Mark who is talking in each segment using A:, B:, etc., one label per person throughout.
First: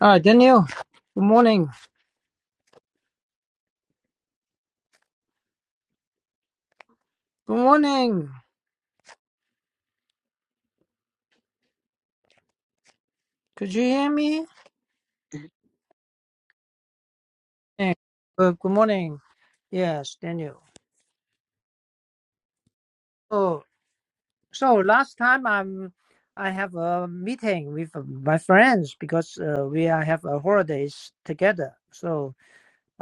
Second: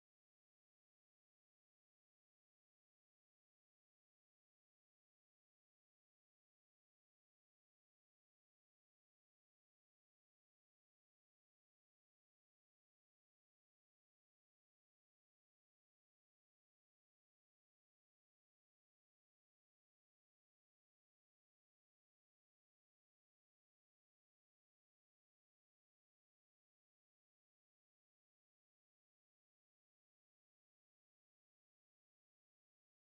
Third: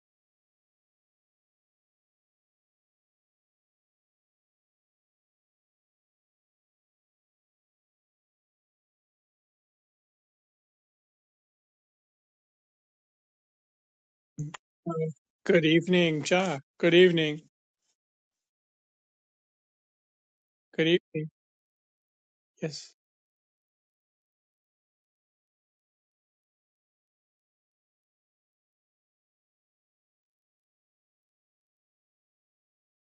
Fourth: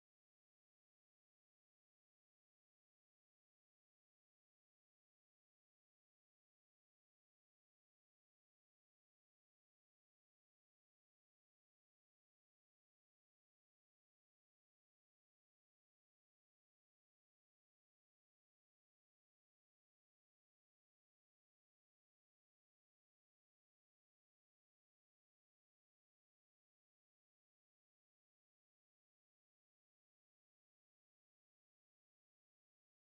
A: Ah, Daniel. Good morning. Good morning. Could you hear me?
B: Uh, Good evening, Ja. Good evening.
A: Yeah. Uh, good morning. Yes, Daniel.
B: Good evening. Yes.
A: Oh, so last time I'm, I have a meeting with my friends because uh, we are have a holidays together. So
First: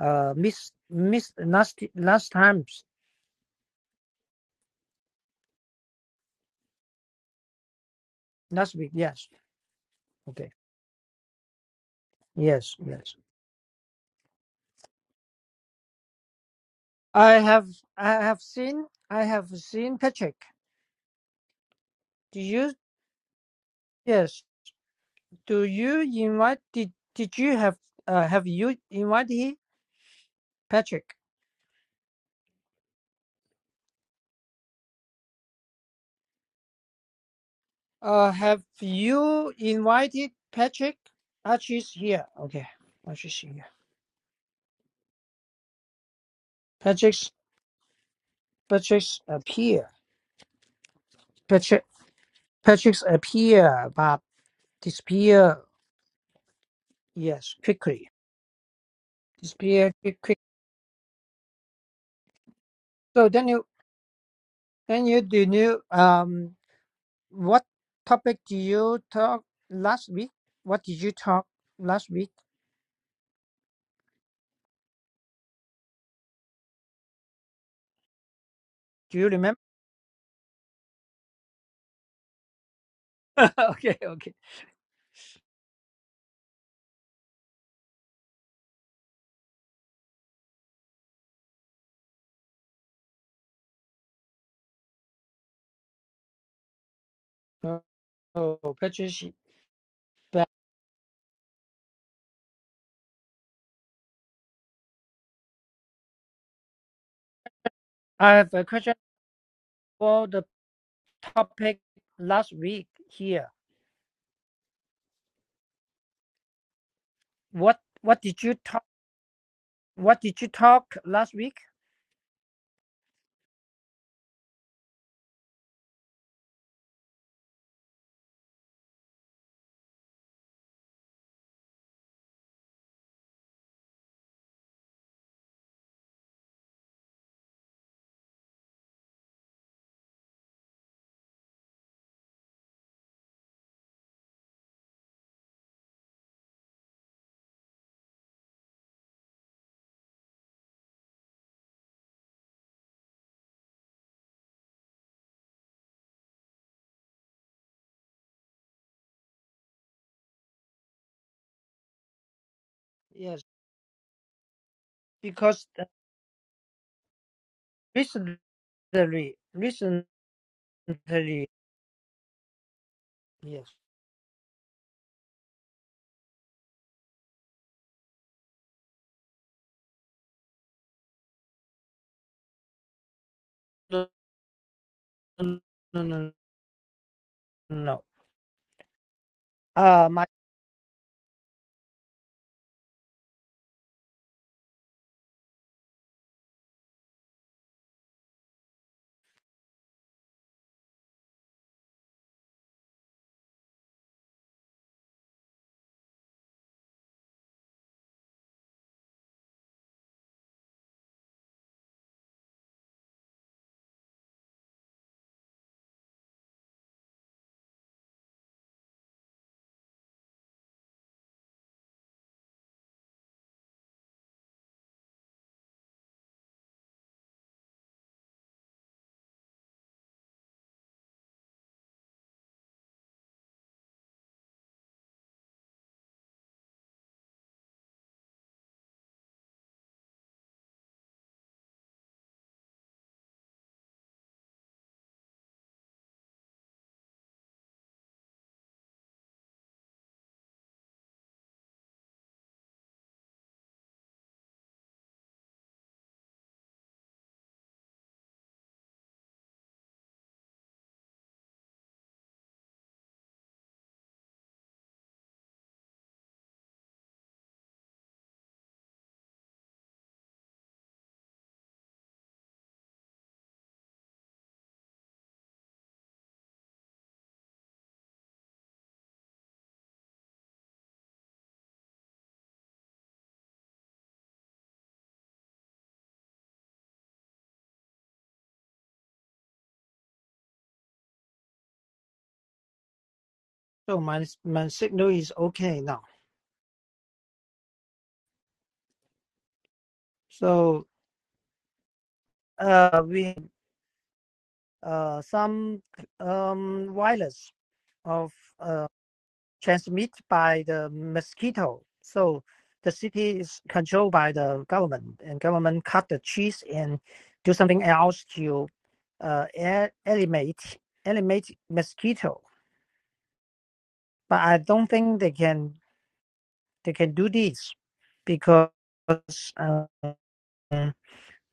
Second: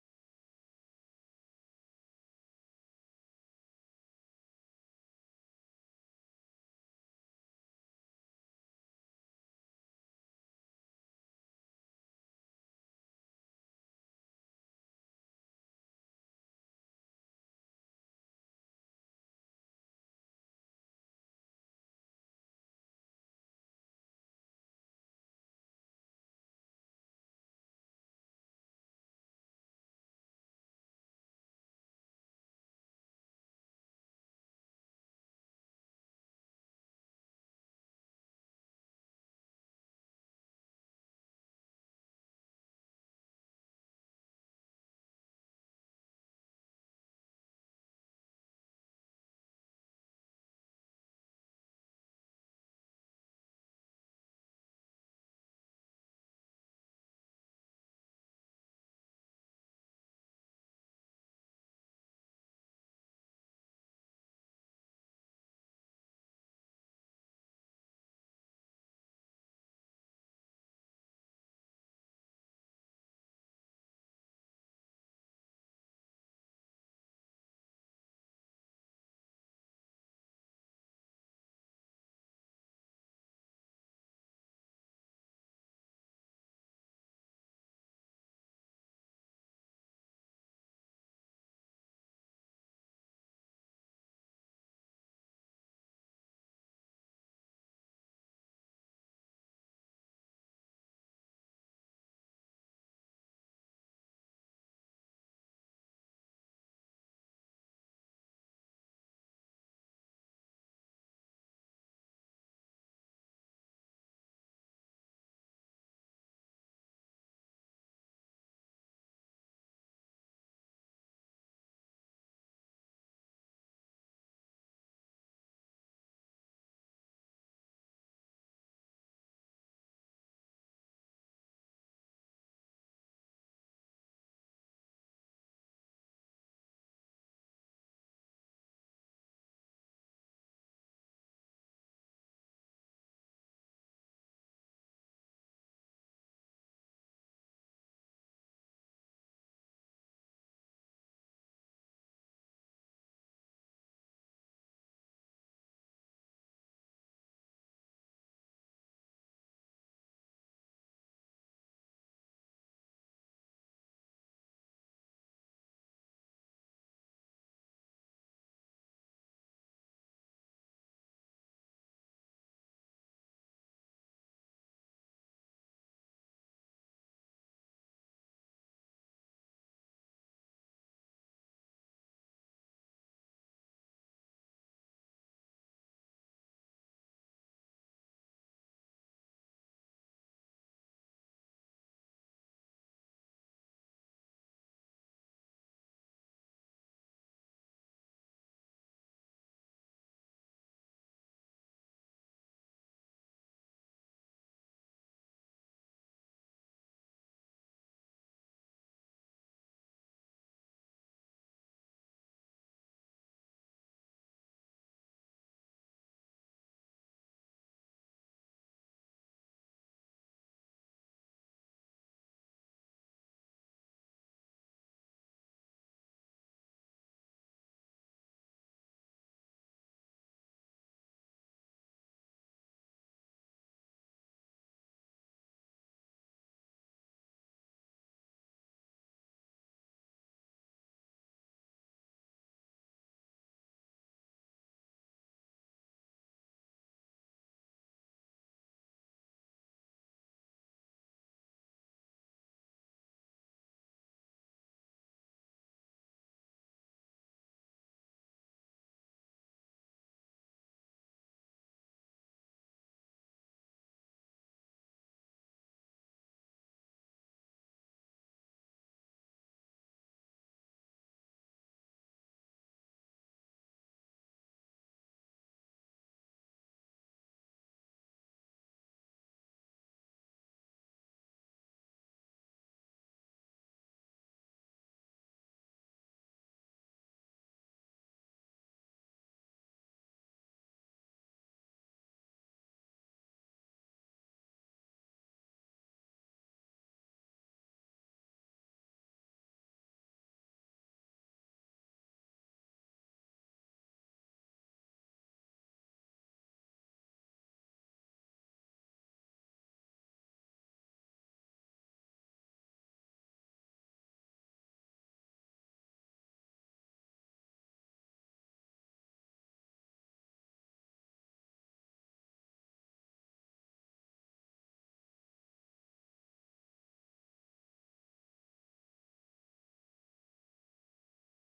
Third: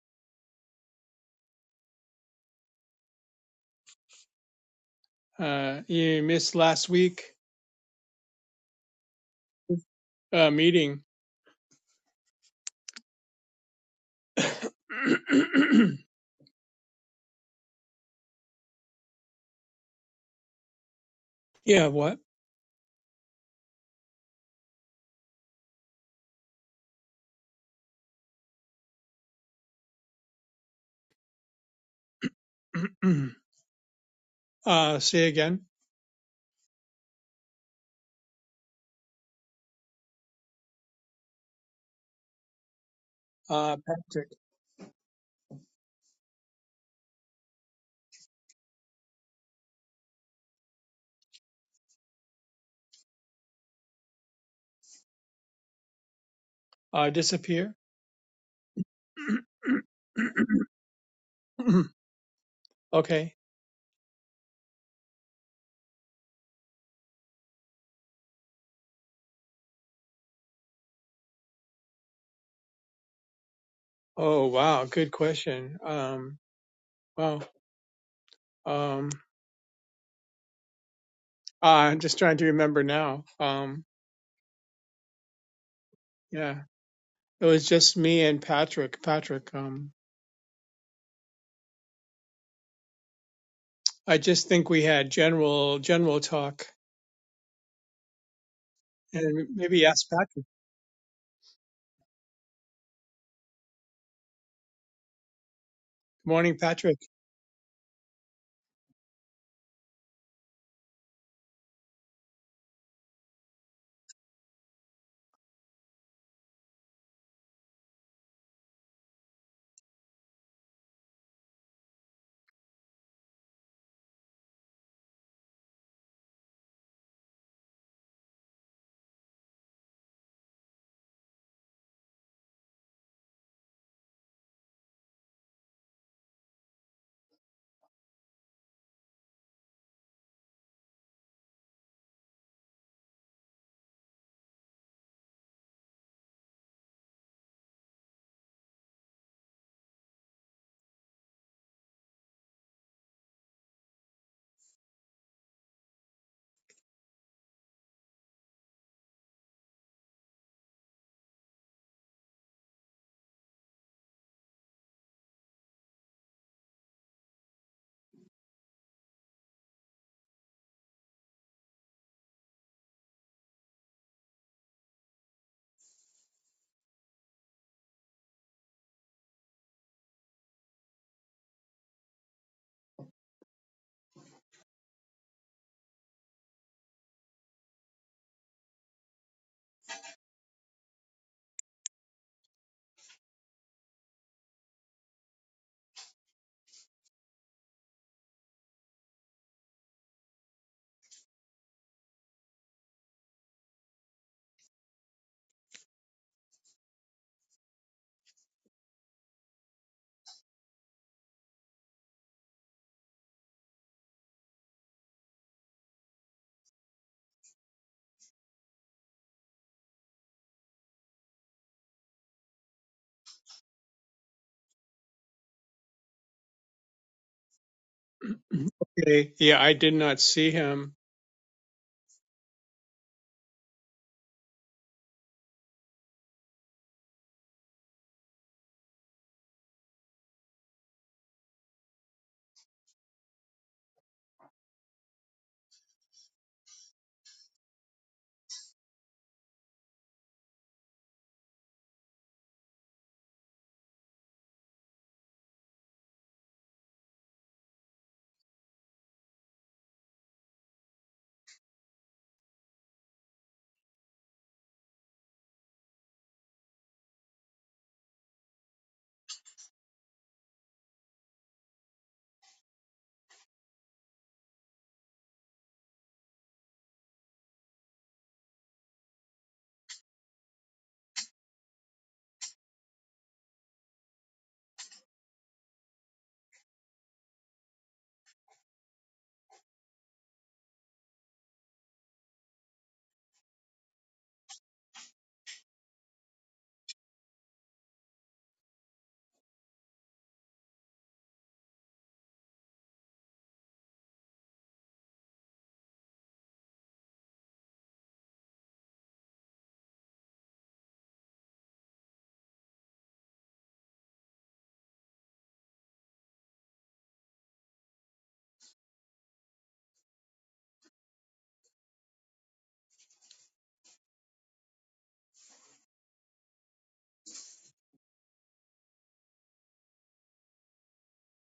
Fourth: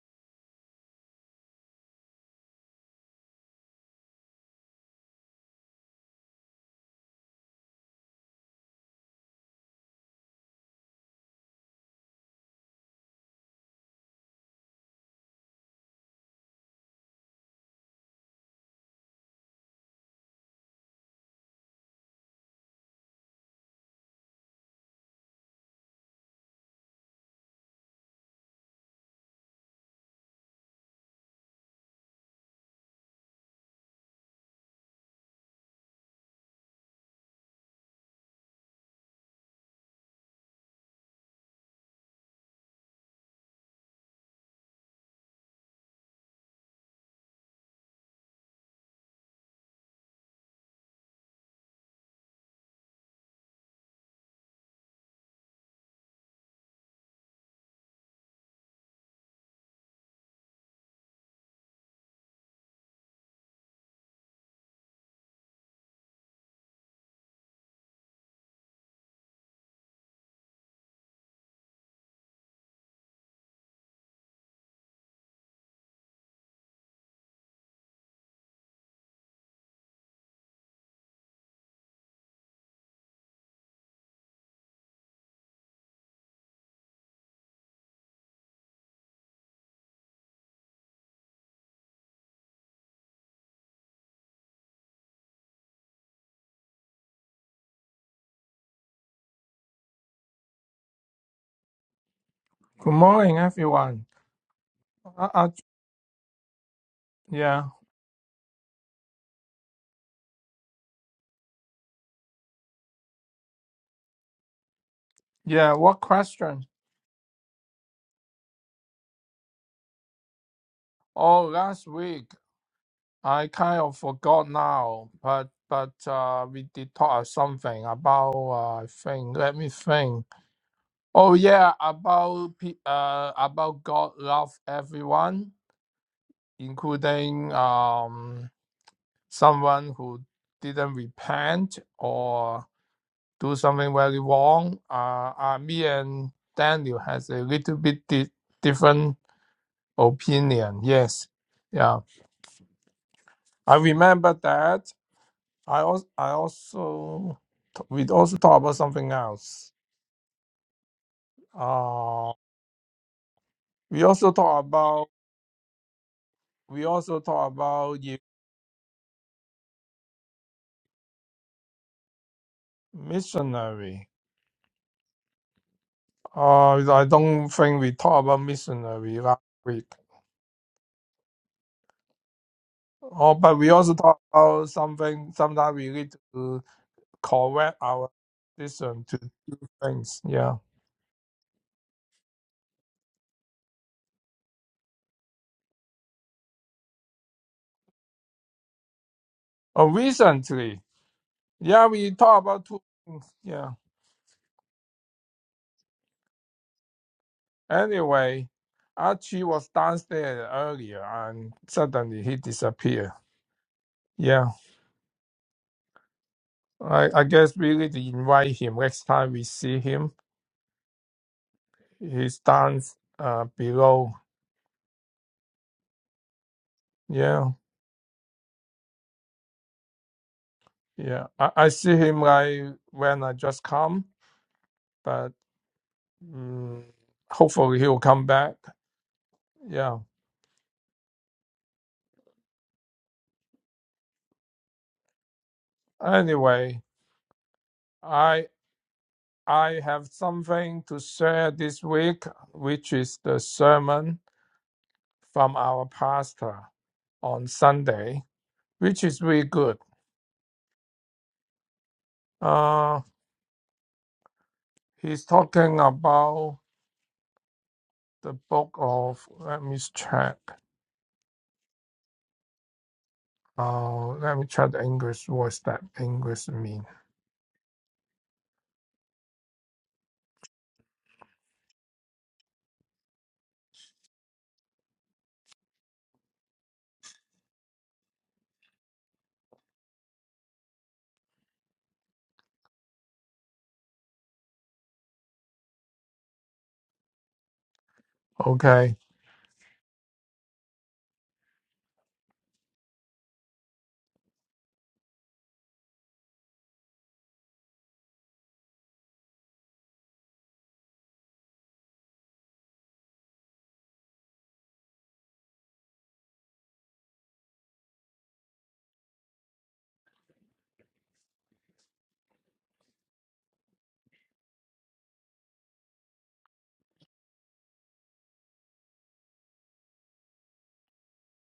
A: uh, miss miss last last times
B: Uh, you missed last week
A: last week. Yes. Okay.
B: uh, meeting.
A: Yes. Yes. I have I have seen I have seen Patrick.
B: yeah. What?
A: Do you? Yes. Do you invite did did you have uh have you invited Patrick?
B: uh, say again.
A: Uh have you invited Patrick? Archie's here. Okay. Archie's here.
B: Uh, Patrick.
A: Patrick's Patrick's appear. Patrick Patrick's appear but disappear
B: Uh,
A: yes
B: disappear.
A: quickly. Disappear quick quick. So
B: okay.
A: then you then you do you um what topic do you talk last week? What did you talk last week?
B: Oh wow. Good question. Um. Wow. Um.
A: Do you remember?
B: I'm just trying to remember now. Um.
A: okay, okay.
B: Yeah. It was just me and Patrick. Patrick. Um. I just think we had general general talk
A: Oh, Patricia,
B: and maybe ask Patrick. Good
A: but
C: Good morning, everyone. Uh, uh,
B: morning, Patrick.
C: yeah,
A: I have a question for the topic last week here.
C: yeah. What question?
A: What what did you talk what did you talk last
C: Oh,
A: week?
C: last week I kind of forgot now, but but uh, we did talk something about uh, I think. Let me think. Oh yeah, about pe- uh about God love everyone, including um someone who didn't repent or do something very wrong. Uh, uh me and Daniel has a little bit di- different opinion. Yes, yeah, I remember that. I also, I also, we also talk about something else. Uh,
A: Yes,
C: we also talk about,
A: because uh,
C: we also talk about the
A: recently recently yes.
C: missionary. Uh, I don't think we talk about missionary last week. Oh, but we also
A: No
C: talk about something.
A: no
C: Sometimes we
A: no
C: need
A: no.
C: to correct
A: no.
C: our decision to do
A: Uh
C: things.
A: my
C: Yeah. Oh, recently, yeah, we talk about two things. Yeah. Anyway, Archie was downstairs earlier and suddenly he disappeared. Yeah, I, I guess we need to invite him next time we see him. He's down uh, below. Yeah,
B: Okay. Yeah, I did not see him.
C: yeah. I, I see him like when I just come, but mm hopefully he'll come back. Yeah. Anyway, I I have something to share this week, which is the sermon from our pastor. on Sunday, which is really good. Uh, he's talking about the book of, let me check. Uh, let me check the English. What's that English mean?
A: so my my signal is okay now.
C: Okay.
A: So uh we uh some um wireless of uh Transmitted by the mosquito. So the city is controlled by the government, and government cut the trees and do something else to uh, e- eliminate eliminate mosquito. But I don't think they can they can do this because uh,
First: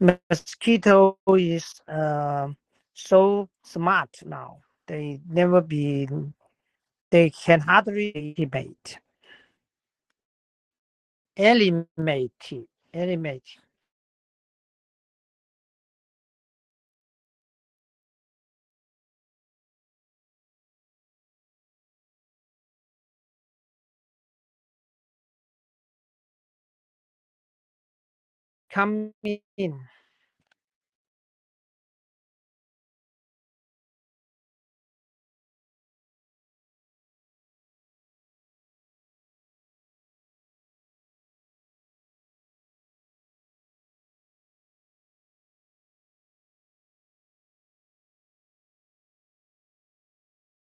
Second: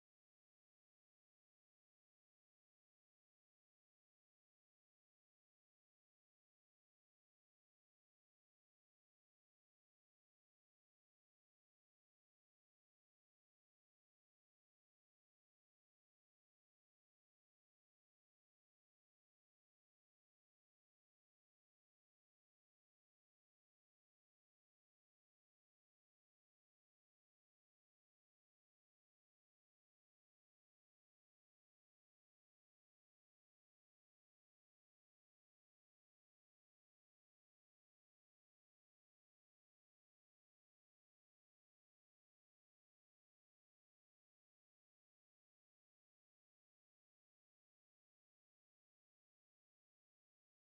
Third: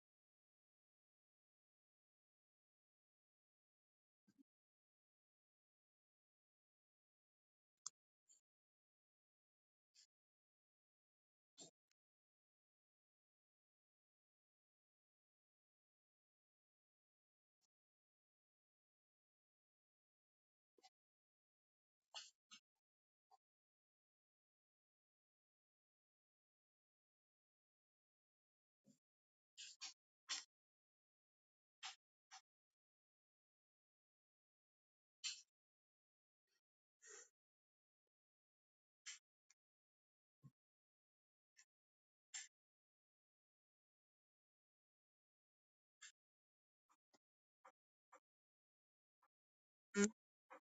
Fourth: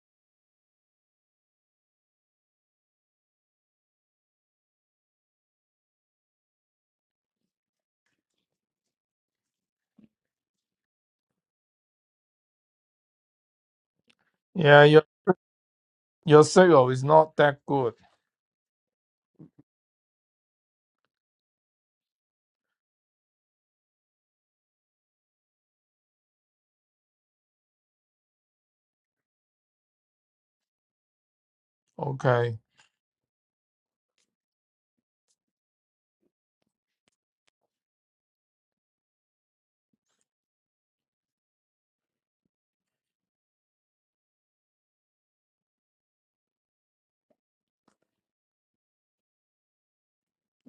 A: mosquito is uh, so smart now. They never be they can hardly eliminate eliminate eliminate.
C: Yeah, your, your signal is not that good.
A: Come in.
C: Okay.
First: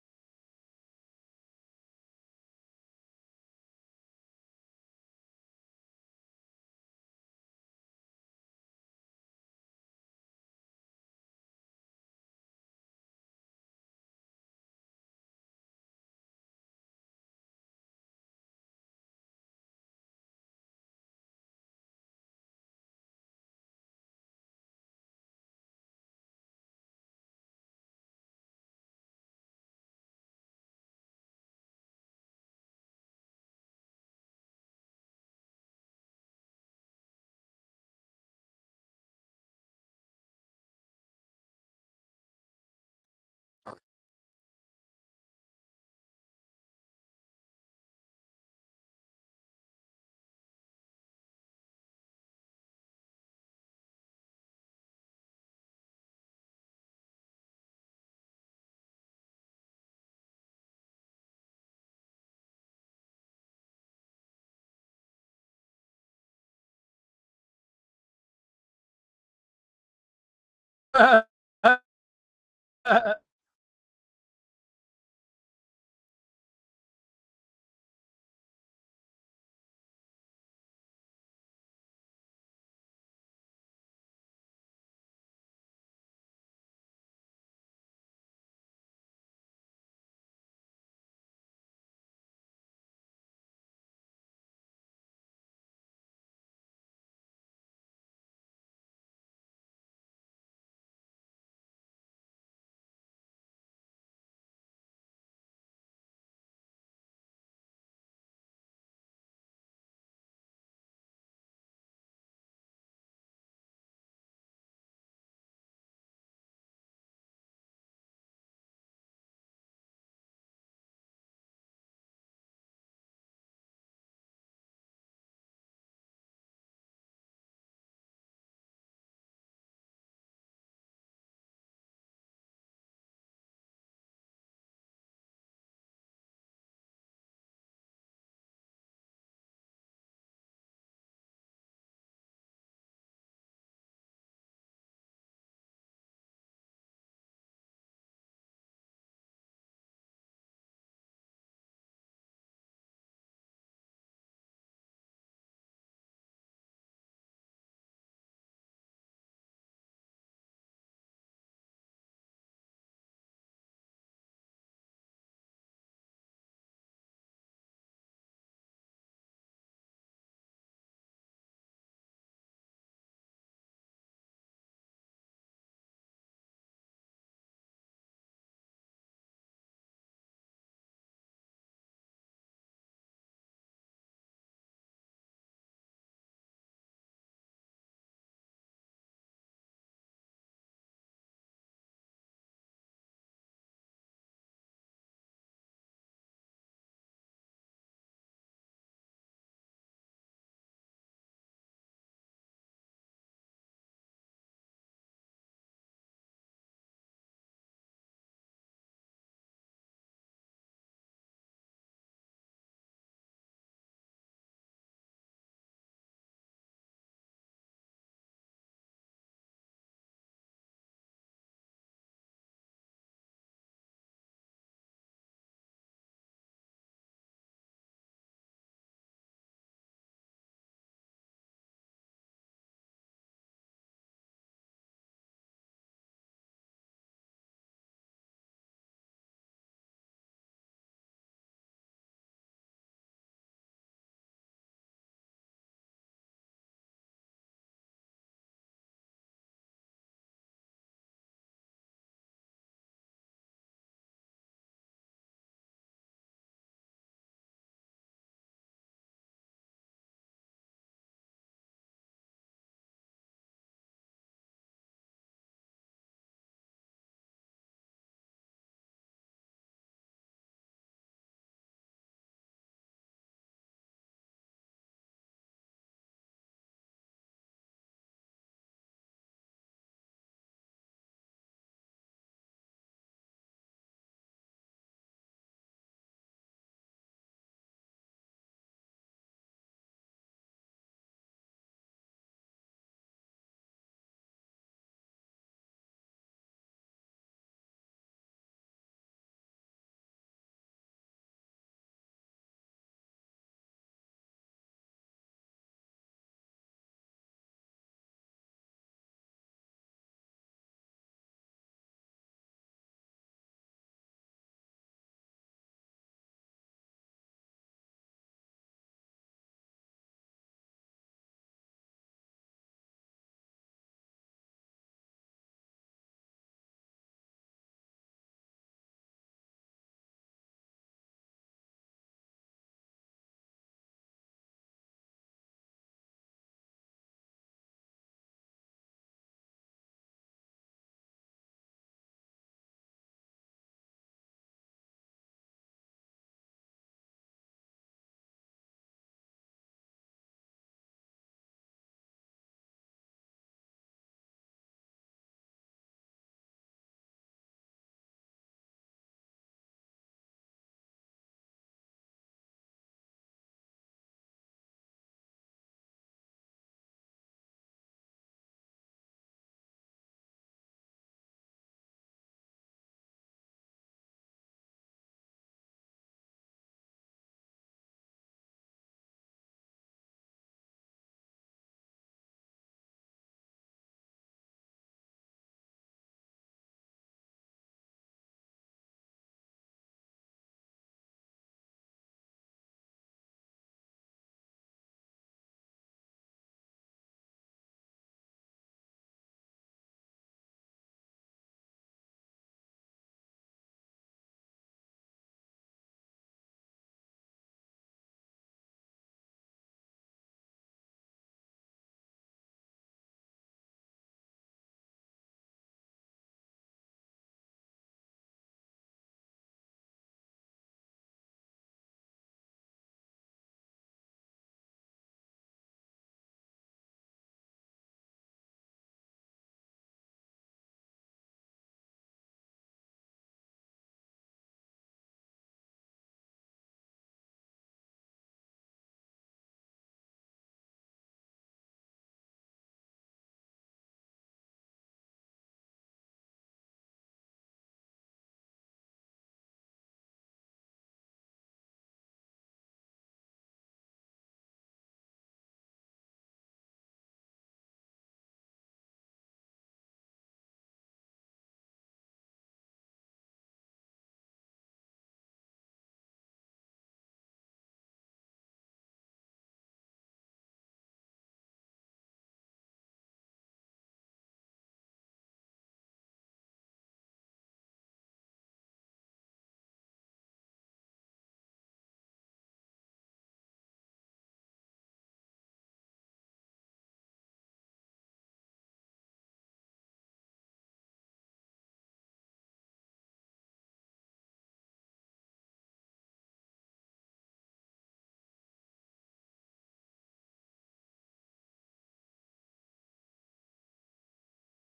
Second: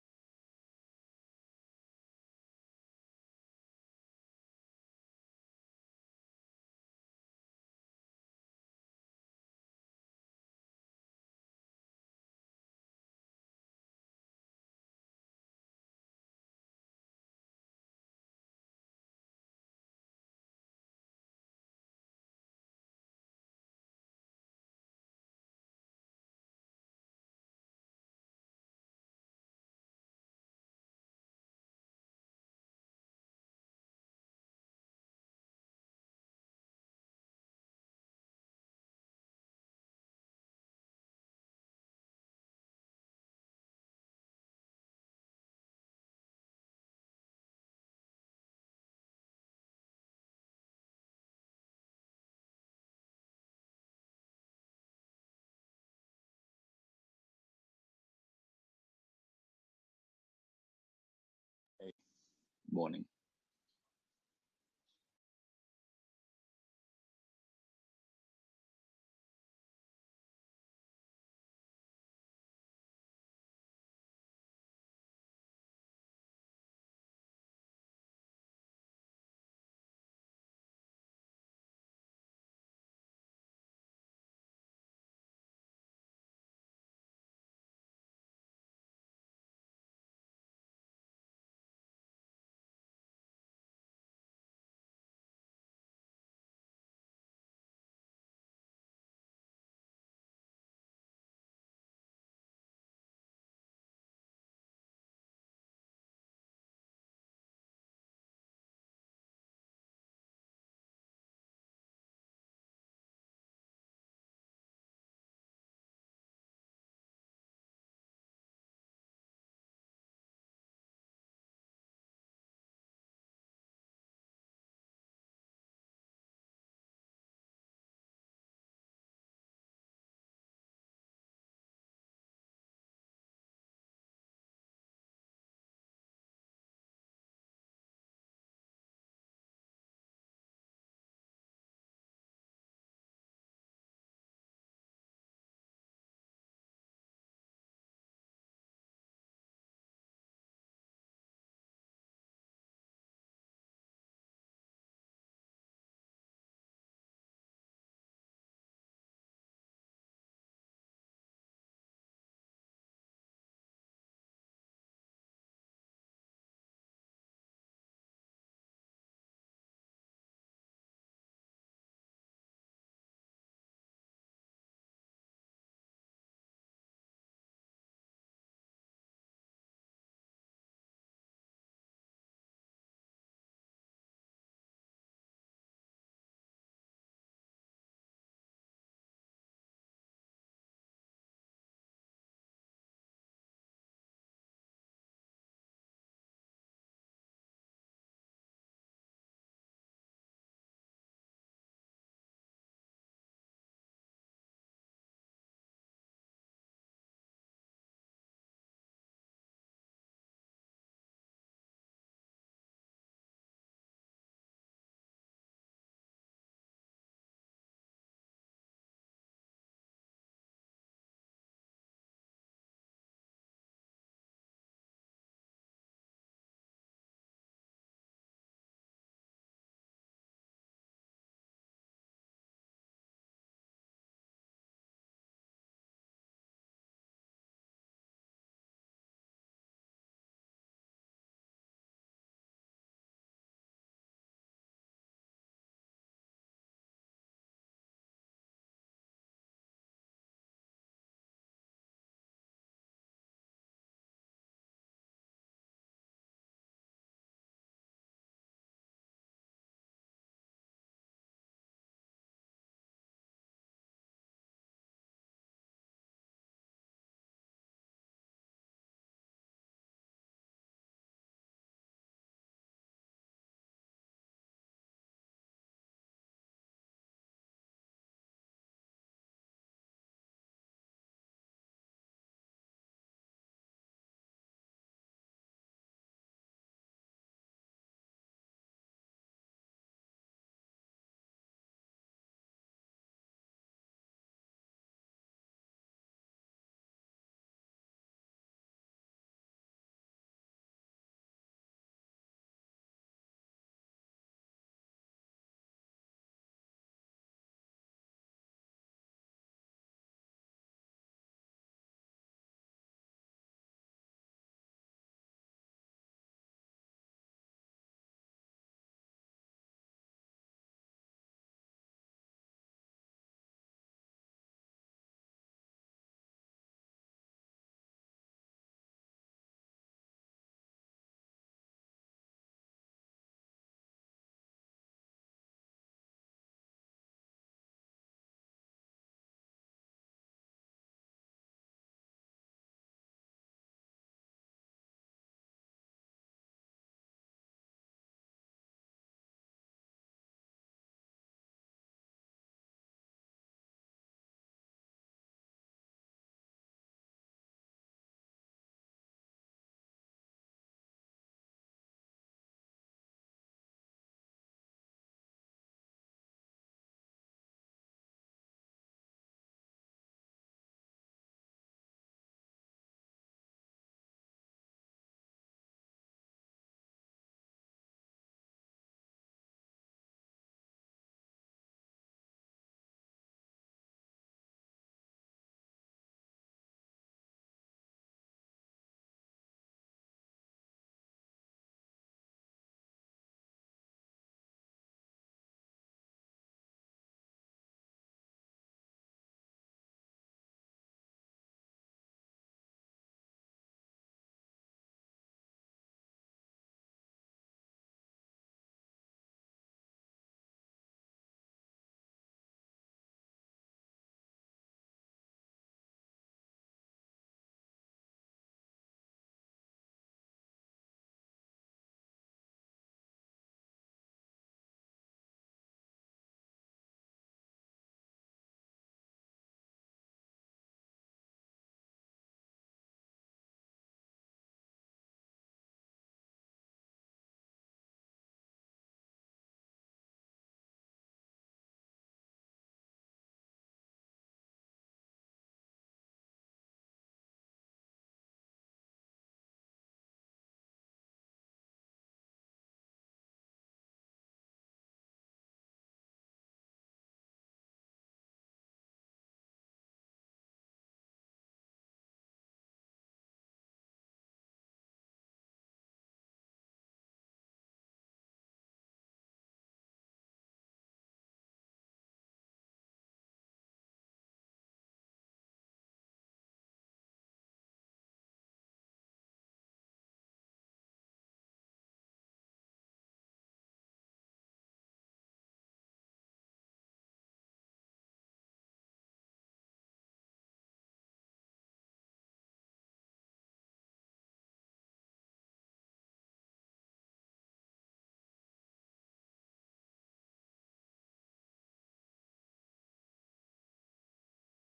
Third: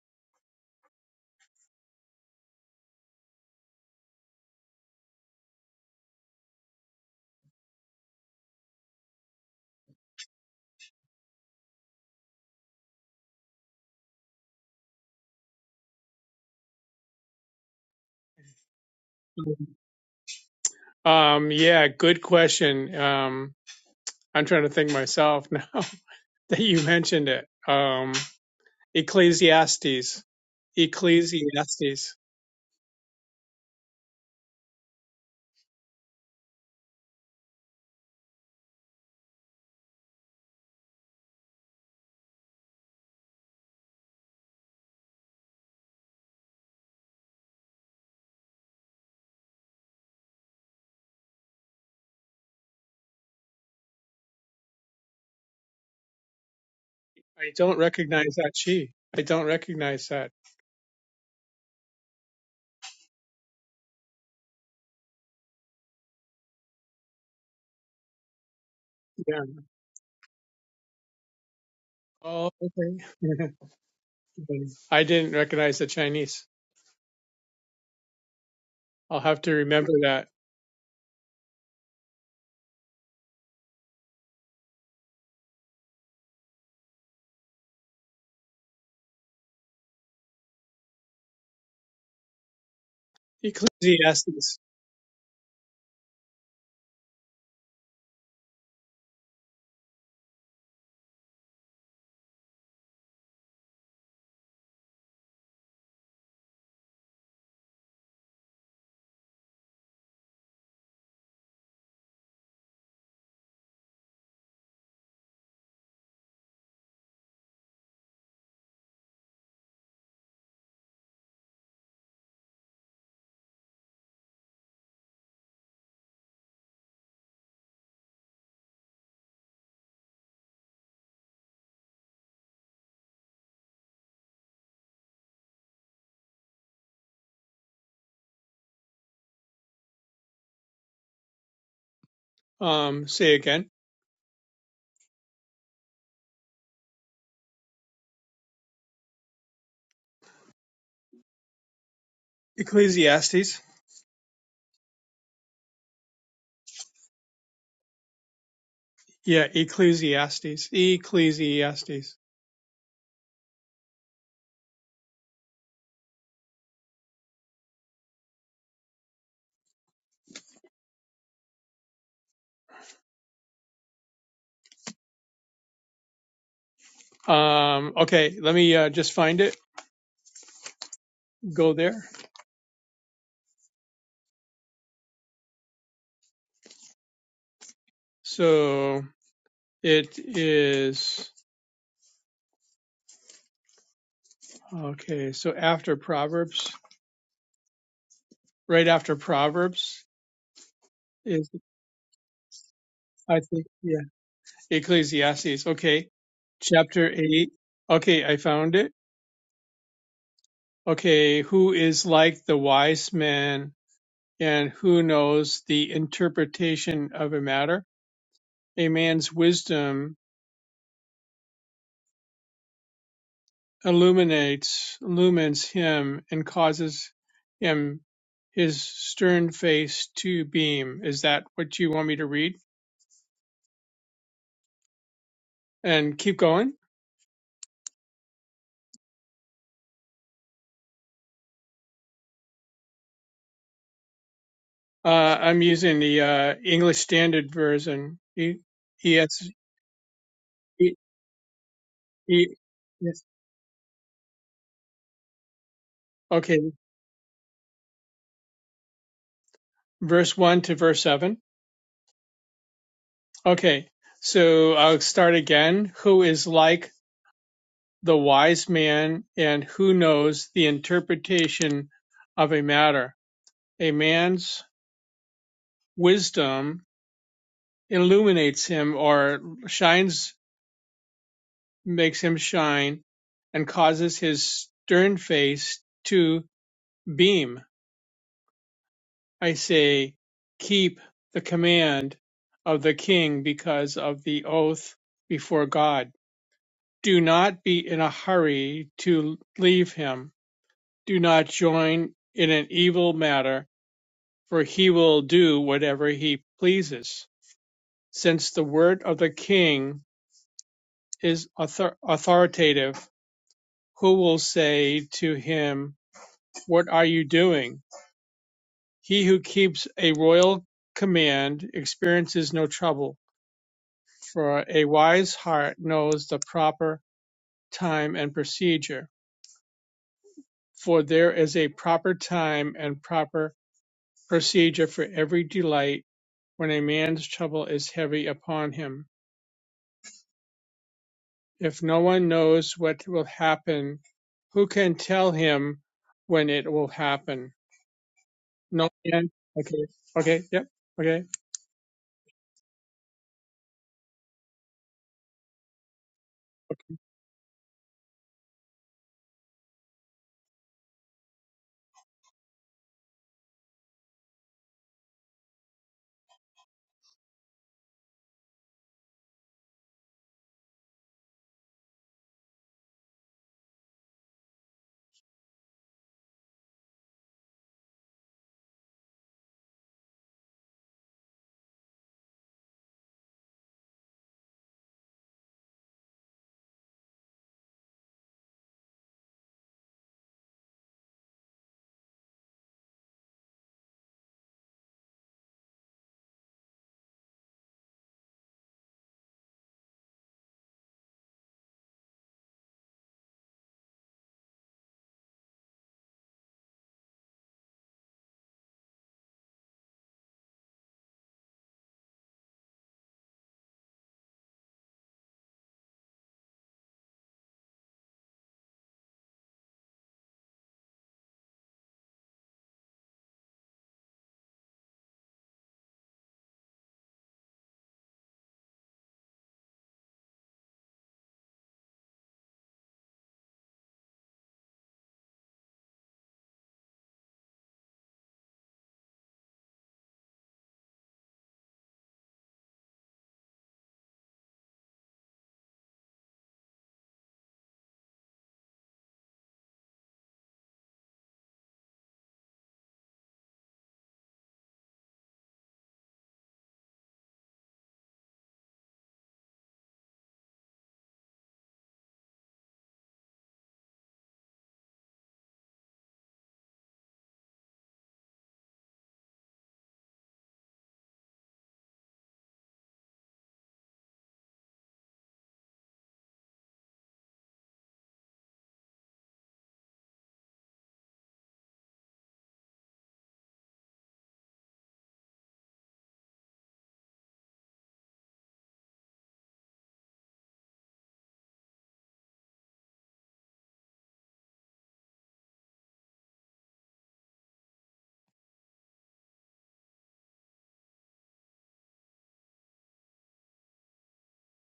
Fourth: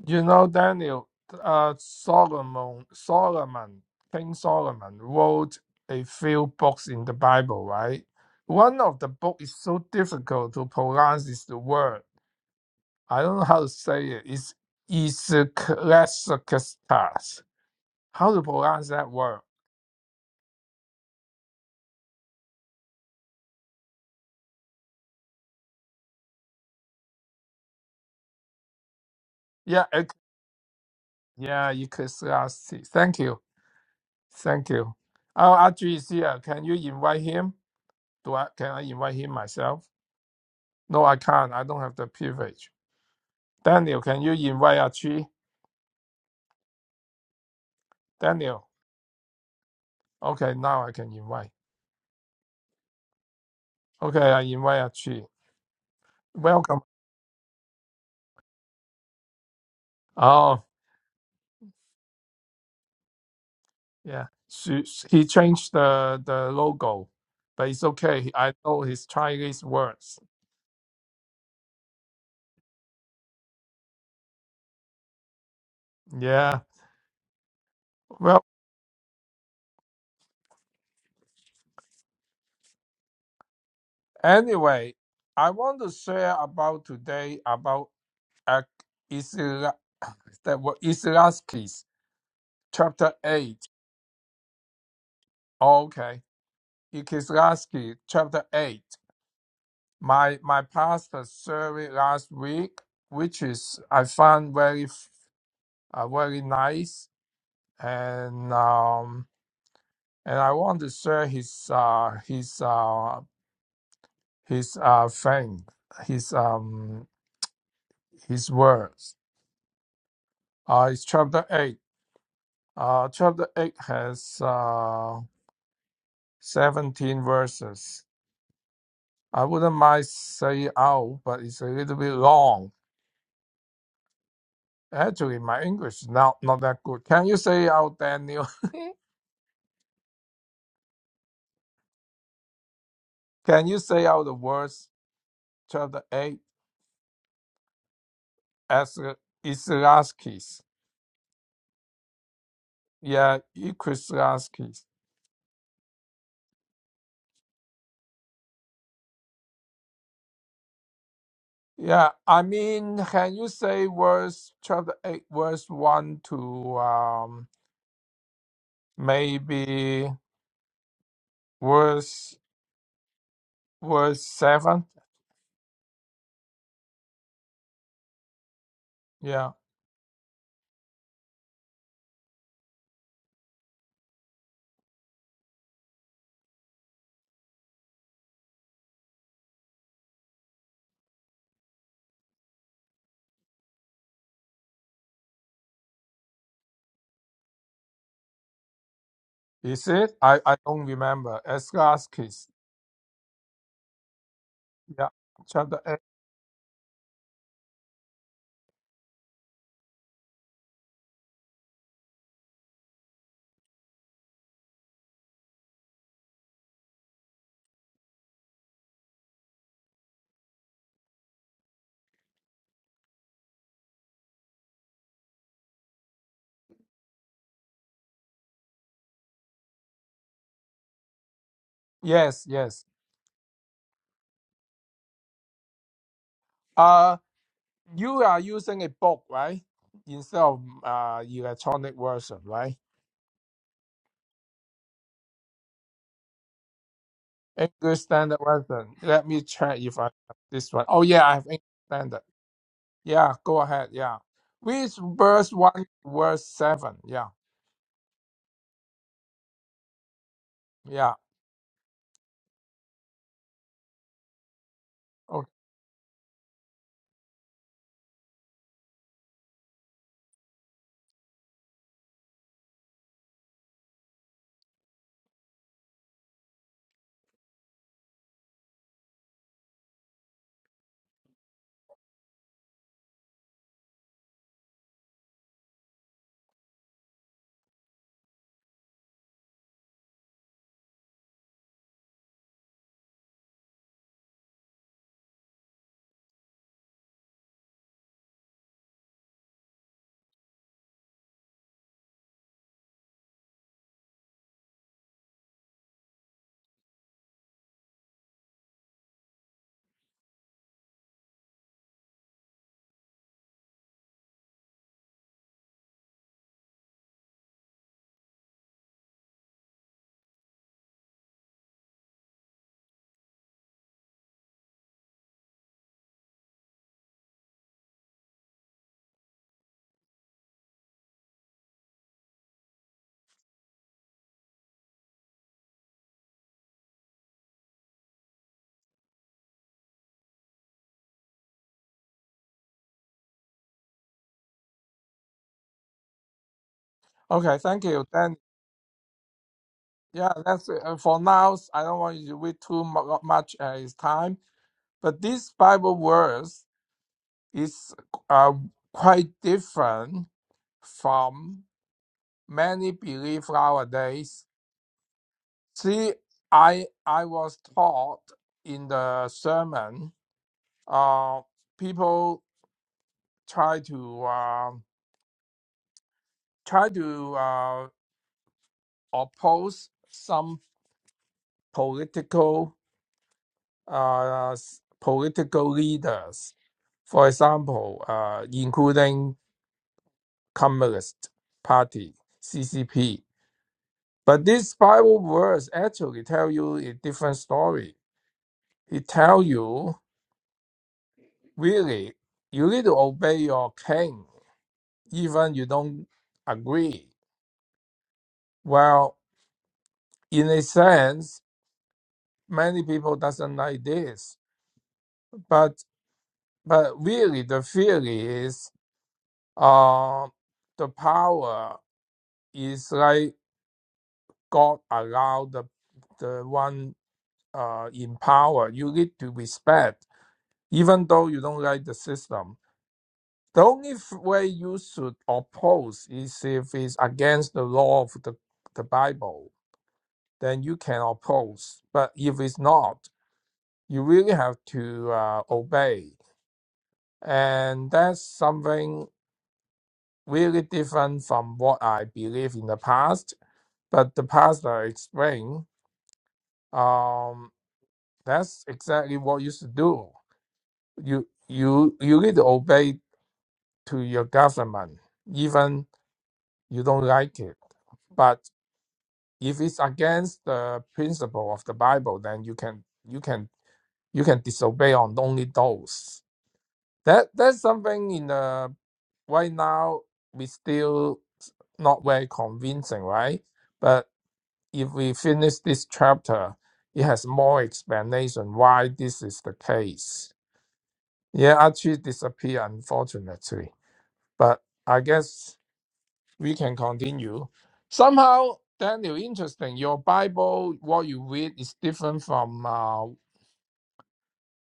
C: You know, Daniel, uh, Solomon, Solomon, King Solomon wrote a few books in the Bible, right? One of the book is so difficult to pronounce is the word. I don't know how to say it. It's Ecclesiastes. How to pronounce that word?
B: Um, yeah, good question. Um, I'm trying to think myself now that you mentioned it. Um,
C: Yeah, ec-
B: Ecclesiastes.
C: yeah,
B: Ecclesiastes.
C: Ecclesiastes. Thank you, thank you. Our Audrey is here. Can you invite him? Do I? Can I invite him myself? No, I can't. I don't have the privilege. Daniel, can you invite Audrey? Daniel. Okay, now I can invite. Okay, I invite Audrey. Welcome.
B: I don't recognize that she. I don't recognize that.
C: Oh,
D: morning.
C: Yeah, she, he changed the the logo, but it's okay. I know his
B: Yeah.
C: Chinese words.
A: Uh,
B: Oh,
A: uh, uh,
B: okay. I didn't recognize the Chinese.
C: Yeah. Well,
B: I'll have to remember that.
C: anyway, I want to share about today about uh, Isra that what Islaskis chapter eight.
B: Ecclesiastes.
C: Okay, Islaski chapter eight. My my pastor survey last week, which is I found very f- uh, very nice and. um. and I want to share his uh, his uh, his uh, fame, his um, his words. Uh, it's chapter eight. Uh, chapter eight has uh, seventeen verses. I wouldn't mind say it out, but it's a little bit long. Actually, my English is not not that good. Can you say out, Daniel?
B: Um, say
C: Can
B: again.
C: you say out the words chapter eight as Islaskis? Yeah,
B: Ecclesiastes.
C: Islaskis.
B: Yeah, Ecclesiastes.
C: Yeah,
B: Ecclesiastes.
C: I mean, can you say verse chapter 8, verse 1 to um maybe verse verse 7?
B: Um, okay, let me uh, just find
C: Yeah.
B: it. Go there. So it is okay. So after Proverbs, right after
C: Is
B: Proverbs
C: it? I I don't remember.
B: is
C: Eschatologist.
B: I think yeah
C: Yeah.
B: Ecclesiastes.
C: Chapter 8.
B: Okay, chapter eight. Okay, I found it. Okay, who is like the wise man and who knows the interpretation of a matter? A man's wisdom Illuminates illumines him and causes him his stern face to beam. Is that what you want me to
C: Yes,
B: read?
C: yes.
B: And keep going.
C: Uh you are using a book, right? Instead of uh electronic version, right?
B: Uh, I'm using the uh, English Standard
C: English
B: Version.
C: standard
B: E-
C: version. Let me
B: ES,
C: check if I have this one.
B: E-
C: Oh yeah, I have English standard.
B: E- yes.
C: Yeah, go ahead. Yeah. With verse 1, verse
B: Okay,
C: 7. Yeah.
B: verse 1 to verse
C: Yeah.
B: 7. Okay, so I'll start
C: Okay.
B: again. Who is like the wise man and who knows the interpretation of a matter? A man's Wisdom illuminates him or shines, makes him shine, and causes his stern face to beam. I say, keep the command of the king because of the oath before God. Do not be in a hurry to leave him. Do not join in an evil matter, for he will do whatever he pleases. Since the word of the king is author- authoritative, who will say to him, What are you doing? He who keeps a royal command experiences no trouble, for a wise heart knows the proper time and procedure. For there is a proper time and proper procedure for every delight when a man's trouble is heavy upon him. If no one knows what will happen, who can tell him when it will happen?
C: okay thank you. Then,
B: No, yeah. Okay.
C: yeah,
B: Okay.
C: that's
B: Yep.
C: it. Uh, For
B: Okay.
C: now, I don't want you to read too mu- uh, much uh, his time, but this Bible verse is uh, quite different from many belief nowadays. See, I I was taught in the sermon, uh, people try to uh, try to. Uh, oppose some political uh, s- political leaders, for example, uh, including Communist Party (CCP). But these Bible verse actually tell you a different story. It tell you really you need to obey your king, even you don't agree. Well, in a sense, many people doesn't like this, but but really the theory is Uh, the power is like God allowed the the one uh, in power. You need to respect, even though you don't like the system. The only f- way you should oppose is if it's against the law of the, the Bible, then you can oppose. But if it's not, you really have to uh, obey. And that's something really different from what I believe in the past But the pastor explained, um, that's exactly what you should do. You you you need to obey to your government, even you don't like it. But if it's against the principle of the Bible, then you can you can you can disobey on only those. That that's something in the right now we still not very convincing, right? But." if we finish this chapter, it has more explanation why this is the case. Yeah, Archie disappeared unfortunately, but I guess we can continue. Somehow, Daniel, interesting. Your Bible, what you read, is different from uh,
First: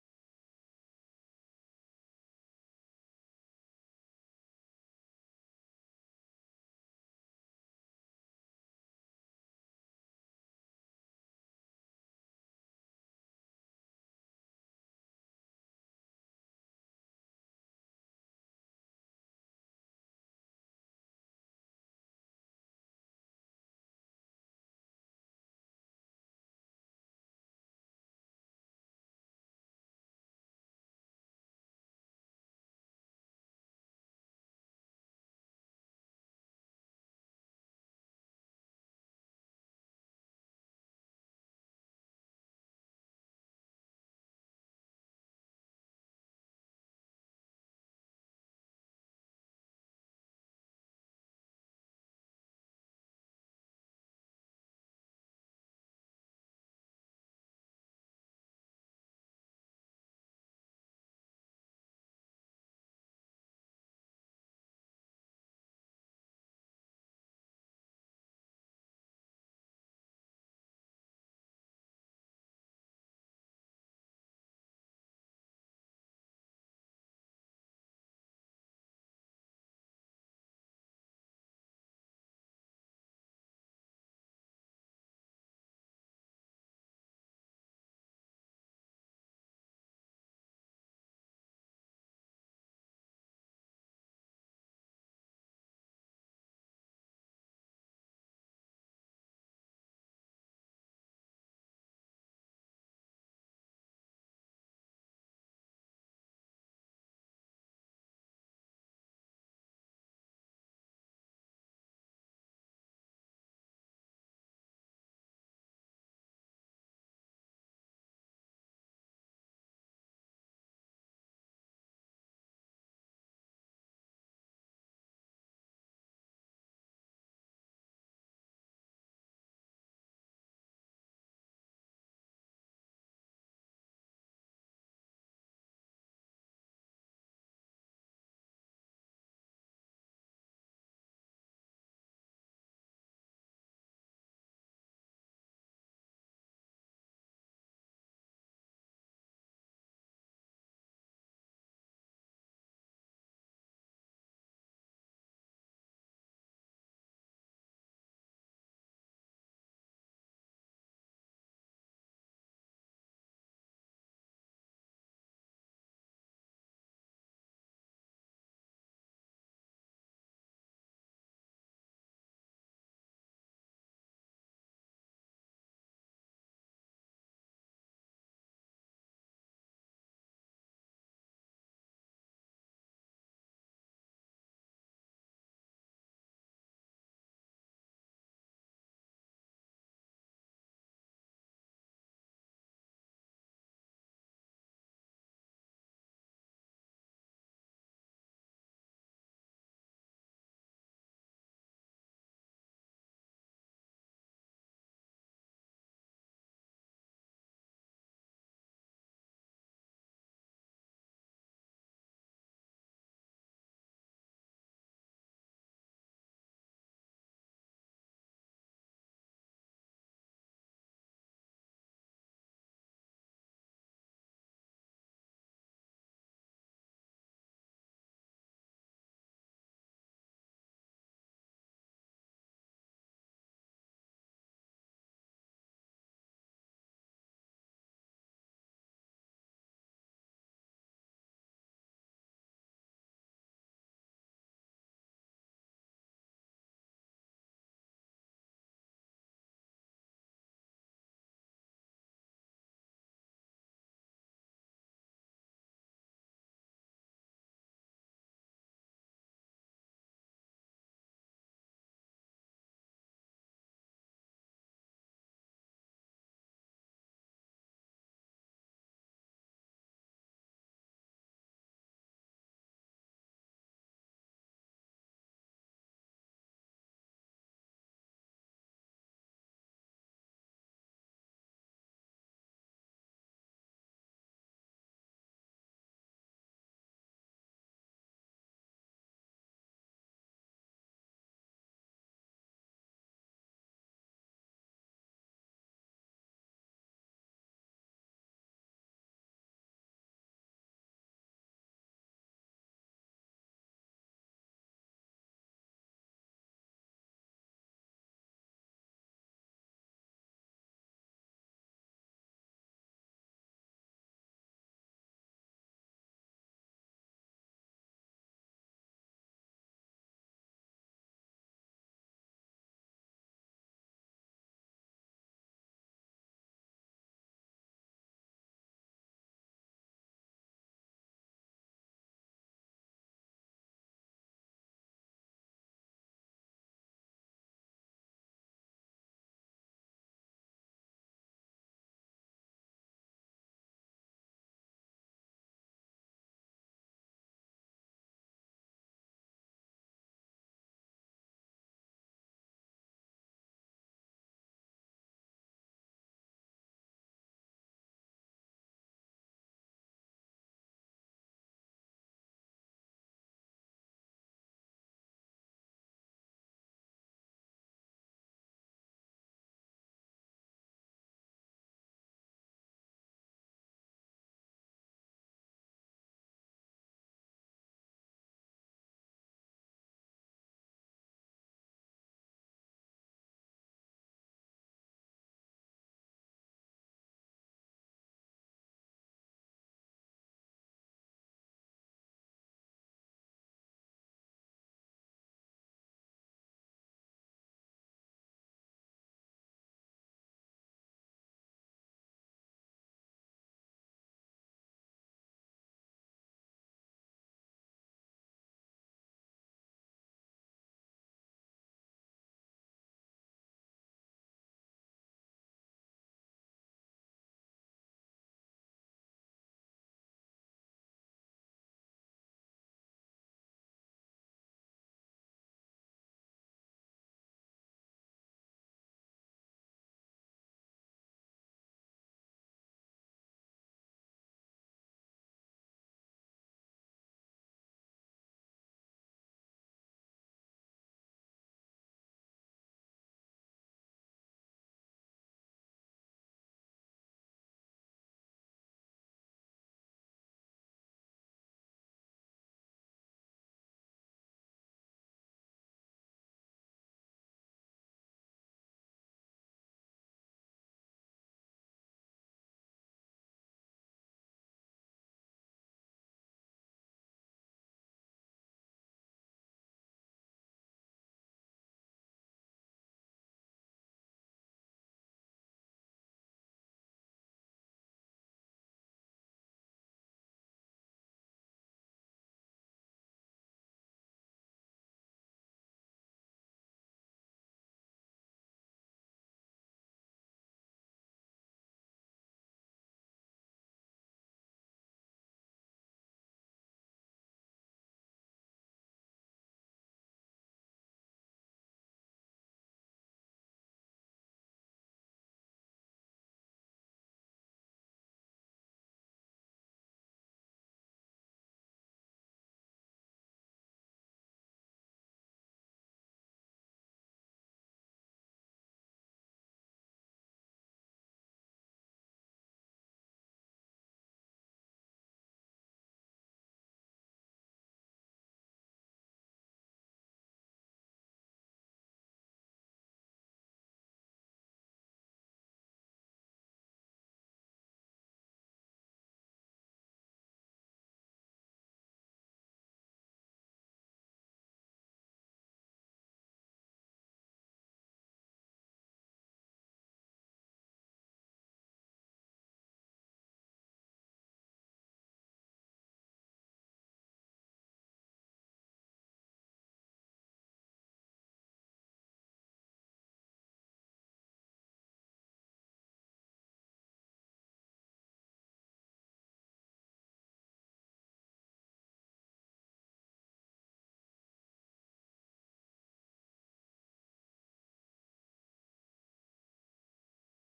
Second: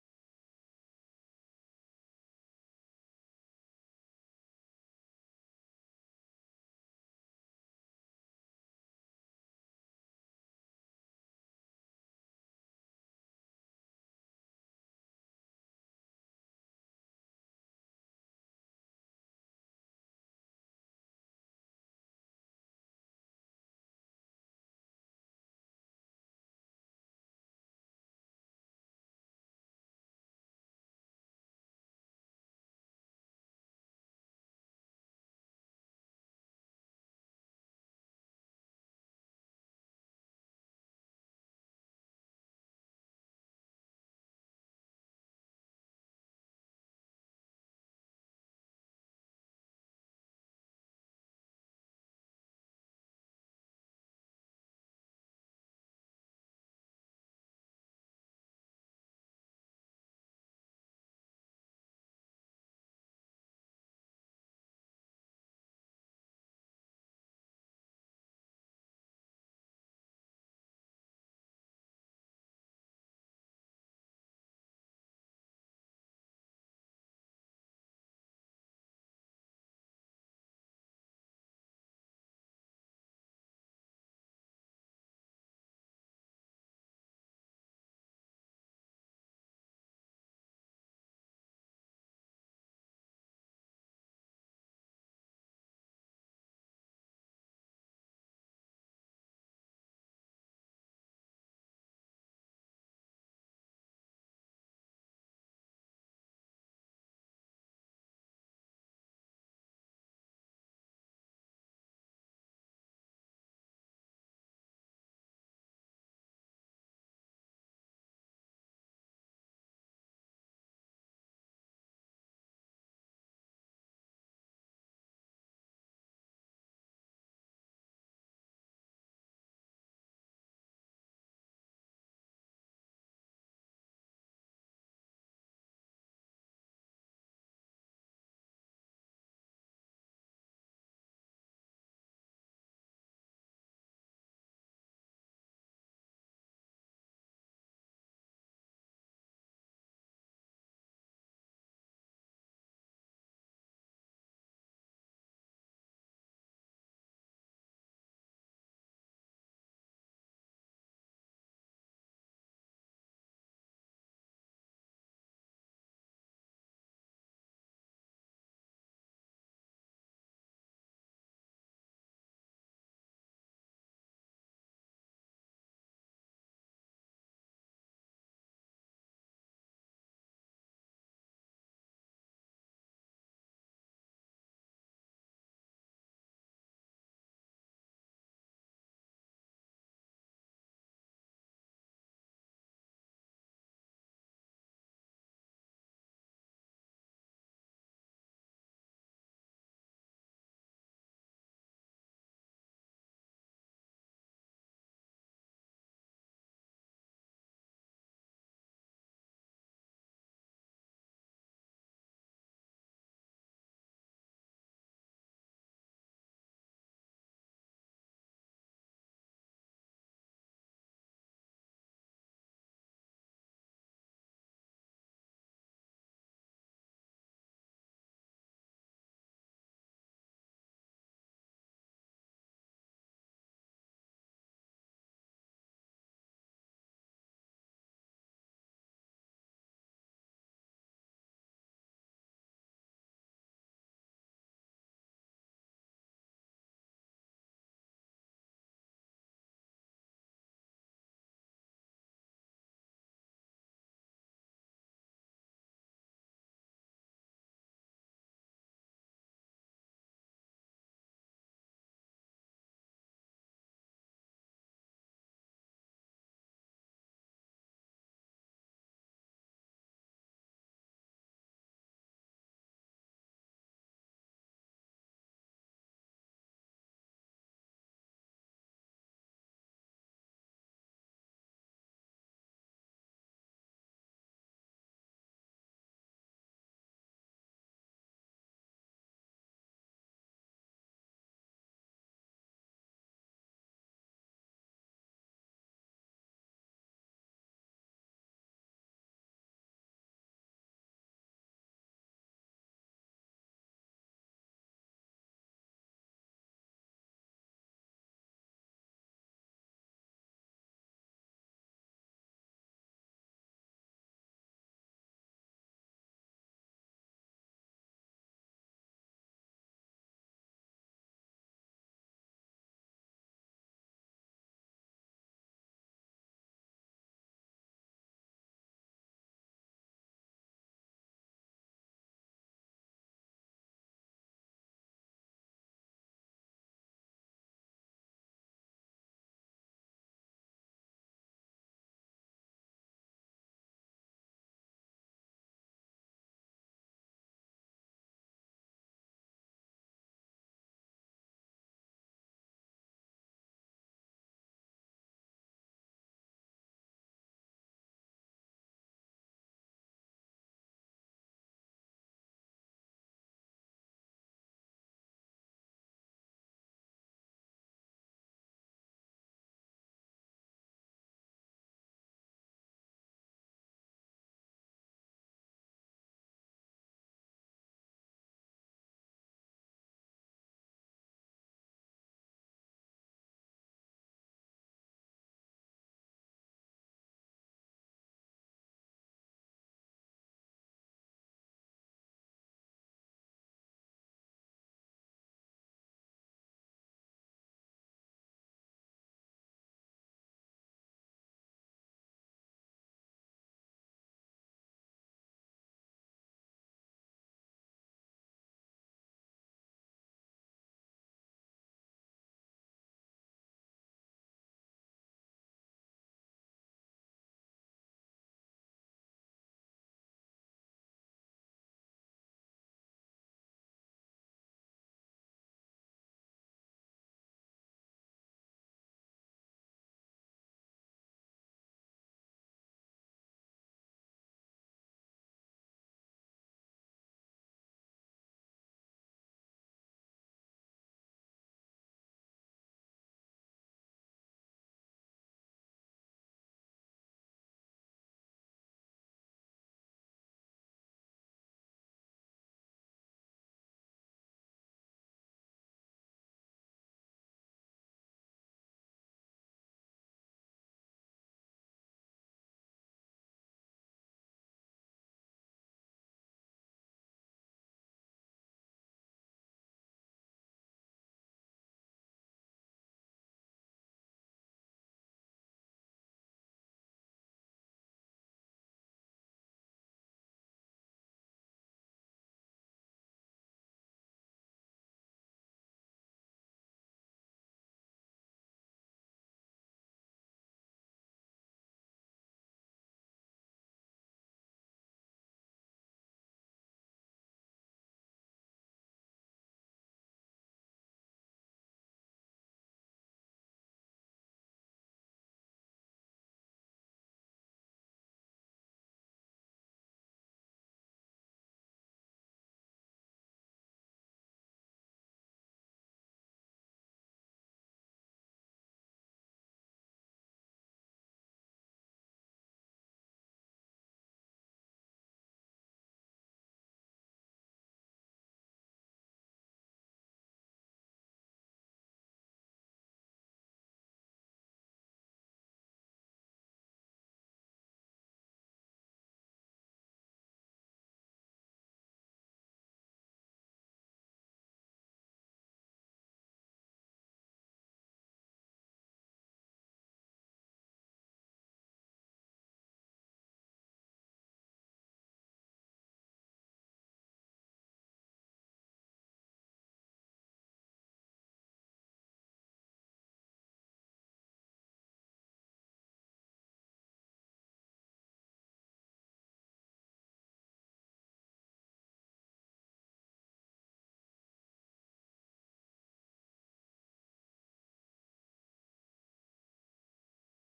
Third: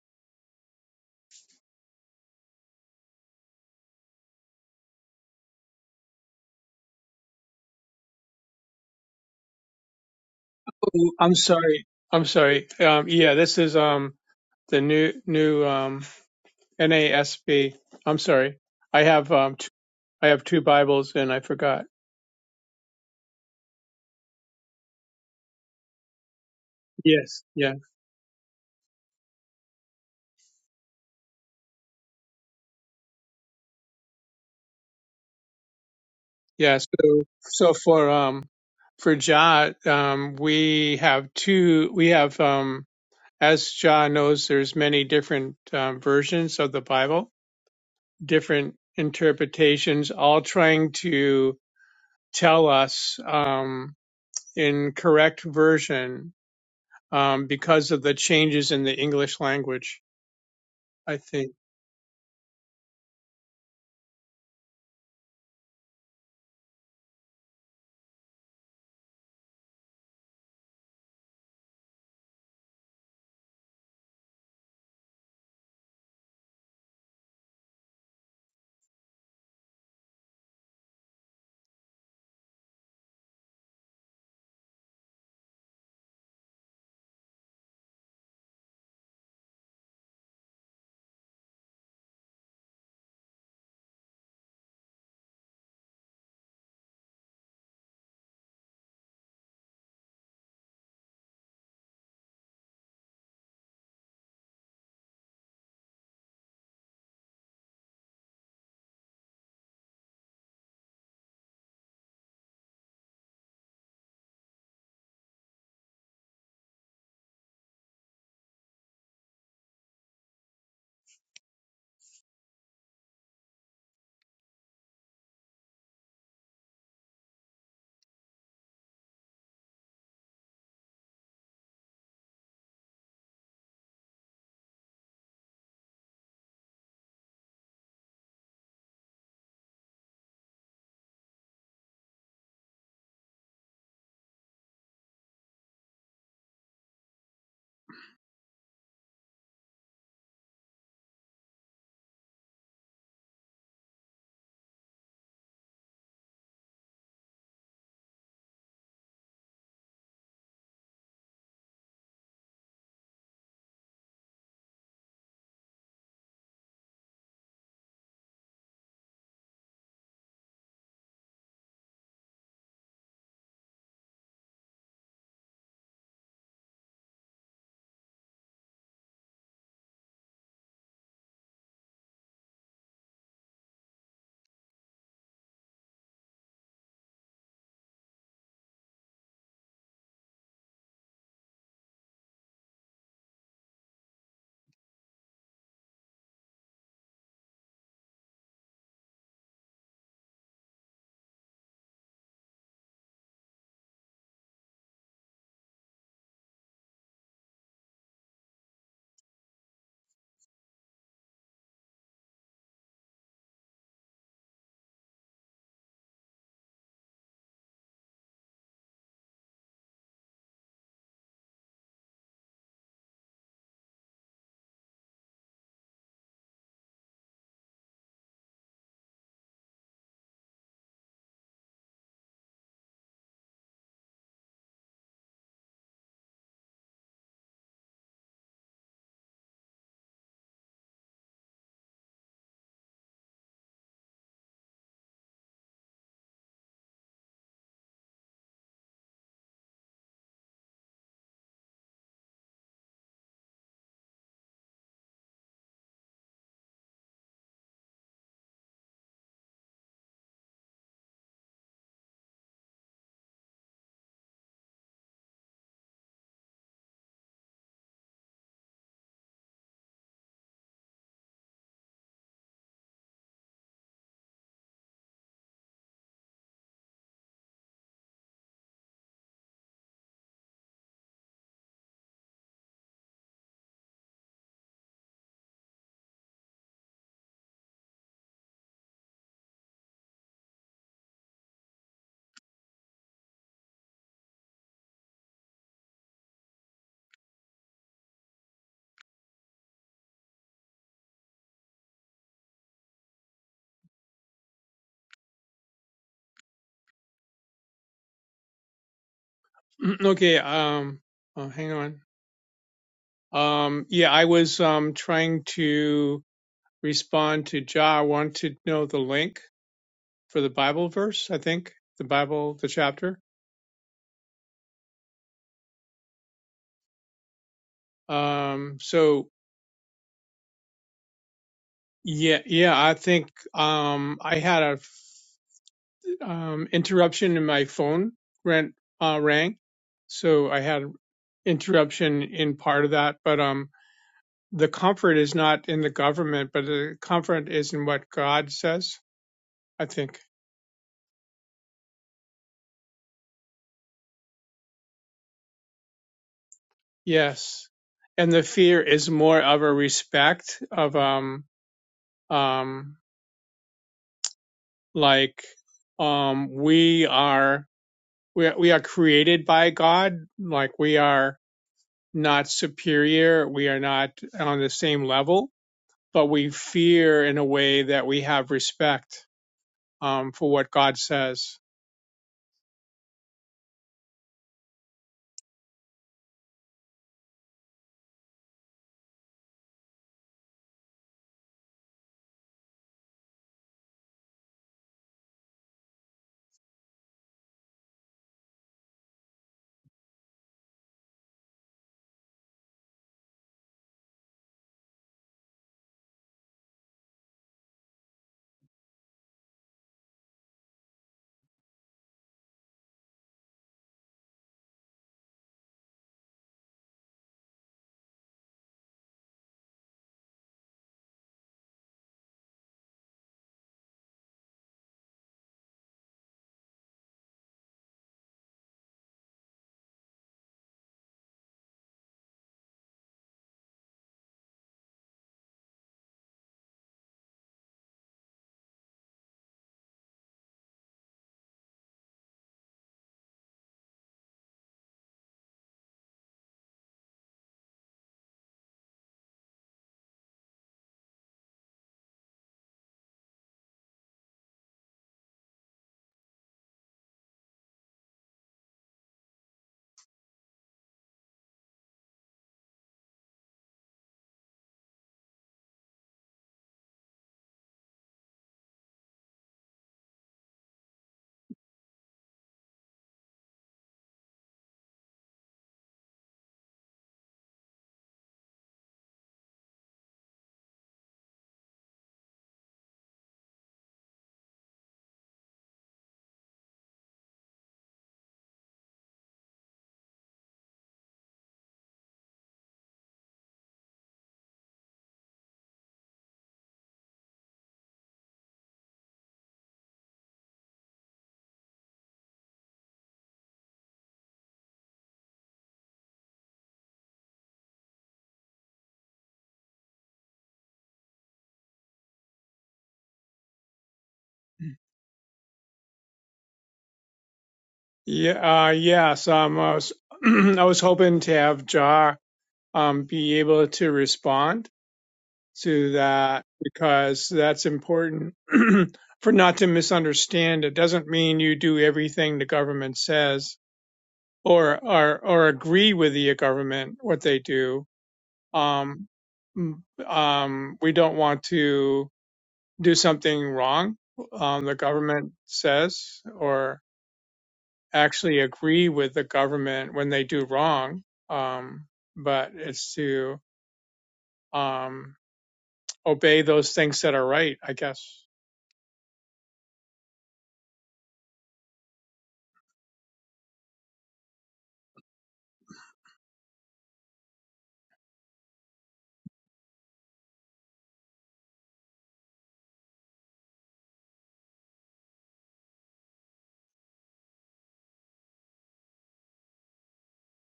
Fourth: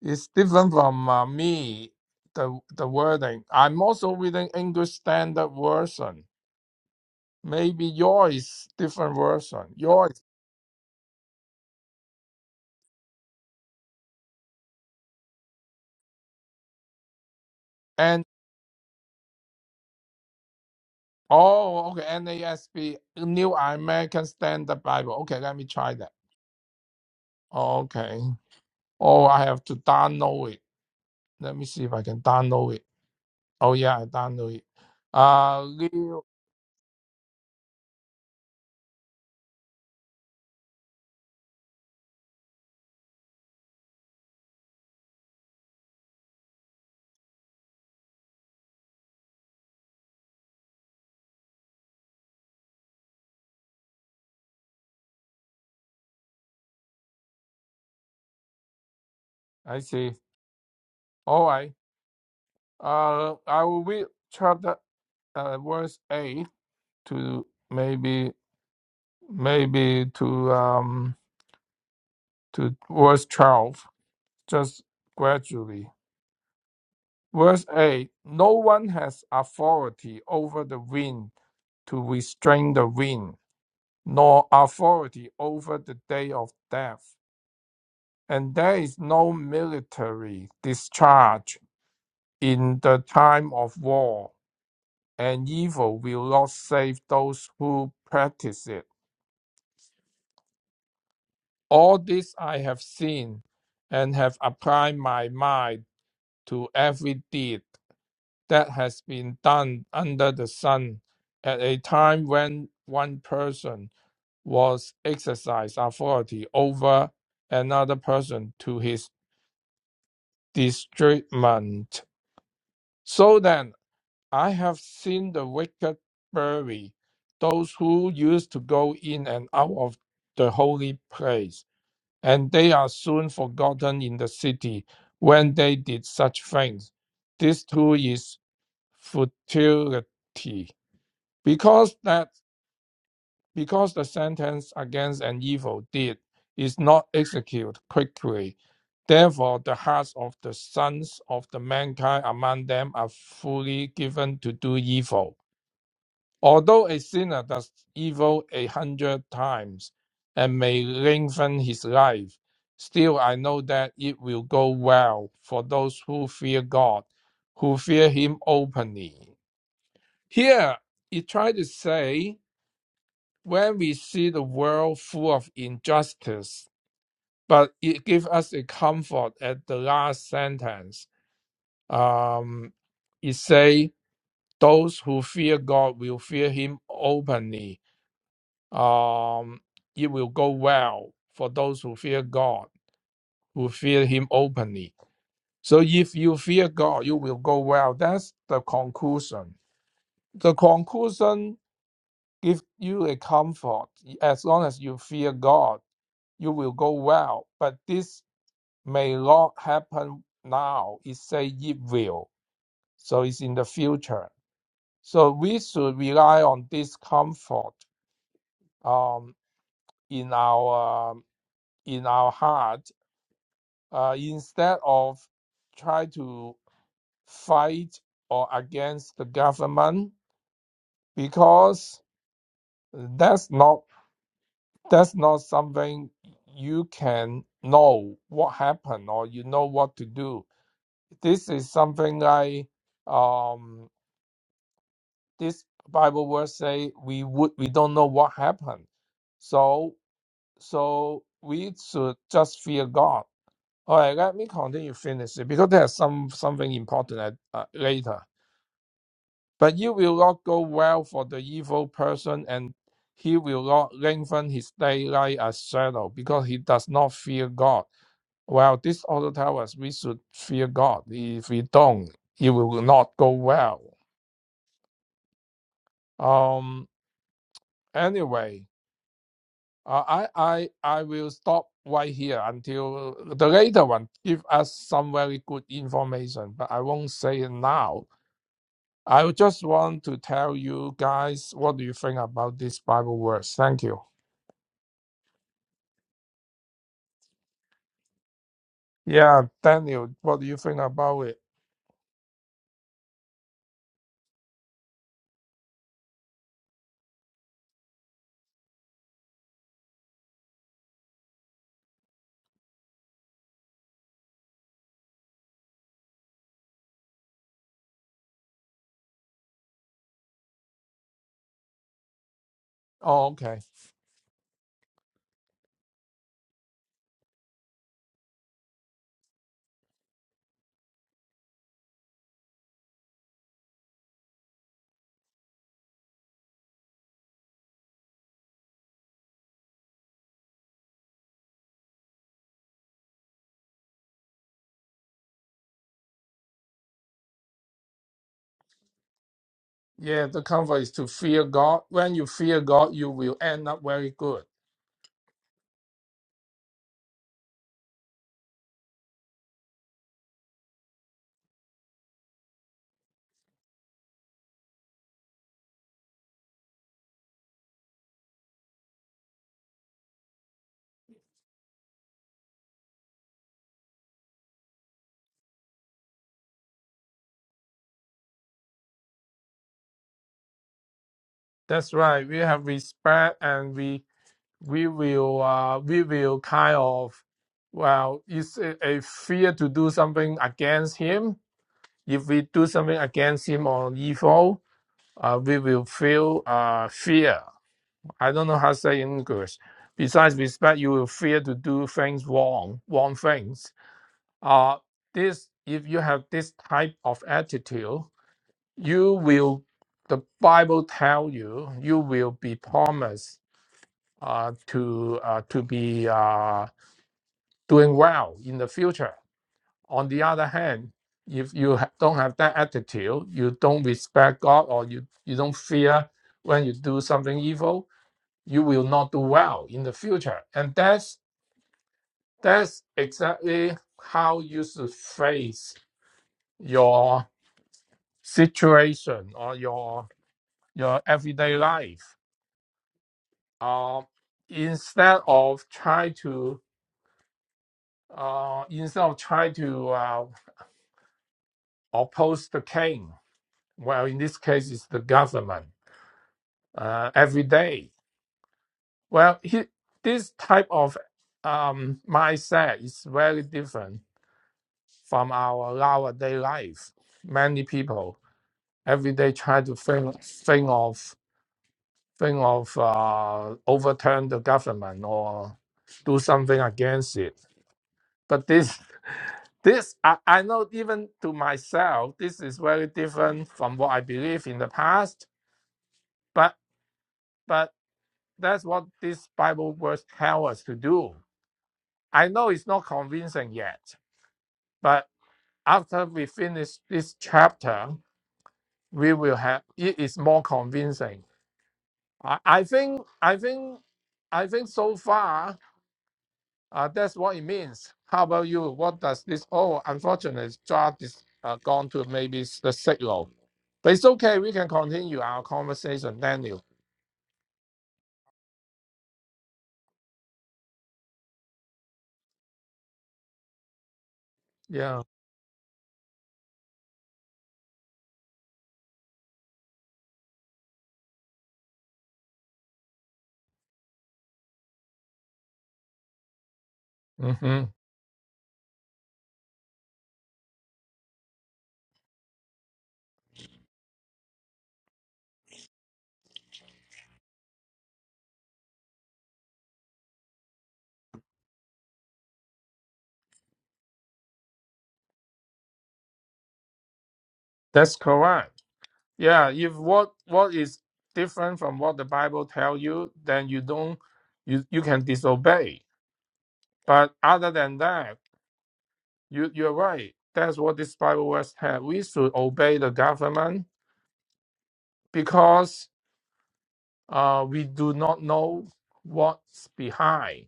C: is different from uh, me. The the wording. I'm also reading English Standard Version. Maybe yours is different version. Yours
B: Ooh, I'm sorry. I'm sorry. Um, yeah, this is um the new new um NASB. I'm sorry. I have um two, I have two Bibles and I forgot.
C: Oh, okay. NASB, New American Standard Bible. Okay, let me try that.
B: Yes. Yeah.
C: Okay. Oh, I have to download it. Let me see if I can download it. Oh, yeah, I download it. Uh, Leo,
B: Yeah. So so for um for Jah um we have two we have um as Jah knows there's many different um, versions of the Bible, different interpretations, all trying to tell us um, in correct version um, because of the changes in the English
C: I
B: language,
C: see.
B: I
C: All
B: think.
C: right. Uh, I will read chapter uh, verse eight to maybe maybe to um to verse twelve, just gradually. Verse eight. No one has authority over the wind to restrain the wind, nor authority over the day of death. And there is no military discharge in the time of war, and evil will not save those who practice it. All this I have seen and have applied my mind to every deed that has been done under the sun at a time when one person was exercise authority over another person to his detriment. So then I have seen the wicked bury those who used to go in and out of the holy place, and they are soon forgotten in the city when they did such things. This too is futility, because that because the sentence against an evil deed is not executed quickly, therefore the hearts of the sons of the mankind among them are fully given to do evil. Although a sinner does evil a hundred times and may lengthen his life, still I know that it will go well for those who fear God, who fear him openly. Here, he tried to say when we see the world full of injustice, but it gives us a comfort at the last sentence. Um, it say, "Those who fear God will fear Him openly. Um, it will go well for those who fear God, who fear Him openly." So, if you fear God, you will go well. That's the conclusion. The conclusion give you a comfort. As long as you fear God, you will go well. But this may not happen now. It say it will. So it's in the future. So we should rely on this comfort um, in our um, in our heart uh, instead of try to fight or against the government because that's not that's not something you can know what happened or you know what to do. This is something like um, this Bible verse say we would we don't know what happened, so so we should just fear God. All right, let me continue finish it because there's some something important at, uh, later. But you will not go well for the evil person, and he will not lengthen his daylight as shadow because he does not fear God Well, this also tells us we should fear God. If we don't, it will not go well. Um. Anyway, uh, I I I will stop right here until the later one give us some very good information, but I won't say it now. I just want to tell you guys what do you think about this Bible verse. Thank you. Yeah, Daniel, what do you think about it?
B: okay, um, oh, hang on. Um, yeah, I was um, trying to respond to Ja. I want to know the link for the Bible verse, I think, the Bible, the chapter.
C: Oh, okay.
B: Um, so, yeah, yeah, I think um, I had a um, interruption in my phone Rent uh, rang, so I had interruption in part of that. But um, the comfort is not in the government, but the comfort is in what God says. I think
C: Yeah, the comfort is to fear God. When you fear God, you will end up very good.
B: yes, and the fear is more of a respect of um um like um we are we we are created by God, like we are not superior, we are not on the same level but we fear in a way that we have respect um, for what God says.
C: That's right. We have respect, and we we will uh, we will kind of well, it's a, a fear to do something against him. If we do something against him or evil, uh, we will feel uh, fear. I don't know how to say in English. Besides respect, you will fear to do things wrong, wrong things. Uh, this if you have this type of attitude, you will. The Bible tell you you will be promised uh, to uh, to be uh, doing well in the future. On the other hand, if you don't have that attitude, you don't respect God, or you you don't fear when you do something evil, you will not do well in the future. And that's that's exactly how you should face your situation or your your everyday life. Uh, instead of try to uh, instead of try to uh, oppose the king. Well, in this case, it's the government uh, every day. Well, he, this type of um, mindset is very different from our nowadays life. Many people every day try to think, think of think of uh, overturn the government or do something against it. But this this I, I know even to myself, this is very different from what I believe in the past. But but That's what this Bible verse tells us to do. I know it's not convincing yet, but after we finish this chapter, we will have it is more convincing. I, I think I think I think so far uh, that's what it means. How about you? What does this? Oh, unfortunately, Josh is uh, gone to maybe s- the signal, but it's okay. We can continue our conversation, Daniel.
B: Yeah, uh, yes. Um, I was I was hoping to have Jah um, be able to respond
C: Yeah,
B: to that because that's important for not to misunderstand. It doesn't mean you do everything the government says or or, or agree with the government what they
C: hmm
B: do. Um, mm, um, we don't want to do something wrong, um, the government says, or actually agree with the government when they do wrong. Um, but it's to um, obey those things that are right, I
C: that's
B: guess.
C: correct. Yeah, if what what is different from what the Bible tell you, then you don't you you can disobey. But other than that, you you're right. That's what this Bible verse had. We should obey the government because uh, we do not know what's behind.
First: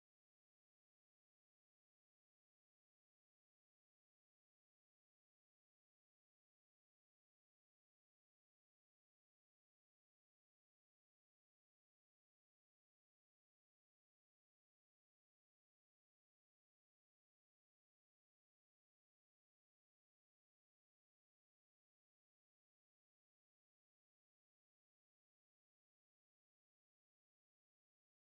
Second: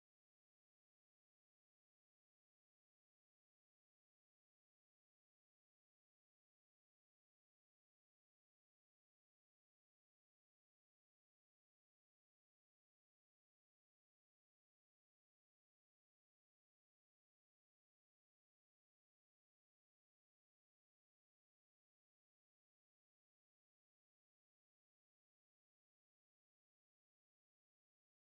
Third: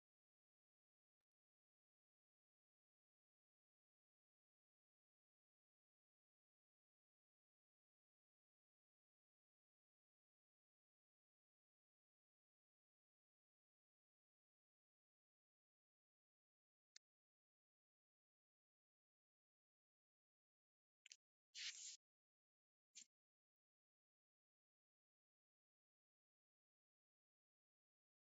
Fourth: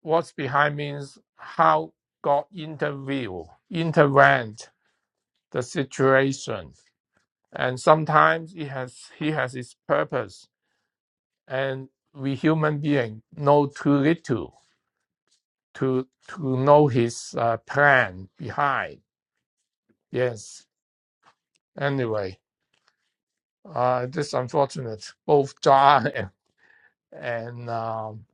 C: What's behind means how God intervene, intervene the situation, and sometimes it has he has his purpose and we human being know too little to to know his uh, plan behind. Yes. Anyway, uh, this unfortunate. Both John and, and um,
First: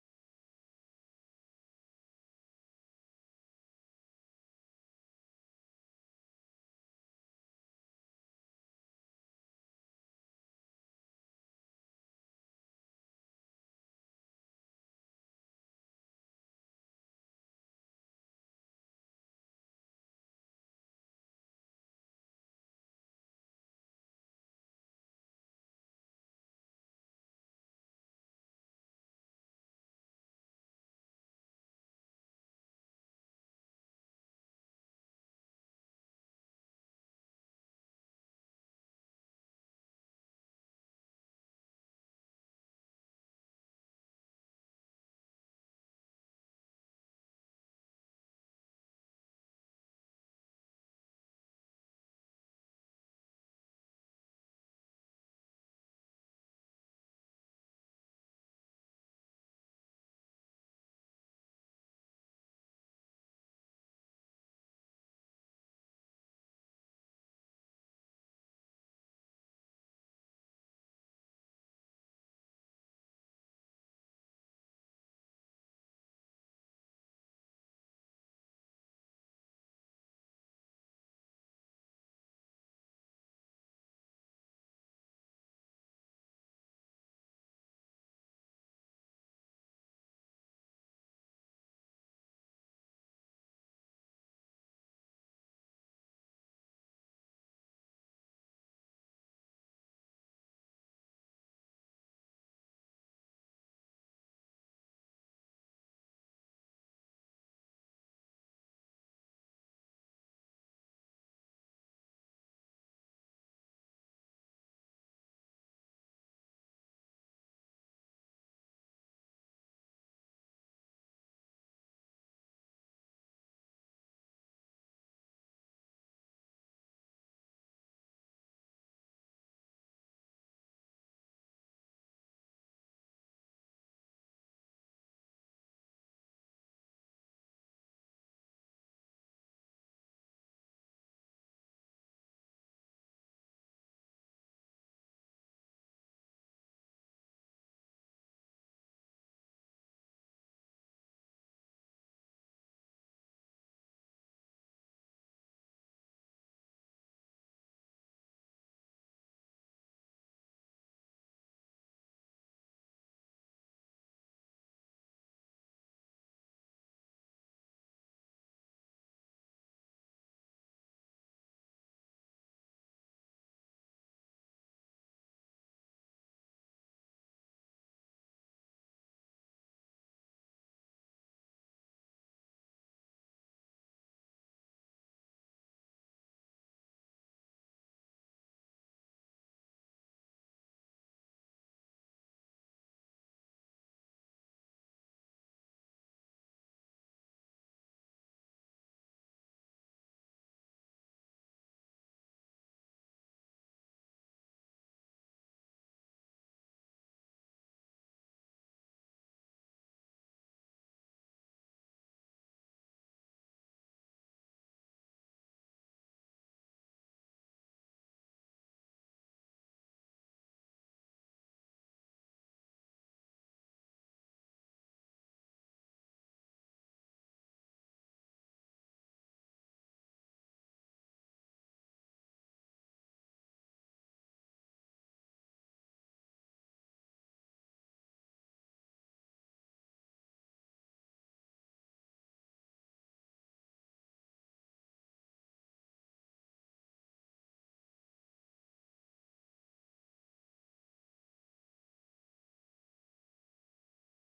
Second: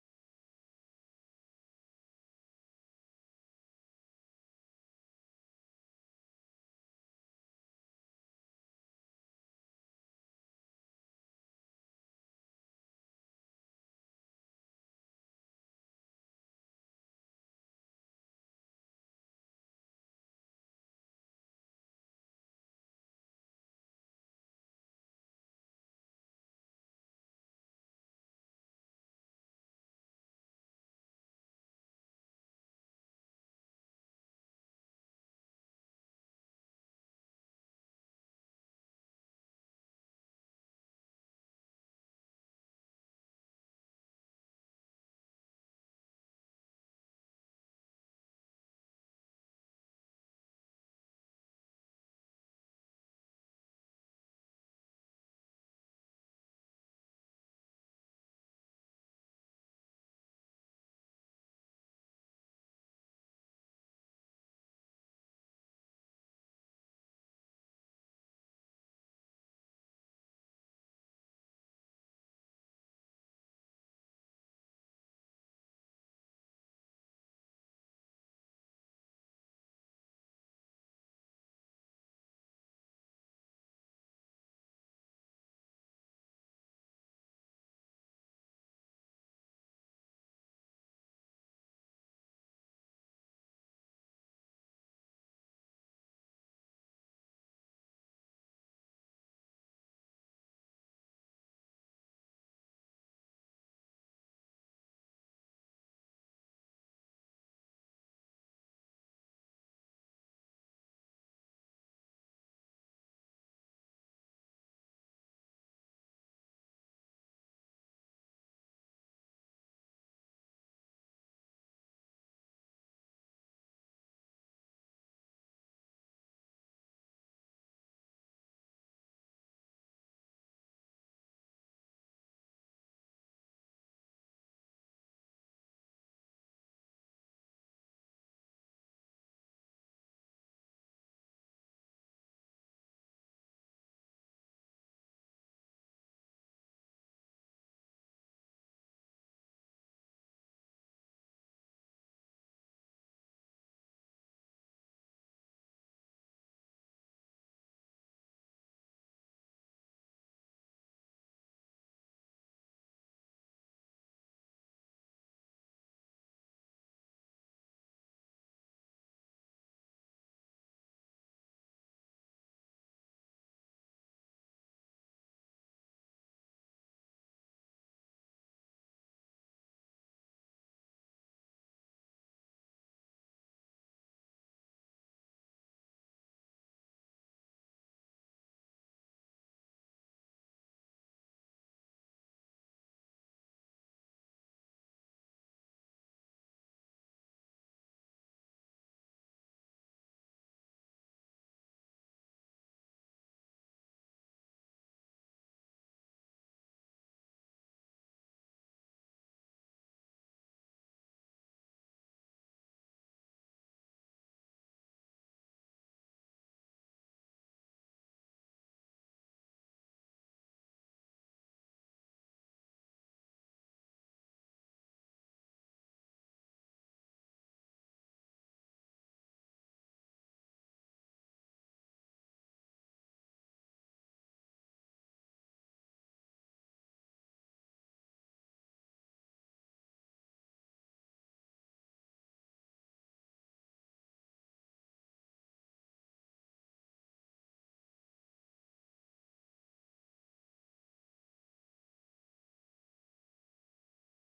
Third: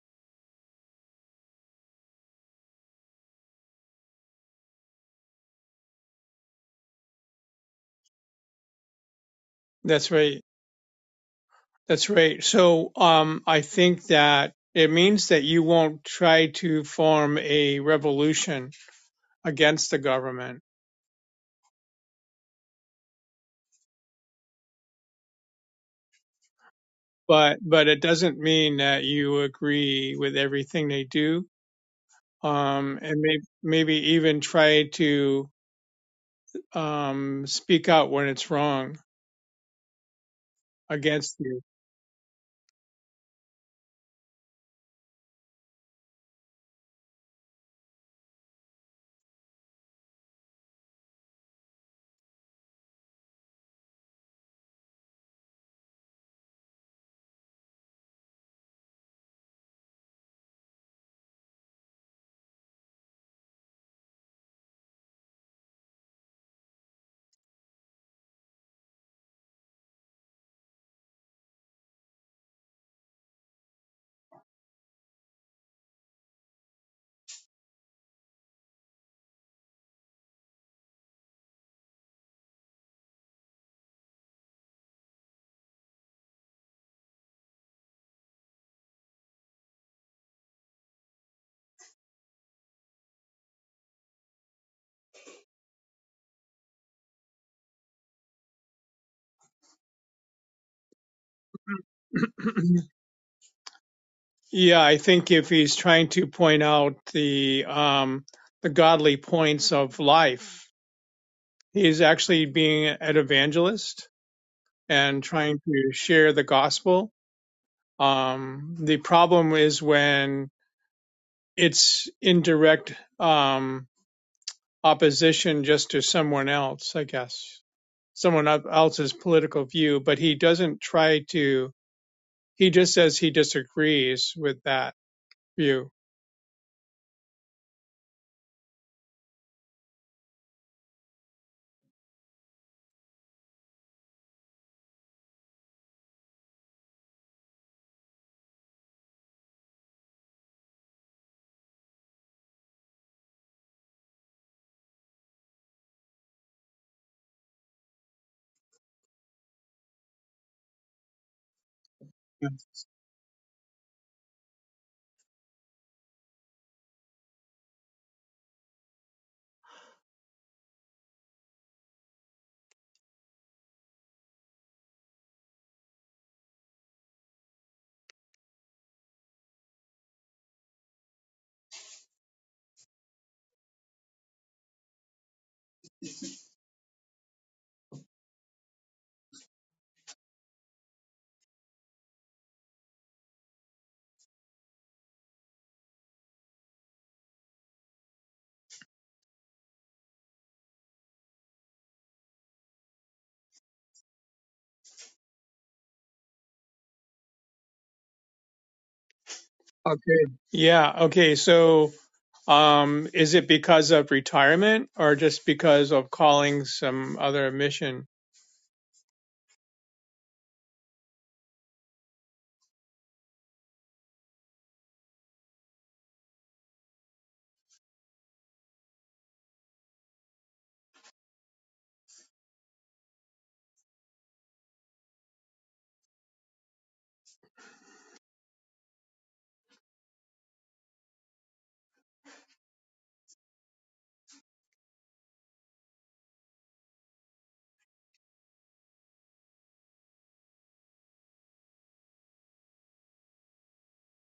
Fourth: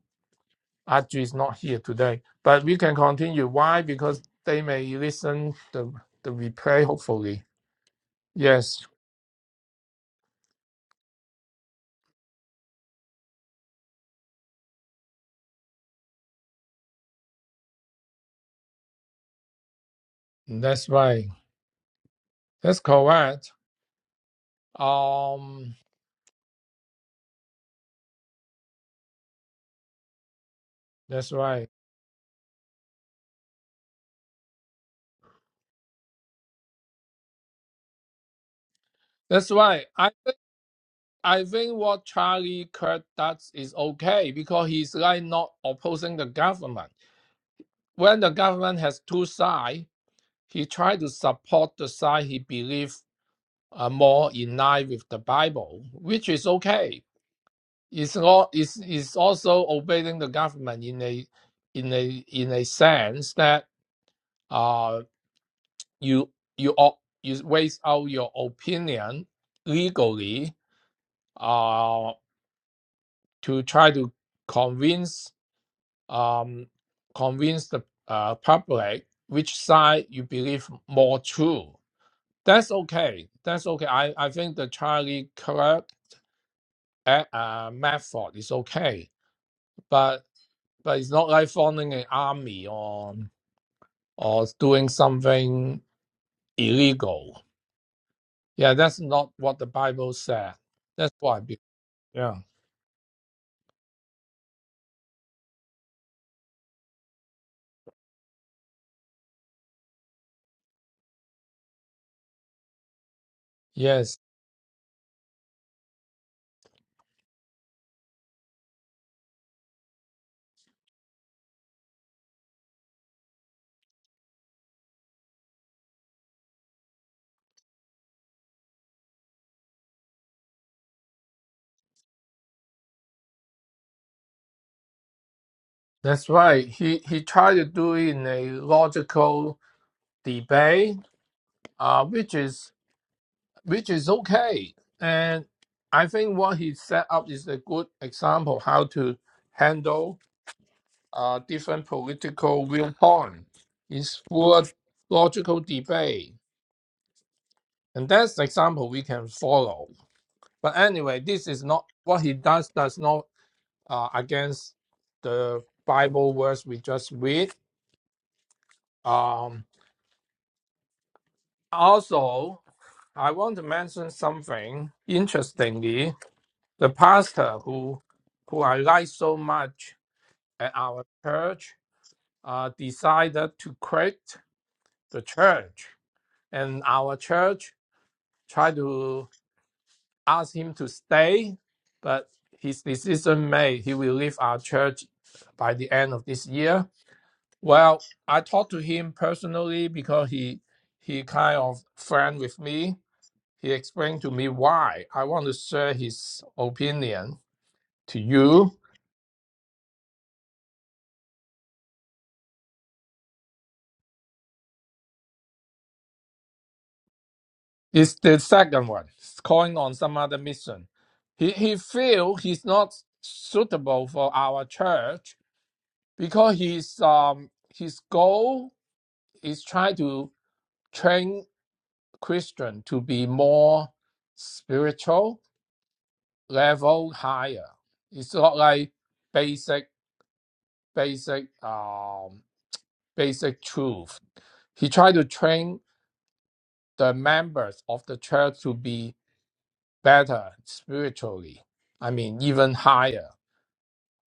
C: Audrey is not here today, but we can continue. Why? Because they may listen the the replay. Hopefully, yes.
B: That's right. That's right. So um, I think that it means that you won't try to form a revolution against the government,
C: That's right. That's correct. Um,
B: but but it doesn't mean that you agree with everything they
C: that's
B: do
C: right.
B: um, and may, maybe even try to um, speak out when it's wrong
C: That's right. I
B: against
C: I
B: you.
C: think what Charlie Kirk does is okay because he's like not opposing the government. When the government has two sides, he tries to support the side he believes are more in line with the Bible, which is okay. It's not it's, it's also obeying the government in a in a in a sense that uh you you op- you waste out your opinion legally uh to try to convince um, convince the uh, public which side you believe more true. That's okay. That's okay. I, I think the Charlie Kirk uh, uh, method is okay, but but it's not like forming an army or or doing something illegal. Yeah, that's not what the Bible said. That's why. be- Yeah.
B: yeah, I think if he's trying to point out the um, the godly points of life, he's actually being an evangelist
C: Yes,
B: and trying to share the gospel. Um, the problem is when it's in direct um, opposition just to someone else, I guess. someone else's political view, but he doesn't try to, he just says he disagrees with that view.
C: that's right. He he tried to do it in a logical debate, uh, which is which is okay. And I think what he set up is a good example how to handle uh, different political viewpoint. It's full of logical debate, and that's the example we can follow. But anyway, this is not what he does. Does not uh, against the Bible verse we just read. Um, also, I want to mention something interestingly. the pastor who who I like so much at our church uh, decided to quit the church, and our church tried to ask him to stay, but his decision made he will leave our church by the end of this year. Well, I talked to him personally because he he kind of friend with me. He explained to me why. I want to share his opinion to you
B: Okay. Yeah. Okay. So, um, is it because of retirement or just because of calling some other mission?
C: It's the second one. It's calling on some other mission. He he feel he's not suitable for our church because he's um his goal is trying to train Christian to be more spiritual level higher. It's not like basic basic um basic truth. He tried to train the members of the church to be better spiritually. I mean, even higher.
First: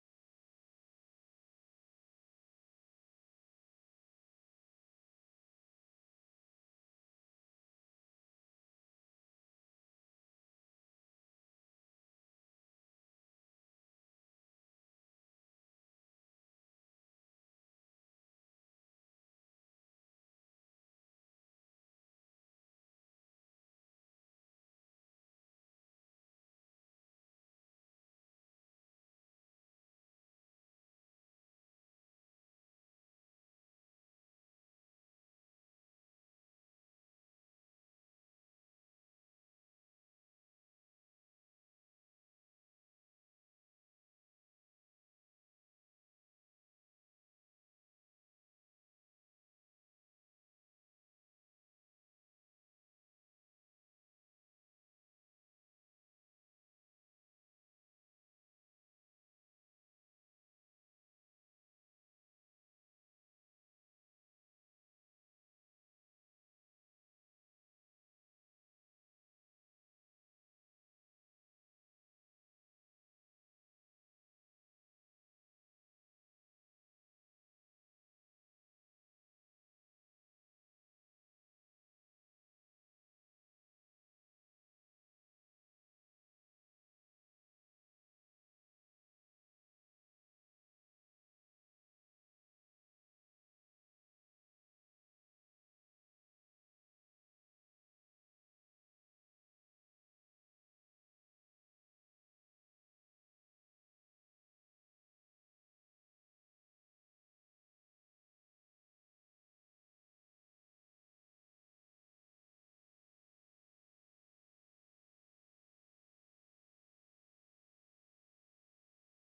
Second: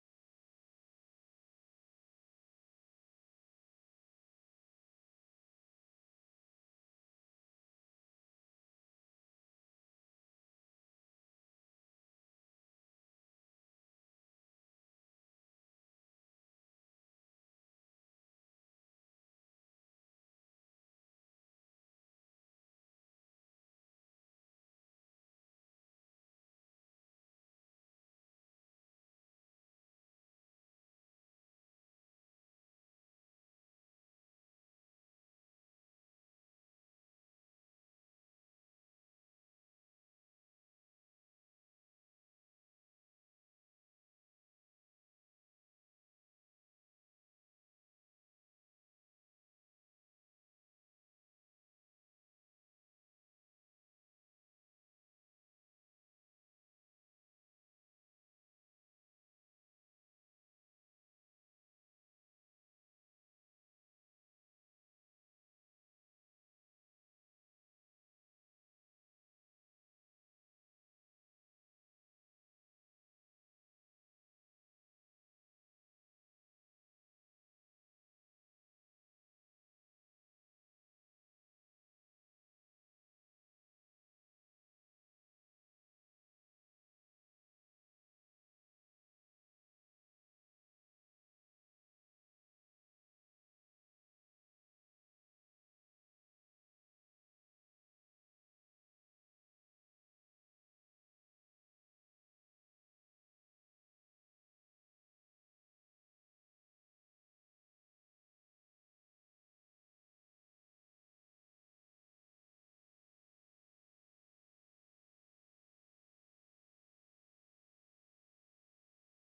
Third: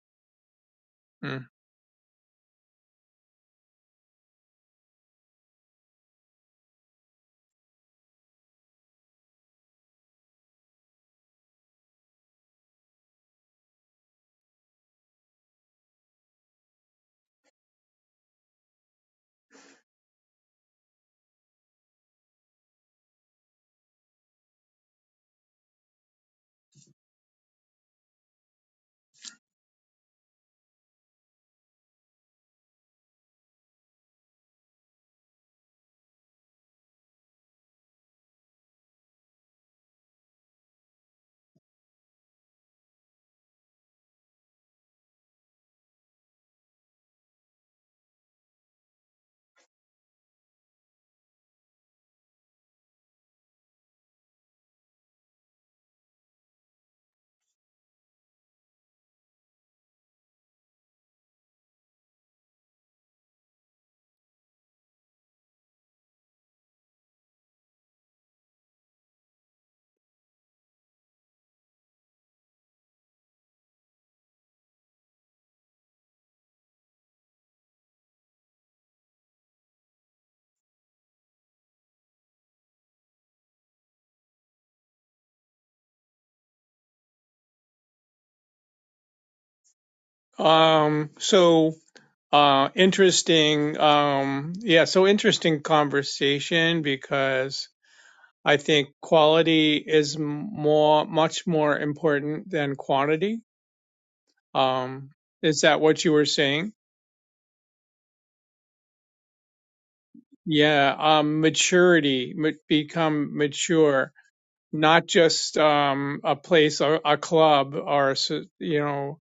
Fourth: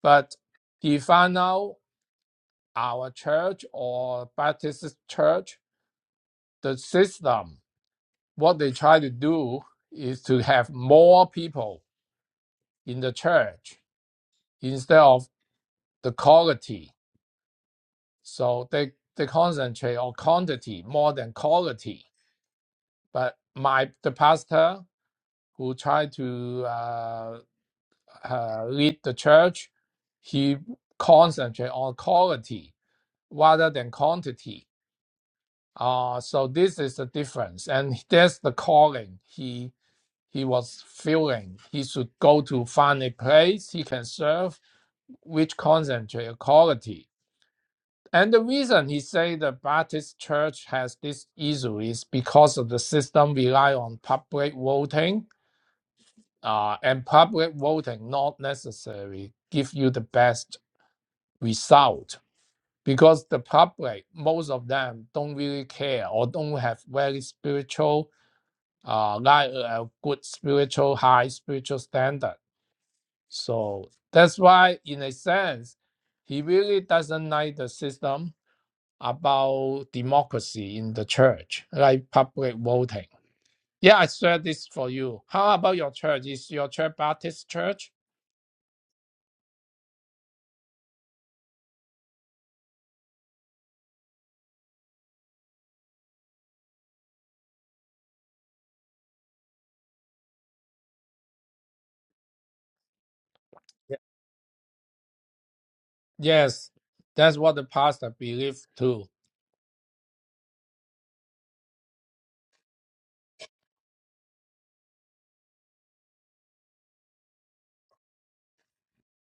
C: But if I
B: Hmm.
C: know our church or Baptist church, the system, what they try to do is to have more people in the church instead of the quality. So they, they concentrate on quantity more than quality. But my the pastor who tried to uh, uh, lead the church, he concentrates on quality rather than quantity. Uh, so this is the difference, and that's the calling he he was feeling. He should go to find a place he can serve, which concentrate on quality. And the reason he say the Baptist Church has this issue is because of the system rely on public voting, uh, and public voting not necessarily give you the best result because the public, most of them don't really care or don't have very spiritual, uh, like a good spiritual, high spiritual standard. So that's why, in a sense, he really doesn't like the system about democracy in the church, like public voting. Yeah, I shared this for you. How about your church? Is your church Baptist church?
B: Um, so, uh, interesting. Um, yeah. So interesting conversation because I think quality is more, much more important than quantity
C: Yeah.
B: Um, is that what you were
C: Yes,
B: saying?
C: that's what the pastor believes too.
B: Yeah, um, maturity, ma- become mature, not just um, a place, a, a club, or so- you know,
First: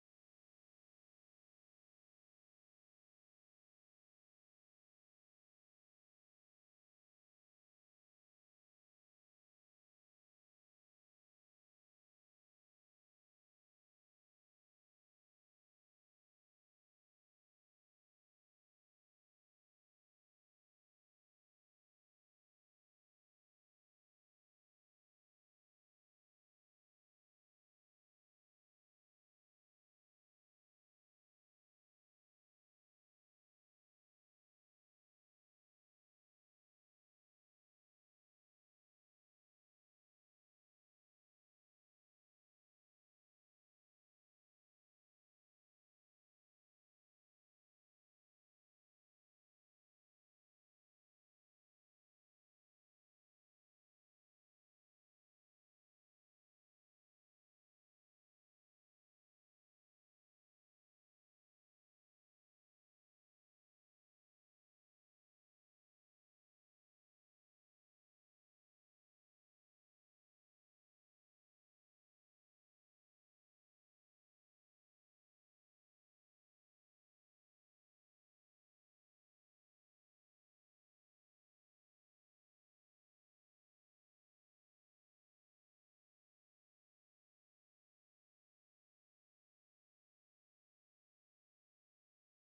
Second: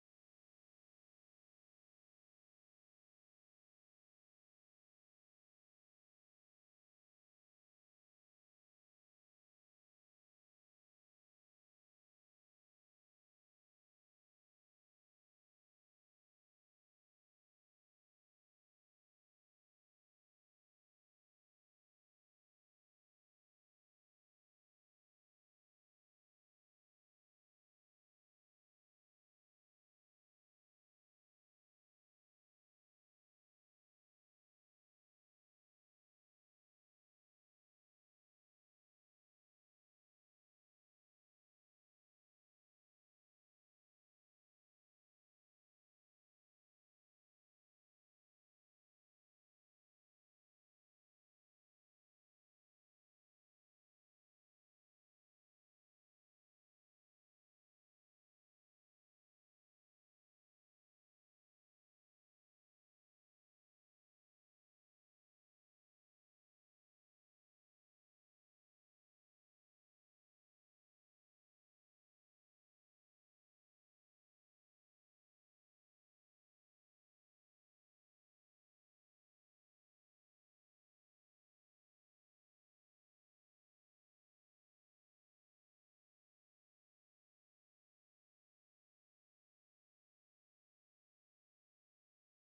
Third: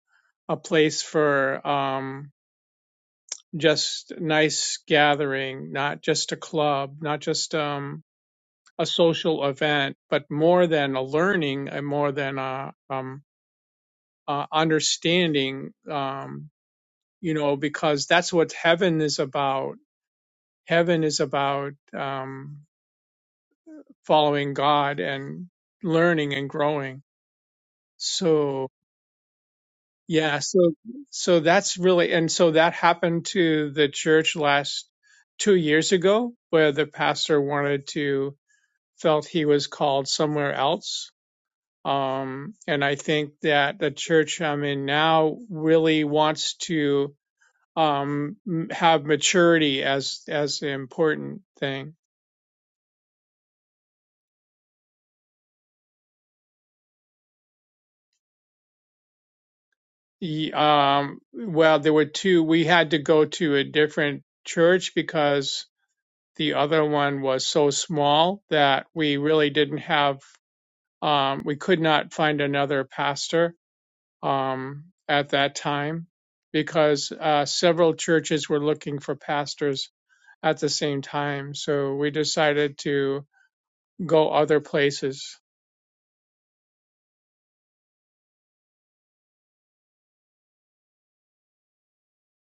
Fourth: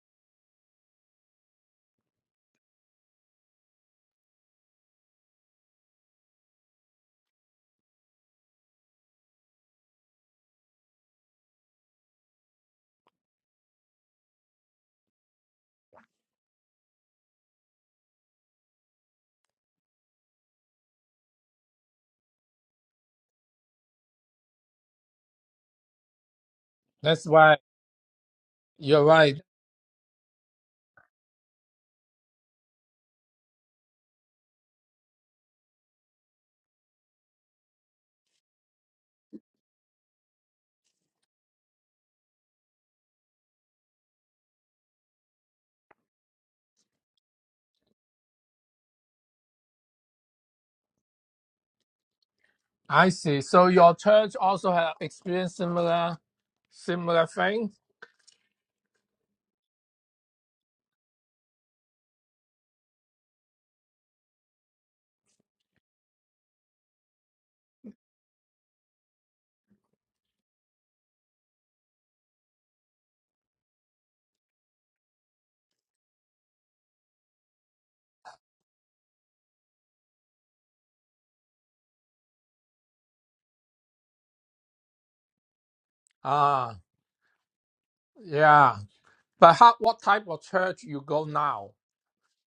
B: a place for um, just nice gathering, not just a club, not just um, a social event, but more than a learning and more than a um, uh, understanding. Um, you know, because that's what heaven is about Heaven is about um, following God and learning and growing.
C: That's why
B: So
C: you're right.
B: yeah, so so that's really and so that happened to the church last two years ago, where the pastor wanted to felt he was called somewhere else. Um, and I think that the church I'm in now really wants to um, m- have maturity as as an important thing.
C: I see. So your church also have experienced similar similar thing.
B: Ye- Um, well, there were two. We had to go to a different church because the other one was so small that we really didn't have, um, we could not find another pastor um, at that time because uh, several churches were looking for pastors at the same time. So we decided to go other places.
C: Ah, yeah. But how, what type of church you go now?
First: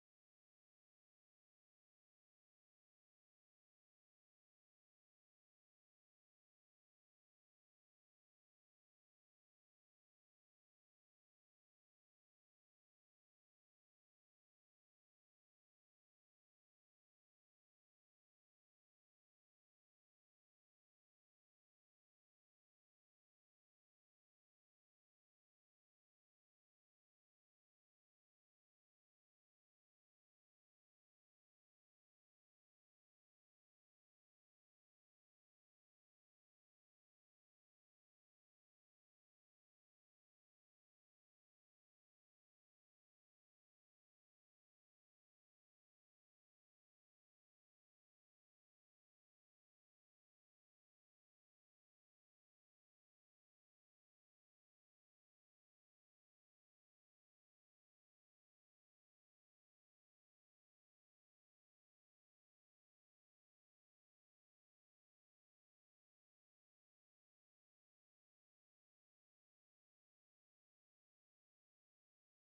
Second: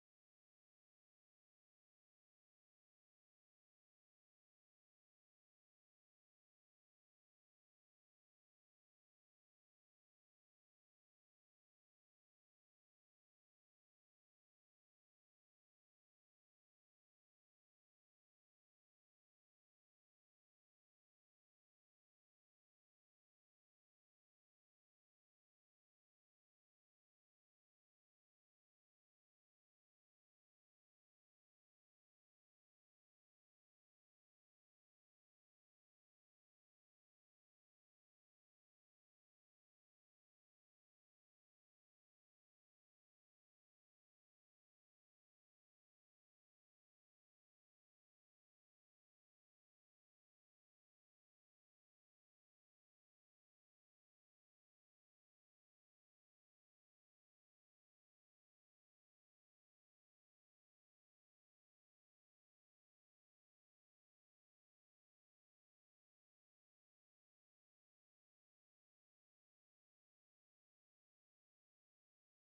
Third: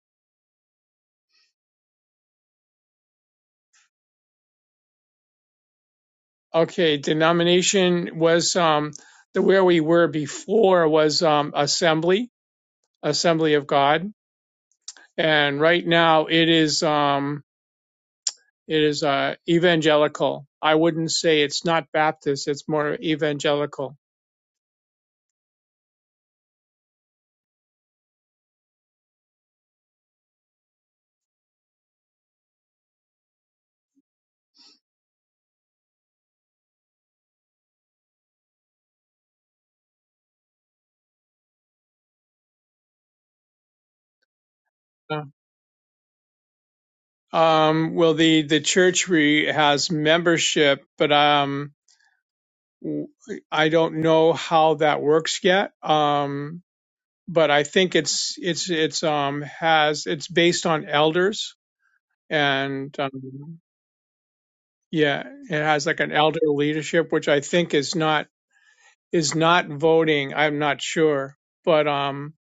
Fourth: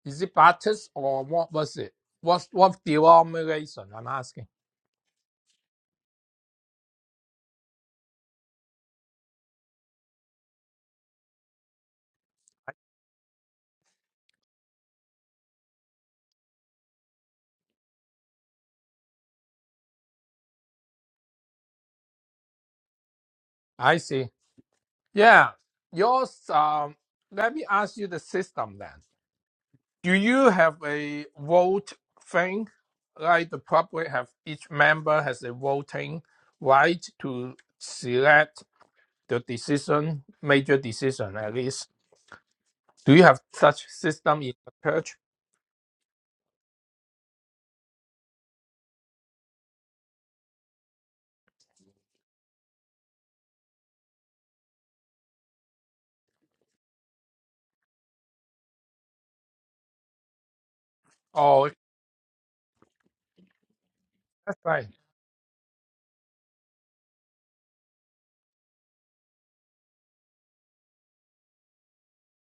C: Is it Baptist or what was it? What what denomination? I'm asking.
B: Okay, denomination was um, the where we were before was um, assembly Assembly of God, and right now it is um, it is uh, evangelical. I wouldn't say it's not Baptist; it's more
C: I
B: evangelical.
C: see. Yeah. Yours. Um. Let me ask you the system then. Do you have a vote thing? Like the public have each member has a voting right to select the decision, major decision at least. Do you have such system in the church?
B: Yeah. Um, well, the the church re- has membership, but um, w- I don't know how that works yet. Um, but I think it's it's it's um has it's based on elders
C: Oh,
B: and um,
C: that's right.
B: yeah, it has like an elder leadership, which I think is not is not voting. I'm not sure, but um,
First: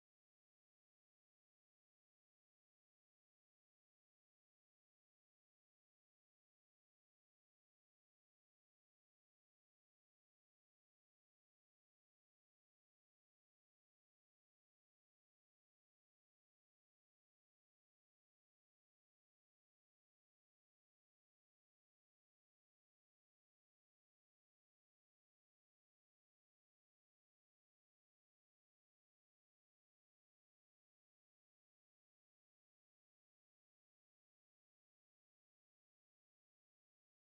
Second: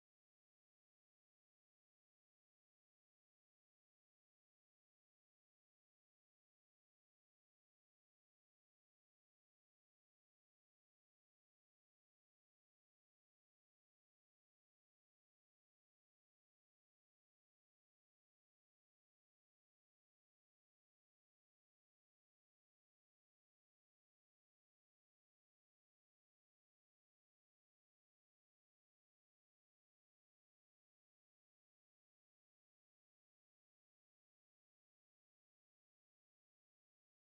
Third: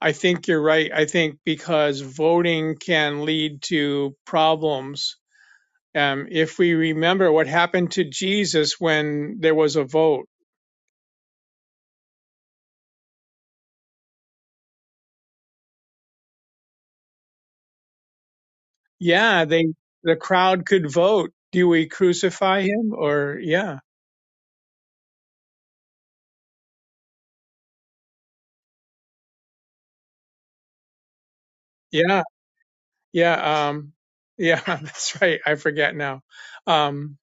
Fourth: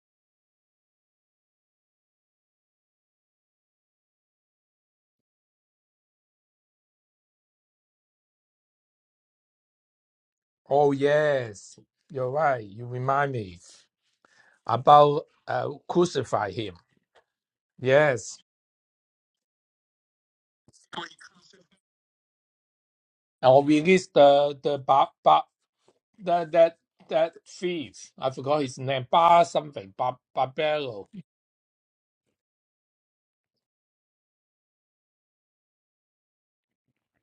B: I think you're right. I think because voting can lead to problems. Um, if we remember what happened to Jesus when there was a vote,
C: Oh yes, you're right. You remind me about uh, crucify him. Yes,
B: yeah, they the crowd could vote. Do we crucify him or
C: or
B: yeah,
C: release the the ba, ba, the, that that thief. I forgot his name. Bar something. Bar,
B: yeah, yeah, um, yeah? That's right. I forget now. Um,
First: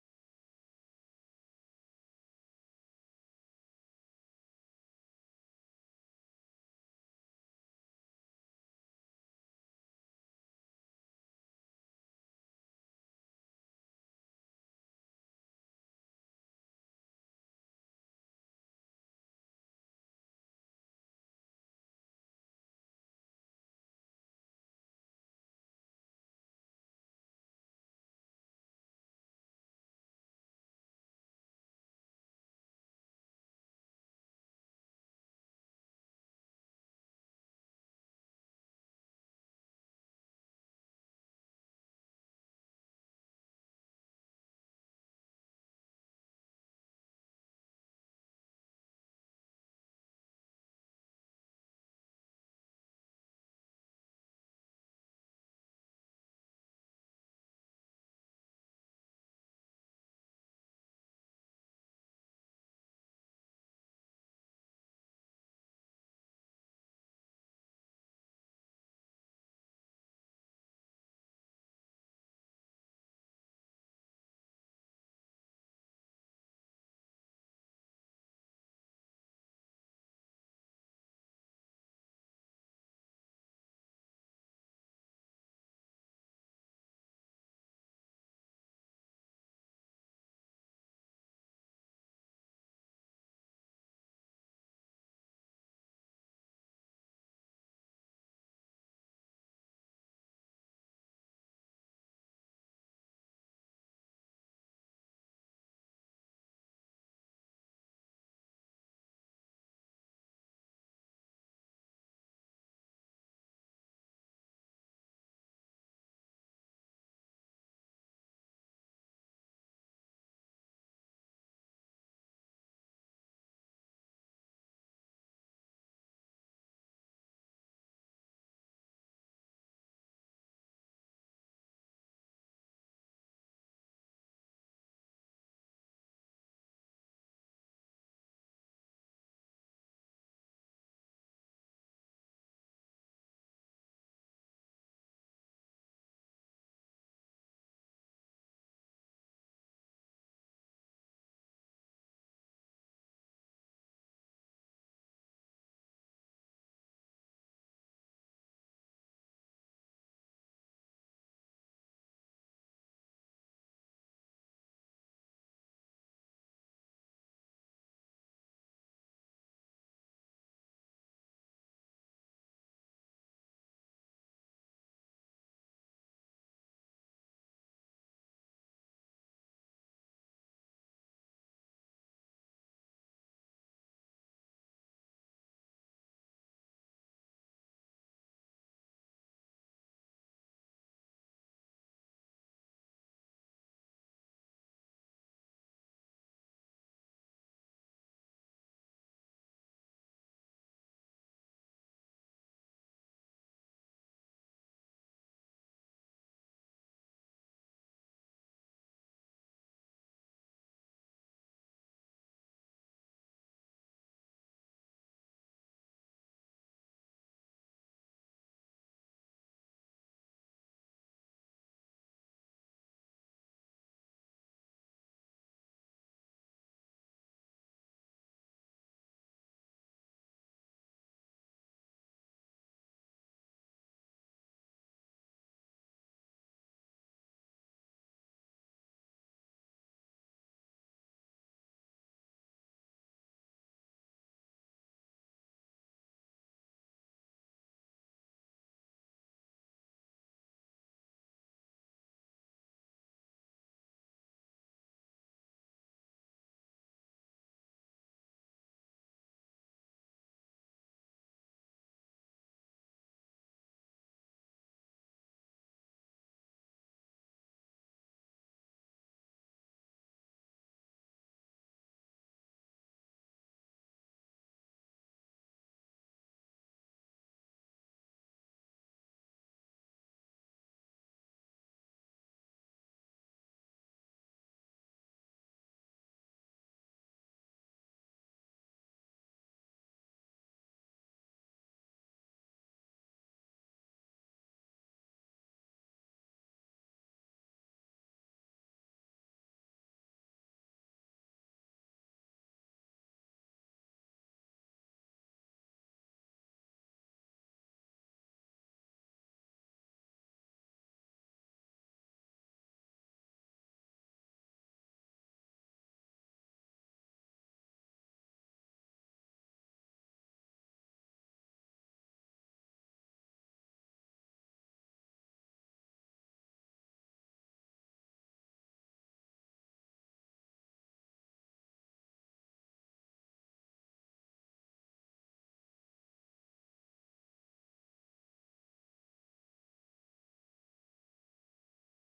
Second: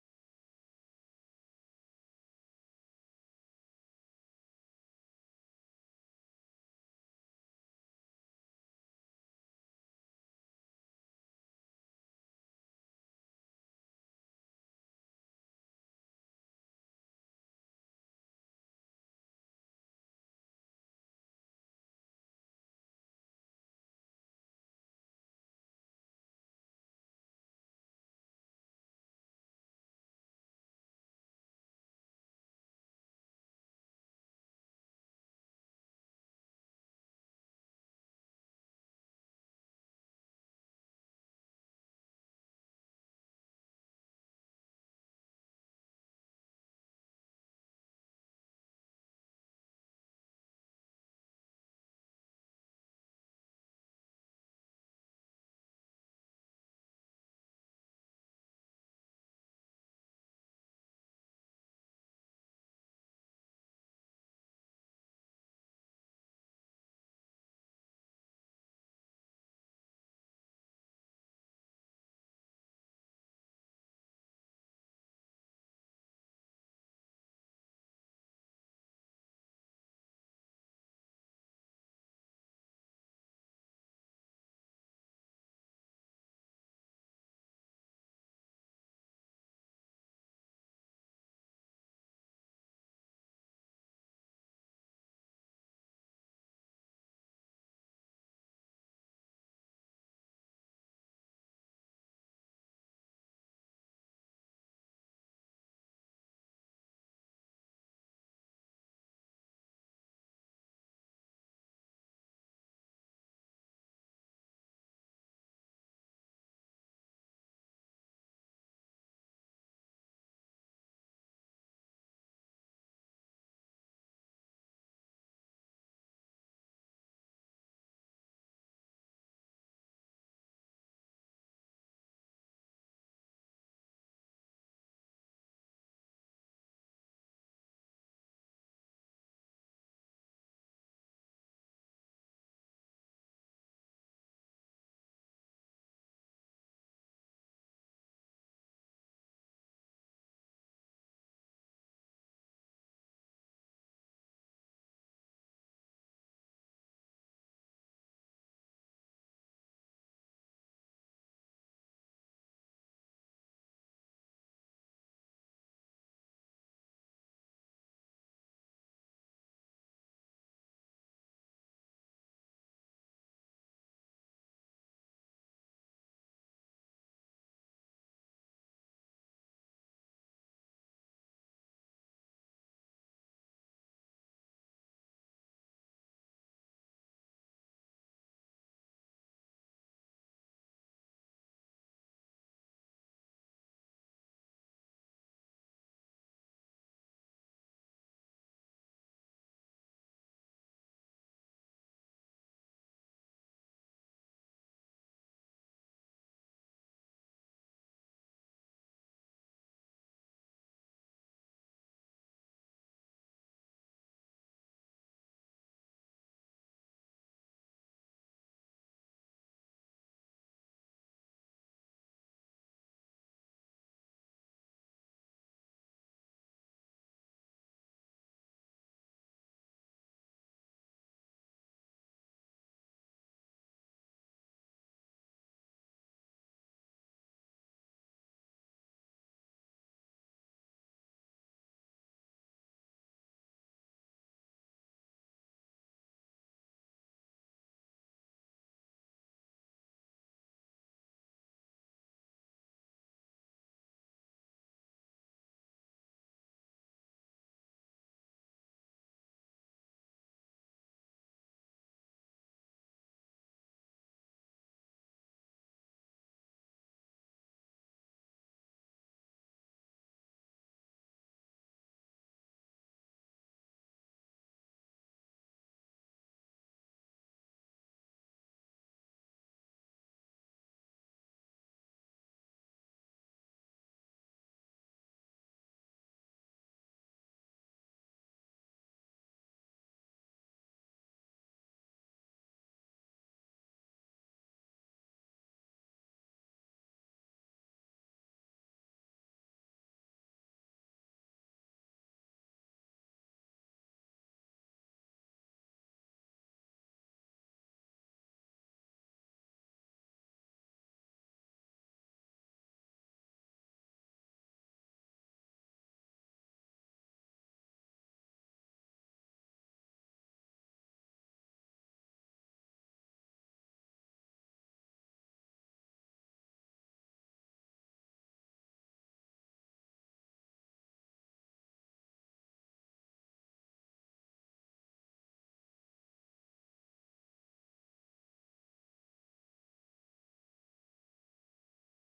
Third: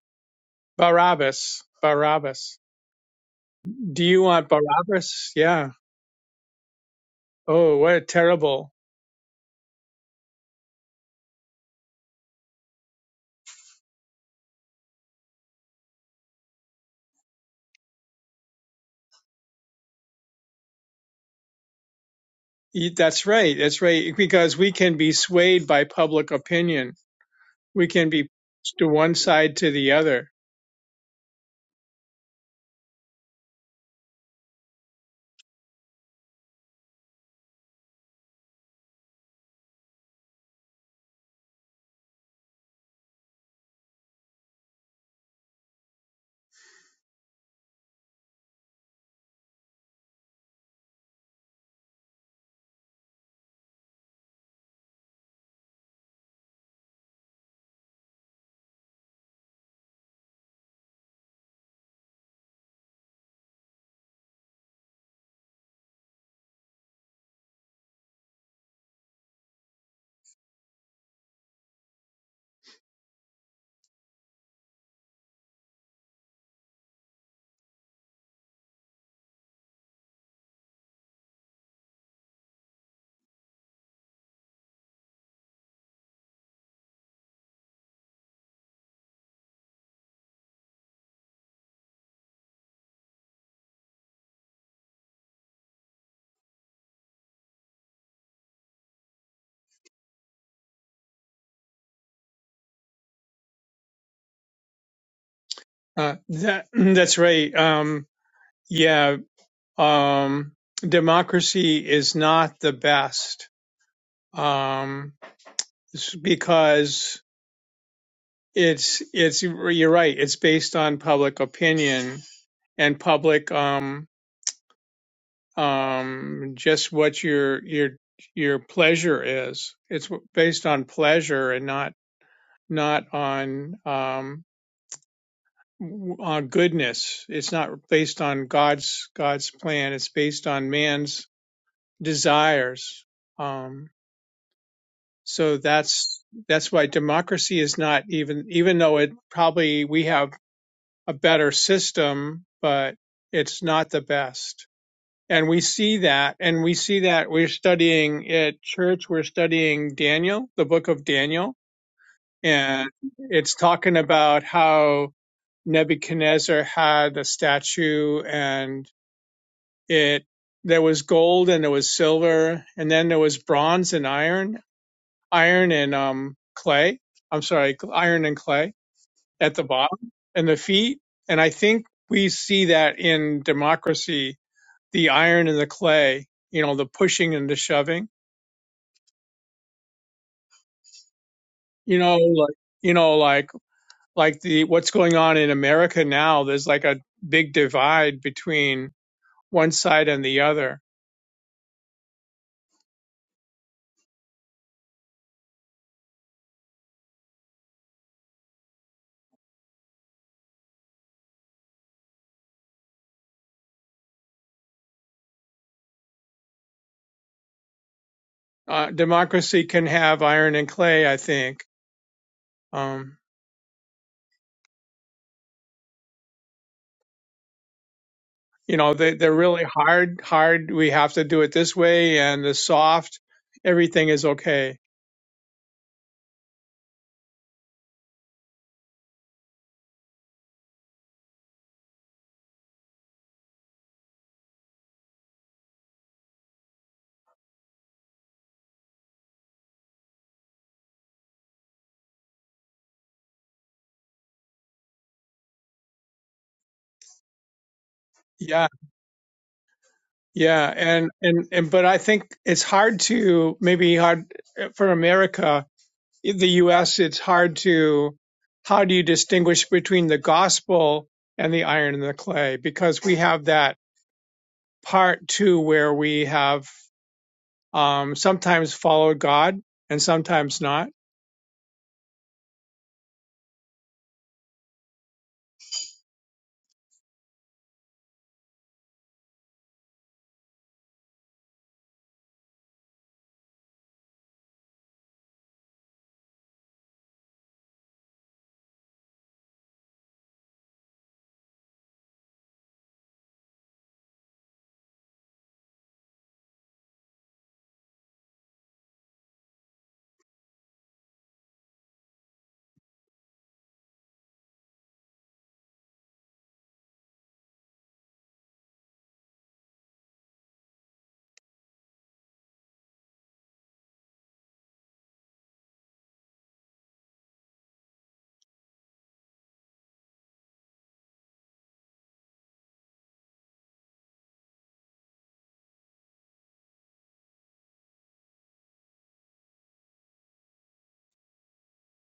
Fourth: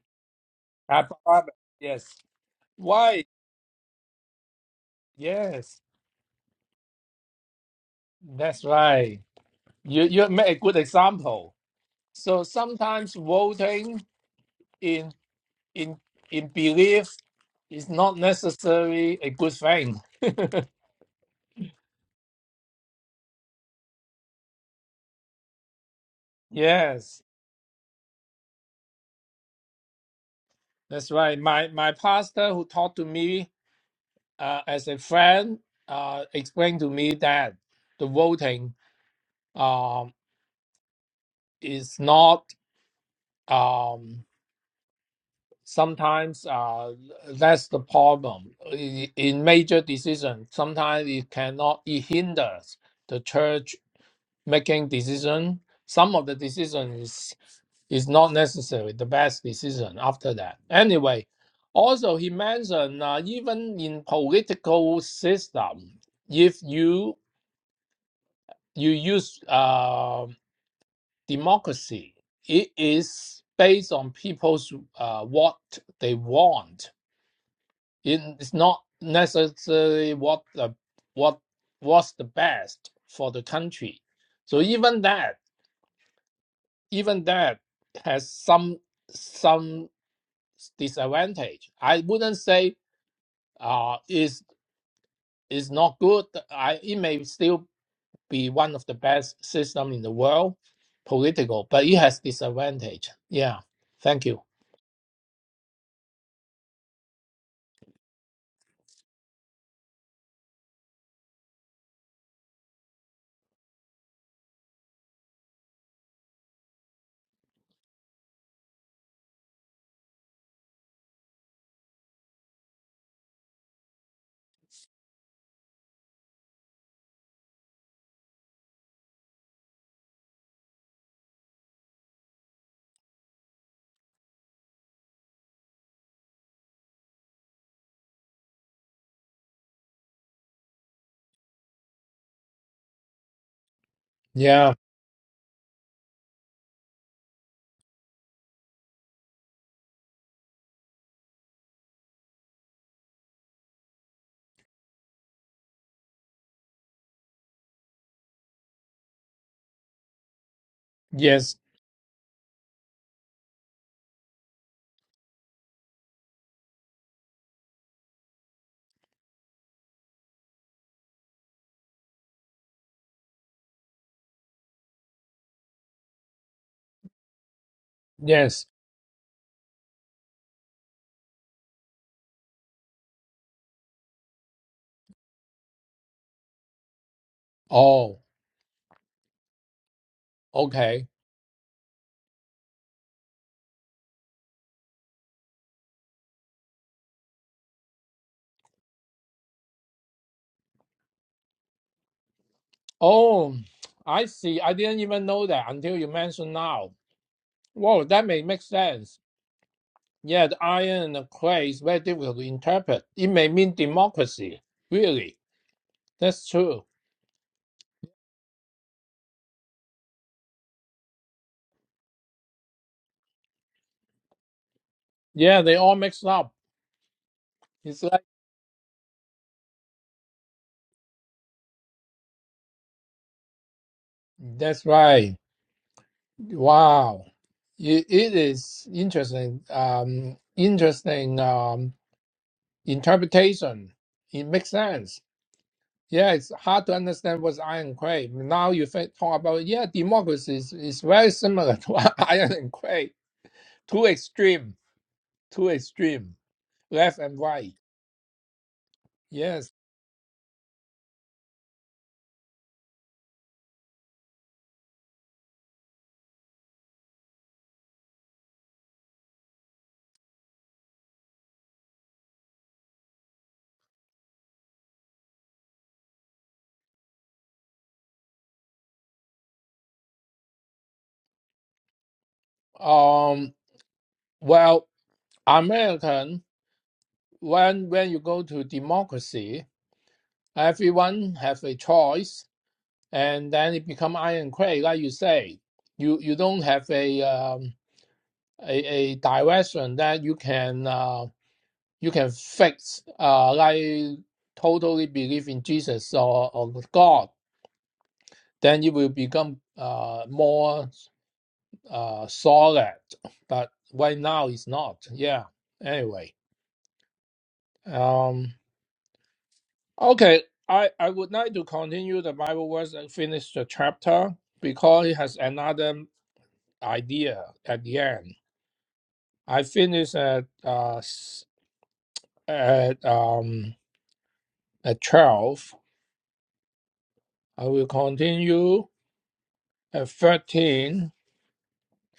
C: Hyderabad,
B: Barabbas,
C: yes.
B: Barabbas.
C: Why?
B: Do you want Barabbas? Yeah.
C: Yes,
B: Oh, what a
C: that's
B: terrible.
C: right. You you make a good example. So sometimes voting in in in belief is not necessarily a good thing.
B: Y- That's right. That's right. Because we can be swayed by public opinion.
C: yes,
B: We can be to one side to the other.
C: that's right. My my pastor who talked to me uh, as a friend uh, explained to me that the voting um, is not. Um, sometimes uh, that's the problem I- in major decision sometimes it cannot it hinders the church making decision some of the decision is is not necessarily the best decision after that anyway also he mentioned uh, even in political system if you you use uh, democracy it is based on people's uh, what they want it's not necessarily what the what what's the best for the country. So even that, even that has some some disadvantage. I wouldn't say uh is is not good. I it may still be one of the best system in the world, political, but it has disadvantage. Yeah. Thank you.
B: Uh, that, that's right. Um, yeah. Um, democracy is not the best. Um, s- because it's, it's, you're right. It's based on public opinion and public, um, um, just what your, your, your pleasure is. It's based on pleasure and not not on um, on goodness. It's not based on God's God's plan. It's based on man's desires. Um,
C: Yeah.
B: so that's that's why democracy is not even even though it probably we have a better system, but it's not the best. And we see that, and we see that we're studying at church. We're studying Daniel, the book of Daniel,
C: Yes.
B: and it's talking about how Nebuchadnezzar had a statue and it there was gold and there was silver and then there was bronze and iron, iron and um clay. I'm sorry, iron and
C: Yes.
B: clay at the bottom and the feet. And I think we see that in democracy, the iron and the clay, you know, the pushing and the shoving.
C: Oh. Okay.
B: You know, like you know, like like the what's going on in America now, there's like a big divide between one side and the other
C: Oh, I see. I didn't even know that until you mentioned now. Whoa, that may make sense. Yeah, the iron and the clay is very difficult to interpret. It may mean democracy. Really, that's true.
B: uh, democracy can have iron and clay. I think, um,
C: Yeah, they all mixed up. It's like
B: you know, they, they're really hard. Hard. We have to do it this way, and the soft, everything is okay.
C: that's right. Wow, it, it is interesting. Um, interesting um interpretation. It makes sense. Yeah, it's hard to understand what's iron ironclad. Now you think, talk about, yeah, democracy is, is very similar to iron and clay. Too extreme, too extreme, left and right.
B: Yeah,
C: Yes.
B: yeah, and and and. But I think it's hard to maybe hard uh, for America, in the U.S. It's hard to. How do you distinguish between the gospel and the iron and the clay? Because we have that part too, where we have um, sometimes followed God and sometimes not
C: Um. Well, American, when when you go to democracy, everyone have a choice, and then it become iron clay, like you say. You you don't have a um a, a direction that you can. uh, you can fake uh, like totally believe in Jesus or, or God, then it will become uh, more uh, solid. But right now it's not. Yeah. Anyway, um, okay. I, I would like to continue the Bible verse and finish the chapter because it has another idea at the end. I finished at uh, s- at um at twelve. I will continue at 13.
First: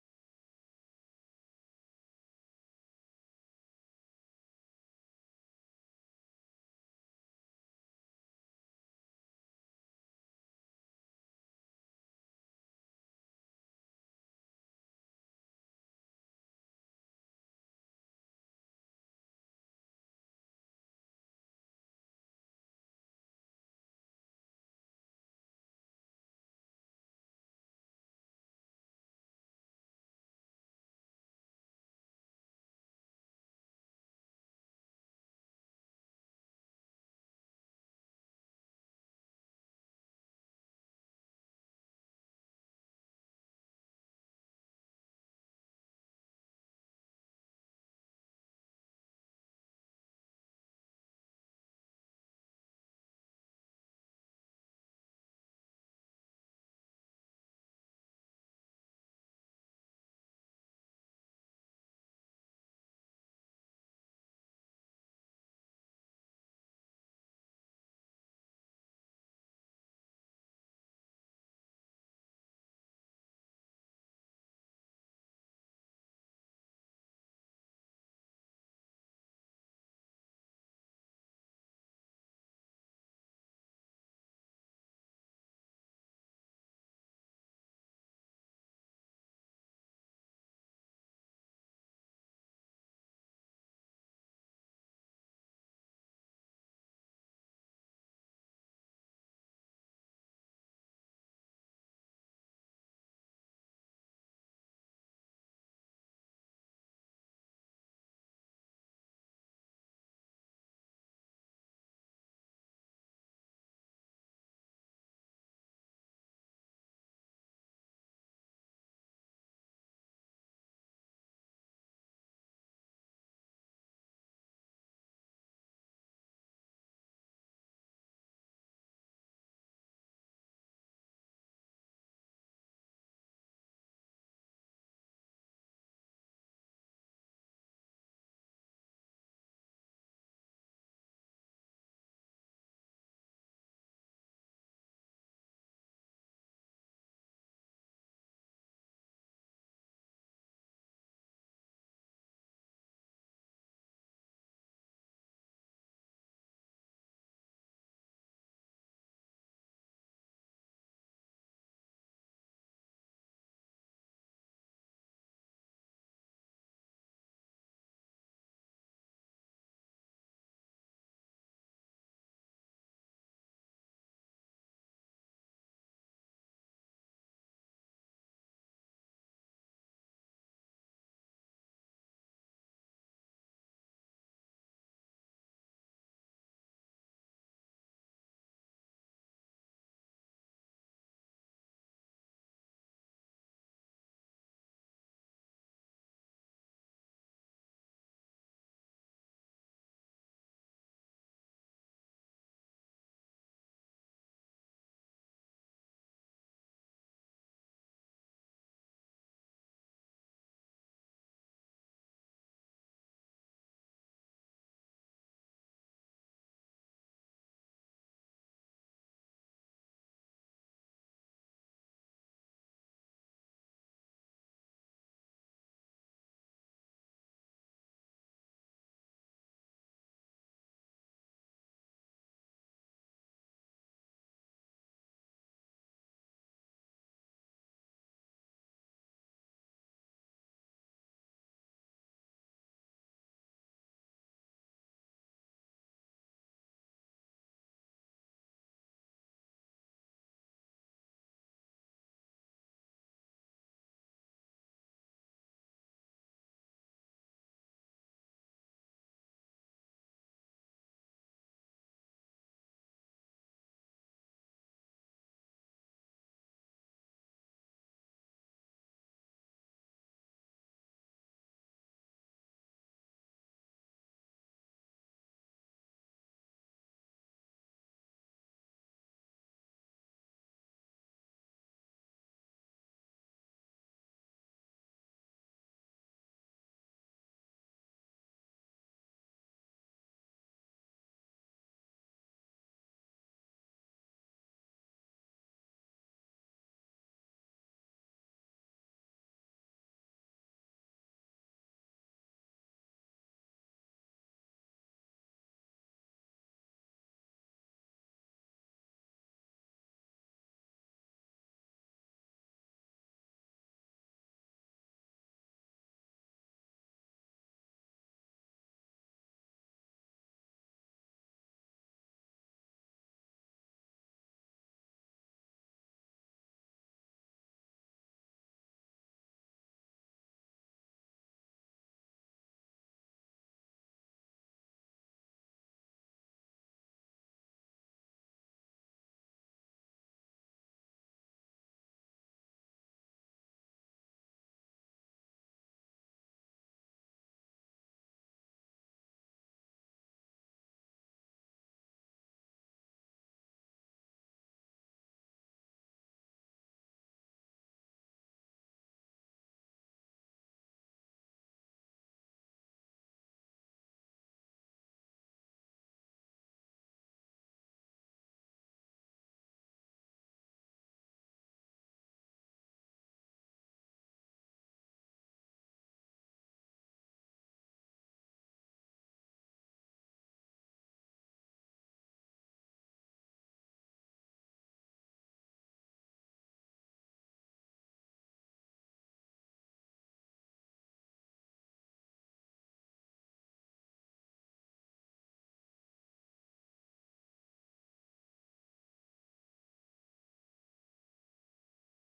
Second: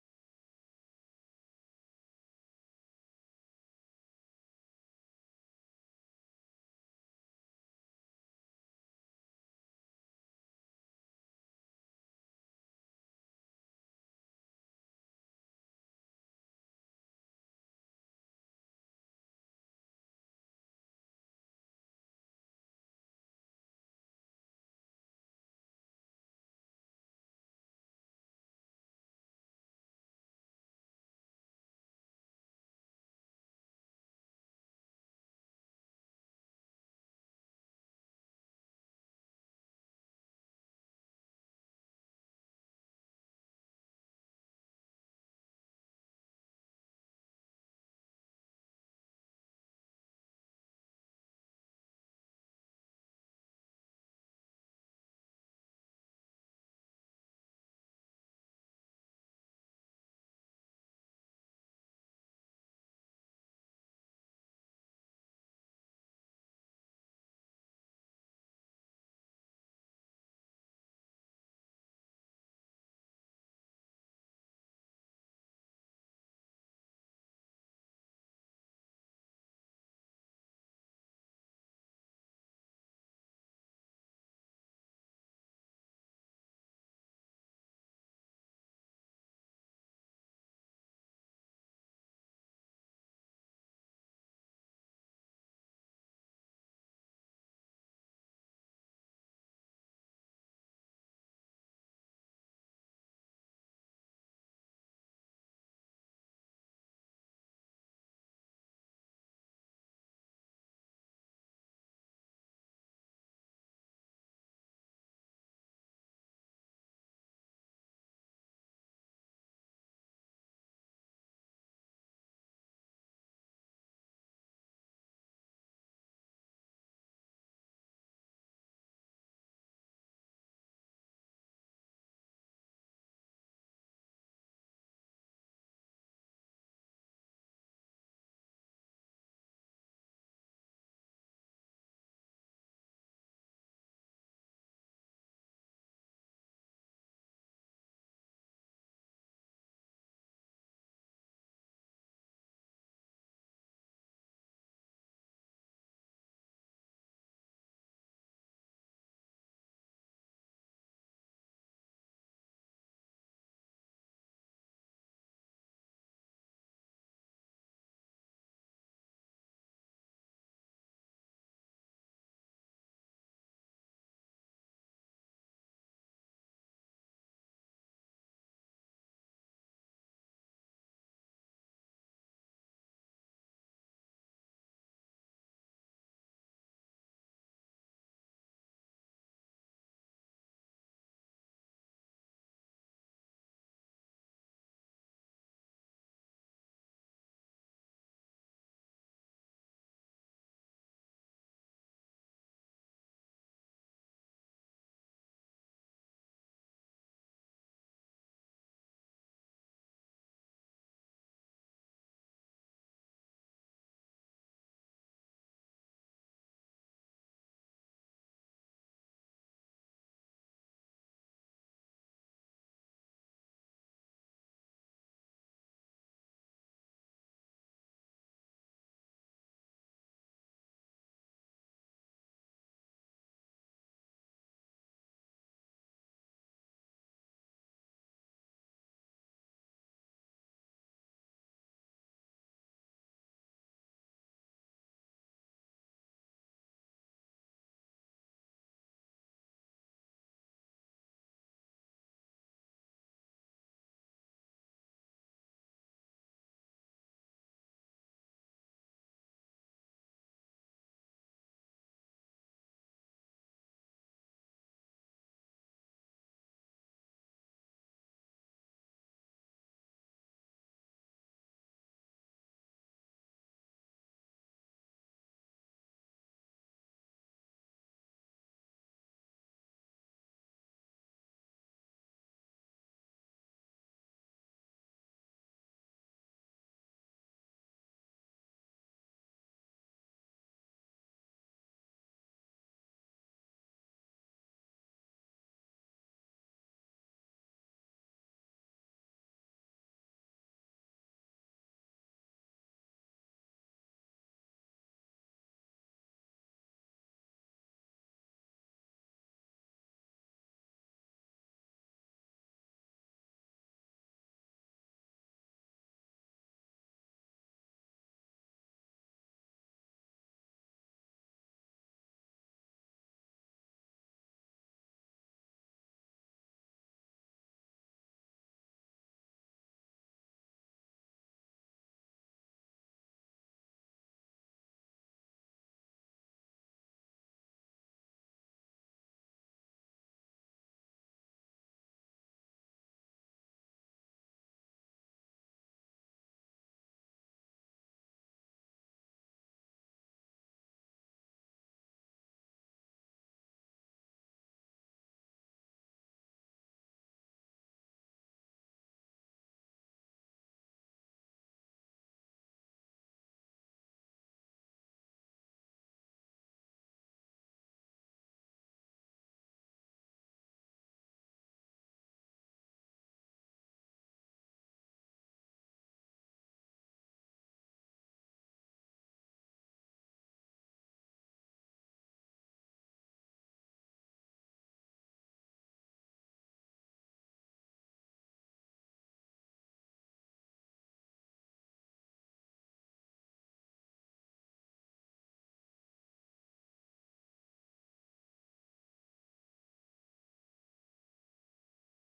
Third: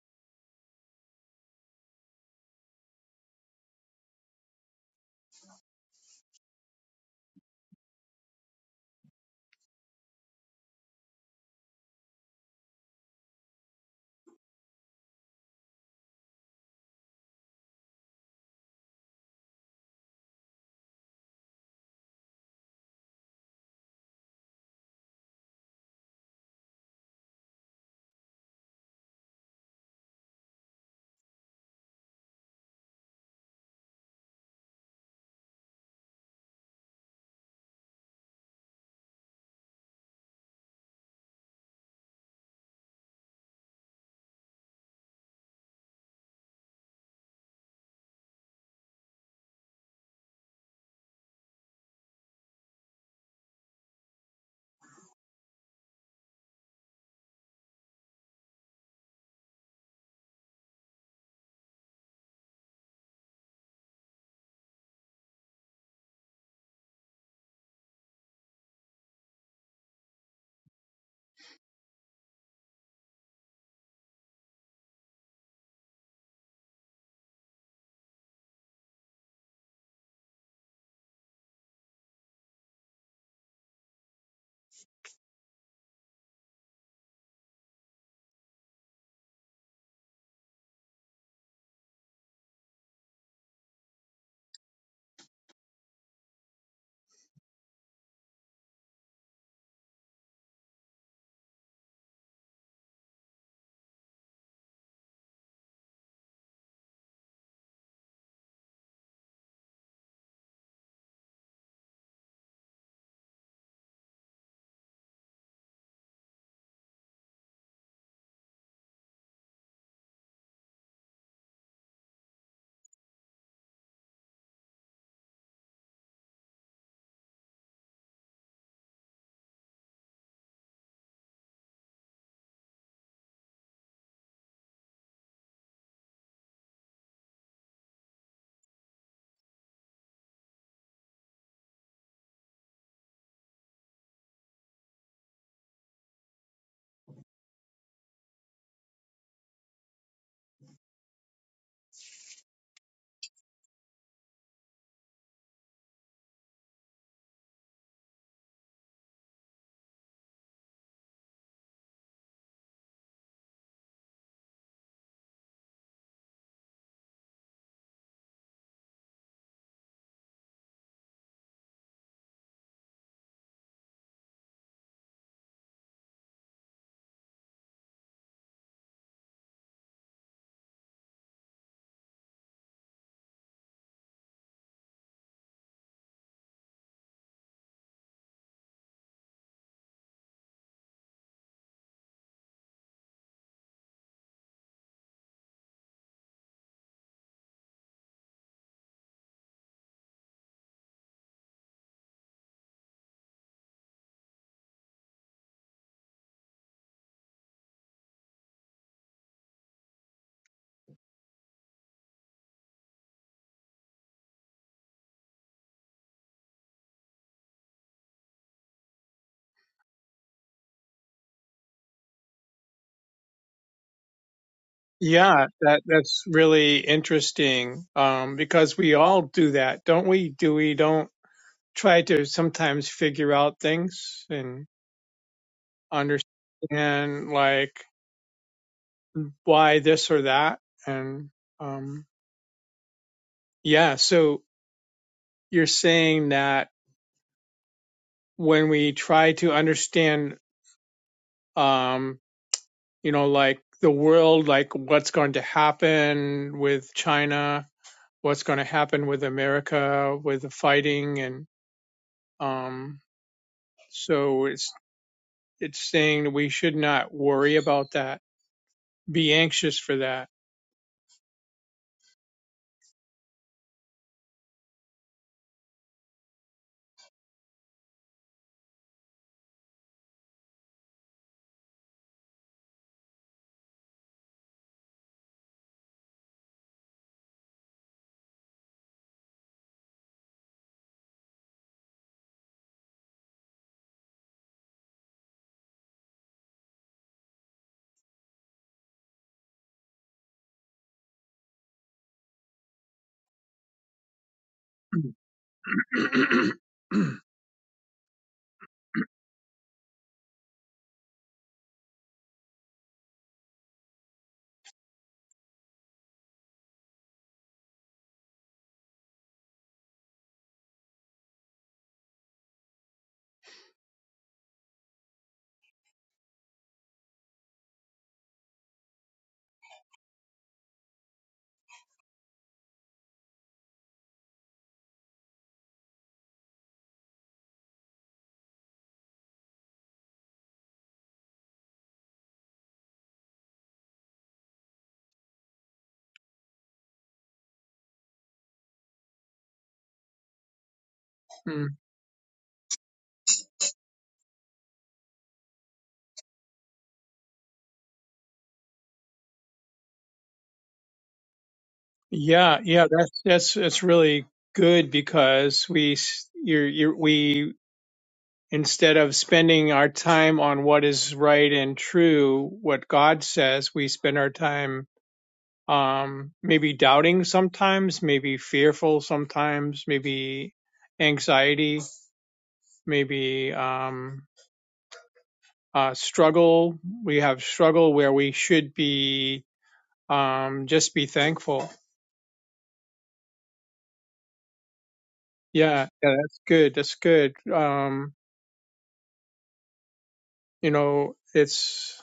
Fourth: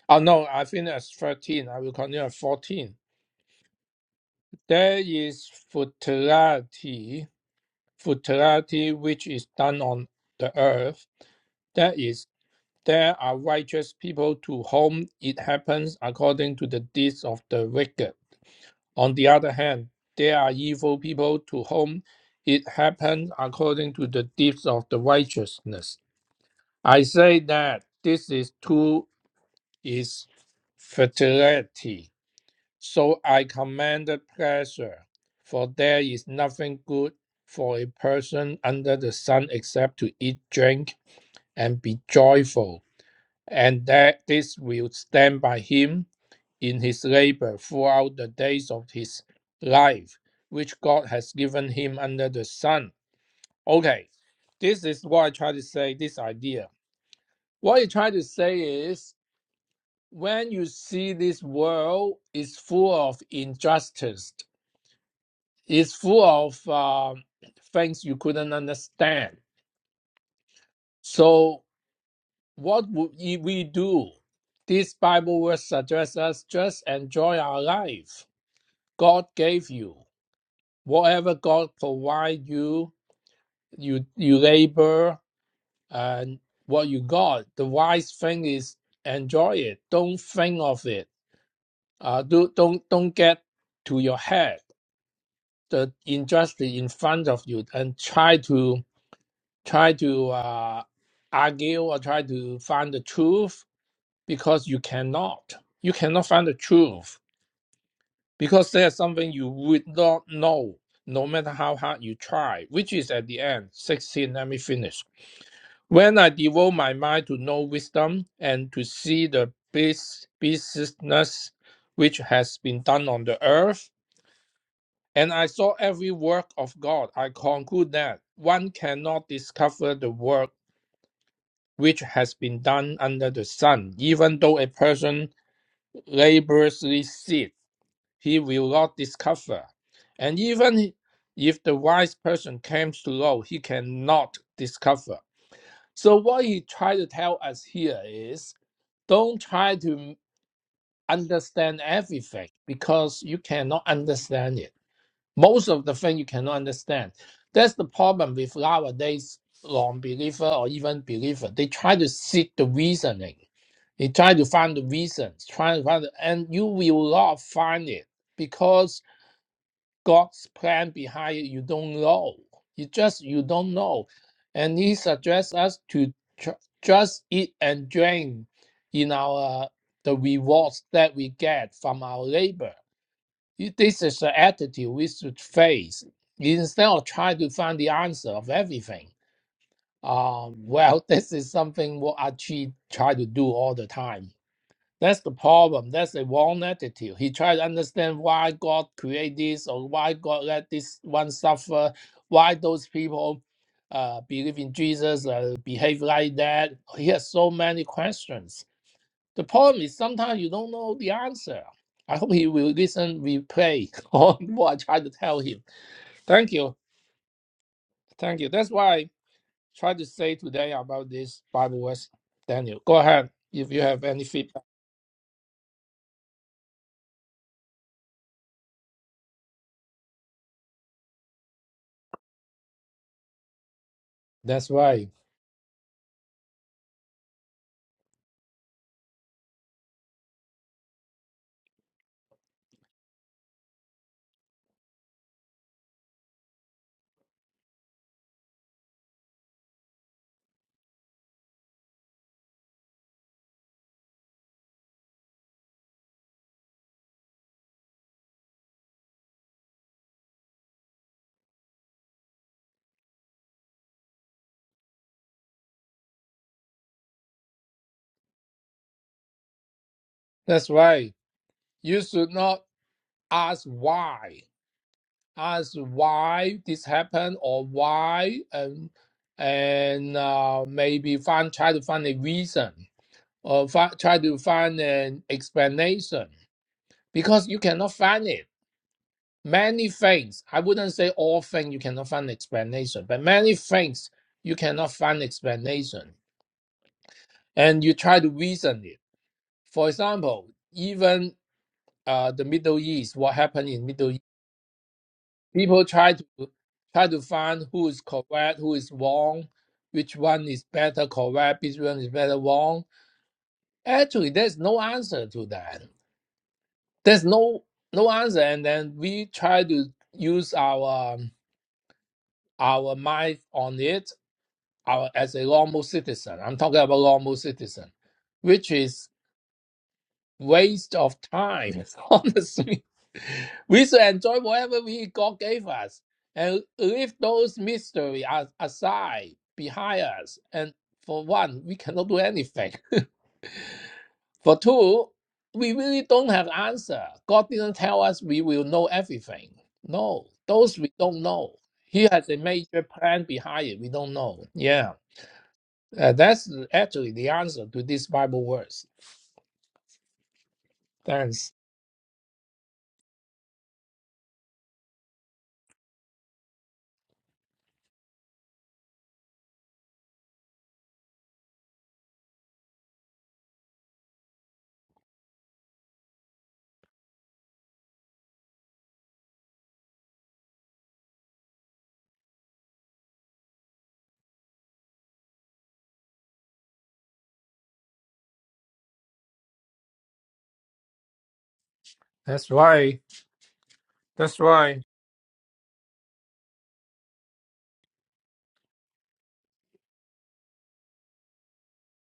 C: Oh, no, I think that's 13. I will continue at 14. There is futility, futility which is done on the earth. That is, there are righteous people to whom it happens according to the deeds of the wicked. On the other hand, there are evil people to whom it happens according to the deeds of the righteousness. I say that this is two is futility So I commanded pleasure, for there is nothing good for a person under the sun except to eat, drink, and be joyful, and that this will stand by him in his labor throughout the days of his life, which God has given him under the sun. Okay, this is what I try to say, this idea. What I try to say is when you see this world is full of injustice It's full of uh, things you couldn't understand. So, what would we do? This Bible verse suggests us just enjoy our life. God gave you whatever God provide you. You you labor and what you got. The wise thing is enjoy it. Don't think of it. Uh, do don't don't get to your head the injustice in front of you and try to try to uh, argue or try to find the truth because you cannot. You cannot find the truth because there's something you would not know no matter how hard you try, which is at the end. 16, let me finish. When I devote my mind to know wisdom and to see the bus- business which has been done on the earth, and I saw every work of God, I conclude that one cannot discover the work which has been done under the sun, even though a person laboriously seeth, he will not discover. And even if the wise person comes to know, he cannot discover. So what he tried to tell us here is don't try to understand everything because you cannot understand it most of the thing you cannot understand. That's the problem with nowadays non-believer or even believer. They try to seek the reasoning. They try to find the reasons, try to find, the, and you will not find it because God's plan behind it you don't know. You just you don't know, and He suggests us to ju- just eat and drink in our the rewards that we get from our labor it- This is the attitude we should face instead of trying to find the answer of everything. Uh, well, this is something what Archie try to do all the time. That's the problem. That's the wrong attitude. He tried to understand why God created this or why God let this one suffer, why those people uh, believe in Jesus, uh, behave like that. He has so many questions the problem is sometimes you don't know the answer. I hope he will listen, we pray on what I try to tell him. Thank you. Thank you. That's why I tried to say today about this Bible verse. Daniel, go ahead if you have any feedback.
B: Yeah, that that's really interesting um, because we all do that, don't we? Do we don't try to sometimes figure out things and
C: That's right.
B: understand like why this or that? And um, yeah, so you're saying that when we try to understand, um, you know, like the world, like what's going to happen with China, what's going to happen with America, with the fighting and um, So it's it's saying that we should not worry about that, be anxious for that.
C: That's right. You should not ask why. Ask why this happened or why and and uh, maybe find try to find a reason or fi- try to find an explanation because you cannot find it. Many things, I wouldn't say all things you cannot find explanation, but many things you cannot find explanation and you try to reason it. For example, even uh, the Middle East, what happened in Middle East, people try to try to find who is correct, who is wrong, which one is better correct, which one is better wrong. Actually, there's no answer to that. There's no no answer, and then we try to use our um, our mind on it our, as a normal citizen. I'm talking about normal citizen, which is waste of time, honestly. We should enjoy whatever we God gave us and leave those mystery as, aside behind us. And for one, we cannot do anything. For two, we really don't have answer. God didn't tell us we will know everything. No, those we don't know.
B: Mm.
C: He has a major plan behind it. We don't know. Yeah. Uh, that's actually the answer to this Bible verse. Thanks.
B: Yeah, yeah, that's that's that's really good because we s- you're you're we instead of spending our time on what is right and true, what God says, we spend our time um maybe doubting sometimes, maybe fearful sometimes, maybe anxiety, maybe um uh, struggle. We have struggle where we should be um, just be thankful.
C: That's right. That's right.
B: Yeah, yeah, that's good. That's good. Um, you know, it's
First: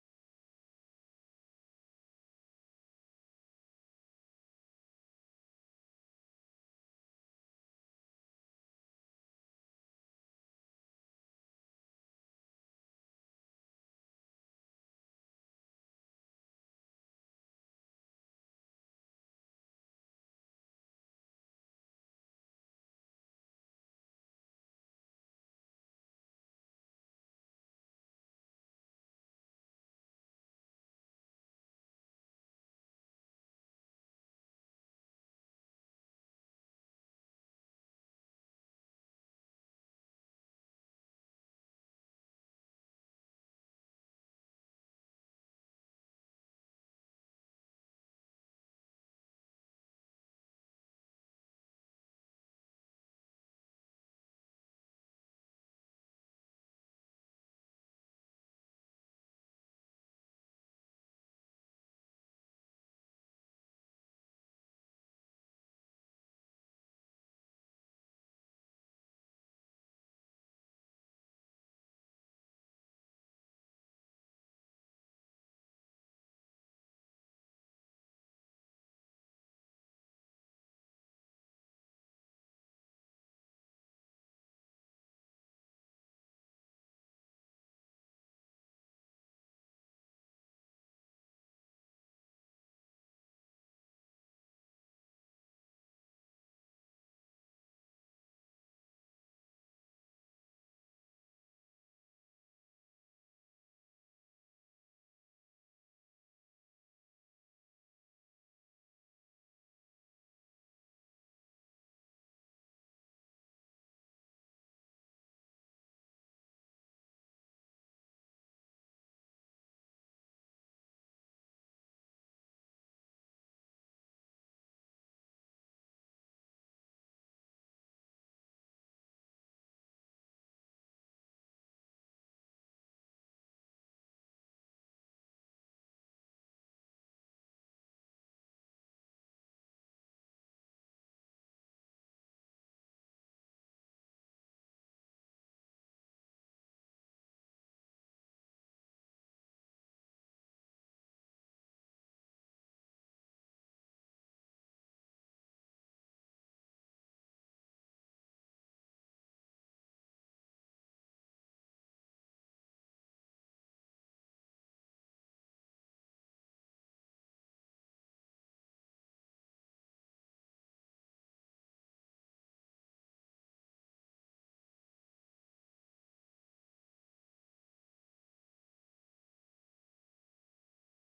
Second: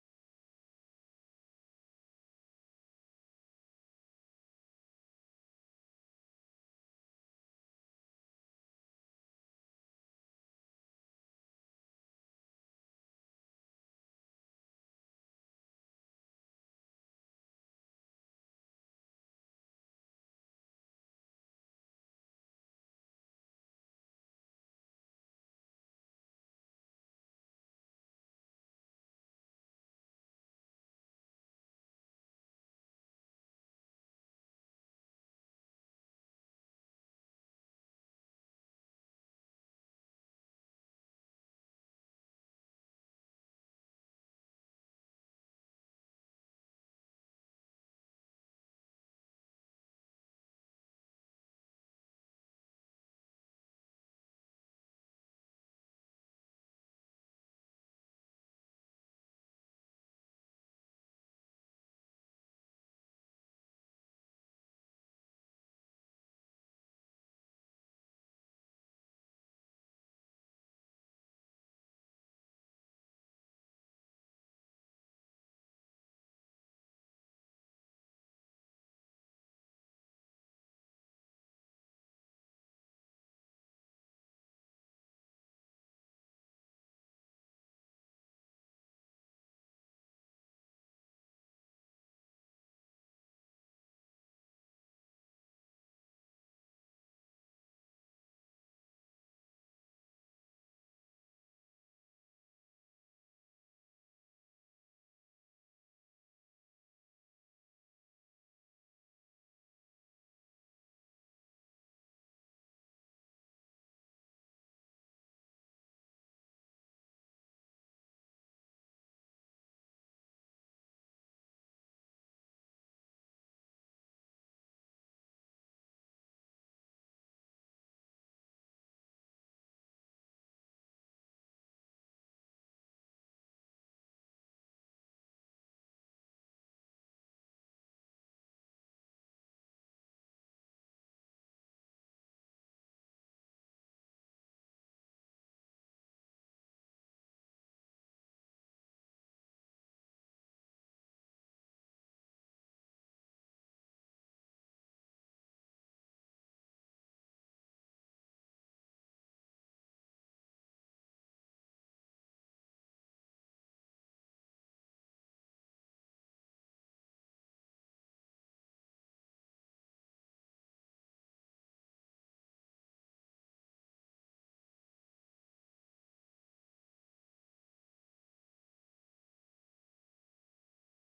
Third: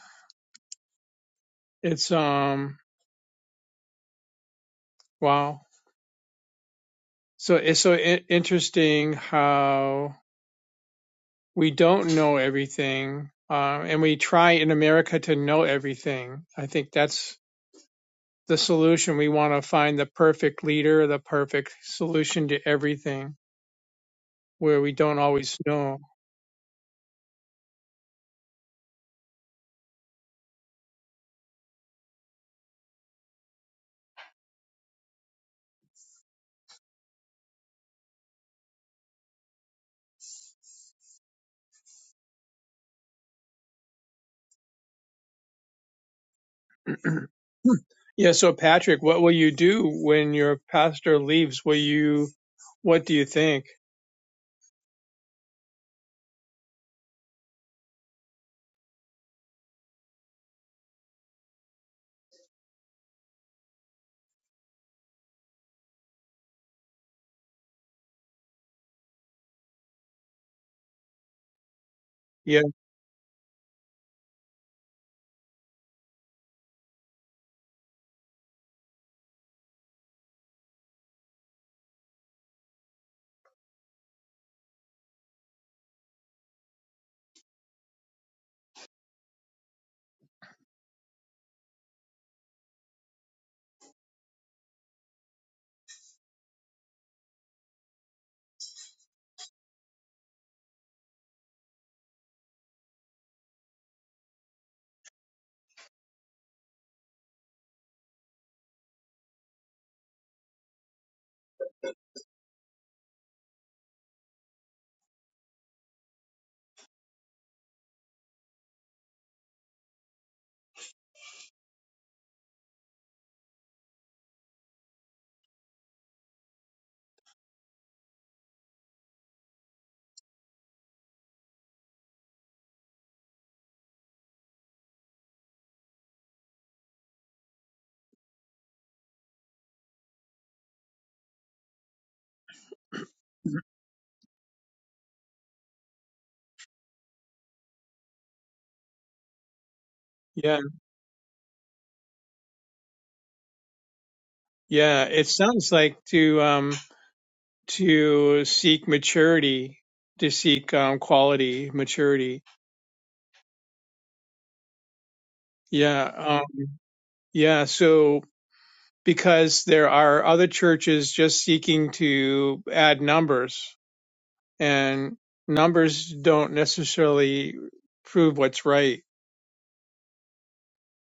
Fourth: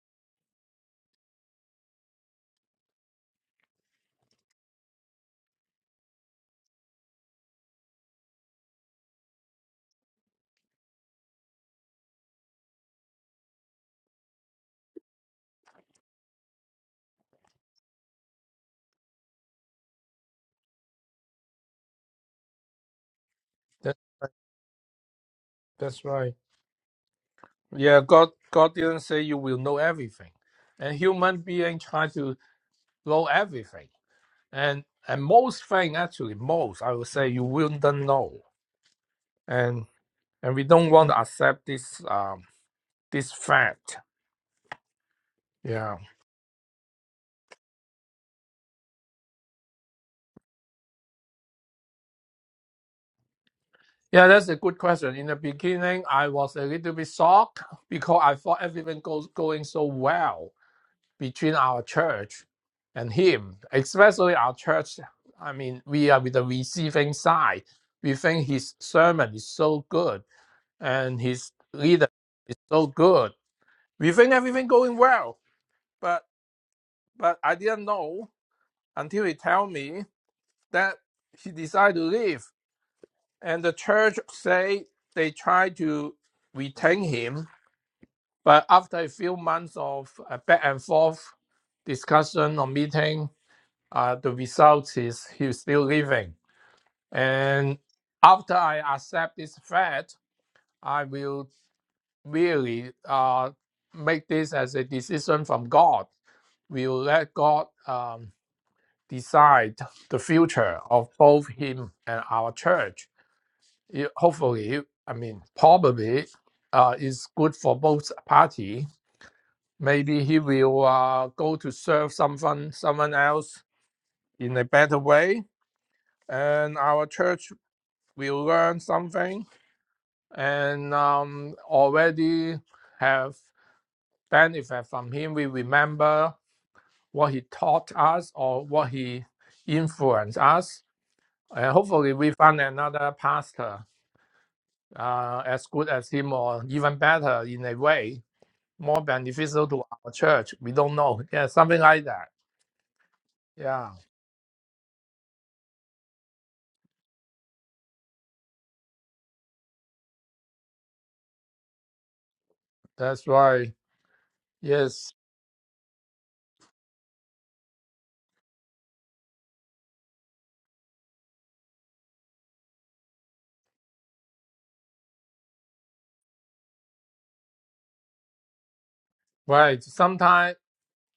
B: it's um wow. So it's so I- interesting how we don't know everything, um, and we try in America to know everything. I think that's the solution. We want to find the perfect leader, the perfect solution to everything,
C: That's right.
B: where we don't always know.
C: that's right. Yeah, God God didn't say you will know everything. And human being try to know everything. And and most thing actually, most I would say you will not know. And and we don't want to accept this um this fact. Yeah.
B: Yeah, so Patrick, what will you do when your pastor leaves? Will you, what do you think?
C: Yeah, that's a good question. In the beginning I was a little bit shocked because I thought everything goes going so well. between our church and him, especially our church. I mean, we are with the receiving side. We think his sermon is so good and his leader is
B: Yeah,
C: so good. We think everything going well, but but I didn't know until he tell me that he decided to leave. And the church say they try to retain him, but after a few months of uh, back and forth discussion or meeting, uh, the result is he's still living. And after I accept this fact, I will really uh, make this as a decision from God. We will let God um, decide the future of both him and our church. It- hopefully, I mean, probably uh, is good for both party. Maybe he will uh, go to serve someone, someone else in a better way, and our church we learn something and um, already have benefit from him. We remember what he taught us or what he influenced us. And hopefully we find another pastor uh, as good as him or even better in a way, more beneficial to our church.
B: yeah,
C: We don't know. Yeah, something like that. Yeah,
B: yeah. It sounds like to um to seek maturity, to seek um quality maturity.
C: that's right. Yes,
B: Yeah, um, yeah. So because there are other churches just seeking to add numbers, and numbers don't necessarily prove what's right.
C: right. Sometimes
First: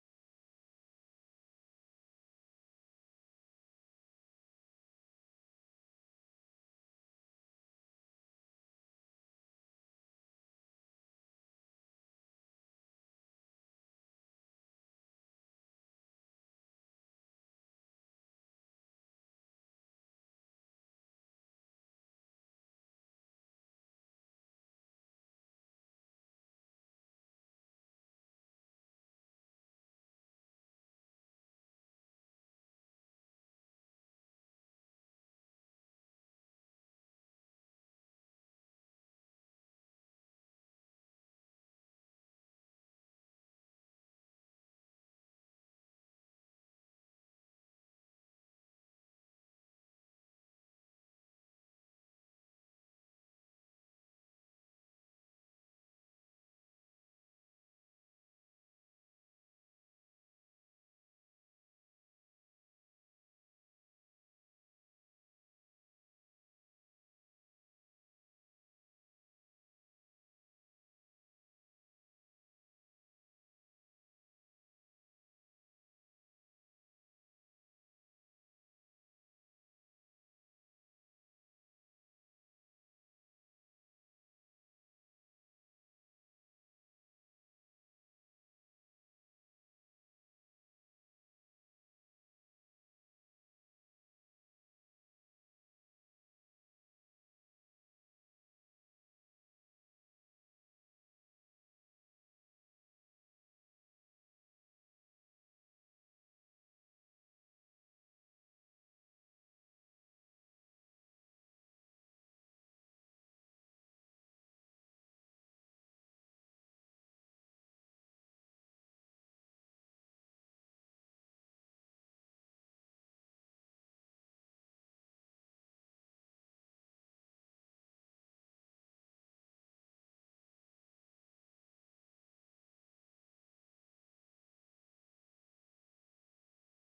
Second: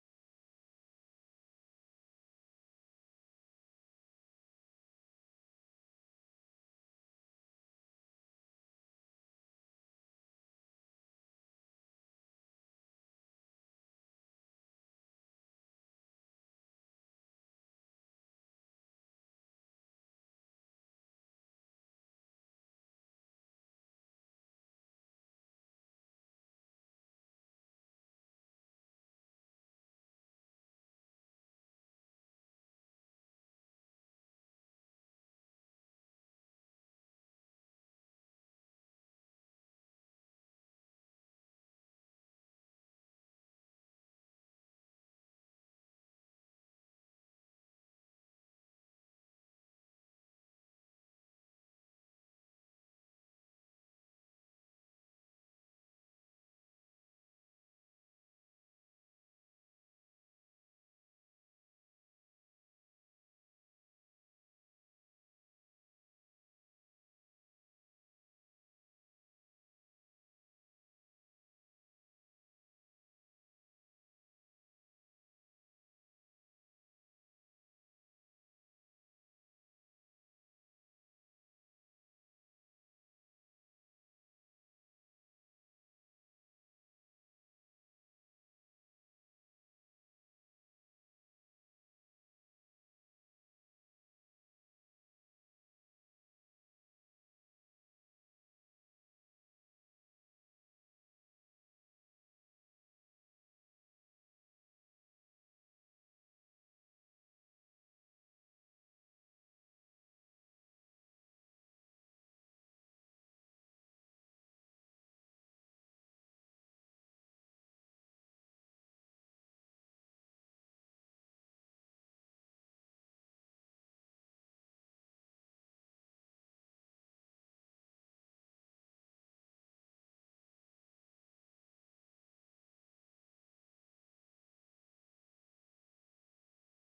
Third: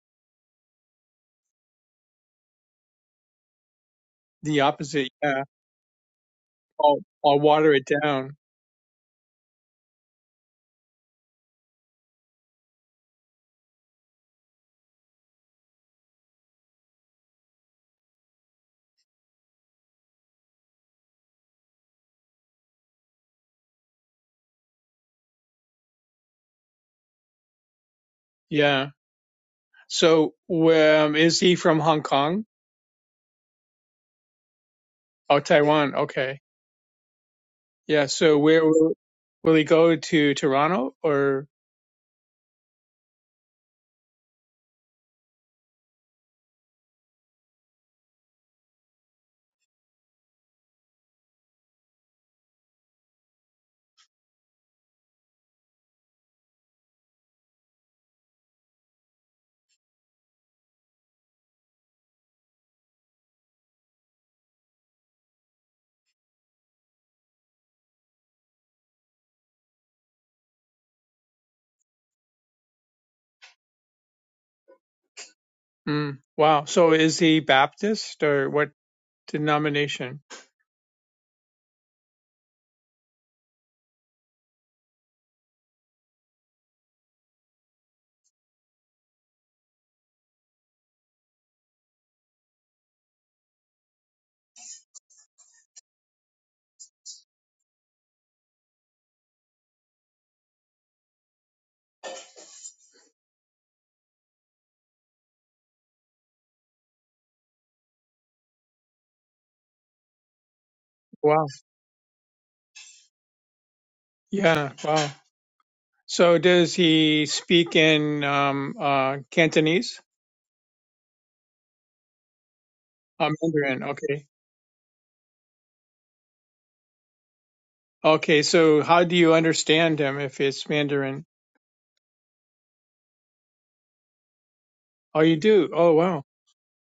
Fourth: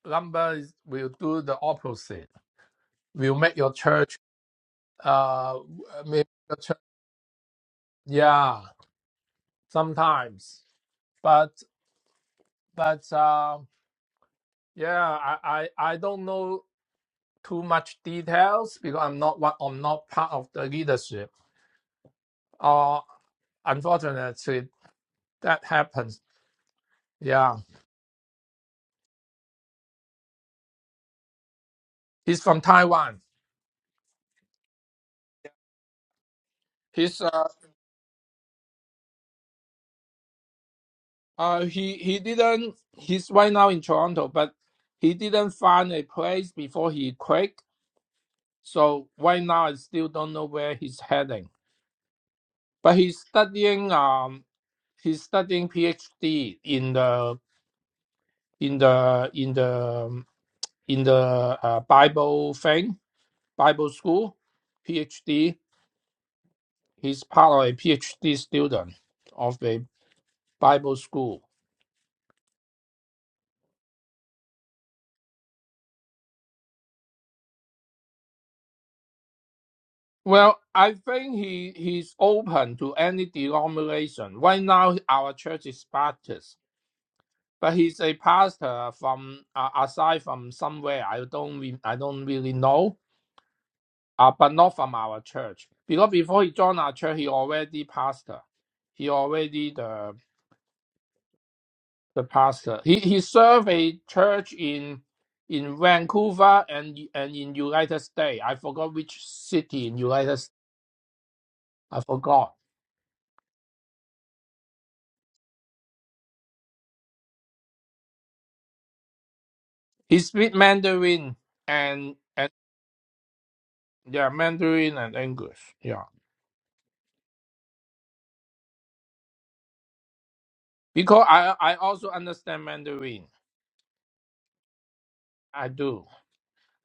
C: numbers will do the opposite. Will make your church
B: The opposite. yeah.
C: uh maybe the ch-
B: I'll, I'll water it down.
C: yeah sometimes but but uh yeah I, I i don't know too much details because i'm not one i'm not part of the leadership uh unfortunately that happens yeah
B: Yeah. So, where um, is he from Hong
C: he's
B: Kong?
C: from taiwan
B: Oh, Taiwan. Okay.
C: he's uh,
B: Yeah. So, where will, will he go to Toronto or?
C: uh he he didn't he's right now in toronto but he didn't find a place before he quit so right now i still don't know where he's heading But he's studying um he's studying PhD in the in the in the in the uh, Bible thing, Bible school, PhD. He's part of a PhD student of the Bible school.
B: Mm, wow. So, is he Baptist or what denomination?
C: Well, I think he he's open to any denomination. Right now, our church is Baptist, but he's a pastor from uh, aside from somewhere. I don't re- I don't really know Uh, but not from our church. Because before he joined our church, he already pastor. He already the the pastor. He he served a church in in Vancouver and and in United States. I forgot which city in United States.
B: Wow.
C: I forgot.
B: Yeah. Wow. So, does he speak in um, uh, Cantonese?
C: He speak Mandarin and and
B: Uh, Mandarin. Okay.
C: yeah, Mandarin and English. Yeah.
B: Okay. So, how do you understand him if it's
C: Because
B: Mandarin?
C: I I also understand Mandarin.
B: Oh, you
C: I
B: do. Oh,
C: do.
B: wow.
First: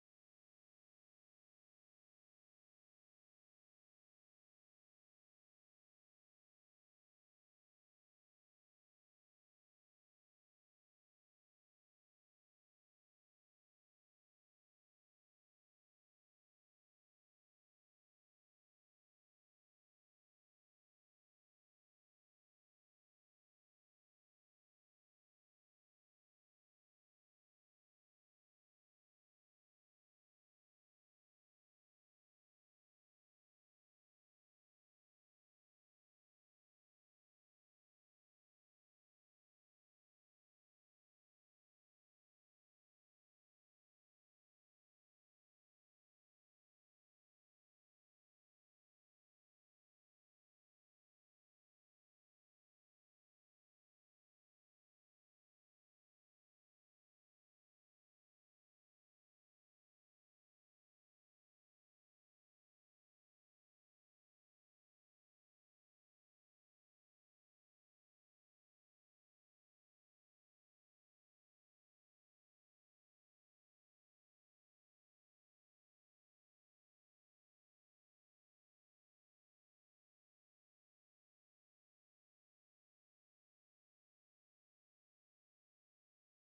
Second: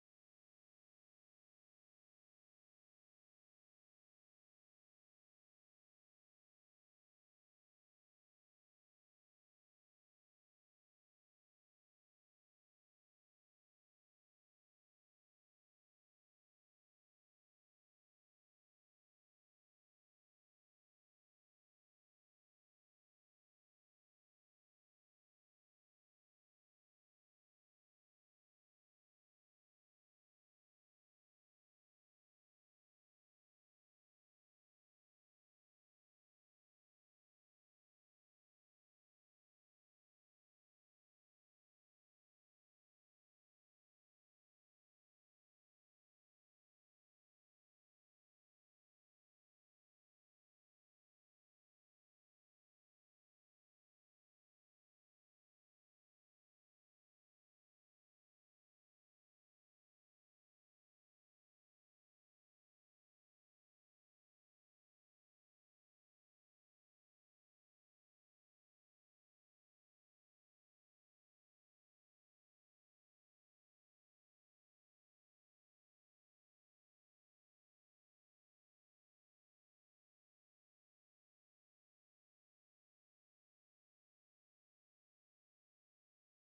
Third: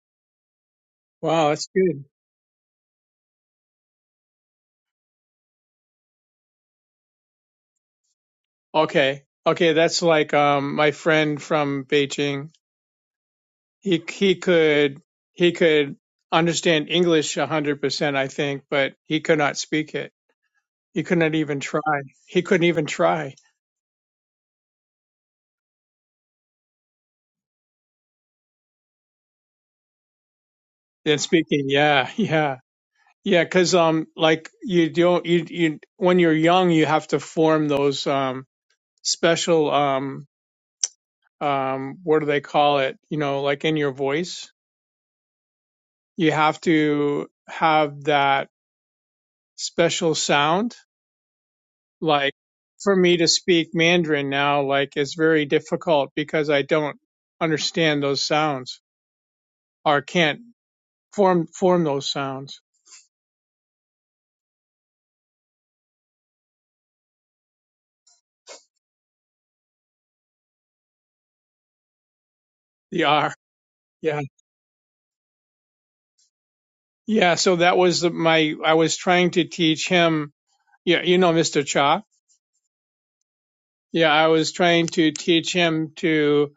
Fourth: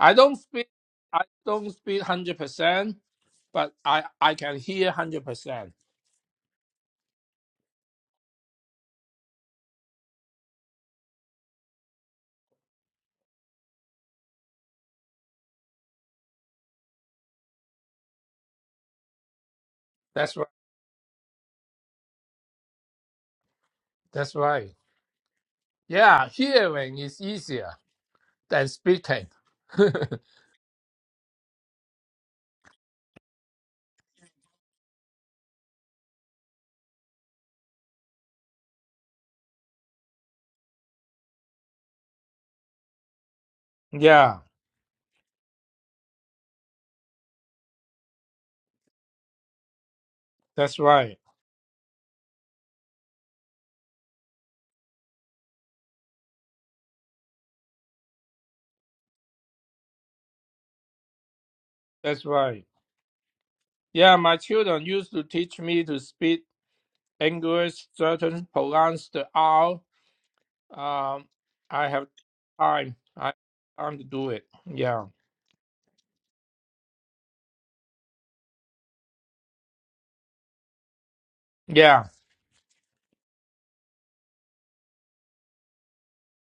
C: I don't speak I
B: Wow. That's
C: don't speak
B: good.
C: hundred percent, but I I can hear one hundred percent.
B: Okay. Okay, that's like um my friend from Beijing. He he could he could understand English a hundred percent, I think, but he could not speak it.
C: That's right.
B: He could not even try. He couldn't even try.
C: That's right. Yeah, hearing is easier than speaking.
B: Then speaking, yeah, yeah. yeah. Because um like you don't you you when you're young you have to form those um special um um what do they call it? You know, like in your
C: yeah,
B: voice. You have to have that special sound
C: that's right.
B: like for me to speak Mandarin now, like it's very difficult because I don't understand those sounds or can't form form those
C: That's
B: sounds.
C: right. Yeah, my children used to teach me to speak English, certain pronounce the R. Um, I have time.
B: The
C: I have
B: R,
C: time to
B: yeah,
C: do it. Yeah.
B: yeah. So that was the, my. I was trying to teach him. Yeah, you know, Mr. Cha.
C: Yeah.
B: Yeah, I was trying to teach him to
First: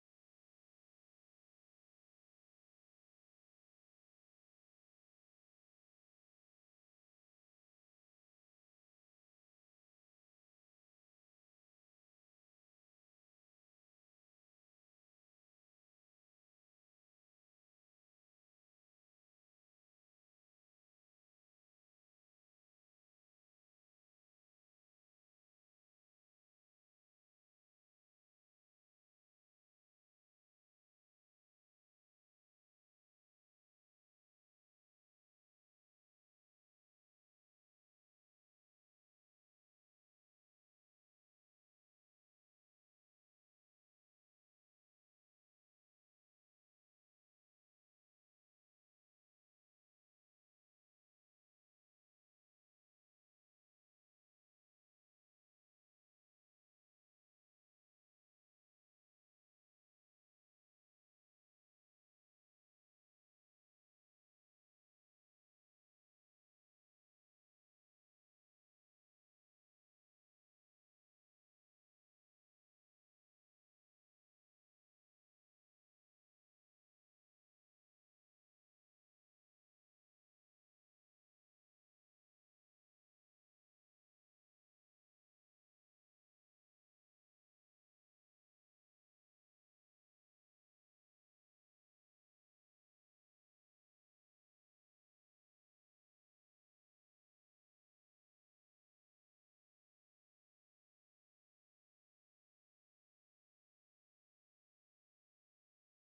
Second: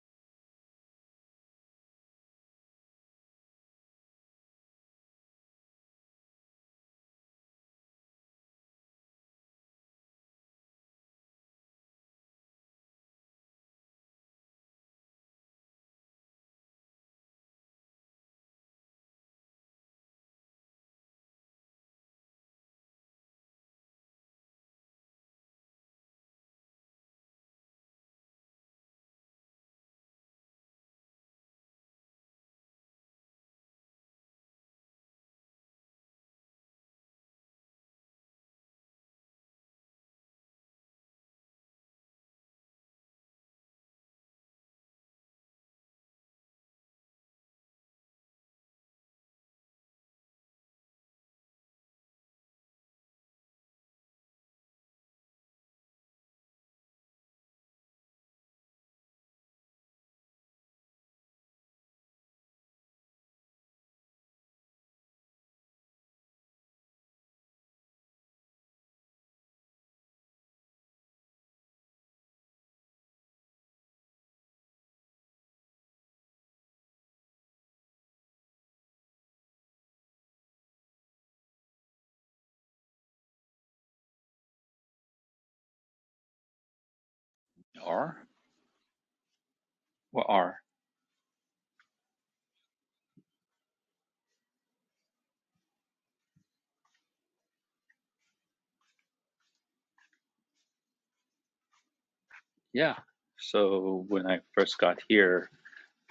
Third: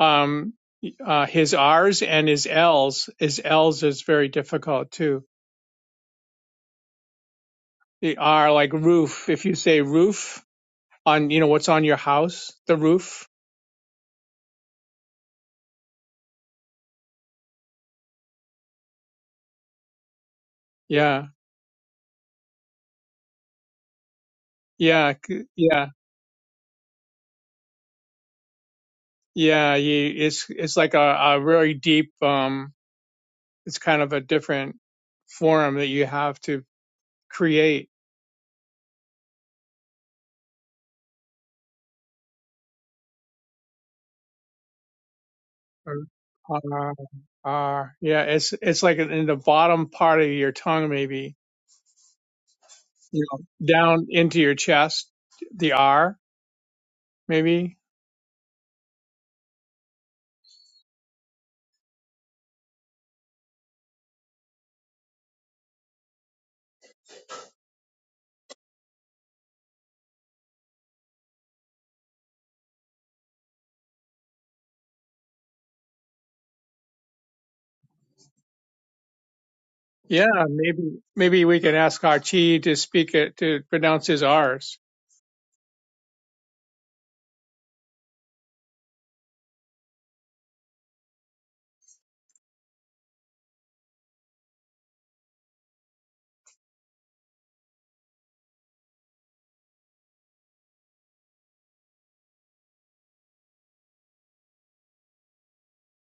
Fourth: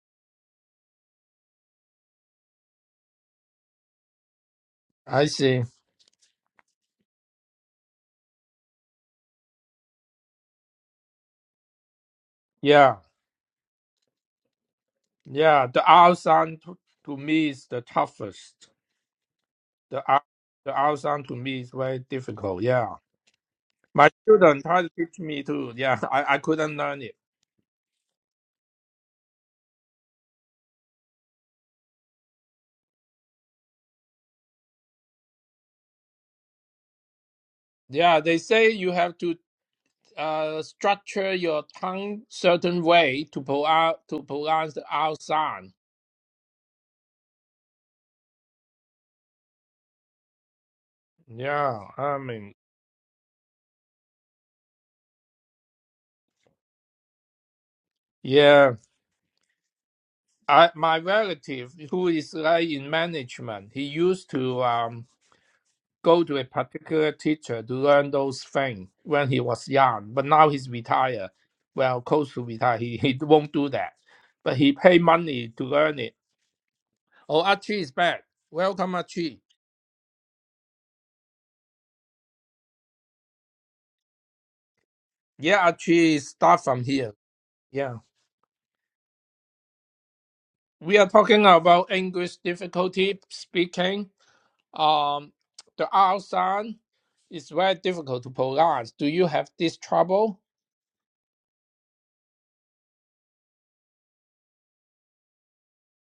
B: um uh his R's and his L's. His L's is very difficult too.
C: I see.
B: The R, like roof. If you say roof on, you know, what's on your house, the
C: Yeah.
B: roof.
C: Yeah. The R sound to, to me is the toughest. The R, the R
B: Yeah
C: sound to me is very difficult. Yeah. My children tried to
B: Yeah,
C: teach me
B: c-
C: too.
B: yeah,
C: Yeah, I, I couldn't learn it.
B: yeah. You, it's it's like a, a really deep. Um, it's kind of a different form that you have to create.
C: Yeah, they say you have to uh, structure your tongue certain way to pro- to pronounce the out sound.
B: Uh, uh, yeah, it's it's like in the bottom part of your tongue, maybe
C: Yeah, I mean,
B: you know, down into your chest, the R, maybe.
C: yeah. I my relative who is like in management, he used to um go to a particular teacher to learn those things when he was young. But now he's retired. Well, close to retire, he, he won't do that. But he pay money to learn it Oh, Archie is back. Welcome, Archie.
B: Yeah, maybe maybe we can ask our chi to speak it to pronounce his R's.
C: Yeah, Archie, start from here. Yeah.
D: R? What R?
C: We are talking about English difficulty speaking. Um, the R sound is very difficult to pronounce. Do you have this trouble?
D: Yeah. So when I first got here,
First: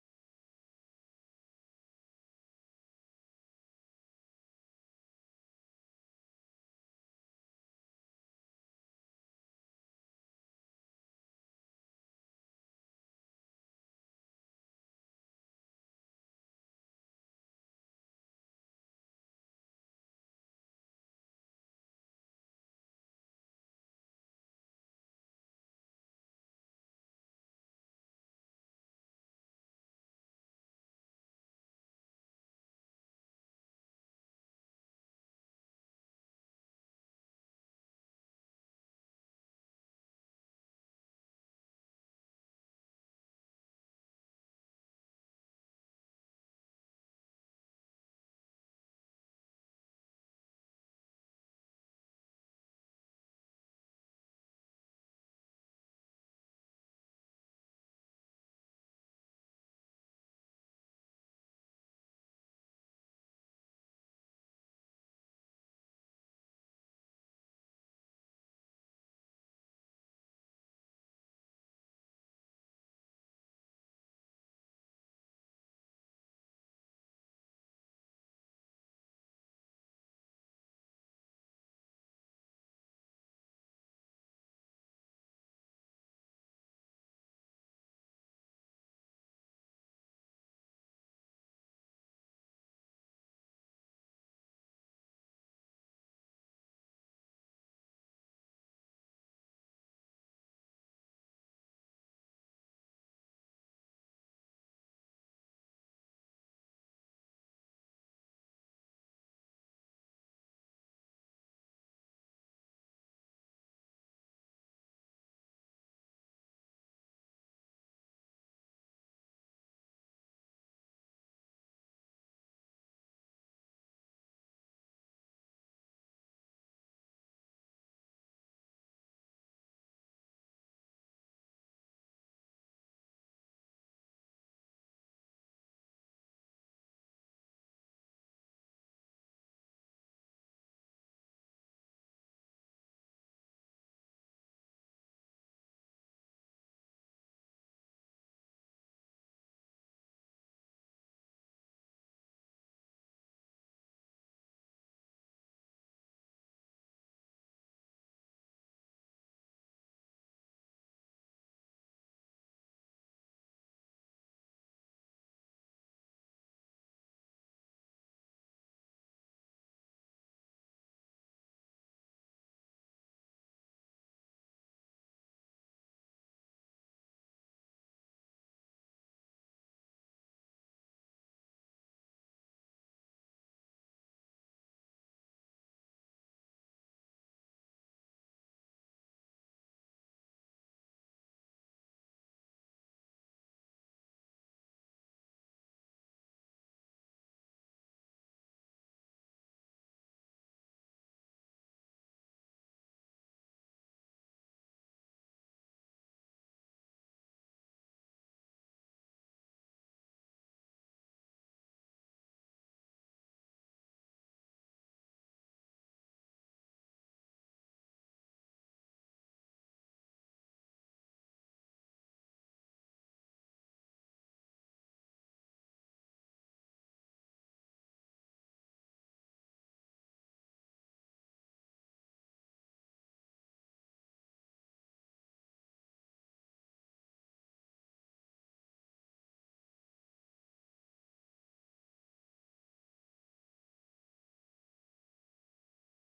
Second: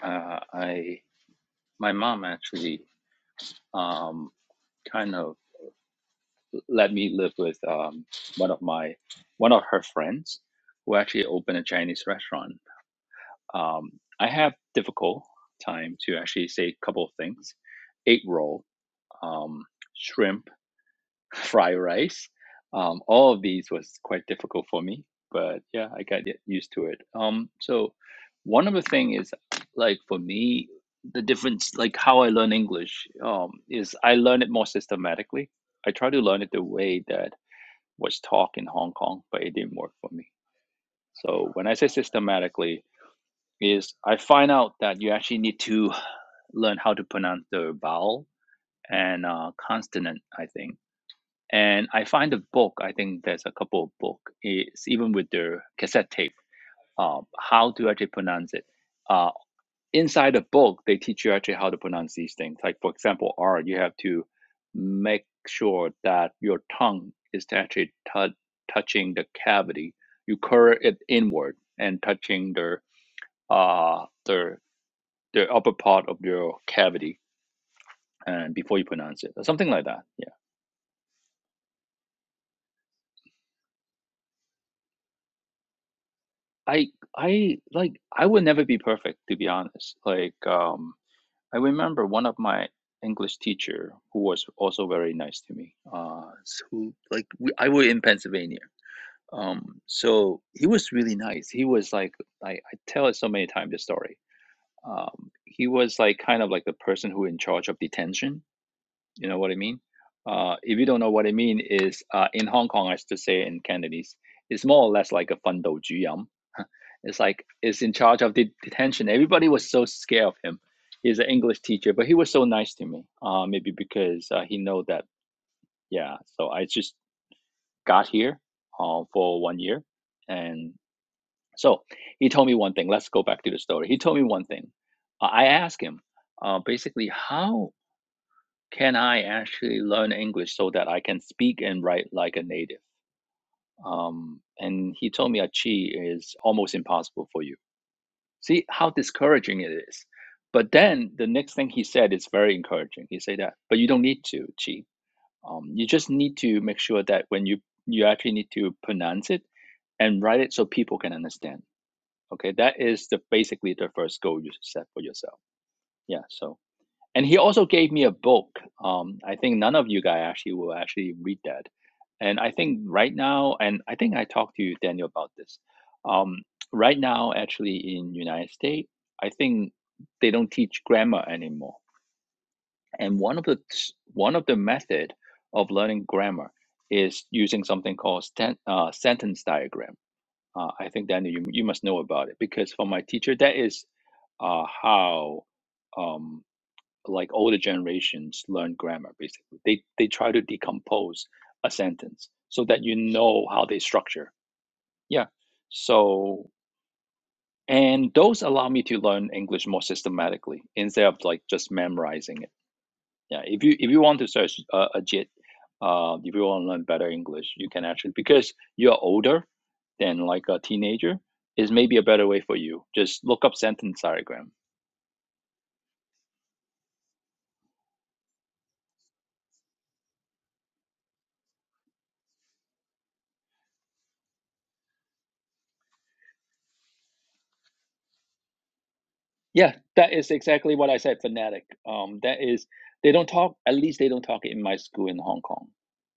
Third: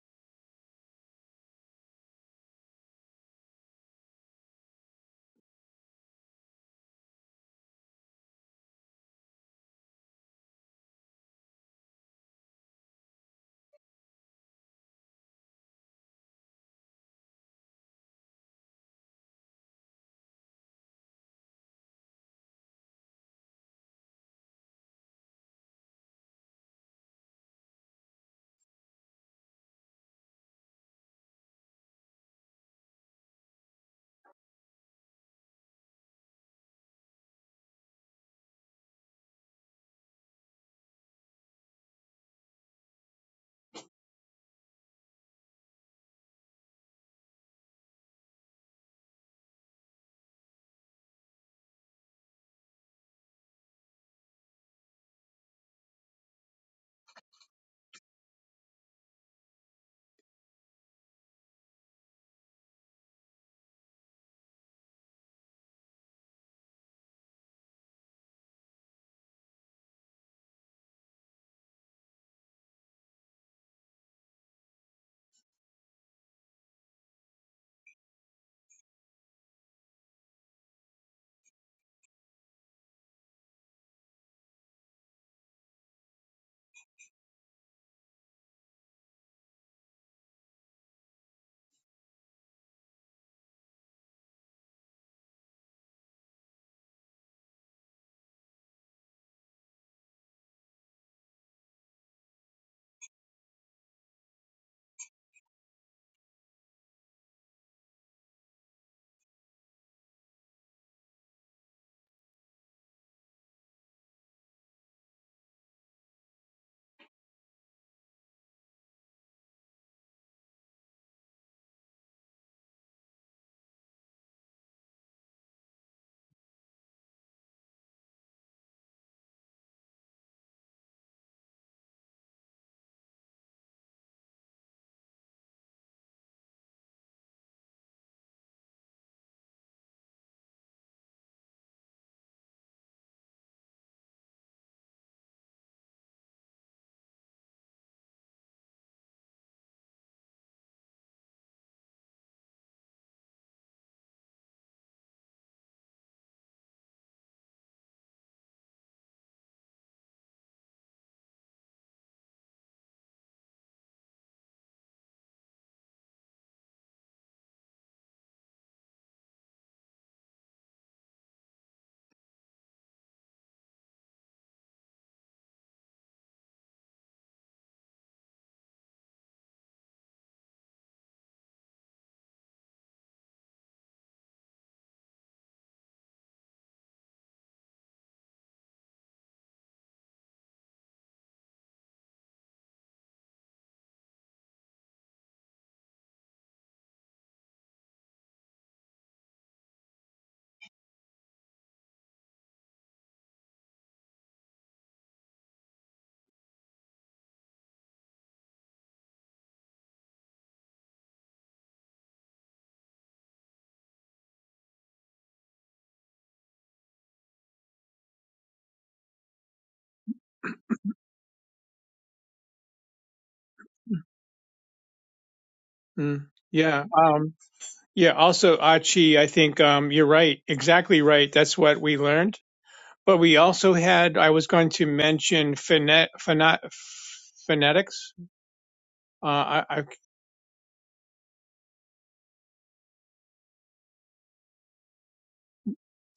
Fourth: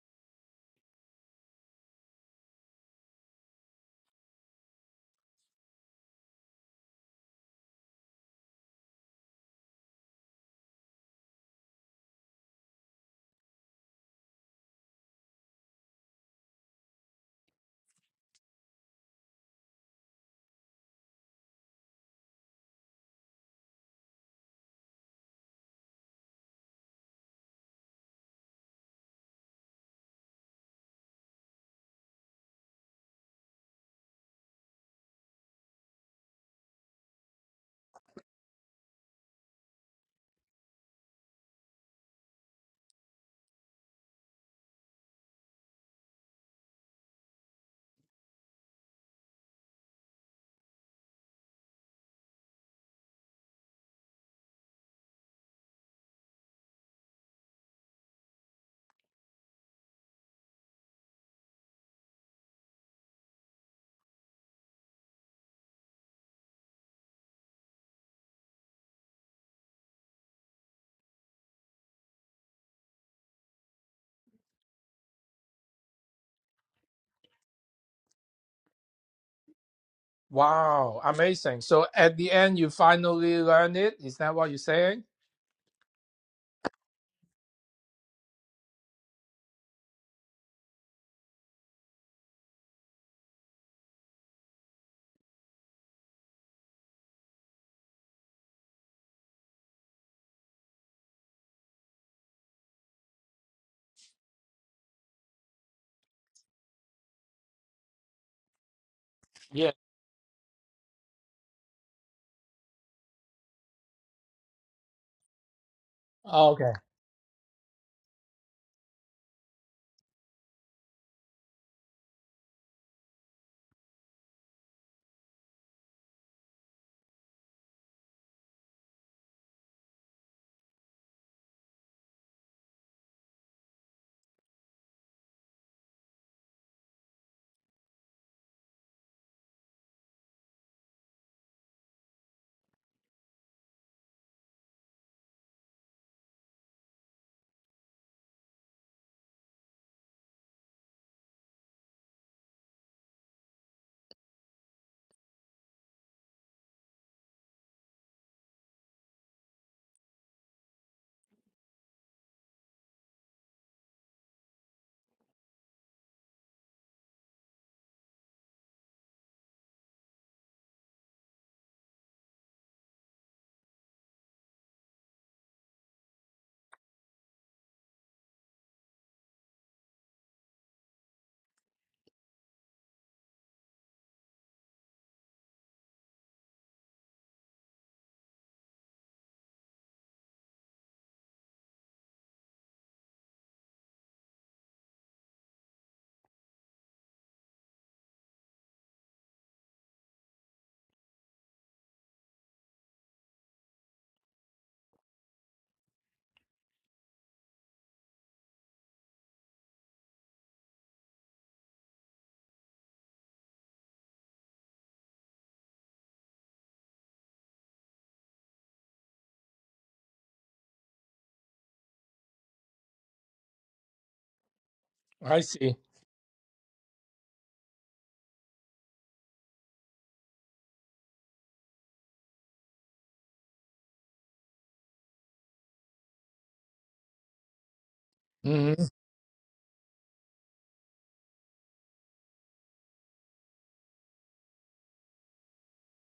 D: uh, I my mom actually um, kind of let me live with um, one of my one of her friends who actually opened a Chinese restaurant. Um, I have difficult time to actually say a couple of things: egg roll, um, shrimp Fry rice. Um, all of these was quite difficult for me, but yeah, I got y- used to it. Um, so one of the thing is like for me, the difference, like how I learn English, um, is I learn it more systematically. I try to learn it the way that was taught in Hong Kong, but it didn't work for me. So when I say systematically, is I find out that you actually need to learn how to pronounce the vowel and uh, consonant. I think and I find the book, I think there's a couple of book, it's even with the cassette tape, uh, how to actually pronounce it. Uh, inside the book, they teach you actually how to pronounce these things. Like, for example, R, you have to make sure that your tongue is actually tou- touching the cavity. You curl it inward and touching the, uh, the, the upper part of your cavity and before you pronounce it, or something like that. yeah.
C: Wow, amazing. So at the end, you finally learn it. Is that what you're saying?
D: I I like I would never be perfect to be honest. Like um I remember one of my English teacher who was also very nice to me. Uh s- who like we, I were in Pennsylvania. Um so he was really nice. He was like I, I tell it so many times the story. Um he was like kind of like the person who in charge of detention. You know what I
C: Yeah.
D: mean? Uh if you don't know what I mean is uh in Hong Kong I used to say in Cantonese, it's more or less like a fun dou ju yam.
C: Okay.
D: It's like is in charge of the detention. Everybody was so scared of him. He's an English teacher, but he was so nice to me. Uh, maybe because uh, he know that. Yeah. So I just got here uh, for one year, and so he told me one thing. Let's go back to the story. He told me one thing. Uh, I asked him uh, basically how can I actually learn English so that I can speak and write like a native. Um, and he told me, Chi is almost impossible for you See how discouraging it is. But then the next thing he said is very encouraging. He said that, but you don't need to, Chi. Um, you just need to make sure that when you you actually need to pronounce it and write it so people can understand. Okay, that is the basically the first goal you should set for yourself. Yeah. So and he also gave me a book. Um, I think none of you guys actually will actually read that. And I think right now, and I think I talked to you, Daniel, about this. Um, right now, actually in United States, I think they don't teach grammar anymore. And one of the one of the method of learning grammar is using something called sten- uh, sentence diagram. Uh, I think Daniel, you you must know about it because for my teacher, that is uh, how. Um, like older generations learn grammar basically they they try to decompose a sentence so that you know how they structure yeah so and those allow me to learn english more systematically instead of like just memorizing it yeah if you if you want to search uh, a jit uh, if you want to learn better english you can actually because you're older than like a teenager is maybe a better way for you just look up sentence diagram
C: I see.
B: Mm, yeah. um, Yeah, also Achi, I think um, you're right, exactly right. That's what we learned. But we also had, I was going to mention phonet, phonet, phonetics.
C: hmm
B: Uh, I,
D: Yeah,
B: I,
D: that is exactly what I said, fanatic. Um, that is, they don't talk, at least they don't talk in my school in Hong Kong.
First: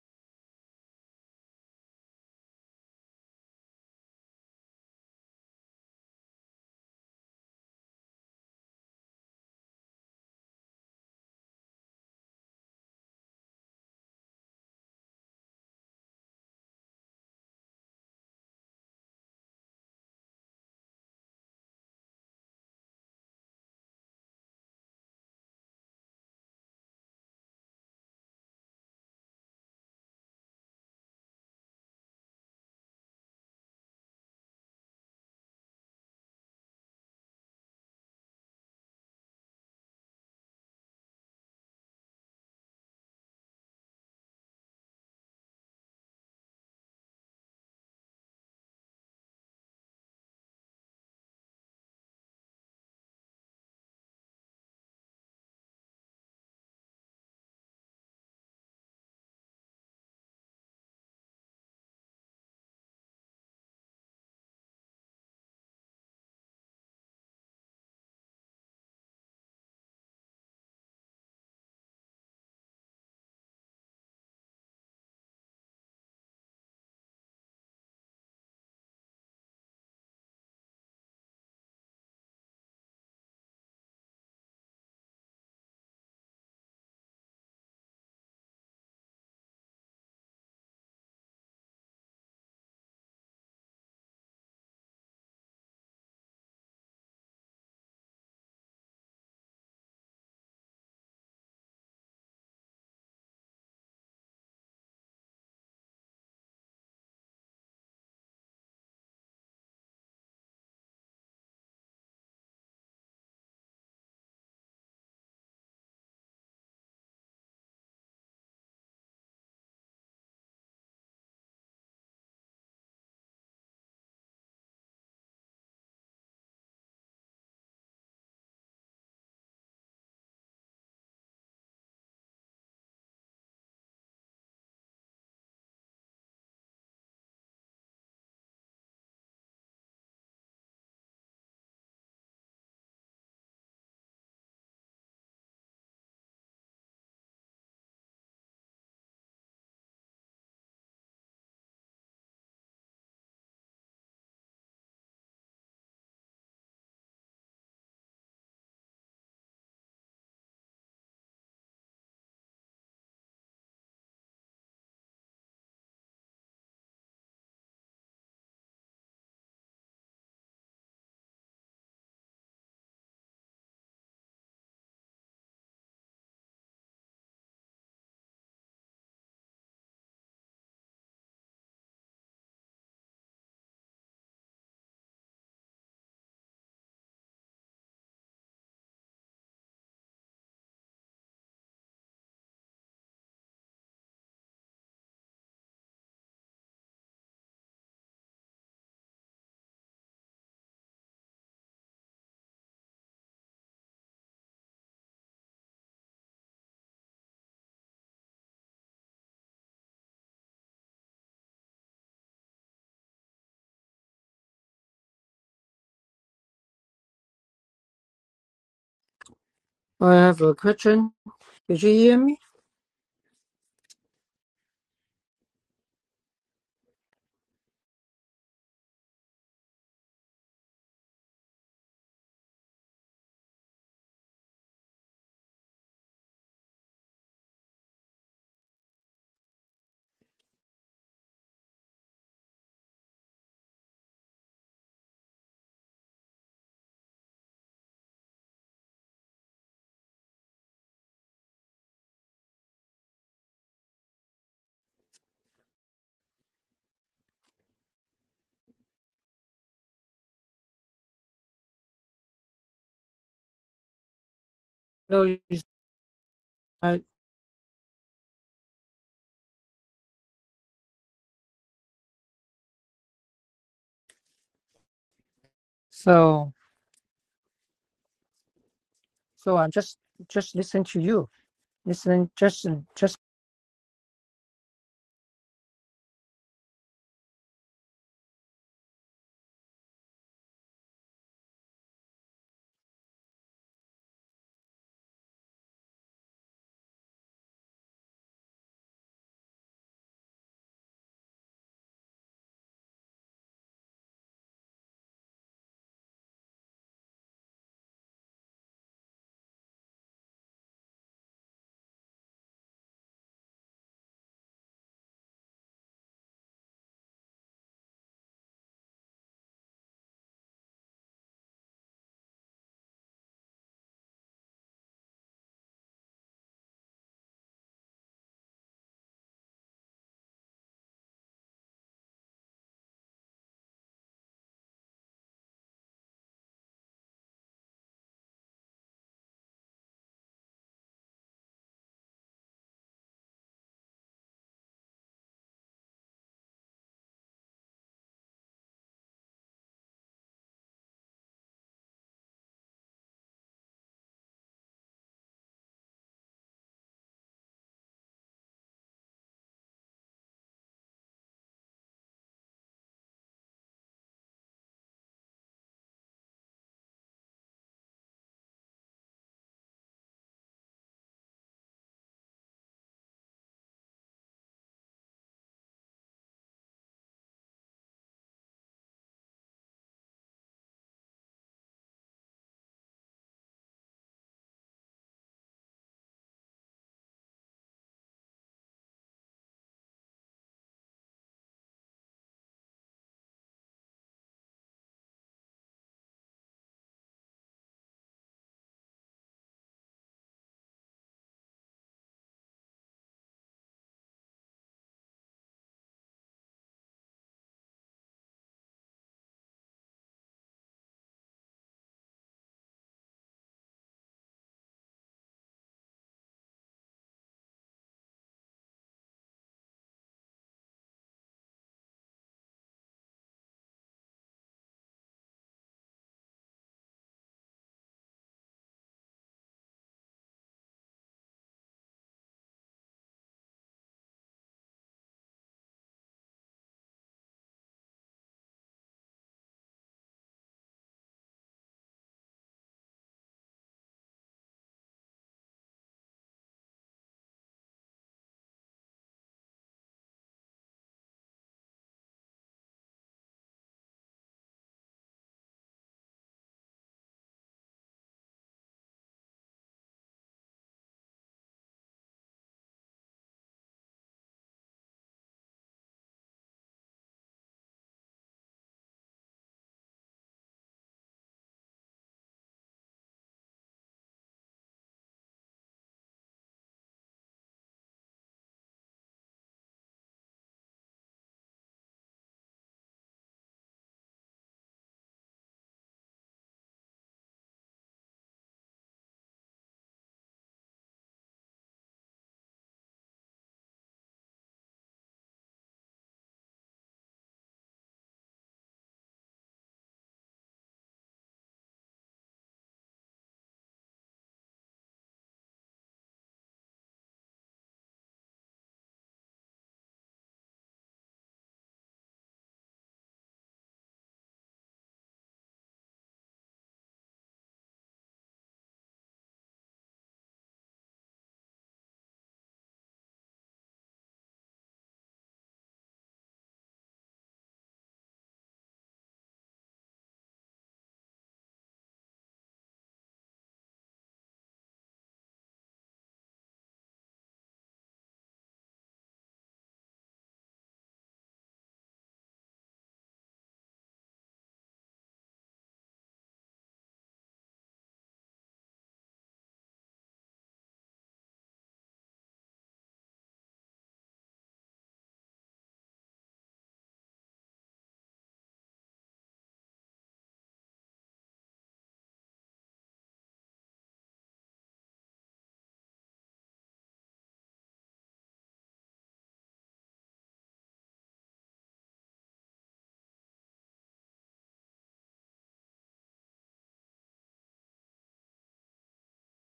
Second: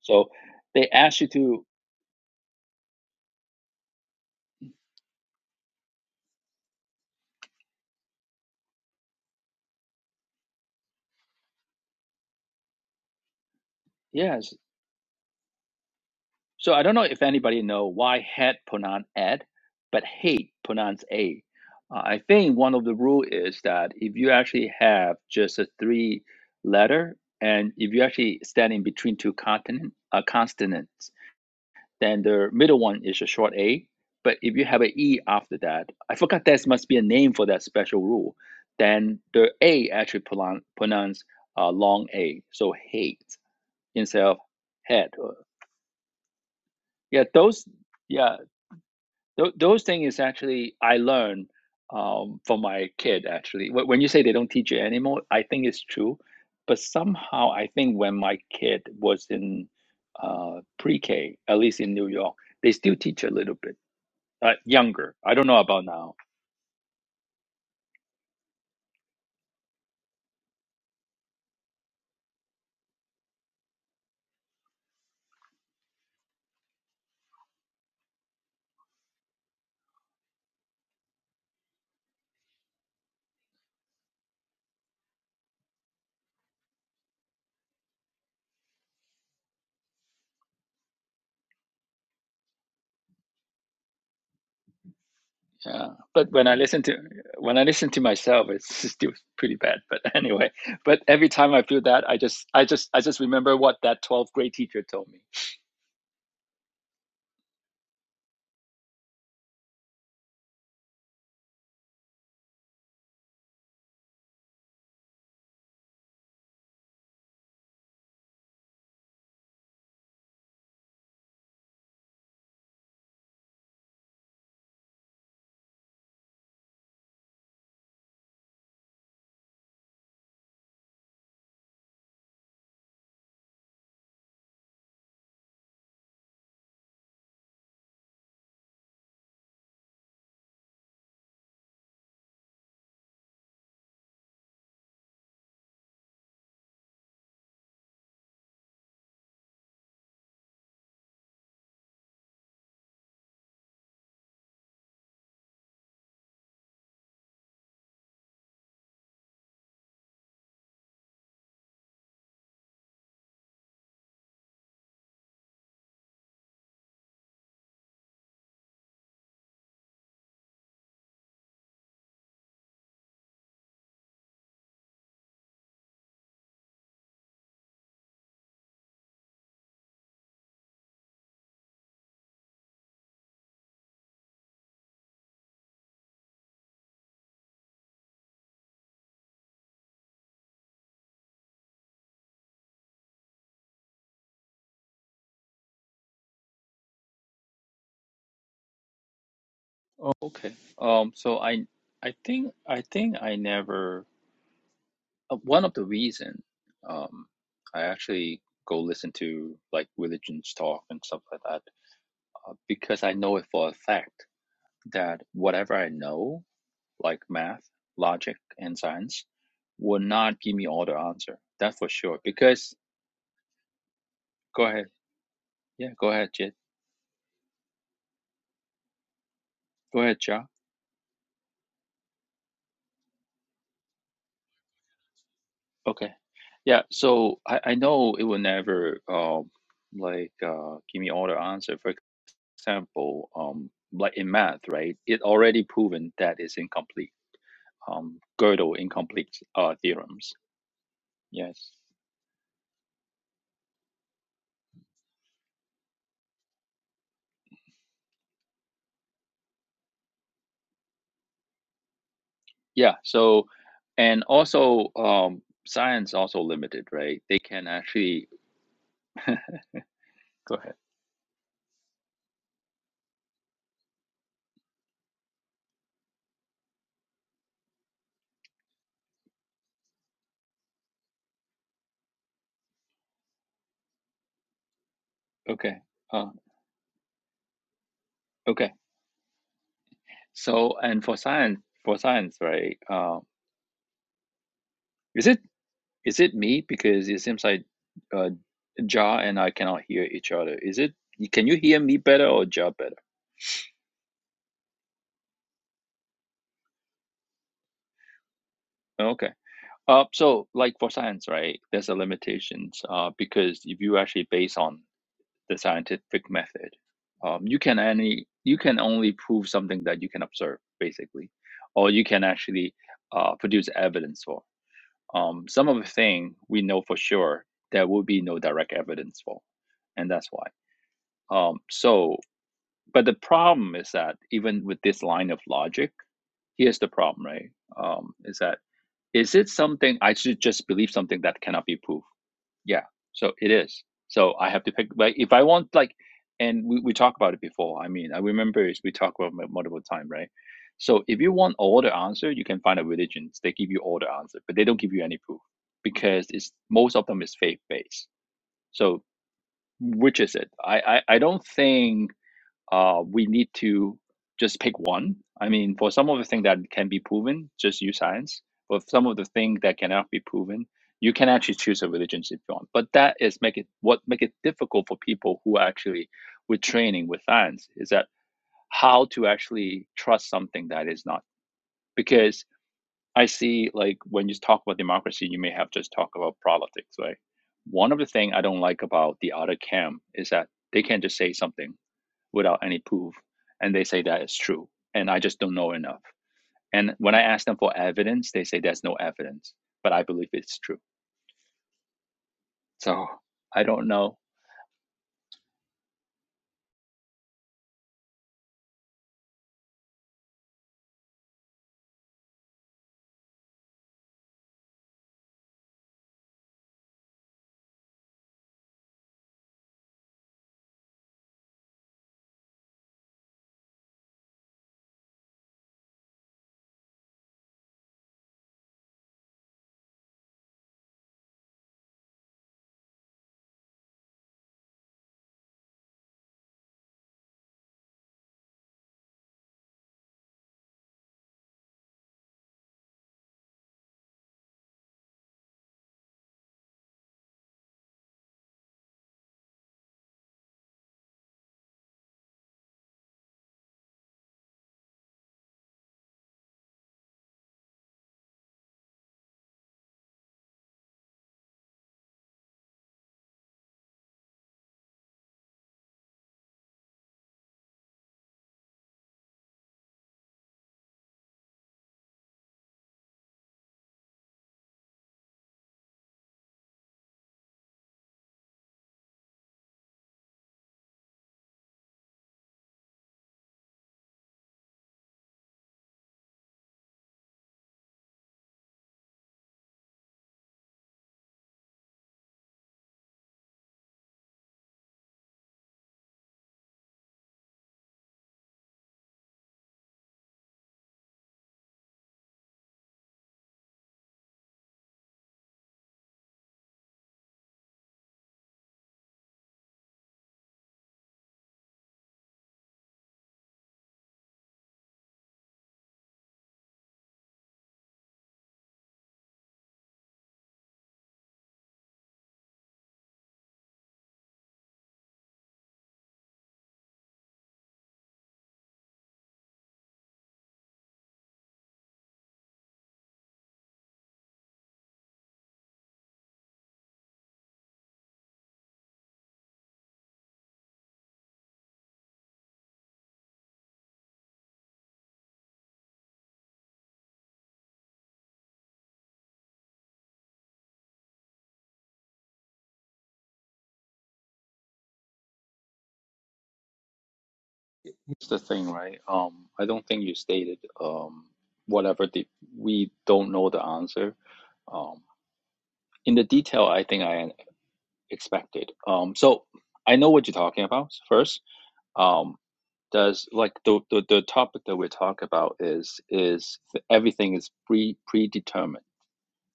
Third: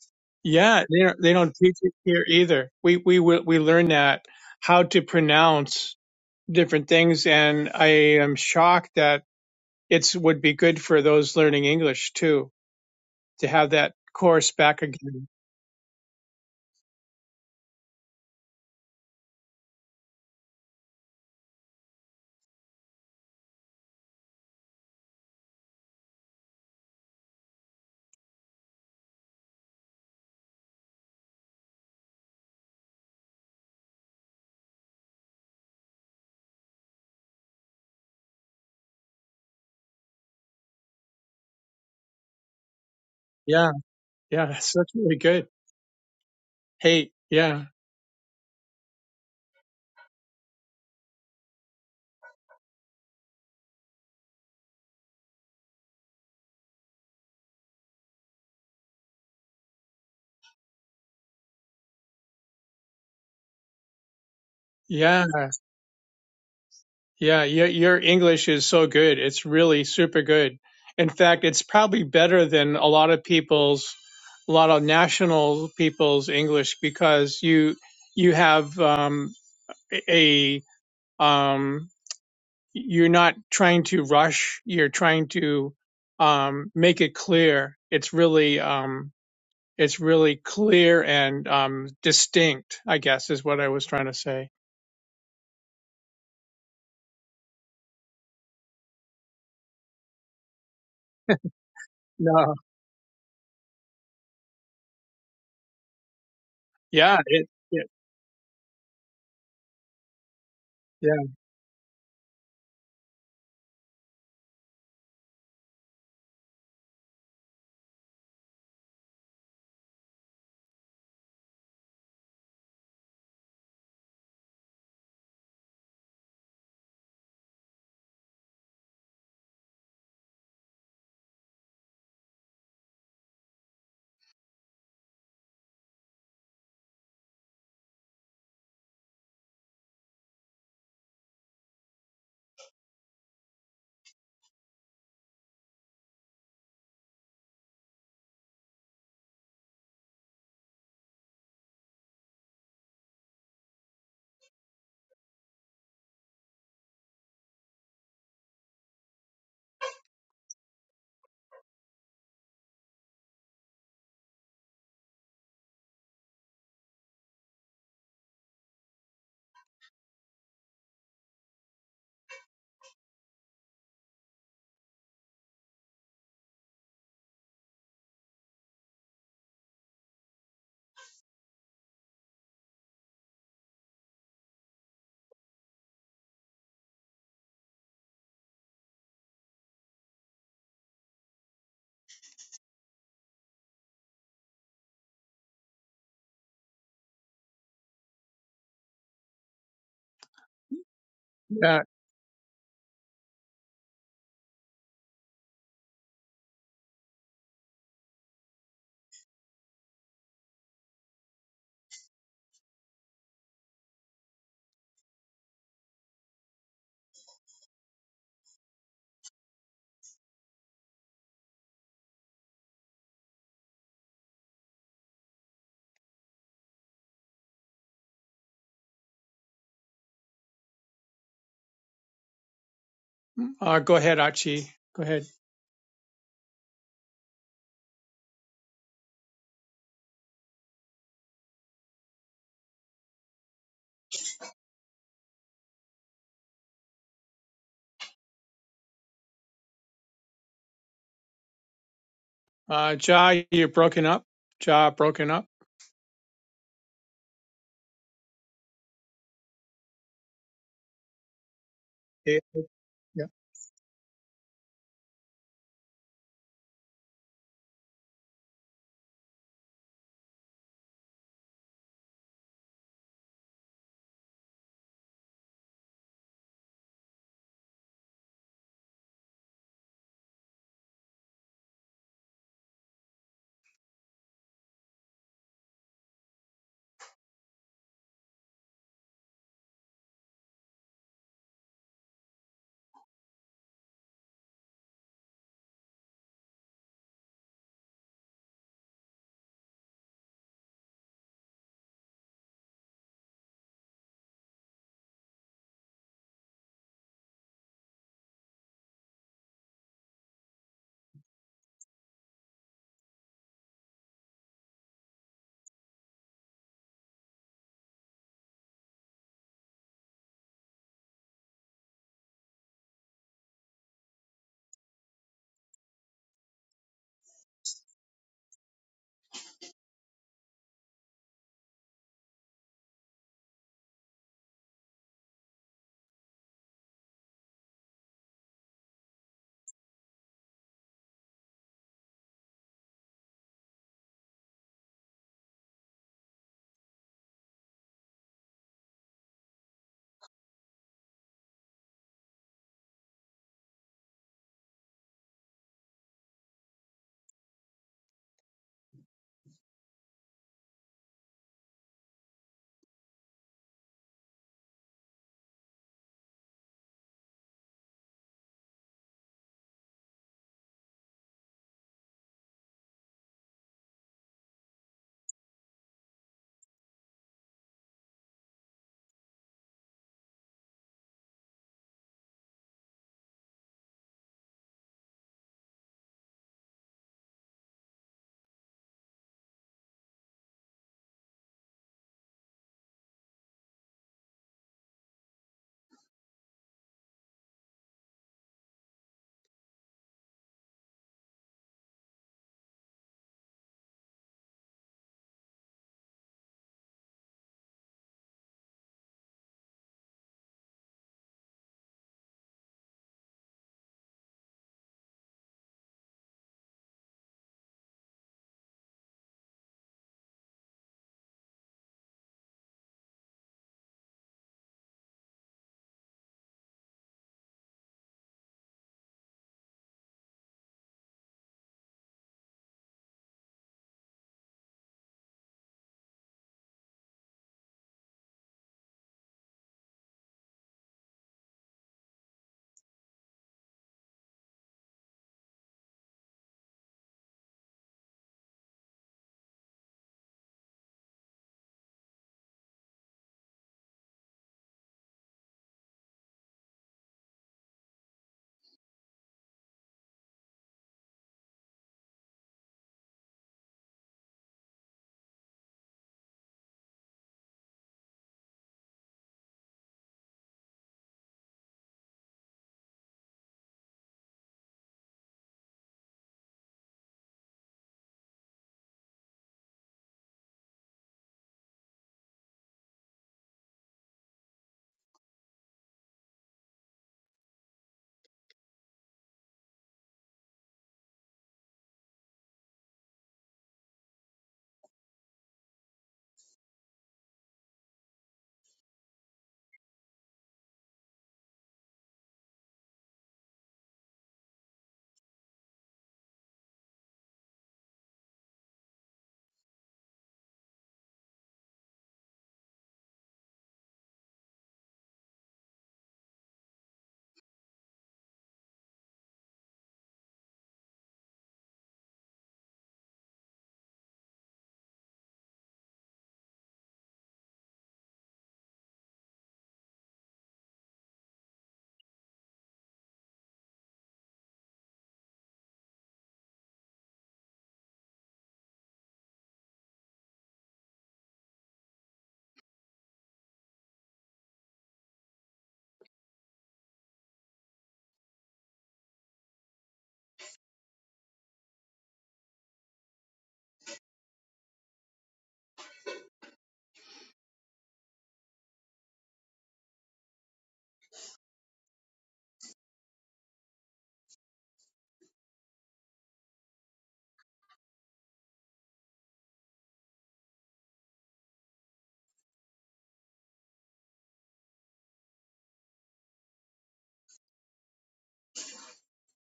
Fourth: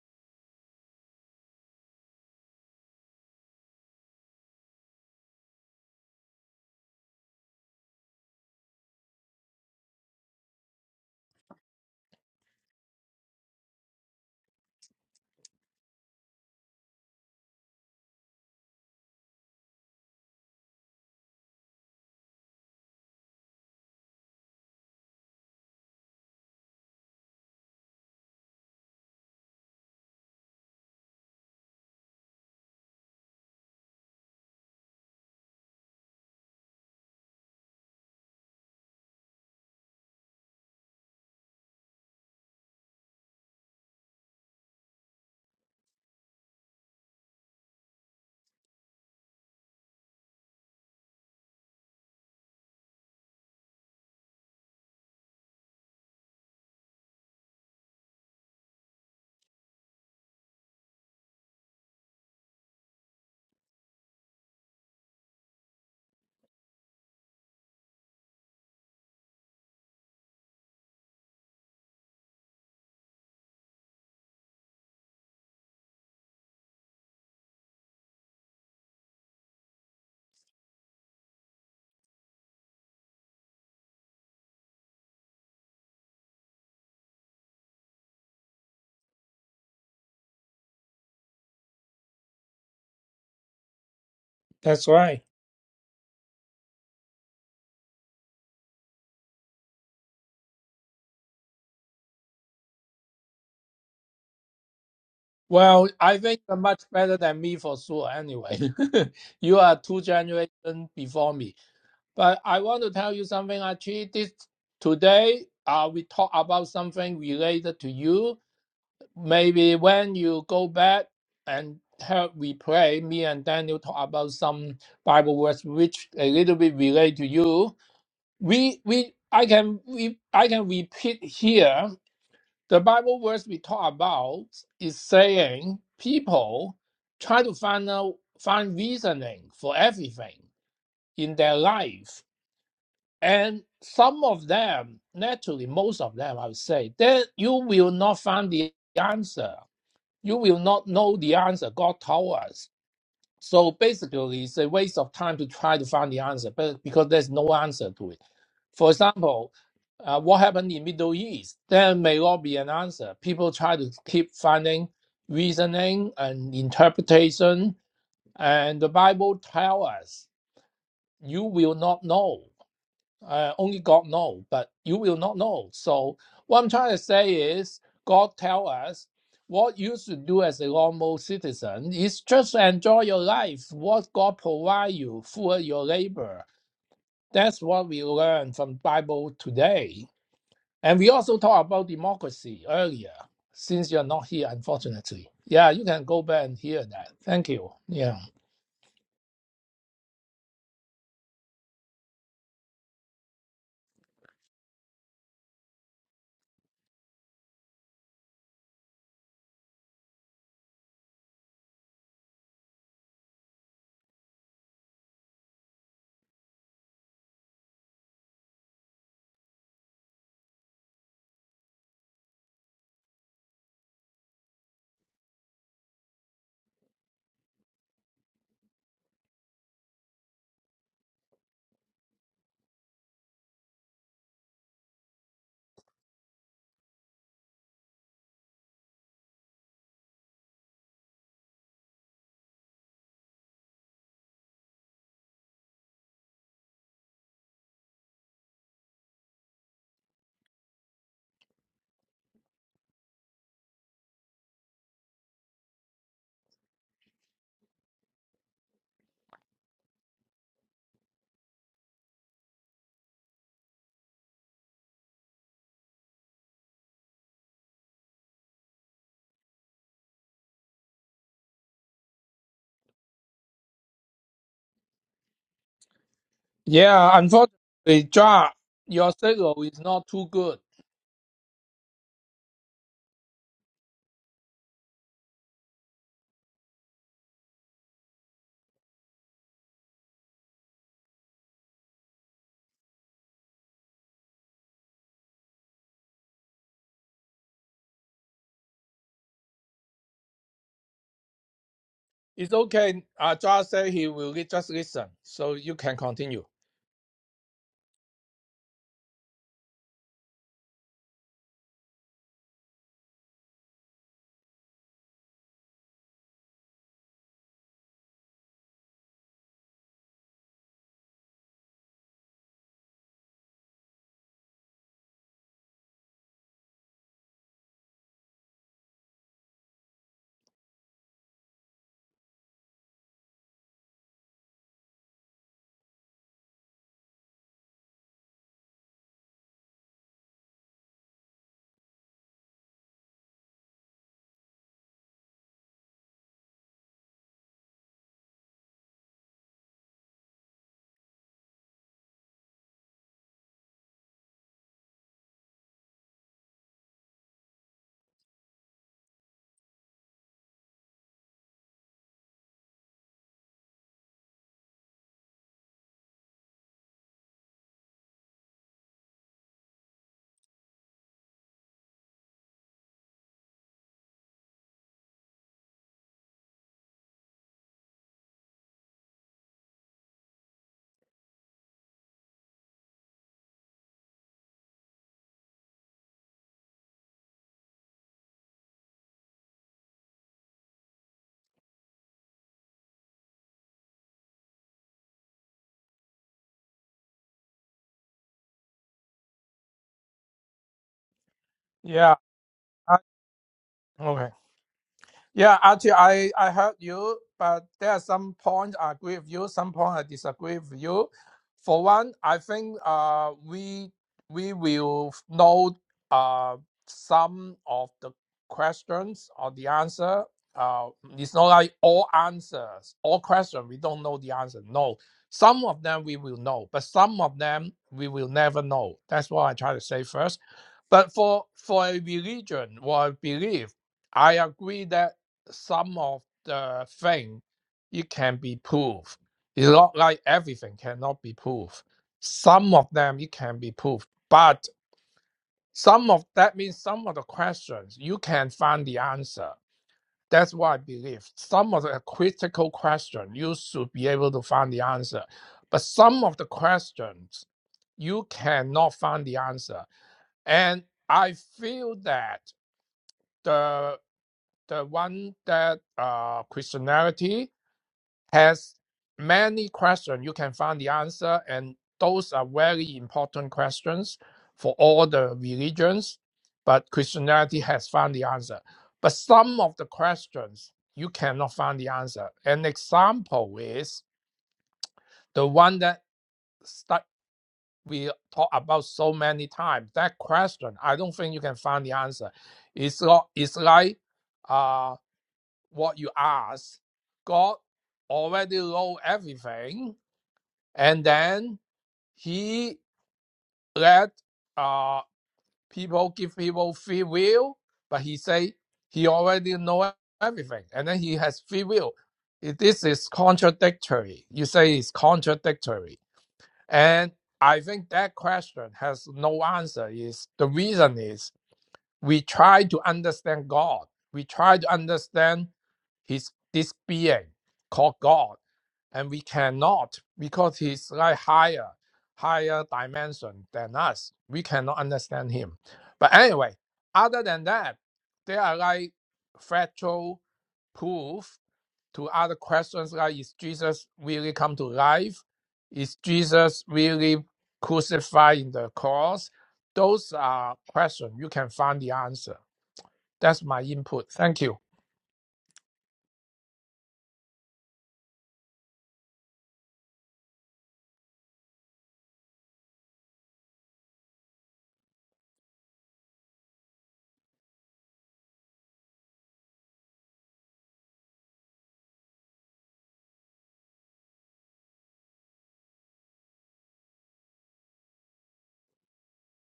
D: So
B: yeah,
D: they
B: they don't,
D: ask you
B: they don't
D: to,
B: teach it here either. We we will- we learn that how to pronounce different things, and I am shocked that it's would be good for those learning English too to have that course
D: yes.
B: back again.
D: So I don't know if anybody know why head pronounce ed, but hate pronounce a. Uh, I think one of the rule is that if you actually have just a three letter, and if you actually stand in between two continent, uh, consonants, Then the middle one is a short A. But if you have an E after that, I forgot there must be a name for that special rule. Then the A actually pronoun- pronounce uh, long A, so hate
B: Yeah,
D: instead of
B: yeah, that's that's
D: head.
B: really
D: Uh,
B: good. Hey,
D: Yeah,
B: yeah,
D: those yeah th- those things is actually I learned um, from my kid actually. Wh- When you say they don't teach you anymore, I think it's true. But somehow I think when my kid was in uh, pre-K, at least in New York, they still teach a little bit uh, younger.
B: yeah.
D: I don't know about now.
B: Yeah, your your English is so good. It's really super good. In fact, it's probably better than a lot of people's, a lot of national people's English because you you have um, a um, you're not trying to rush. You're trying to um, make it clear. It's really um, it's really clear and um, distinct. I guess is what I was trying to say.
C: That's right.
D: Yeah, but when I listen to when I listen to myself, it's still pretty bad. But anyway, but every time I feel that, I just
B: No.
D: I just I just remember what that 12th grade teacher told me.
C: Well, I think you're much better
B: Yeah.
C: than
B: It,
C: me for
B: it,
C: sure anyway. you are two generations
B: yeah.
C: before me. But I want to tell you something, Archie. This today, uh, we talk about something related to you. Maybe when you go back and help we pray, me and Daniel talk about some Bible words which a little bit relate to you. We we I can we I can repeat here. The Bible verse we talk about is saying people try to find out find reasoning for everything in their life and some of them, naturally, most of them, I would say, that you will not find the answer. You will not know the answer God told us. So basically, it's a waste of time to try to find the answer, but because there's no answer to it. For example, uh, what happened in Middle East? There may not be an answer. People try to keep finding reasoning and interpretation, and the Bible tells us you will not know uh, only God know, but you will not know. So what I'm trying to say is, God tell us what you should do as a normal citizen is just enjoy your life. What God provide you for your labor. That's what we learn from Bible today. And we also talk about democracy earlier. Since you're not here, unfortunately, yeah, you can go back and hear that. Thank you. Yeah,
D: Oh, okay. Um. So I
B: Yeah.
D: I think I think I never. uh, one of the reason um, I actually go listen to like religions talk and stuff like that uh, because I know it for a fact that whatever I know, like math, logic, and science, will
A: I have
D: not
A: a
D: give me all the
A: question.
D: answer. That's
A: Did
D: for
A: you hear
D: sure.
A: me?
D: Because go ahead, yeah, go ahead, Jit. Go ahead, Ja.
B: Uh, go ahead, Achi. Go ahead.
D: Okay, yeah. So I, I know it will never um like uh, give me all the answer. for. example, um, like in math, right? It already proven that it's incomplete. Um, Gödel incomplete uh, theorems. Yes.
B: Uh, Ja, you're broken up. Ja, broken up. Yeah.
D: Yeah.
B: yeah.
D: So, and also
A: No,
D: um, science also limited,
A: I,
D: right? They can actually go ahead.
A: so
C: yeah. Unfortunately, John, your
A: so
C: signal
A: I'm
C: is
A: just
C: not too
A: just
C: good.
A: listening to you. Listening just just.
D: Okay. Uh, okay. So, and for science, for science, right? Uh, is it is it me because it seems like uh, Ja and I cannot hear each other? Is it? Can you hear me better or
C: It's
D: Ja better?
C: okay. Uh, Josh said he will li- just listen, so you can continue.
D: Okay. Uh, so, like for science, right, there's a limitations uh, because if you actually base on the scientific method, um, you can any you can only prove something that you can observe, basically, or you can actually uh, produce evidence for. Um, some of the thing we know for sure there will be no direct evidence for, and that's why. Um, so, but the problem is that even with this line of logic, here's the problem, right? Um, is that is it something I should just believe something that cannot be proved? Yeah. So it is. So I have to pick like if I want like and we, we talked about it before. I mean, I remember is we talked about it multiple time, right? So if you want all the answer, you can find a religion. They give you all the answer, but they don't give you any proof because it's most of them is faith based. So which is it? I, I, I don't think uh, we need to just pick one. I mean, for some of the things that can be proven, just use science. For some of the things that cannot be proven, you can actually choose a religion if you want. But that is make it what make it difficult for people who are actually with training with science is that how to actually trust something that is not because I see like when you talk about democracy, you may have just talk about politics, right? One of the things I don't like about the other camp is that they can just say something without any proof. And they say that is true. And I just don't know enough. And when I ask them for evidence, they say there's no evidence, but I believe it's true.
C: Yeah. I,
D: So I don't know.
C: okay. Yeah, actually, I, I heard you, but there are some points I agree with you, some points I disagree with you. For one, I think uh, we we will know uh, some of the questions or the answer. Uh, it's not like all answers, all questions, we don't know the answer. No, some of them we will know, but some of them we will never know. That's what I try to say first. But for for a religion or a belief, I agree that some of the thing it can be proved. It's not like everything cannot be proved. Some of them it can be proved, but some of that means some of the questions you can find the answer. That's what I believe. Some of the critical question you should be able to find the answer, but some of the questions you cannot find the answer. And I feel that the the one that uh, Christianity has many questions. You can find the answer, and those are very important questions for all the religions. But Christianity has found the answer. But some of the questions you cannot find the answer. An example is the one that stu- we talk about so many times. That question, I don't think you can find the answer. It's not, it's like uh, what you ask. God already know everything and then he let uh people give people free will but he say he already know everything and then he has free will It- this is contradictory you say it's contradictory and i think that question has no answer is the reason is we try to understand God. We try to understand his this being called God, and we cannot because he's like higher, higher dimension than us. We cannot understand him. But anyway, other than that, there are like factual proof to other questions like is Jesus really come to life? Is Jesus really crucified in the cross? Those are questions you can find the answer. That's my input. Thank you.
D: It's the thing, right? Um, I don't think you stated um, whatever the we don't know the answer. Um, in the detail, I think I expected. Um, so I know what you're talking about. First, um, does like the, the the topic that we talk about is is everything is pre predetermined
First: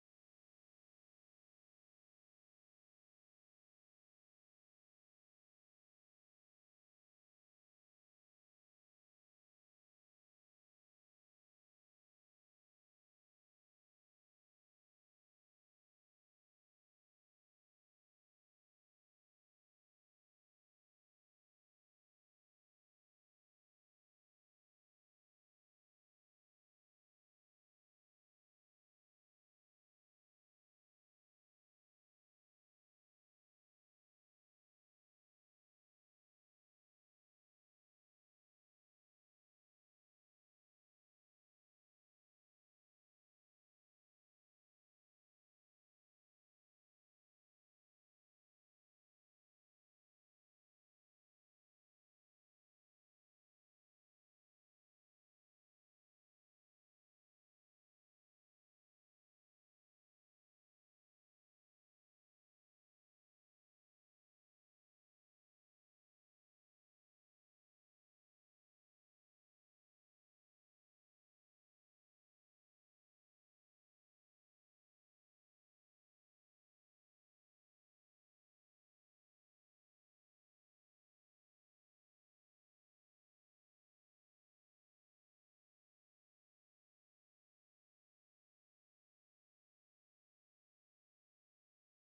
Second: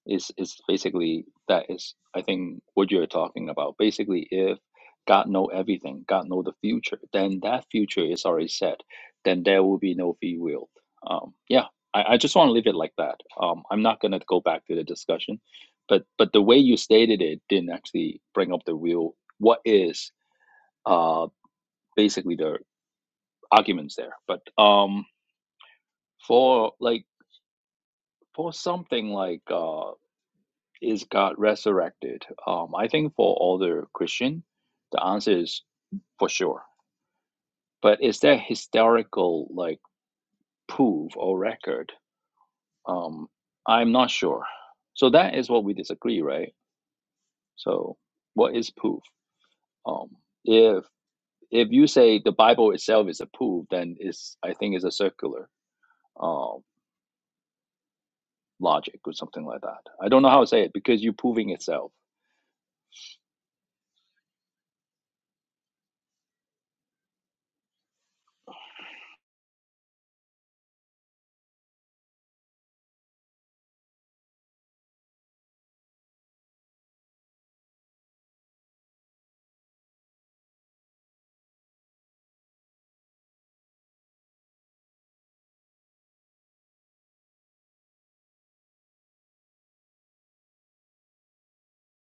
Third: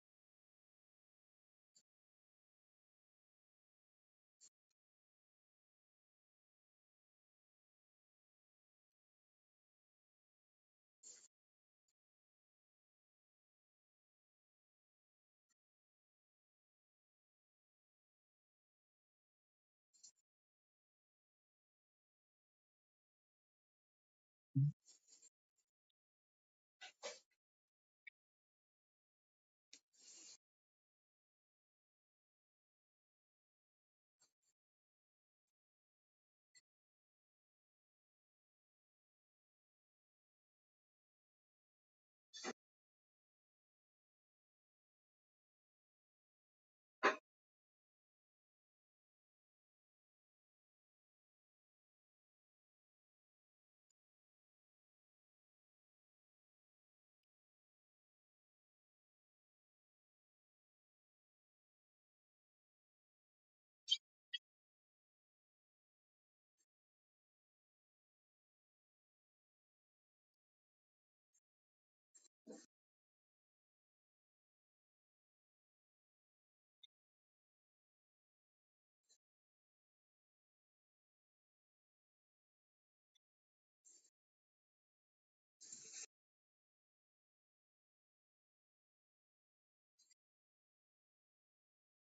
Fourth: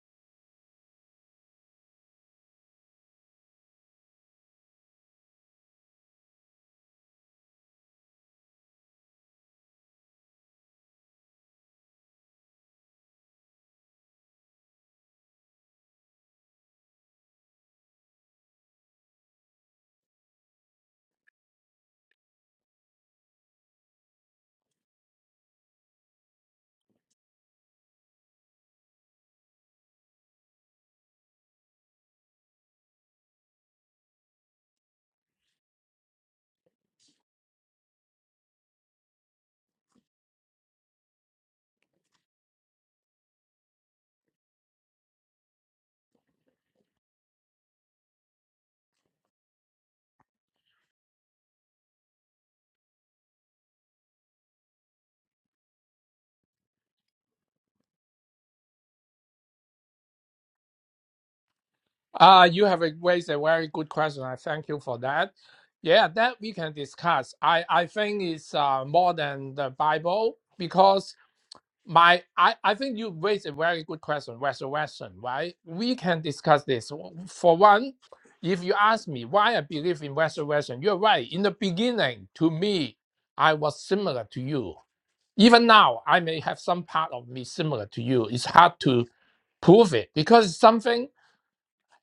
D: is is basically that is I think what you're talking about. Basically, if God know everything, God know the future, then that future is already set. Then there will be no free will. Um, yeah, I, I just want to leave it like that. Um, I'm not gonna go back to the discussion, but but the way you stated it didn't actually bring up the real what is uh basically the arguments there. But um, for like for something like uh. is God resurrected? Um, I think for all the Christian, the answer is for sure. But is there historical like proof or record? Um, I'm not sure. So that is what we disagree, right? So what is proof? Um, if if you say the Bible itself is a proof, then it's I think it's a circular um, logic or something like that. I don't know how to say it because you're proving itself.
C: Uh, you have raised a very good question. I thank you for that. Yeah, that we can discuss. I, I think it's uh, more than the Bible because My, I, I think you raised a very good question, resurrection, right? We can discuss this. For one, if you ask me why I believe in resurrection, you're right. In the beginning, to me, I was similar to you. Even now, I may have some part of me similar to you. It's hard to prove it because something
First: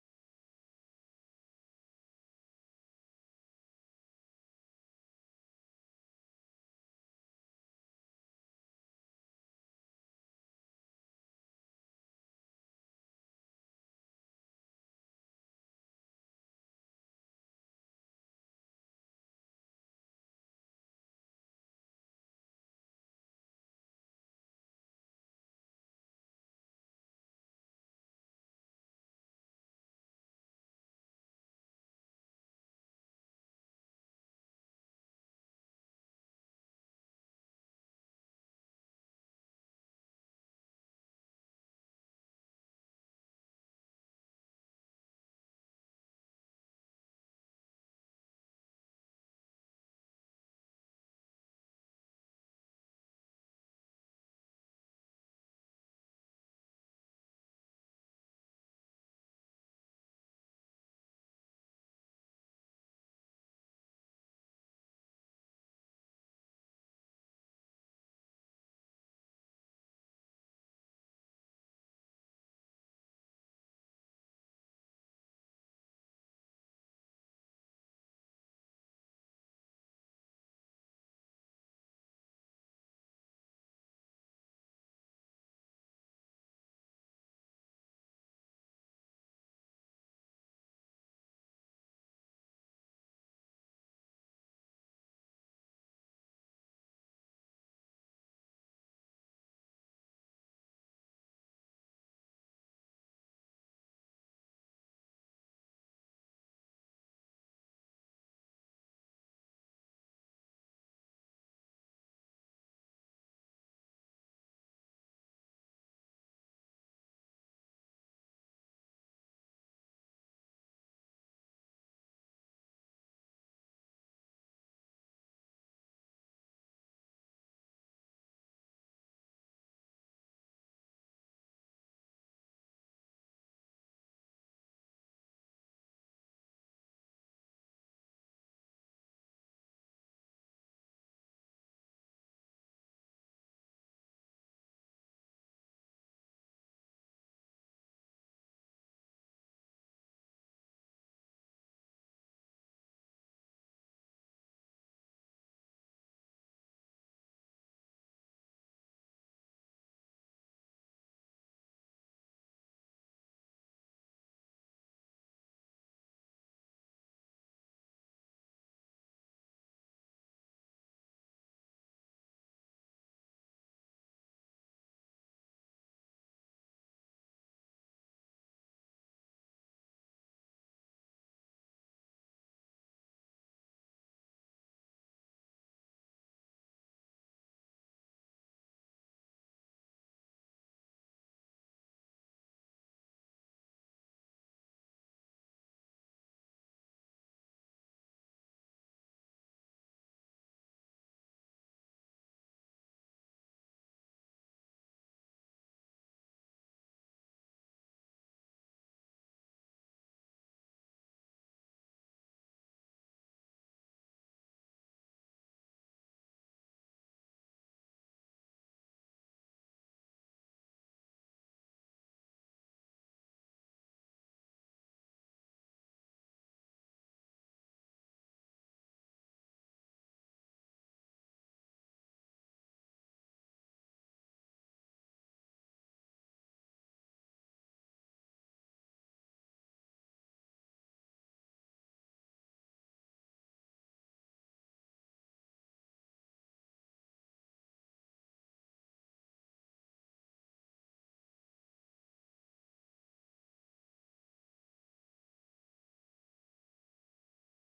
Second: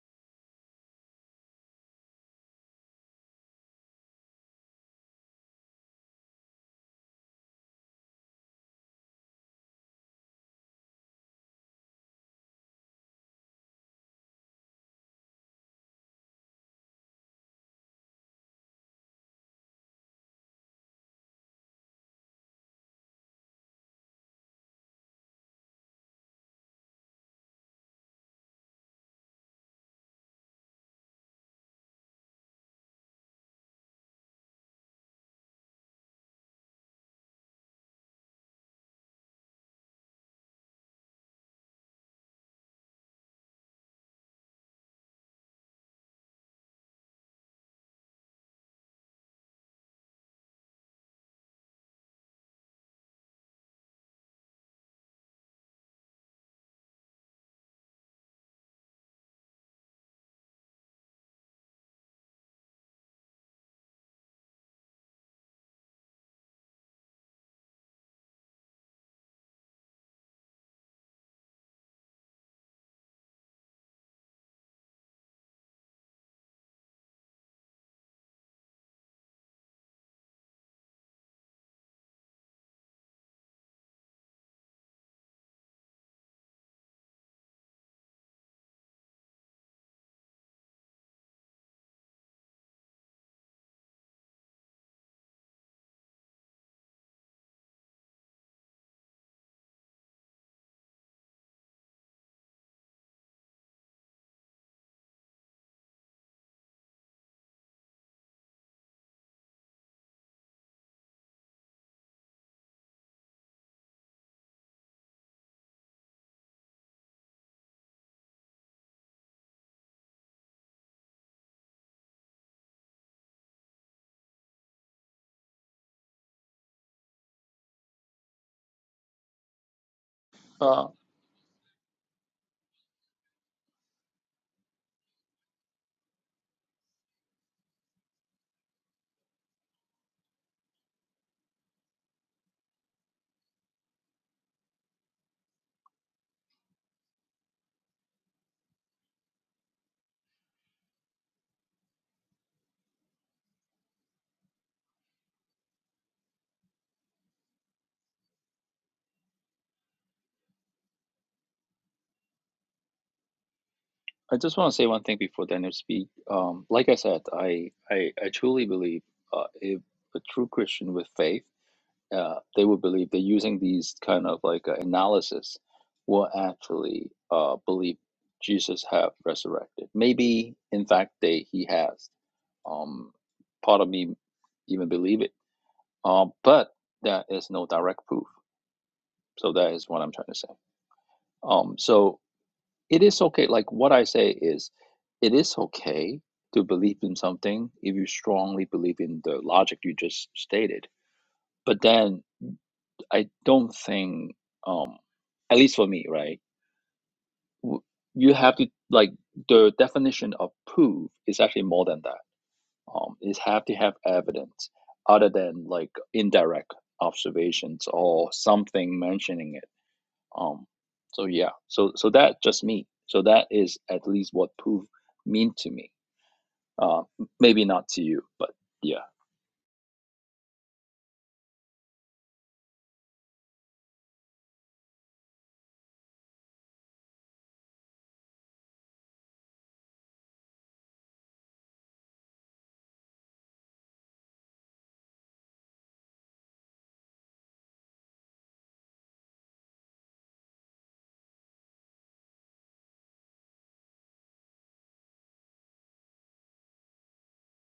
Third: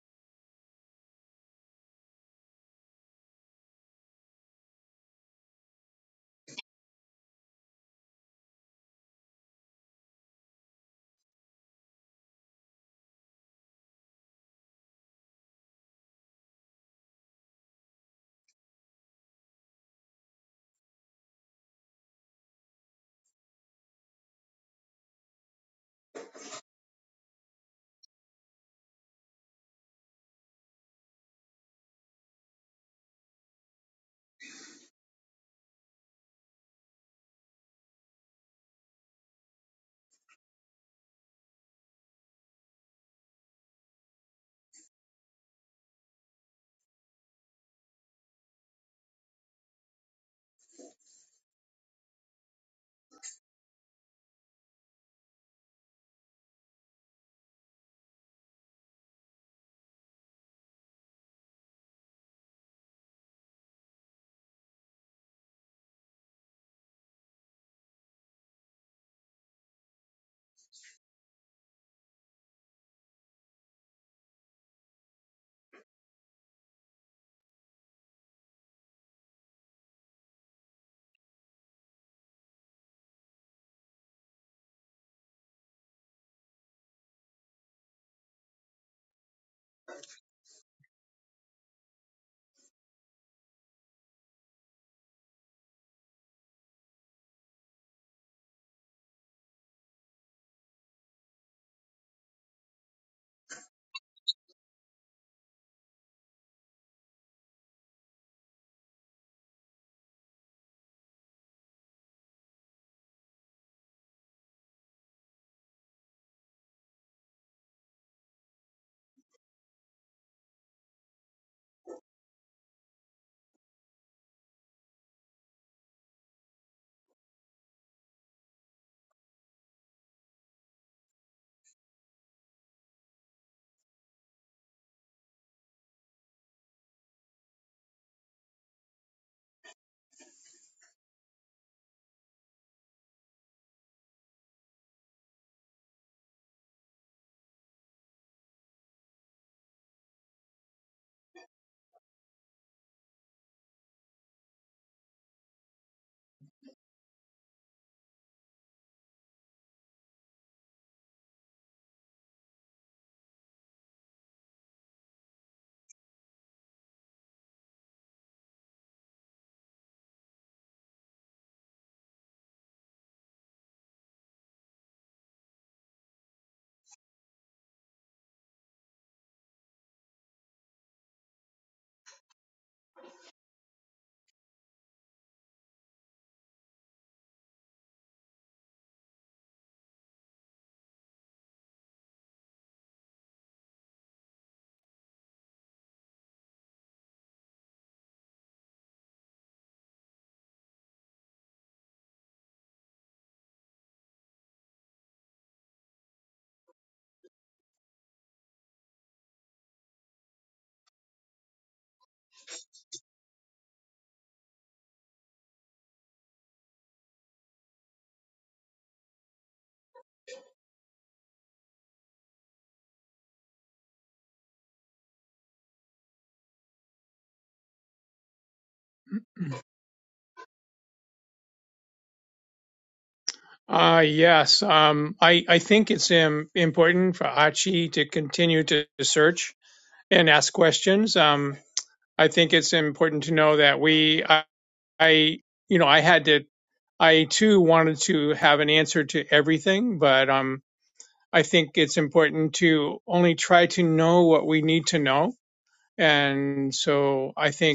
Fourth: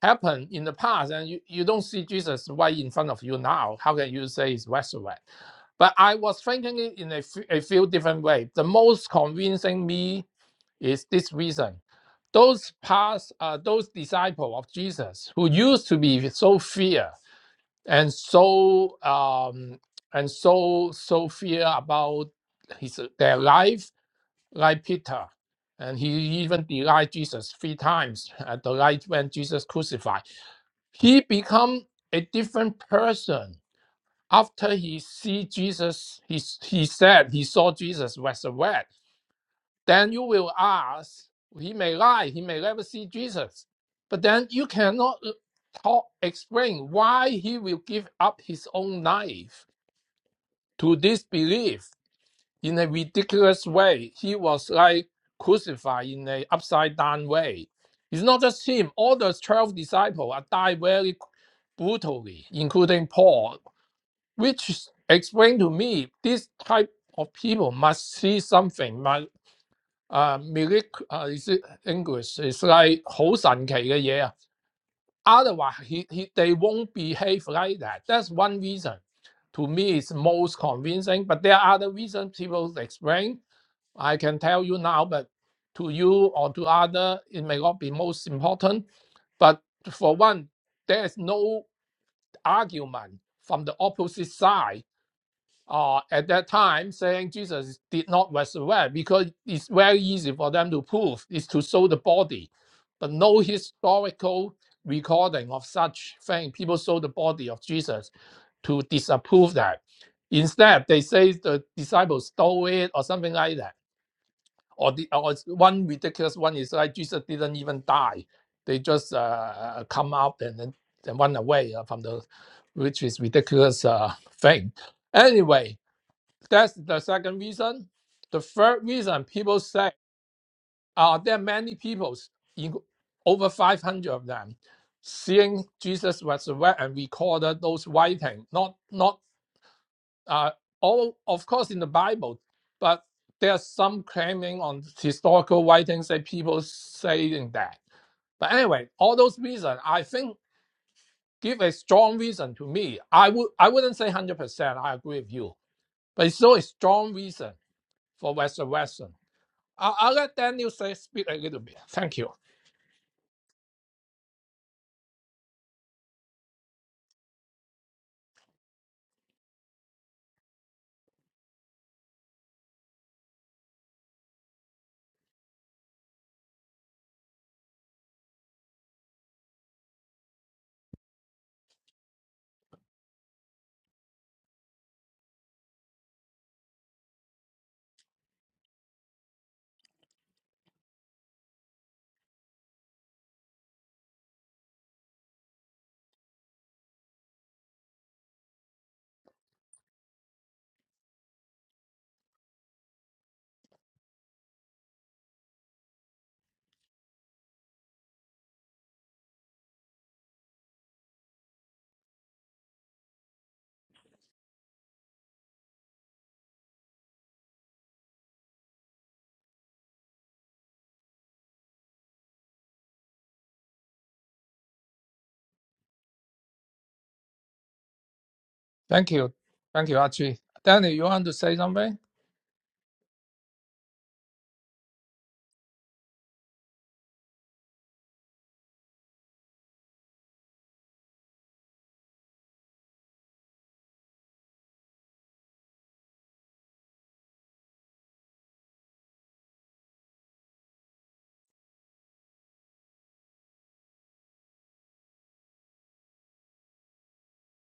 C: happened in the past and you, you don't see Jesus right in front of you now. How can you say it's resurrection? But I was thinking it in a f- a few different ways. The most convincing me is this reason. Those past, uh, those disciples of Jesus who used to be so fear and so um, and so so fear about his their life, like Peter, and he even denied Jesus three times at the night when Jesus crucified. He become a different person after he see Jesus. He, he said he saw Jesus resurrect then you will ask, he may lie, he may never see Jesus. But then you cannot uh, talk, explain why he will give up his own life to this belief in a ridiculous way. He was like crucified in an upside down way. It's not just him, all the 12 disciples are died very brutally, including Paul, which explained to me this type of people must see something, 啊 miracle 啊意思 English is like 好神奇嘅嘢啊。Otherwise he he they won't behave like that. That's one reason. To me is most convincing, but there are other reasons people explain. I can tell you now, but to you or to other, it may not be most important. But for one, there is no argument from the opposite side uh, at that time saying Jesus did not resurrect because it's very easy for them to prove is to show the body, but no historical recording of such thing. People show the body of Jesus to disapprove that. Instead, they say the disciples stole it or something like that. Or the or it's one ridiculous one is like Jesus didn't even die; they just uh, uh, come out and then and run away uh, from the, which is ridiculous uh, thing. Anyway, that's the second reason. The third reason people say,
D: Uh,
C: are there many people, in- over 500 of them, seeing Jesus resurrect and recorded those writing? Not, not uh, all, of course, in the Bible, but there's some claiming on historical writings that people saying that. But anyway, all those reasons, I think, give a strong reason to me. I would, I wouldn't say 100%. I agree with you, but it's still a strong reason for resurrection. I'll, I'll let Daniel say, speak a little bit. Thank you.
D: I just want to say one thing before Daniel speak. Um, like I said, I I, I truly believe uh, if a true Christian with faith, uh, they would believe that using these kind of like uh, analysis will actually uh, believe Jesus have resurrected. Maybe in fact they he has. Um, part of me even believe it. Um, but that is no direct proof. So that is what I'm trying to say. Um, so It is okay. Like what I say is, it is okay to believe in something if you strongly believe in the logic you just stated. But then I don't think, um, at least for me, right? w- You have to like the definition of proof is actually more than that. Um, is have to have evidence other than like indirect observations or something mentioning it. Um, so yeah, so so that just me. So that is at least what proof mean to me. Uh, maybe not to you, but yeah,
C: Thank you. Thank you, Archie. Daniel, you want to say something?
B: Uh, yes. Um, I, I think it's um, important for Achi to continue to search and ask questions. Um, I think it's important to know that we, I, I, you know, I had to, I too wanted to have an answer to everything, but um, I think it's important to only try to know what we need to know. And so I think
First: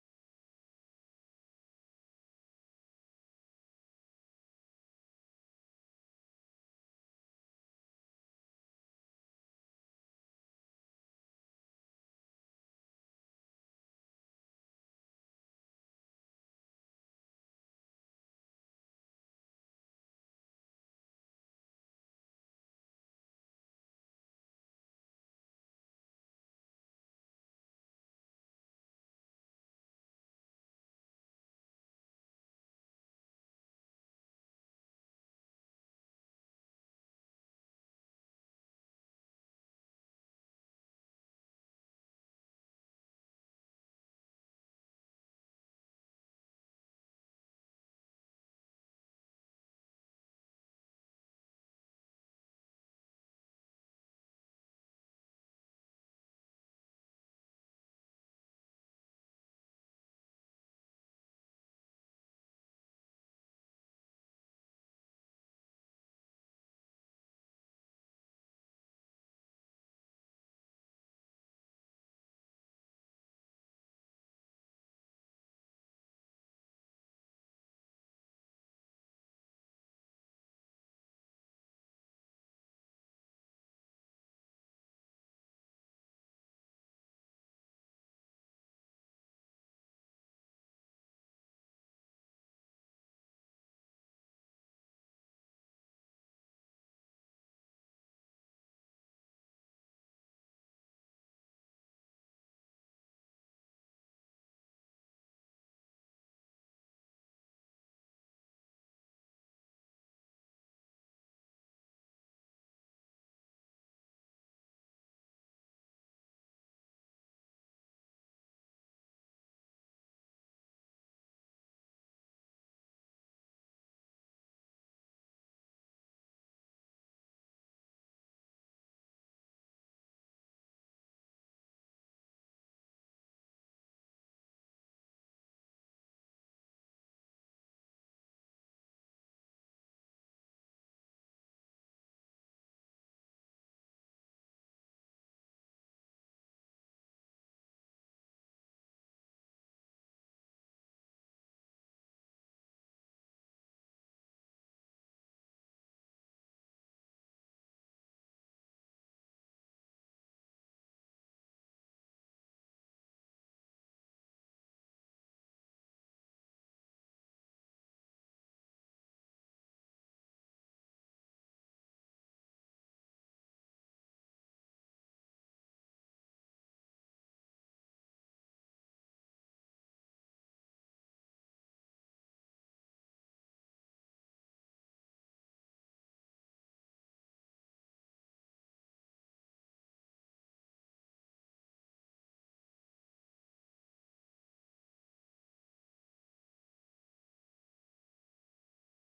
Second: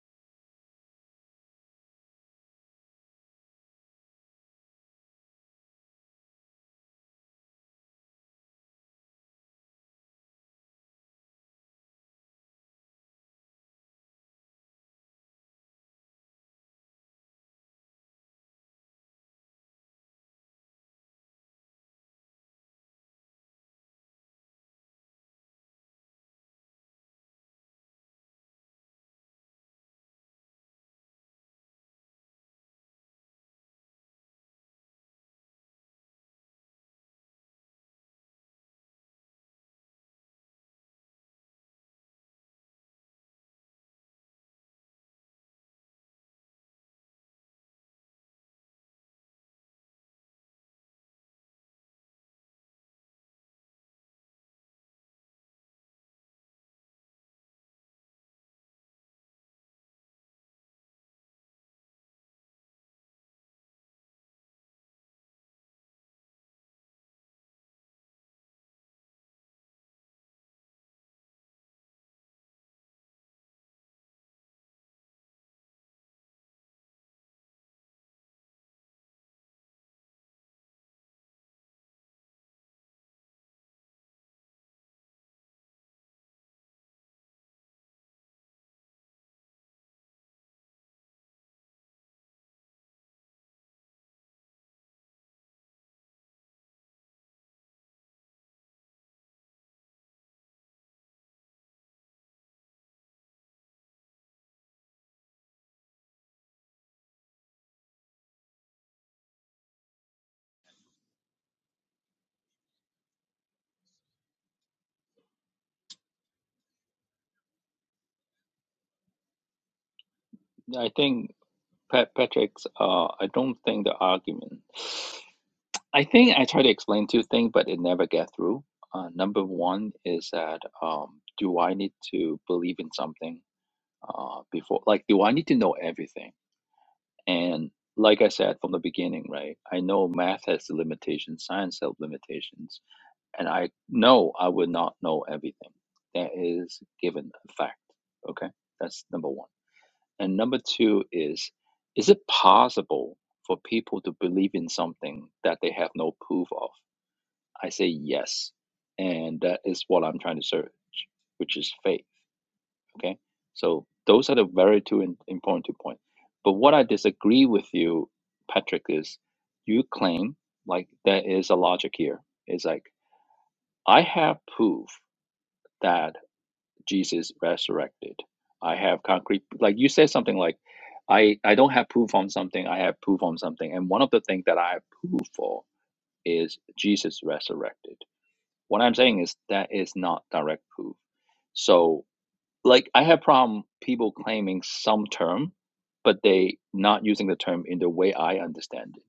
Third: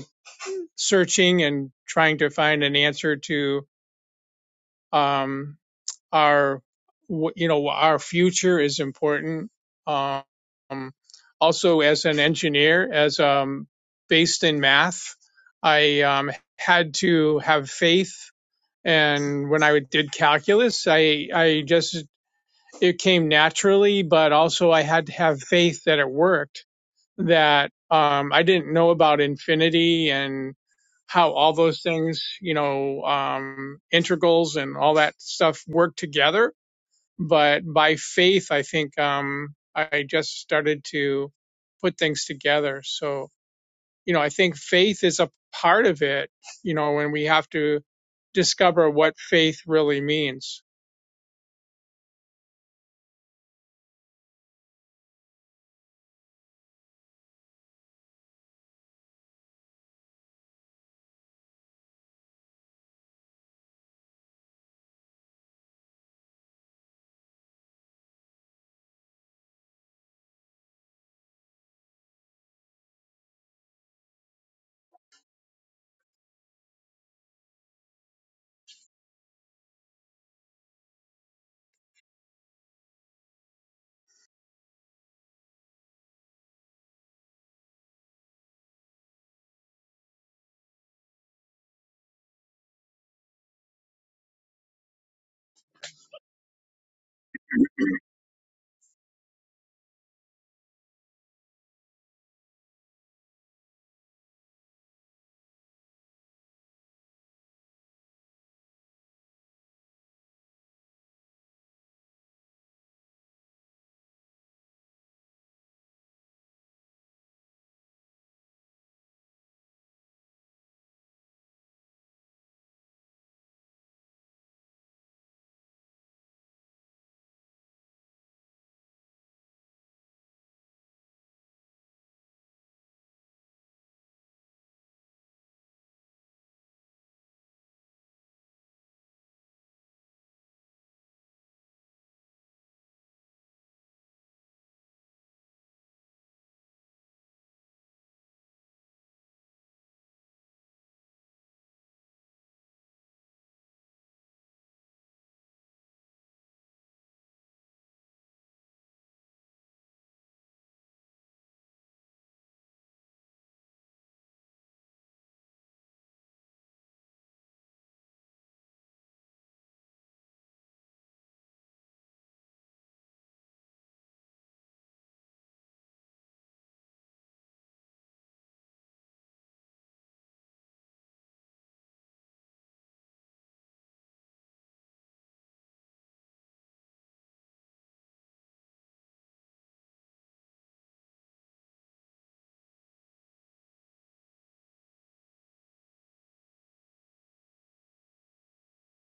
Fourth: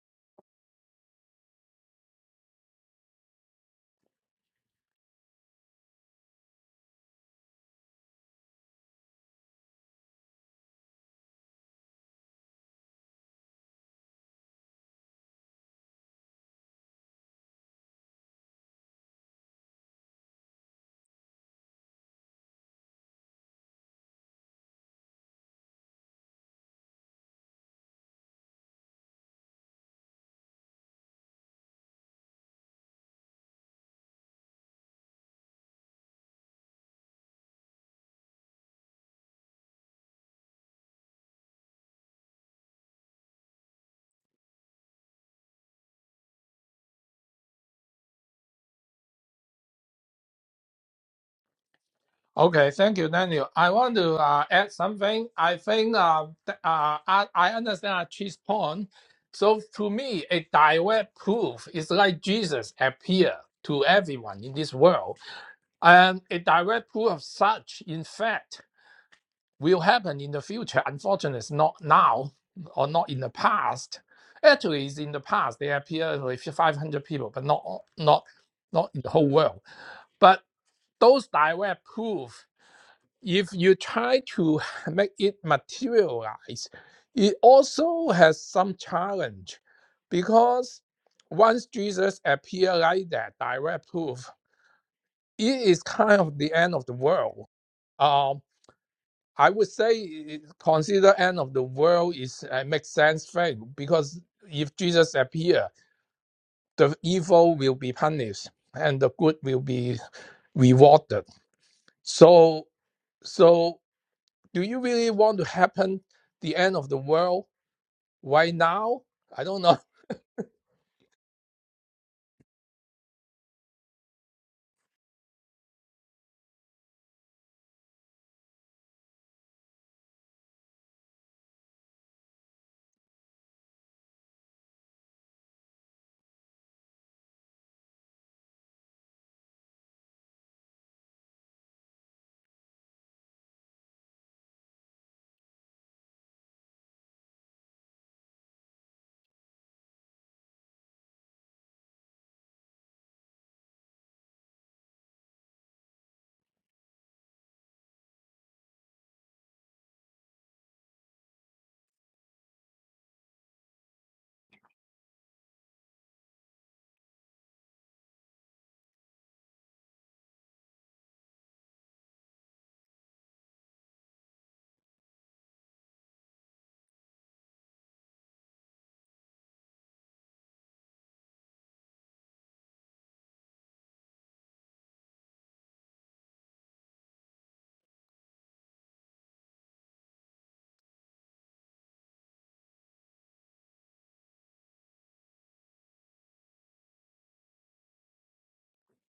B: searching and trying to find an answer to um, our you know our future is important um, also as an engineer as um, based in math i um, had to have faith and when i did calculus i i just it came naturally but also i had to have faith that it worked that um, I didn't know about infinity and how all those things, you know, um, integrals and all that stuff work together. But by faith, I think um, I just started to put things together. So, you know, I think faith is a part of it, you know, when we have to discover what faith really means.
C: Okay, thank you, Daniel. I want to uh, add something. I think uh, th- uh, I, I understand Chi's point. So to me, a direct proof is like Jesus appear to everyone in this world, and a direct proof of such, in fact, will happen in the future. Unfortunately, it's not now or not in the past. Actually, it's in the past. They appear with 500 people, but not not not in the whole world. But those direct proof if you try to make it materialize, it also has some challenge because once Jesus appeared like that, direct proof, it is kind of the end of the world. Um, I would say consider end of the world is uh, makes sense faith because if Jesus appear, the evil will be punished and the good will be rewarded. So so do you really want to happen the end of the world right now? I don't know.
D: I think Pat Patrick's. Uh, I don't think the argument. I think I try to explain two things, but it never get through. Uh, number one is that um, do I need to believe in something uh, before? Like, do I need to know everything? And like I said from the beginning, right? I know math has limitations, science has limitations and I know I would not know everything. That is given a fact. Okay, that's number one. And number two is, is it possible for people to believe in something that they have no proof of? I say yes, and that is what I'm trying to search, which is faith. Okay, so those are the very two in, important two points. But what I disagree with you, Patrick, is you claim like there is a logic here. It's like I have proof that Jesus resurrected. I have concrete, like you said something like, I, I don't have proof on something, I have proof on something. And one of the things that I have proof for is Jesus resurrected. What I'm saying is that is not direct proof. So like I have problem people claiming some term, but they not using the term in the way I understand it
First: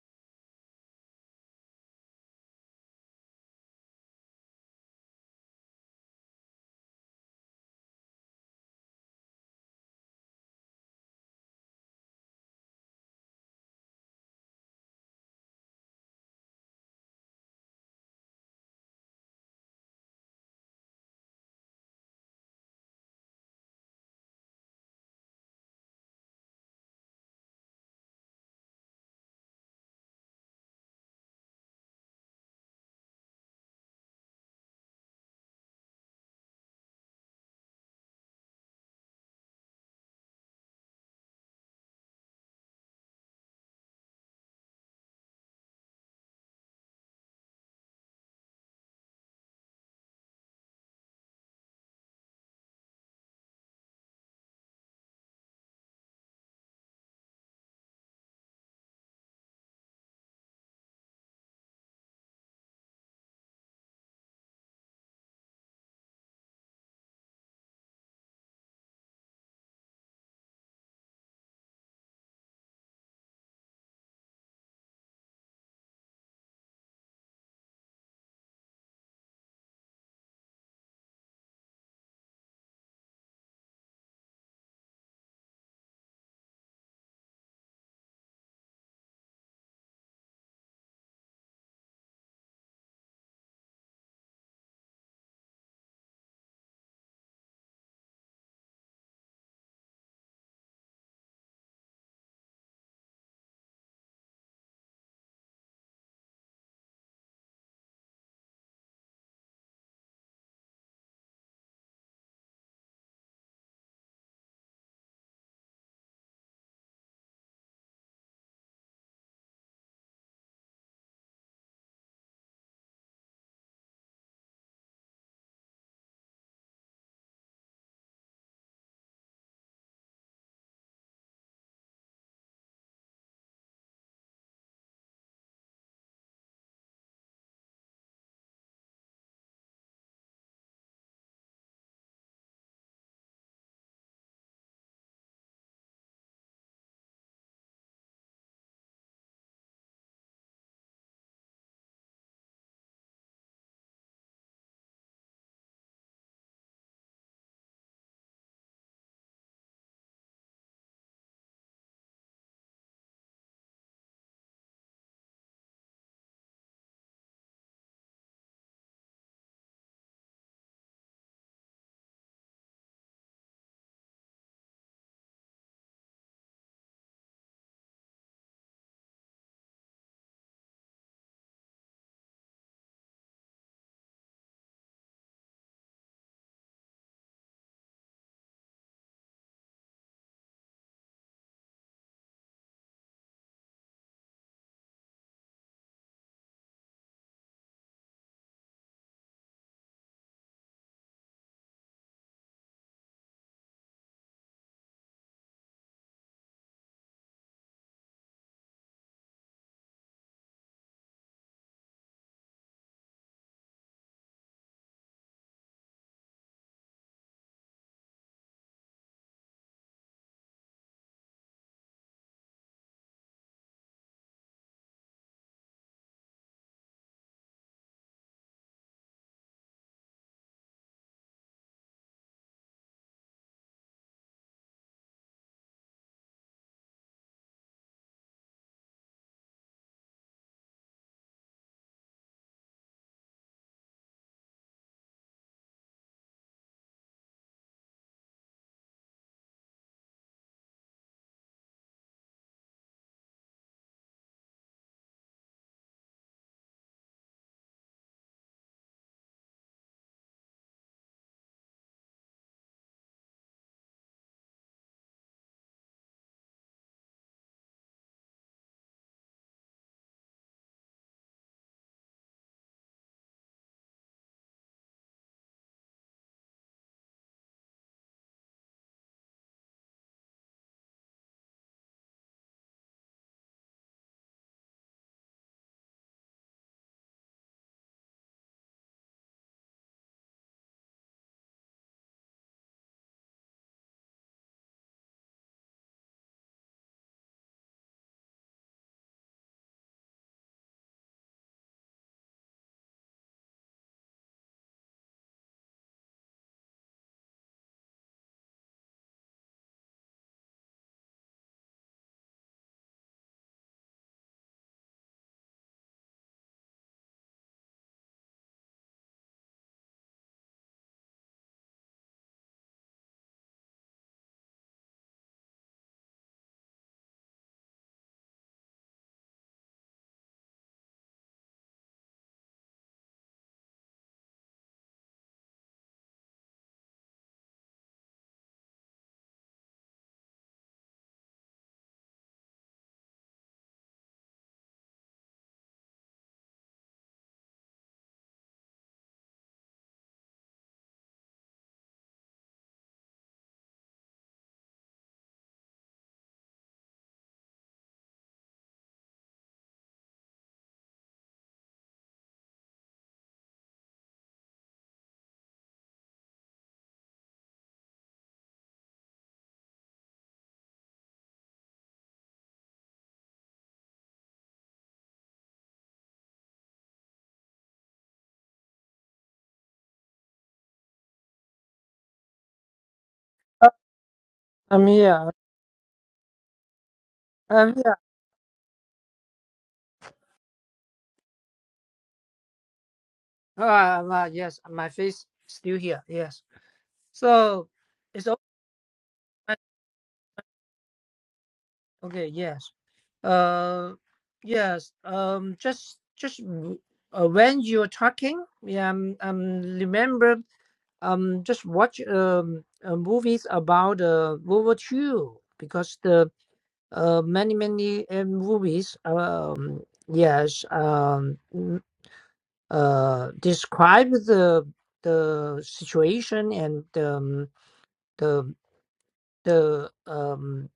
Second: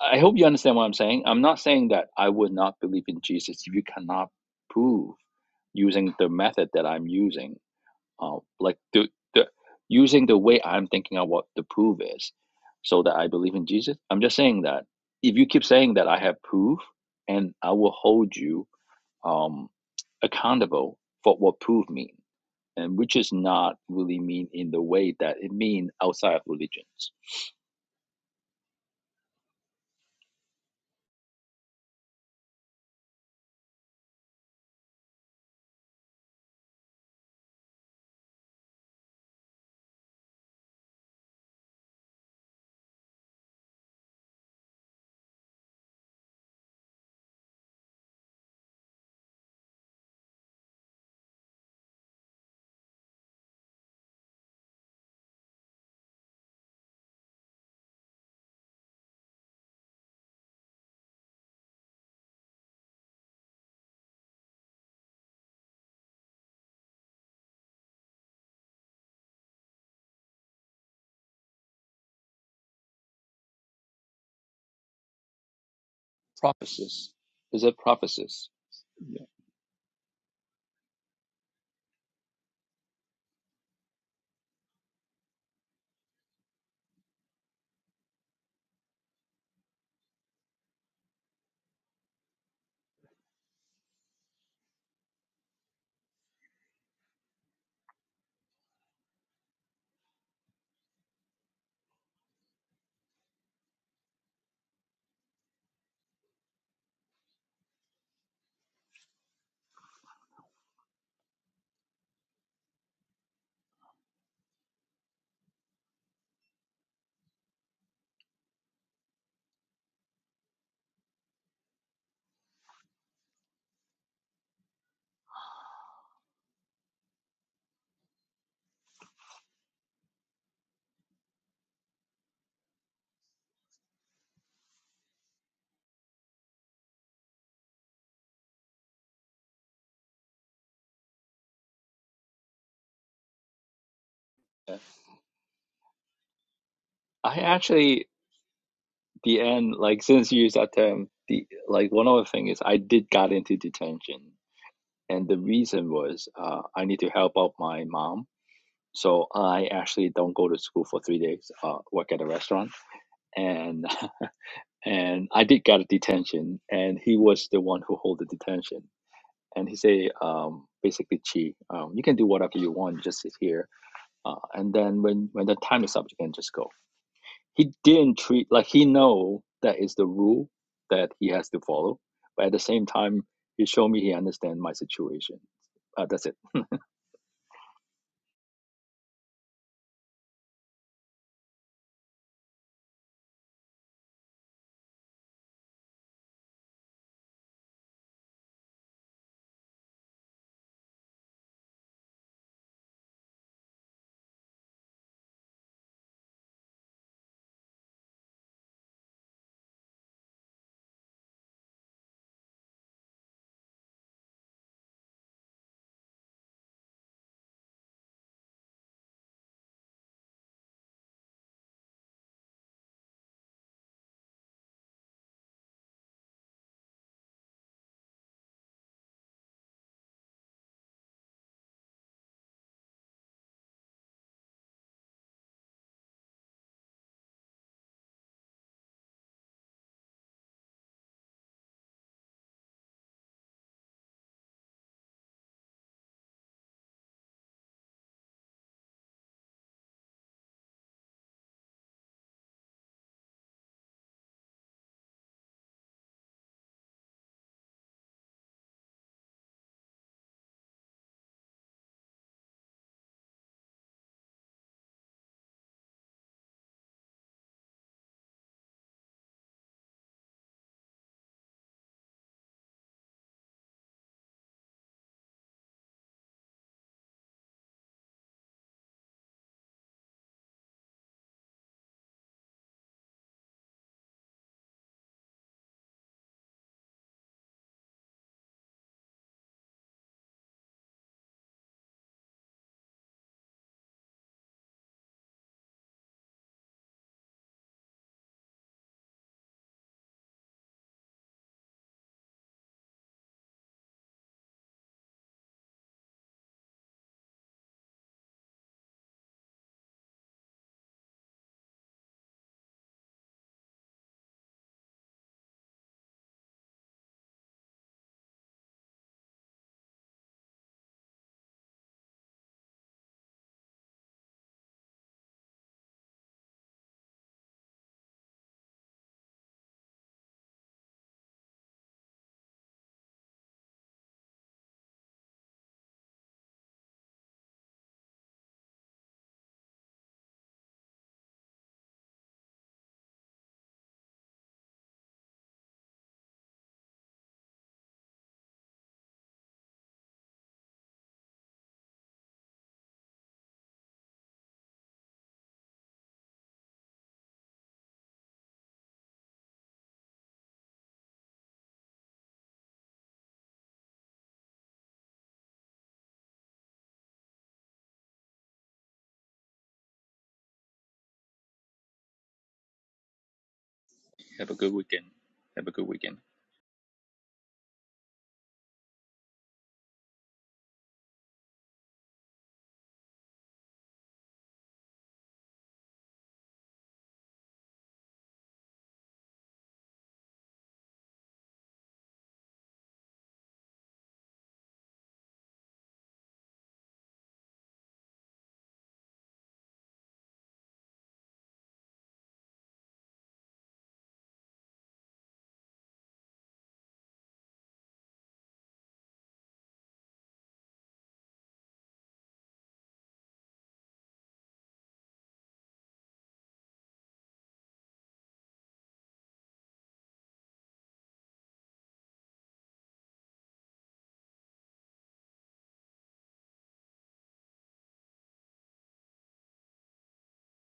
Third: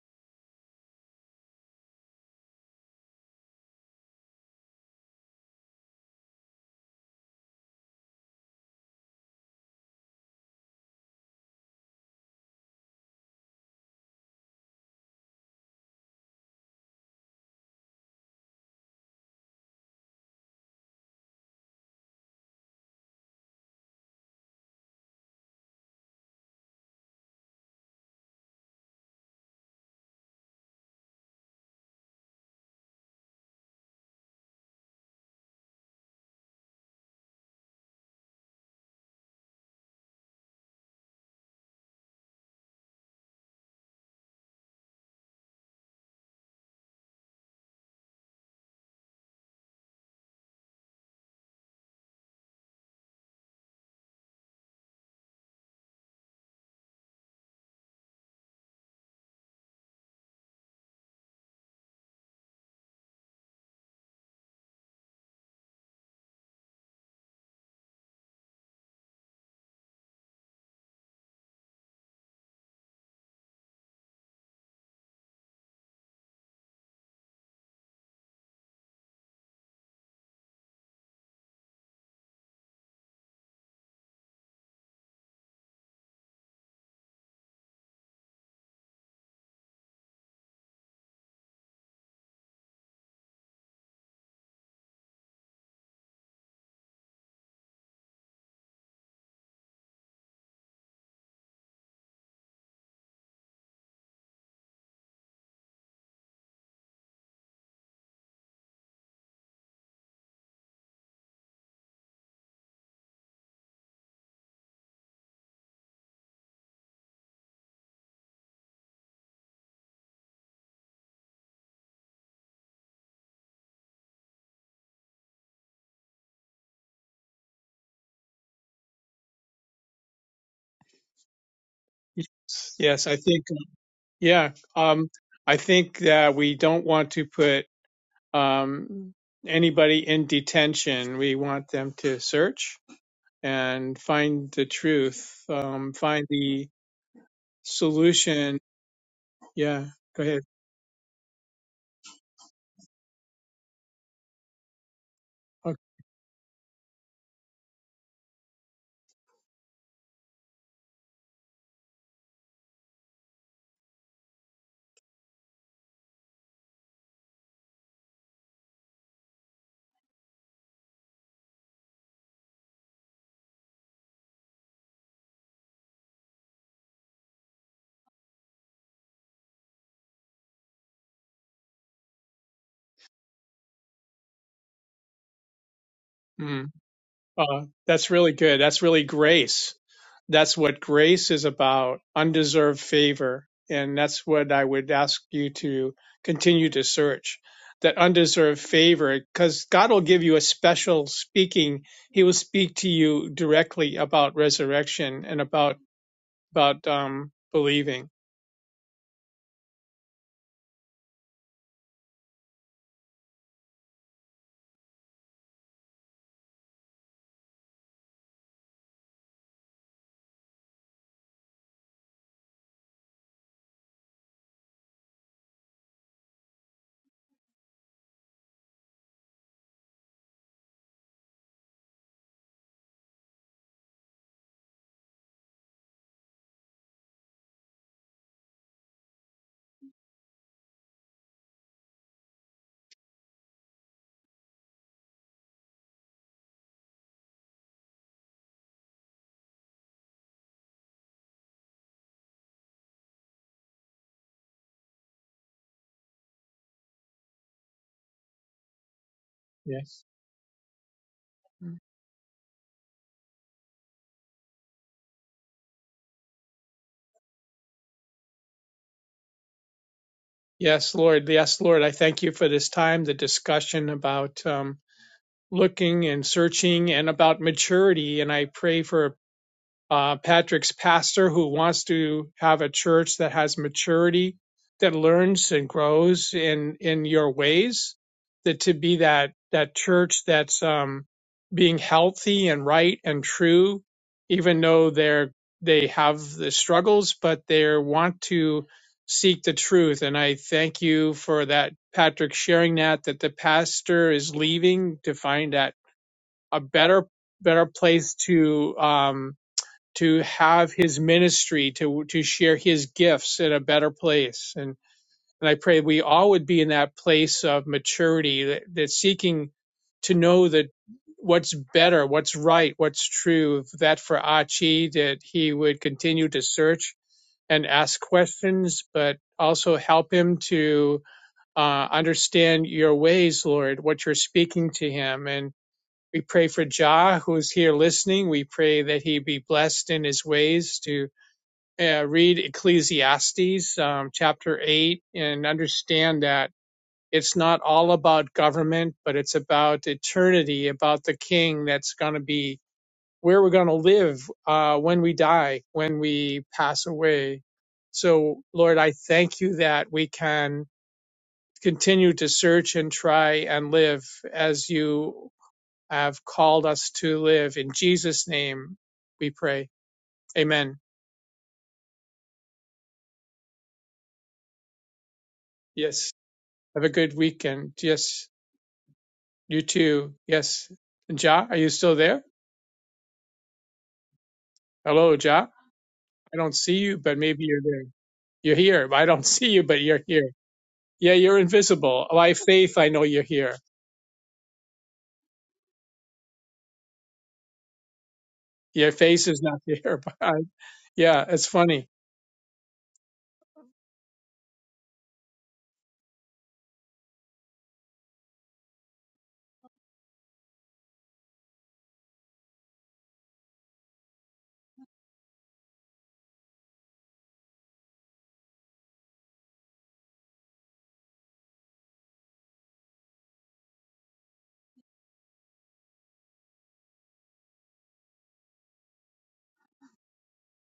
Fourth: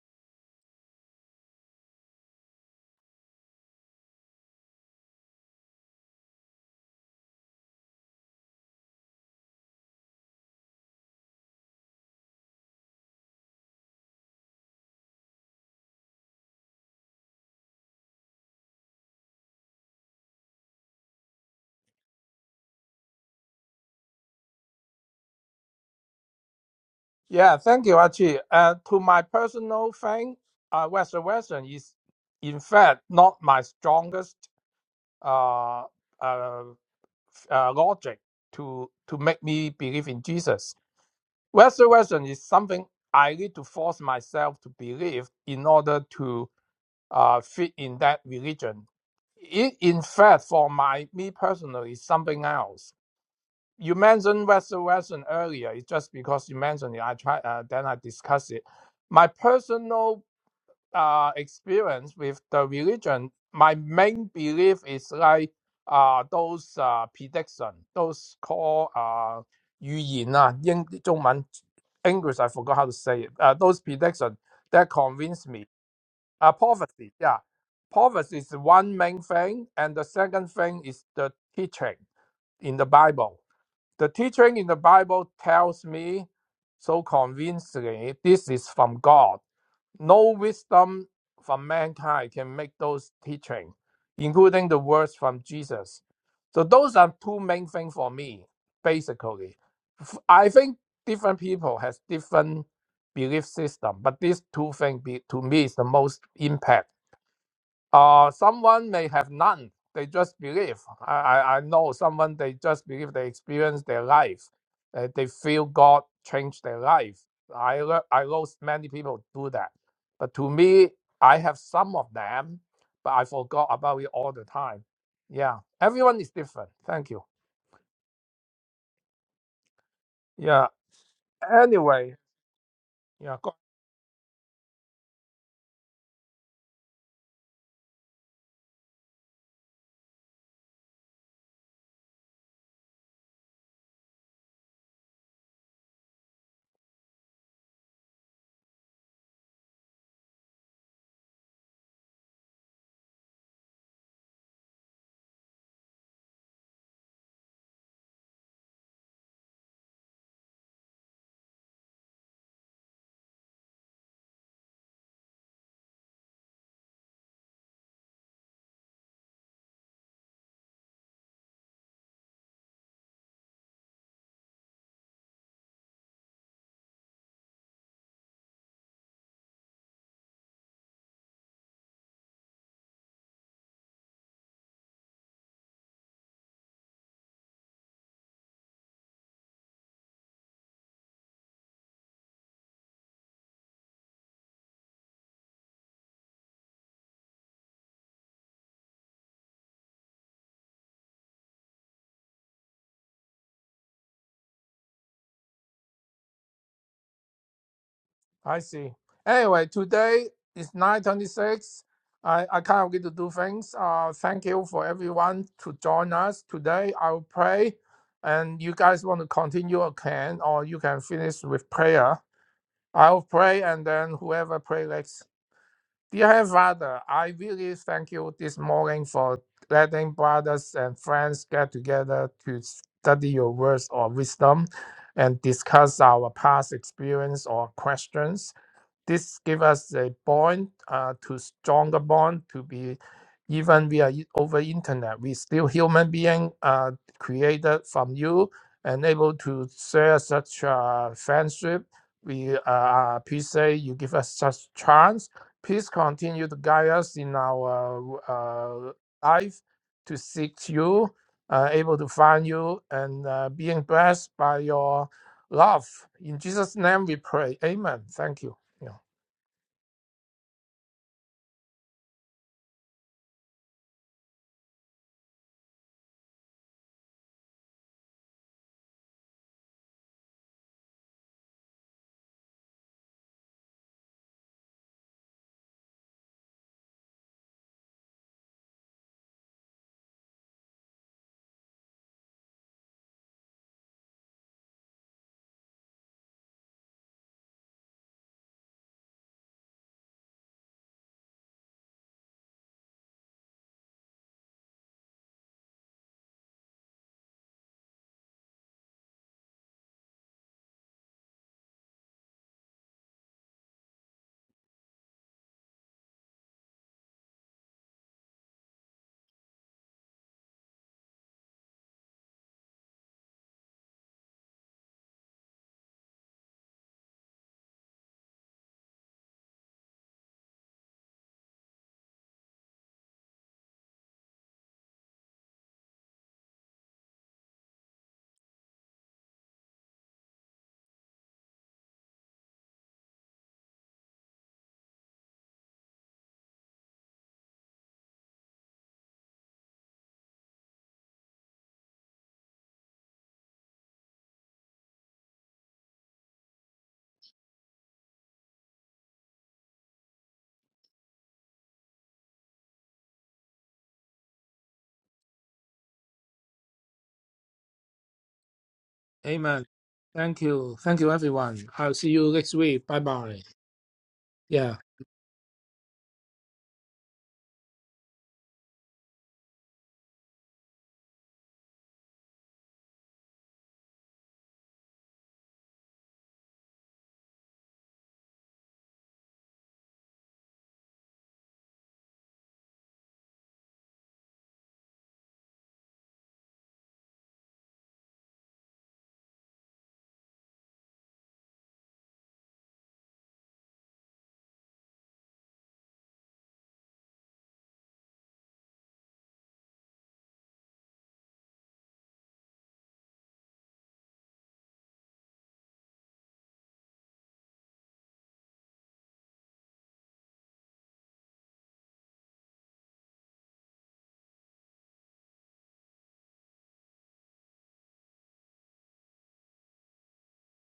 D: I hope you understand what I'm saying. I'm not saying that I would not believe in Jesus if you cannot prove using the method that I'm using, uh, like the, the using the way I'm thinking of what the proof is, so that I believe in Jesus. I'm just saying that if you keep saying that I have proof, and I will hold you um, accountable for what proof mean, and which is not really mean in the way that it mean outside of religions.
C: Yeah, thank you, Archie. Uh, to my personal thing, uh, Western Western is, in fact, not my strongest uh, uh, uh, logic to to make me believe in Jesus. Western Western is something I need to force myself to believe in order to uh, fit in that religion. It, in fact, for my me personally, is something else you mentioned Western Western earlier. It's just because you mentioned it. I try uh, then I discuss it. My personal uh, experience with the religion, my main belief is like uh, those uh, prediction, those called uh, 预言啊，英中文 English I forgot how to say it. Uh, those prediction that convince me. Uh,
D: Prophecies
C: prophecy, yeah,
D: is it
C: prophecy
D: prophecies?
C: is one main
D: Yeah.
C: thing, and the second thing is the teaching in the Bible the teaching in the Bible tells me so convincingly this is from God. No wisdom from mankind can make those teaching, including the words from Jesus. So those are two main things for me, basically. I think different people has different belief system, but these two things be, to me is the most impact uh, someone may have none. They just believe. I, I, I know someone, they just believe they experience their life. Uh, they feel God changed their life. I, lo- I know many people do that. But to me, I have some of them, but I forgot about it all the time. Yeah. Everyone is different. Thank you. Yeah. Anyway,
B: Yes, I
C: yeah.
B: think, yeah. Um, I think that we don't want to put um, anybody in detention, we want them to search and find the truth, um, find the
D: I actually,
B: solution.
D: the end,
B: Yeah,
D: like
B: go
D: since
B: ahead.
D: you used that term, the like one other thing is I did got into detention, and the
B: Okay.
D: reason was uh, I need to help out my mom, so I actually don't go to school for three days. Uh, work at a restaurant, and and I did got a detention, and he was the one who hold the detention, and he say um basically, Chi, um, you can do whatever you want, just sit here, uh, and then when when the time is up, you can just go he didn't treat like he know that is the rule that he has to follow but at the same time he showed me he understand my situation uh, that's it
B: Mm. Uh, that's really good. That's really grace. That's what grace is about, undeserved favor. And that's what I would ask you to continue to search that undeserved favor, because God will give you a special speaking. He will speak to you directly about resurrection and about, about, um, believing.
C: I see. Anyway, today is 9:26. I I kind of get to do things. Uh, thank you for everyone to join us today. I will pray, and you guys want to continue or can, or you can finish with prayer. I'll pray, and then whoever pray next. Dear Heavenly Father, I really thank you this morning for letting brothers and friends get together to study your words or wisdom, and discuss our past experience or questions. This give us a bond uh, to stronger bond to be even we are i- over internet, we still human being uh, created from you and able to share such uh, friendship. We uh, appreciate you give us such chance. Please continue to guide us in our uh, life
B: Yes.
C: to seek you, uh, able to find you, and uh, being blessed by your love. In Jesus' name we pray. Amen. Thank you. Yeah.
B: Yes, Lord. Yes, Lord. I thank you for this time, the discussion about, um, looking and searching and about maturity. And I pray for uh, Patrick's pastor who wants to have a church that has maturity, that learns and grows in in your ways, that to be that that church that's um, being healthy and right and true, even though they're they have the struggles, but they want to seek the truth. And I thank you for that, Patrick, sharing that that the pastor is leaving to find that a better better place to um, to have his ministry to to share his gifts in a better place and and I pray we all would be in that place of maturity that, that seeking to know that what's better what's right what's true that for Achi that he would continue to search and ask questions but also help him to uh, understand your ways Lord what you're speaking to him and. We pray for Jah, who is here listening. We pray that he be blessed in his ways to uh, read Ecclesiastes um, chapter 8 and understand that it's not all about government, but it's about eternity, about the king that's going to be where we're going to live uh, when we die, when we pass away. So, Lord, I thank you that we can continue to search and try and live as you have called us to live. In Jesus' name we
C: Amen.
B: pray.
C: Thank you.
B: Amen.
C: Thank you, everyone. I'll see you next week. Bye bye.
D: have a
C: Yeah.
D: good weekend have a good
B: Yes.
D: weekend
B: Have a good weekend. Yes. You too. Yes. Ja, are you still there?
A: Uh, I'm
B: Hello,
A: here.
B: Ja. I don't see you, but maybe you're
A: I'm
B: there.
A: here.
B: You're here. I don't see you, but you're here. Yeah, you're invisible. By faith, I know you're here.
A: Ah, ah, yes, my face still here. Yes. So it's all
B: Your face is
A: right.
B: not there, but I, yeah, it's funny.
A: okay. Yes. Uh, yes. Um, just just uh, when you're talking, yeah, I'm, I'm remember. um just watch um uh, movies about uh, World War II because the uh many many uh, movies um yes um mm, uh describe the the situation and um, the the um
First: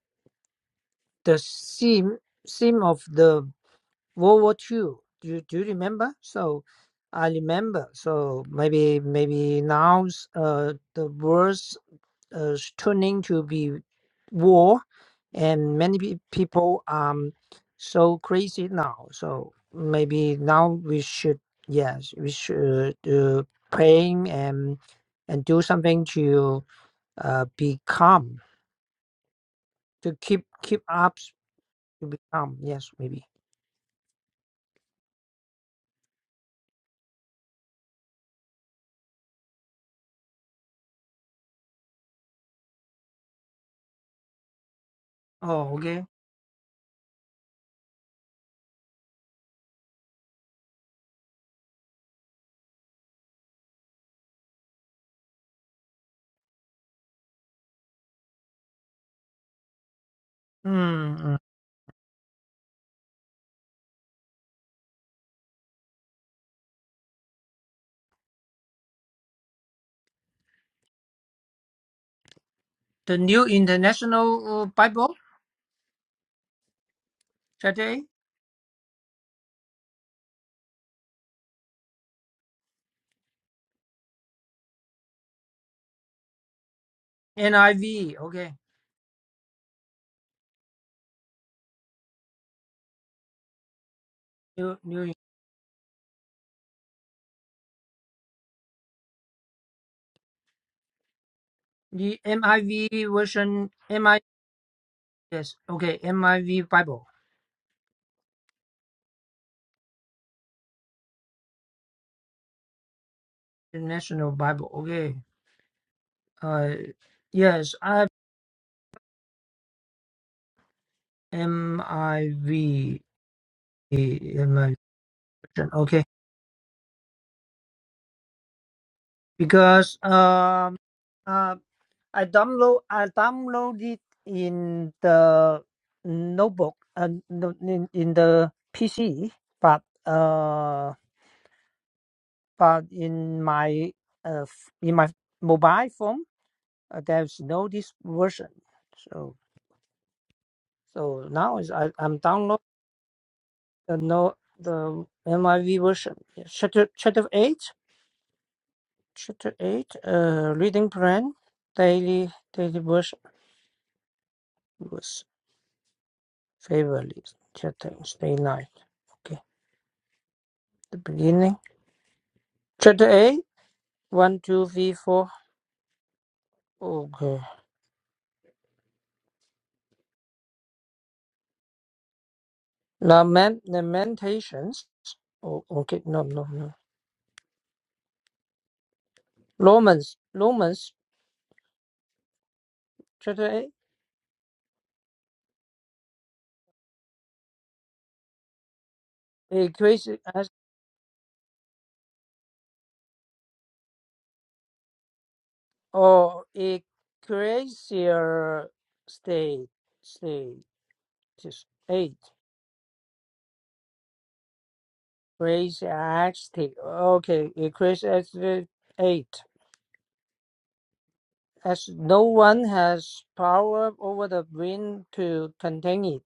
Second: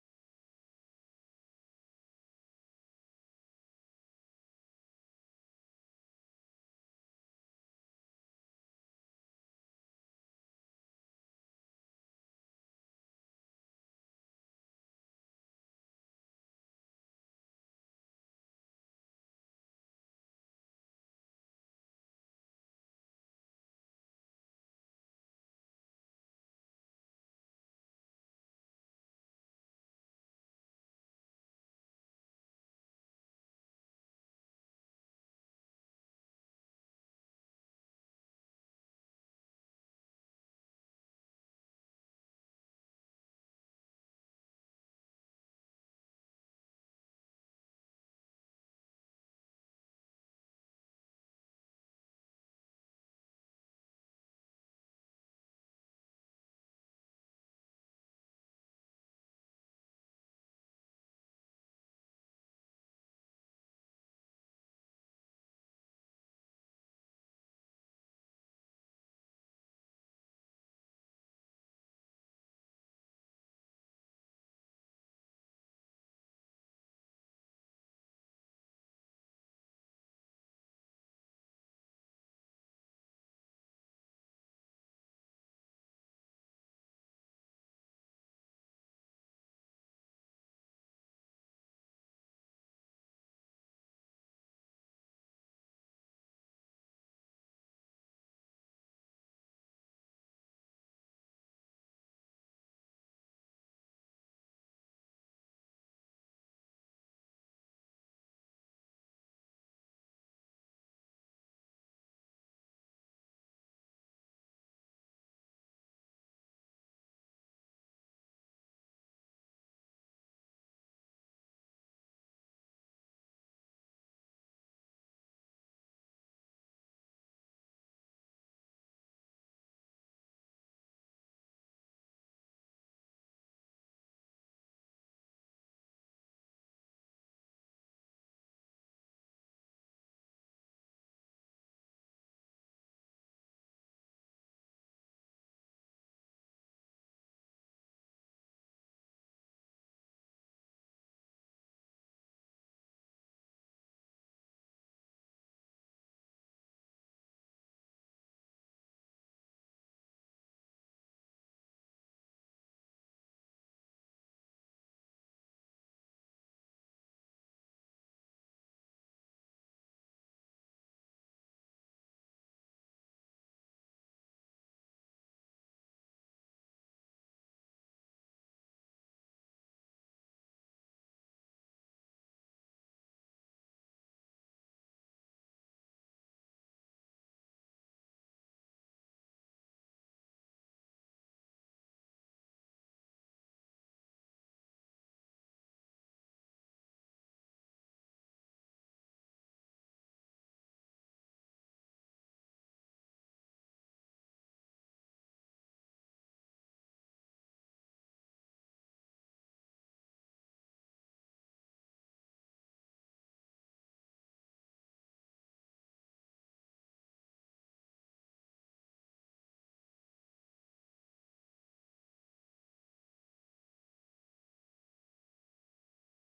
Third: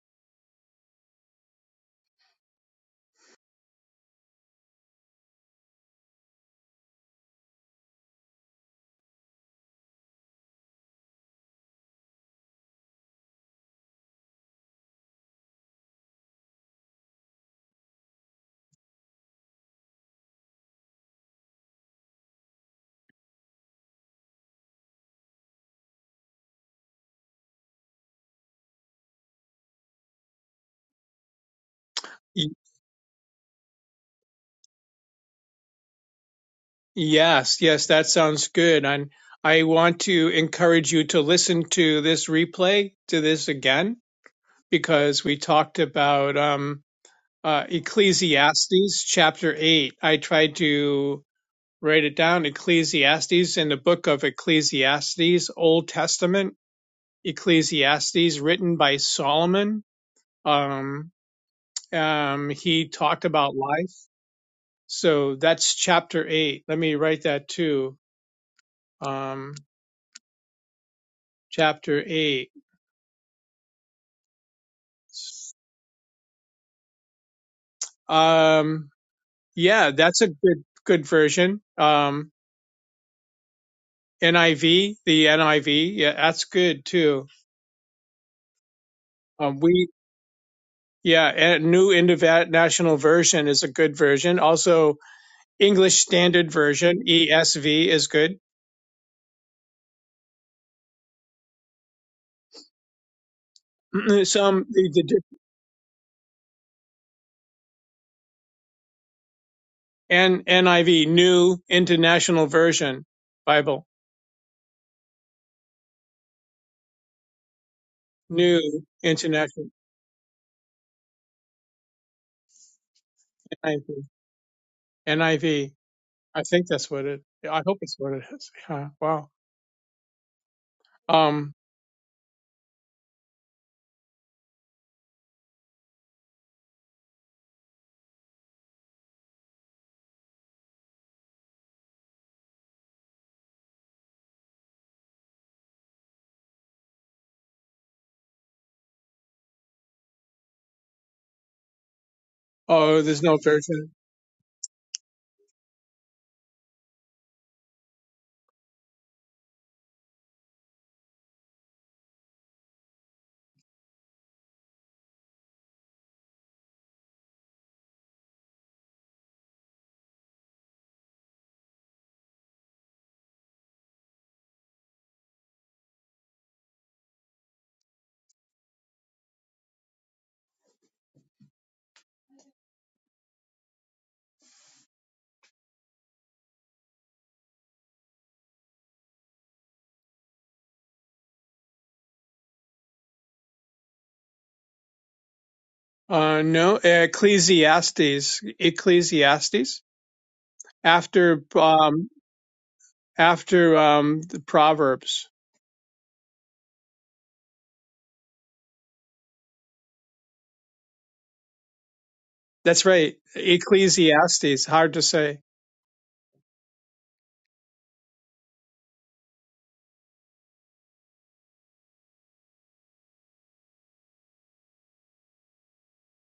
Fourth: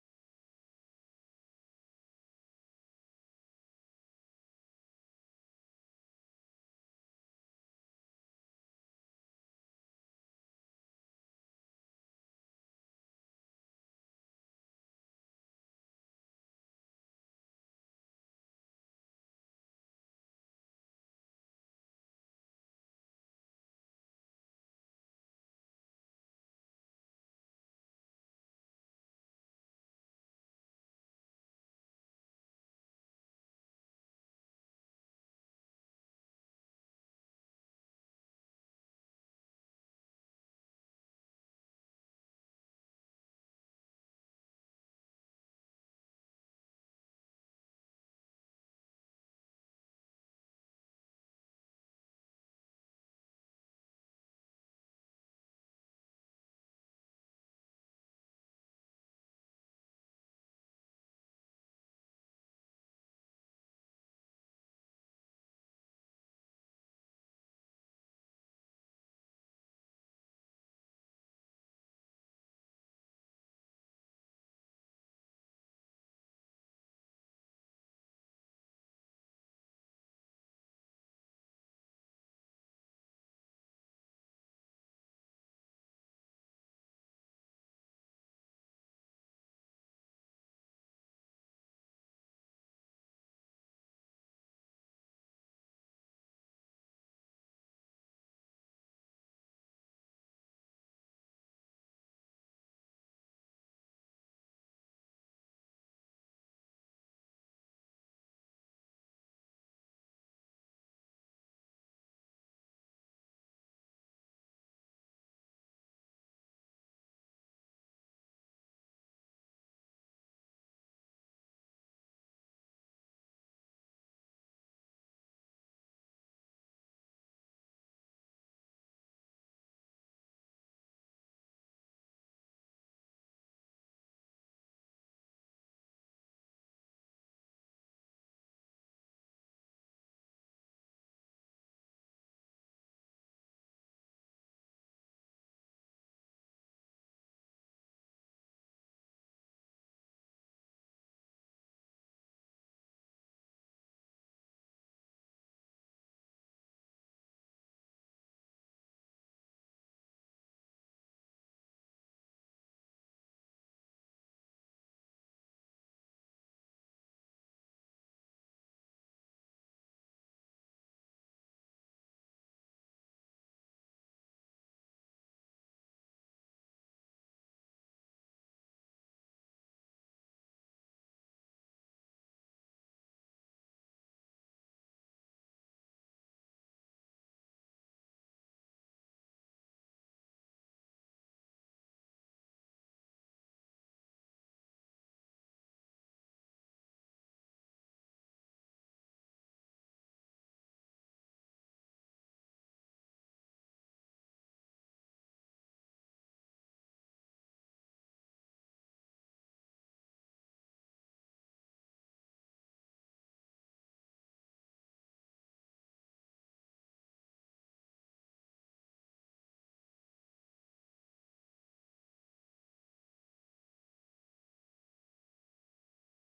A: the scene scene of the World War Two, Do you, do you remember? So I remember. So maybe maybe now uh, the world's uh, s- turning to be war, and many pe- people are so crazy now. So maybe now we should yes we should uh, praying and and do something to uh, be calm to keep keep up to be
B: Y-
A: calm. Yes, maybe.
B: Yes, yes, that sounds good. And I want to encourage you to listen to this replay, to this again because we
A: Oh,
B: talked
A: okay.
B: about um, uh, Ecclesiastes chapter 8. I tried to write it down Ecclesiastes in the book of Ecclesiastes, Old Testament, Ecclesiastes, written by Solomon. Um,
A: Mm,
B: um, he talked about life. So that's chapter 8. Let me write that too. Um, chapter 8.
A: The New International uh, Bible today,
B: Um, yeah, that's a good good version. Um, NIV, the NIV, yeah, that's good too.
A: NIV. Okay,
B: Um, we, yeah, and New International Version is a good version.
A: New
B: Also,
A: New
B: English Standard Version (ESV) is good.
A: the MIV version. MI
B: Some the, the
A: yes. Okay, MIV Bible,
B: and NIV, New International Version Bible,
A: International Bible. Okay. Uh, yes, I
B: New International
A: M
B: NIV. I
A: I V
B: V.
A: M I V
B: N I
A: version.
B: V.
A: Okay,
B: I think that's what it. I hope it's what it is. Yeah, wow.
A: because um
B: Um.
A: uh I download I downloaded in the notebook and in, in the PC, but uh. but in my uh, f- in my mobile phone uh, there's no this version so so now is I, i'm download
B: Oh, there's no version.
A: the no the miv version Yeah, chapter chapter 8 chapter 8 uh reading plan daily daily version was favorite chapter day 9 okay the beginning chapter eight one two three four okay Lament, lamentations oh okay no no no romans romans Today,
B: Uh, no, Ecclesiastes. Ecclesiastes. after um, after um, the Proverbs.
A: or Ecclesia state state just eight.
B: That's right, Ecclesiastes. Hard to say.
A: Ecclesiastic. Okay, Ecclesiastic eight. As no one has power over the wind to contain it,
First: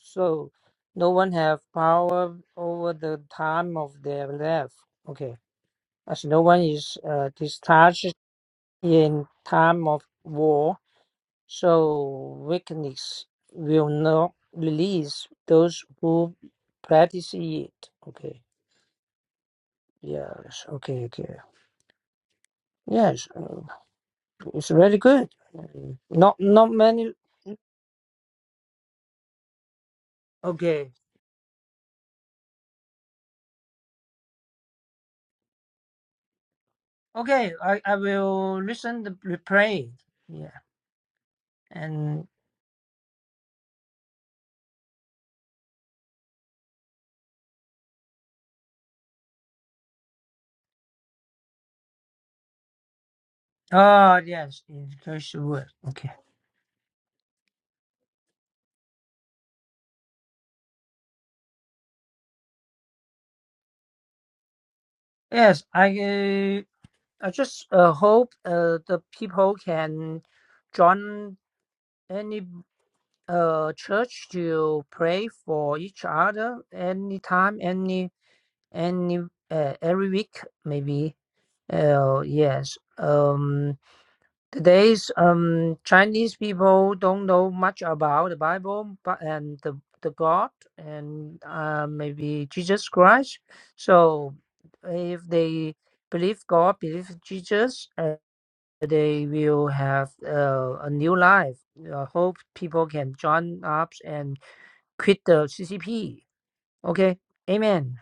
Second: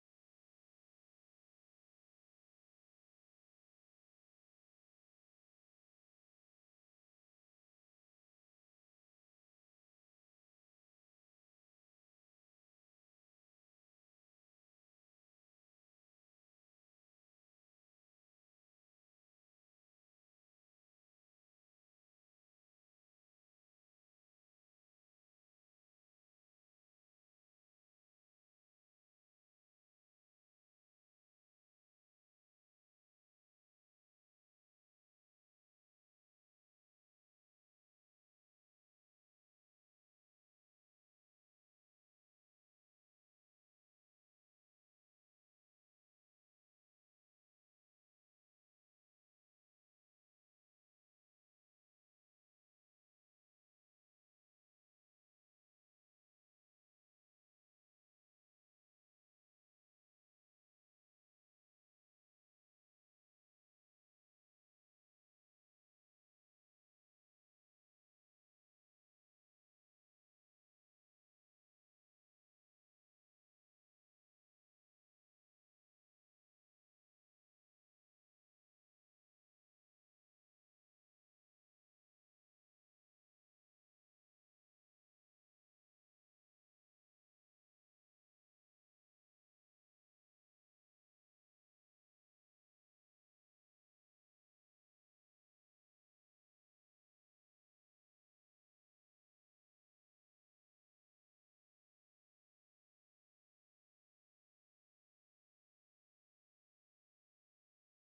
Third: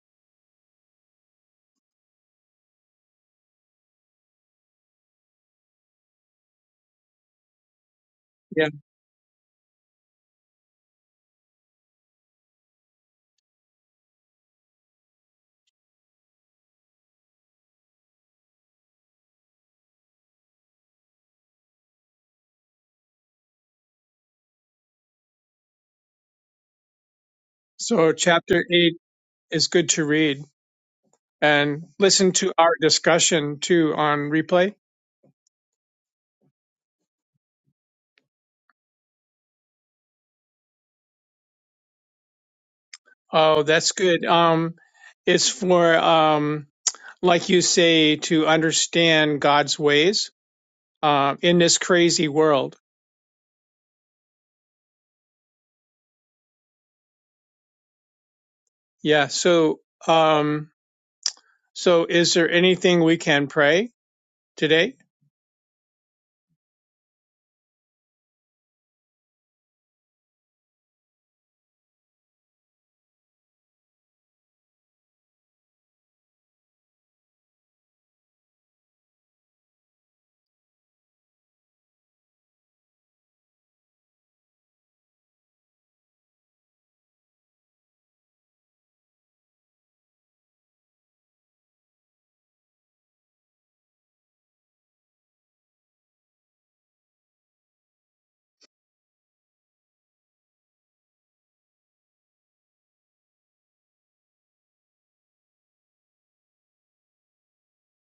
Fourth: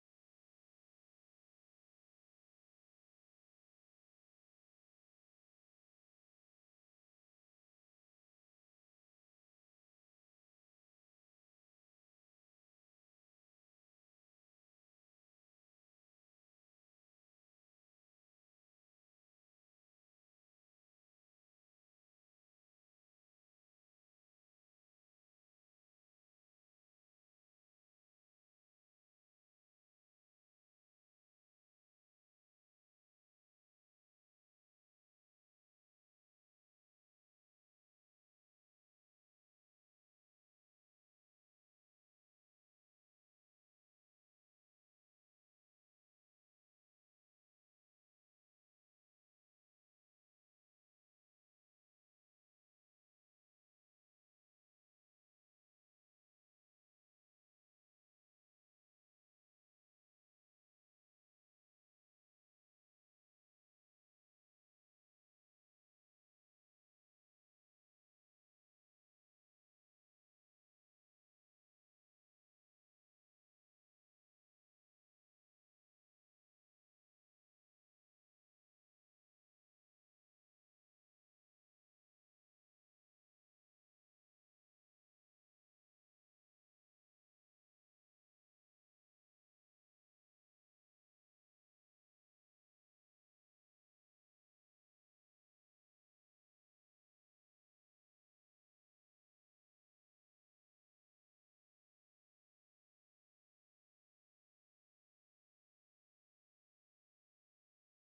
A: so no one have power over the time of their life Okay, as no one is uh, discharged
B: Yeah.
A: in time of war So weakness will not release those who practice it. Okay. Yes. Okay. Okay. Yes. uh, It's very good. Mm, Not not many.
B: So chapter eight is good to read
A: Okay.
B: and listen to our discussion too on replay.
A: Okay. I I will listen the replay. Yeah. And
B: Oh, that's good. Um, it's for um, like you say, to understand God's ways uh, in this crazy world.
A: oh yes, in first word. Okay.
B: Yeah. So um, so is there anything we can pray today?
A: Yes. I uh, I just uh, hope uh, the people can join anybody uh church to pray for each other anytime any any uh, every week maybe uh yes um today's um chinese people don't know much about the bible but and the the god and uh maybe jesus christ so if they believe god believe jesus uh, they will have uh, a new life i hope people can join up and quit the CCP. Okay, Amen.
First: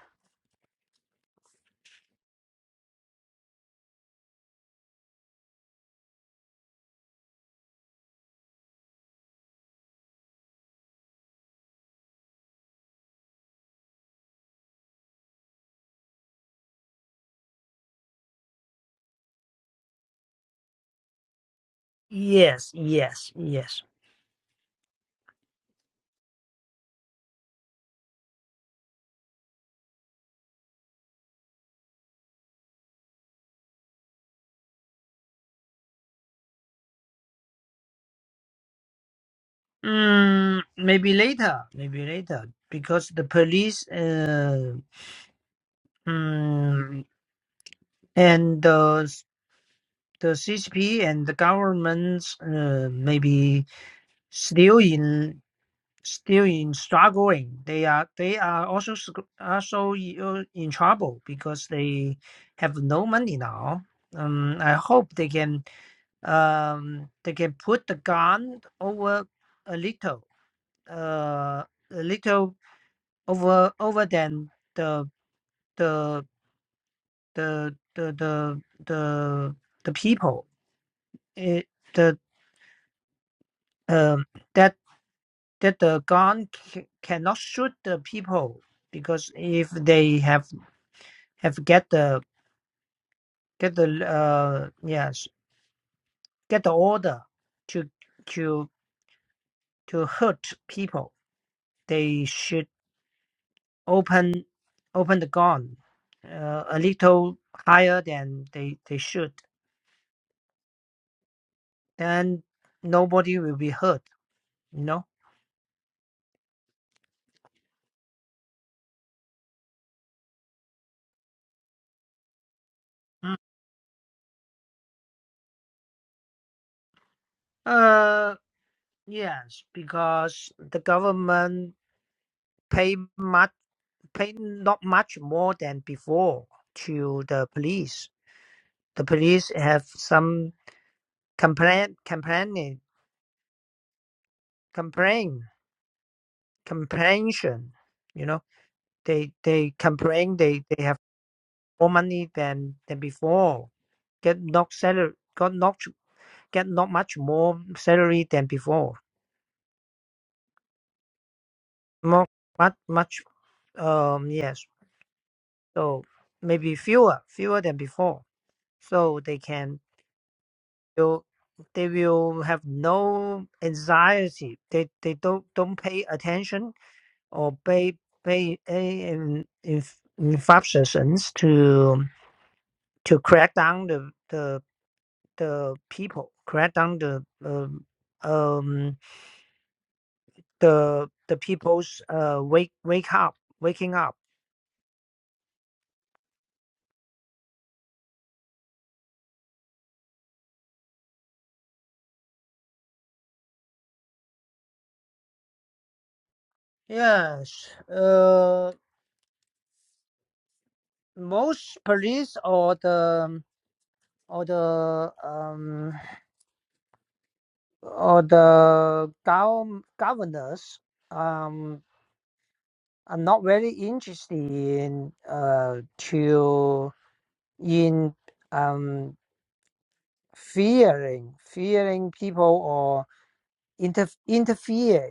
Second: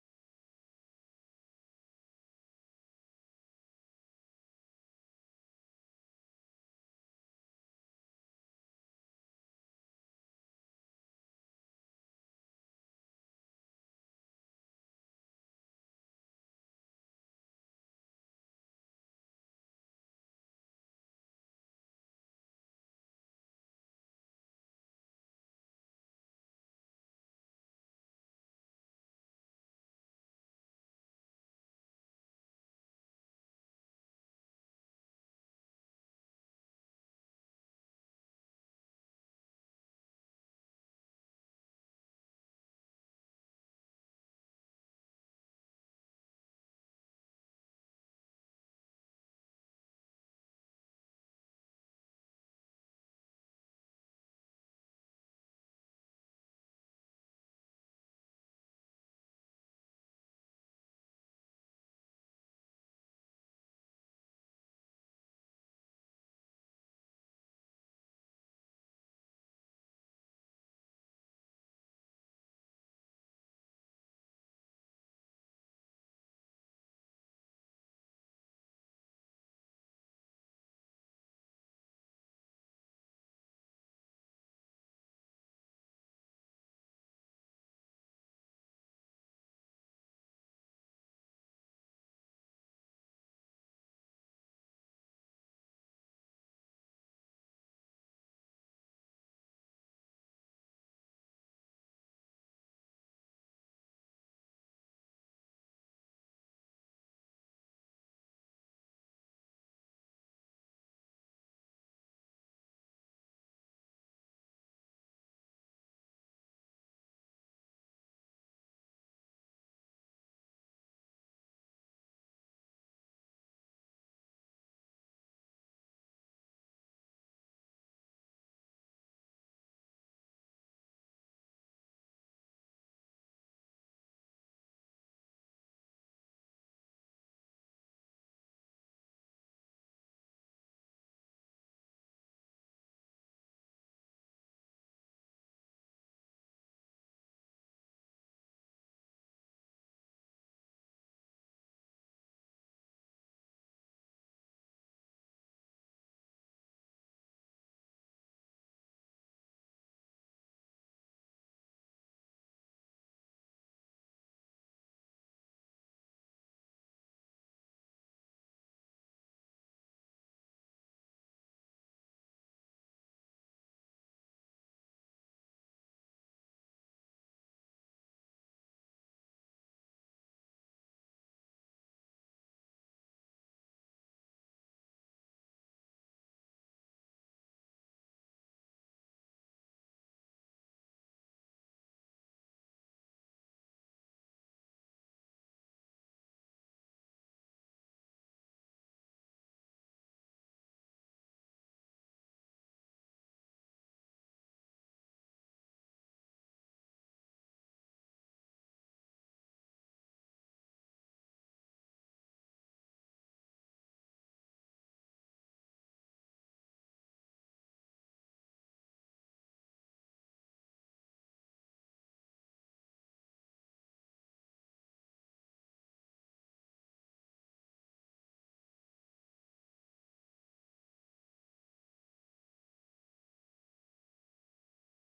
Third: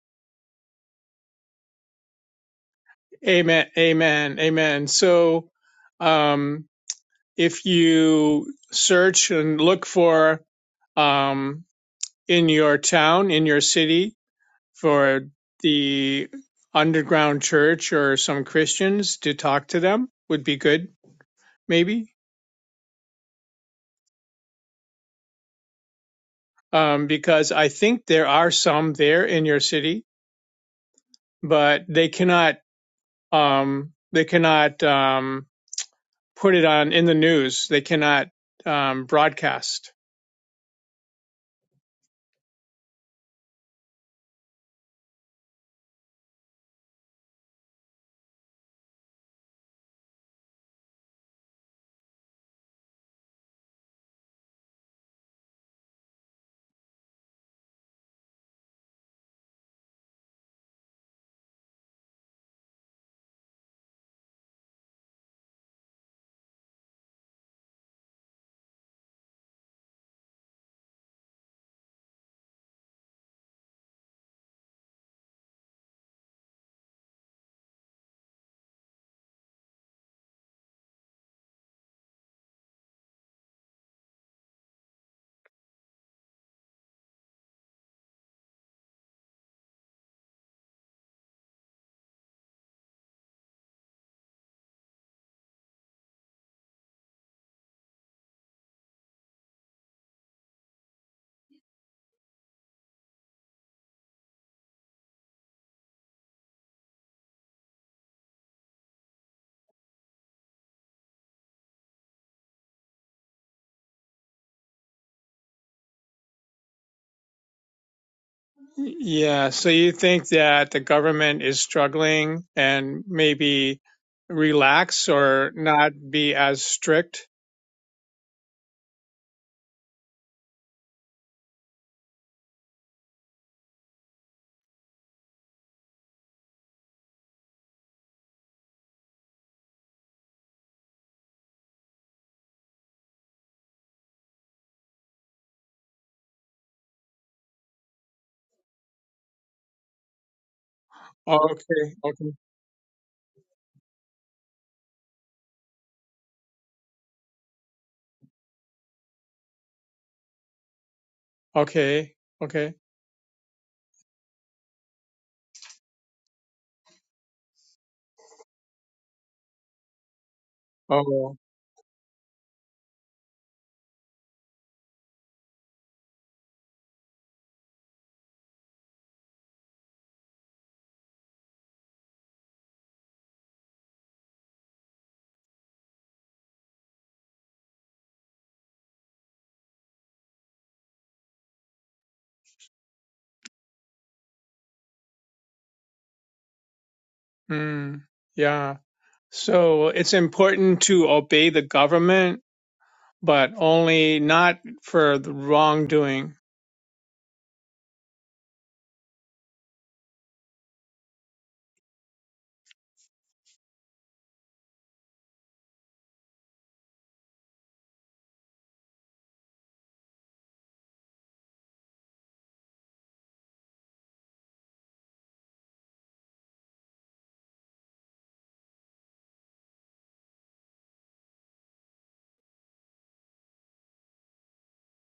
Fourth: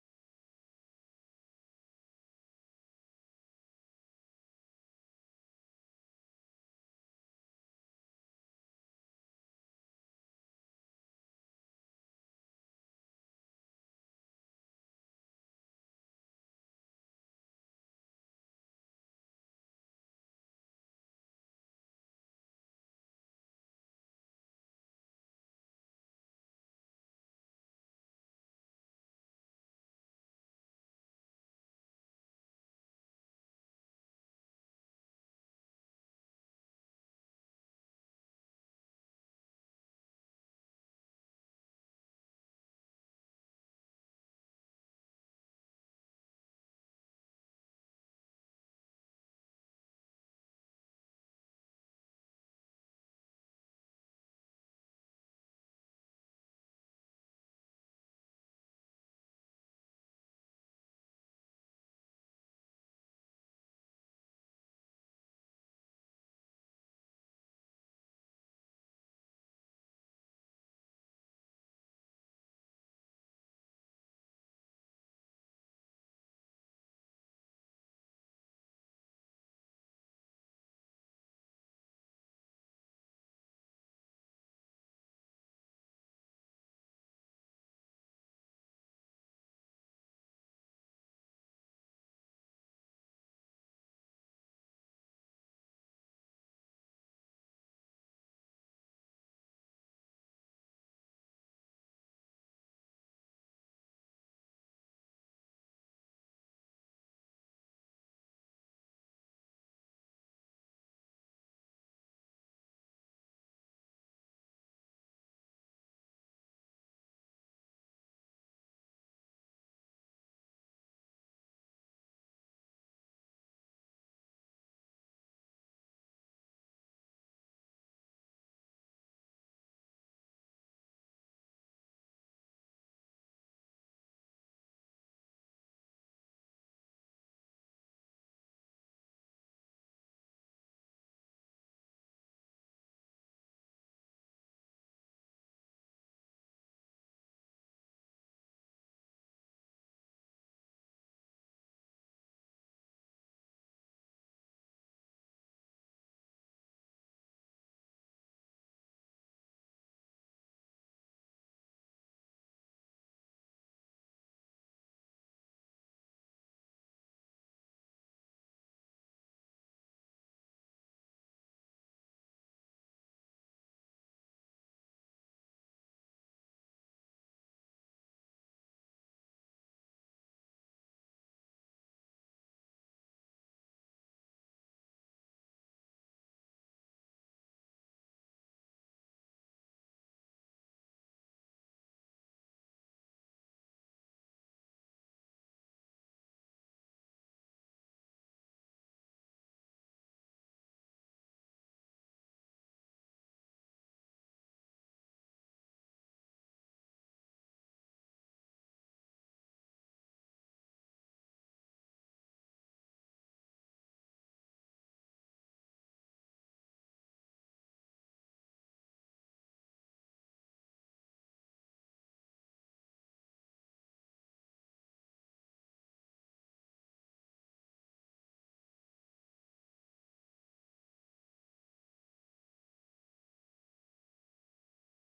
B: Amen. Amen. Amen. So, um, if you search and look for, um, in your town, in your city for the underground church or some Christians to talk to them would be good, maybe.
A: Yes, yes, yes.
B: Um, because I think there are some there in your city, but they cannot, um, they cannot, um, put it on in the news. They cannot, um, broadcast
A: Mm, maybe later, maybe later, because the police, uh, mm, and the the CCP and the governments, uh, maybe still in still in struggling. They are they are also sc- also i- in trouble because they have no money now. Um, I hope they can. um, they can put the gun over a little, uh, a little over over than the the the the the the, the people. It, the um, that that the gun c- cannot shoot the people because if they have have get the get the uh yes get the order to to to hurt people, they should open open the gun uh, a little higher than they they should then nobody will be hurt you know
B: Yeah, so you think that the government is struggling and
A: Mm.
B: maybe relax or not be as strict?
A: uh yes because the government pay much pay not much more than before to the police the police have some complaint complaining complain comprehension you know they they complain they they have
B: Oh,
A: more
B: okay,
A: money
B: okay,
A: than than before. Get not salary, got not get not much more salary than before.
B: okay,
A: More
B: okay.
A: much much um yes. So maybe fewer fewer than before. So they can will
B: Oh,
A: they will have no anxiety. They they don't don't pay attention or pay pay eh, in in infractions to to crack down the the the people, crack down the um, um the the people's uh wake wake up waking up.
B: mm, yeah. So it's important to obey the government, but only not for the wrongdoing.
A: Yes, uh, most police or the or the um or the gov governors um are not very interested in uh to in um fearing fearing people or. inter, interfere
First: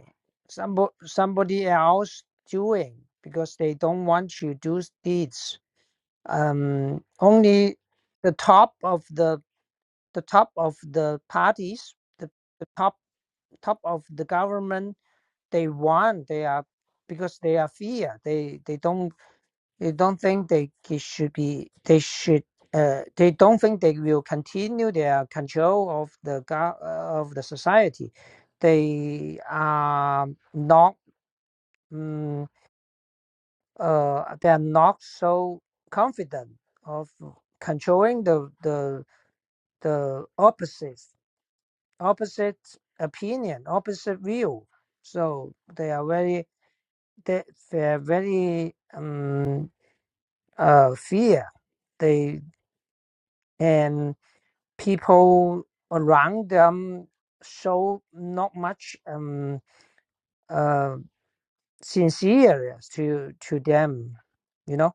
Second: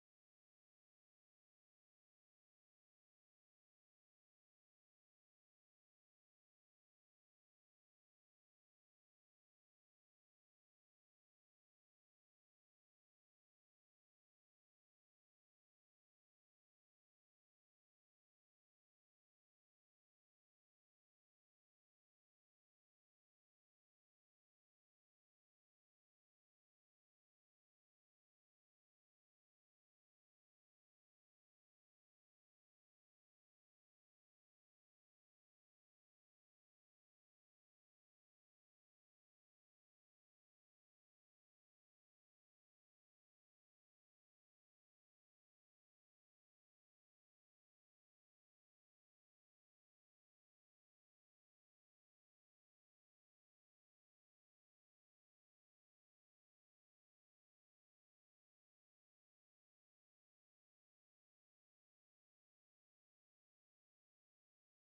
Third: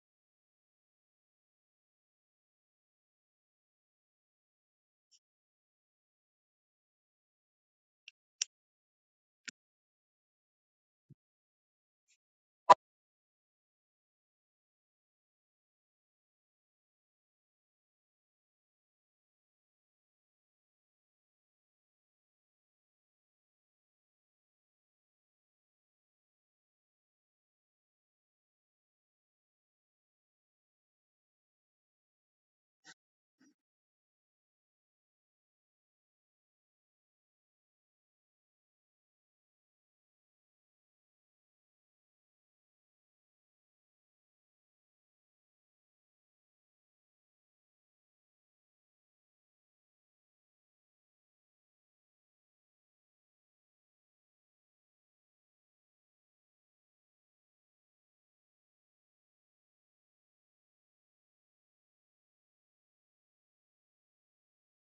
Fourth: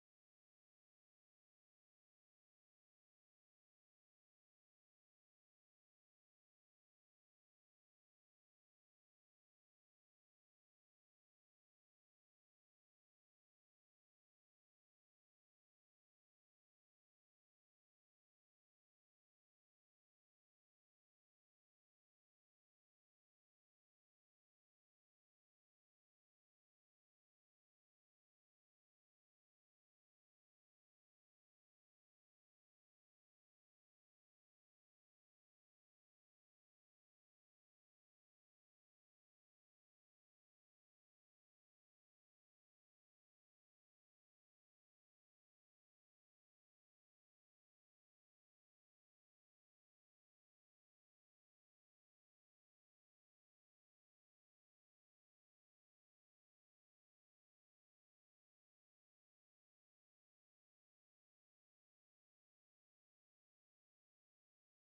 A: somebody, somebody else doing because they don't want you do deeds um only the top of the the top of the parties the, the top top of the government they want they are because they are fear they they don't they don't think they should be. They should. Uh, they don't think they will continue their control of the uh, of the society. They are not. Um, uh, they are not so confident of controlling the the the opposite opposite opinion, opposite view. So they are very they, they are very um, uh, fear. They and people around them show not much um uh sincere to to them you know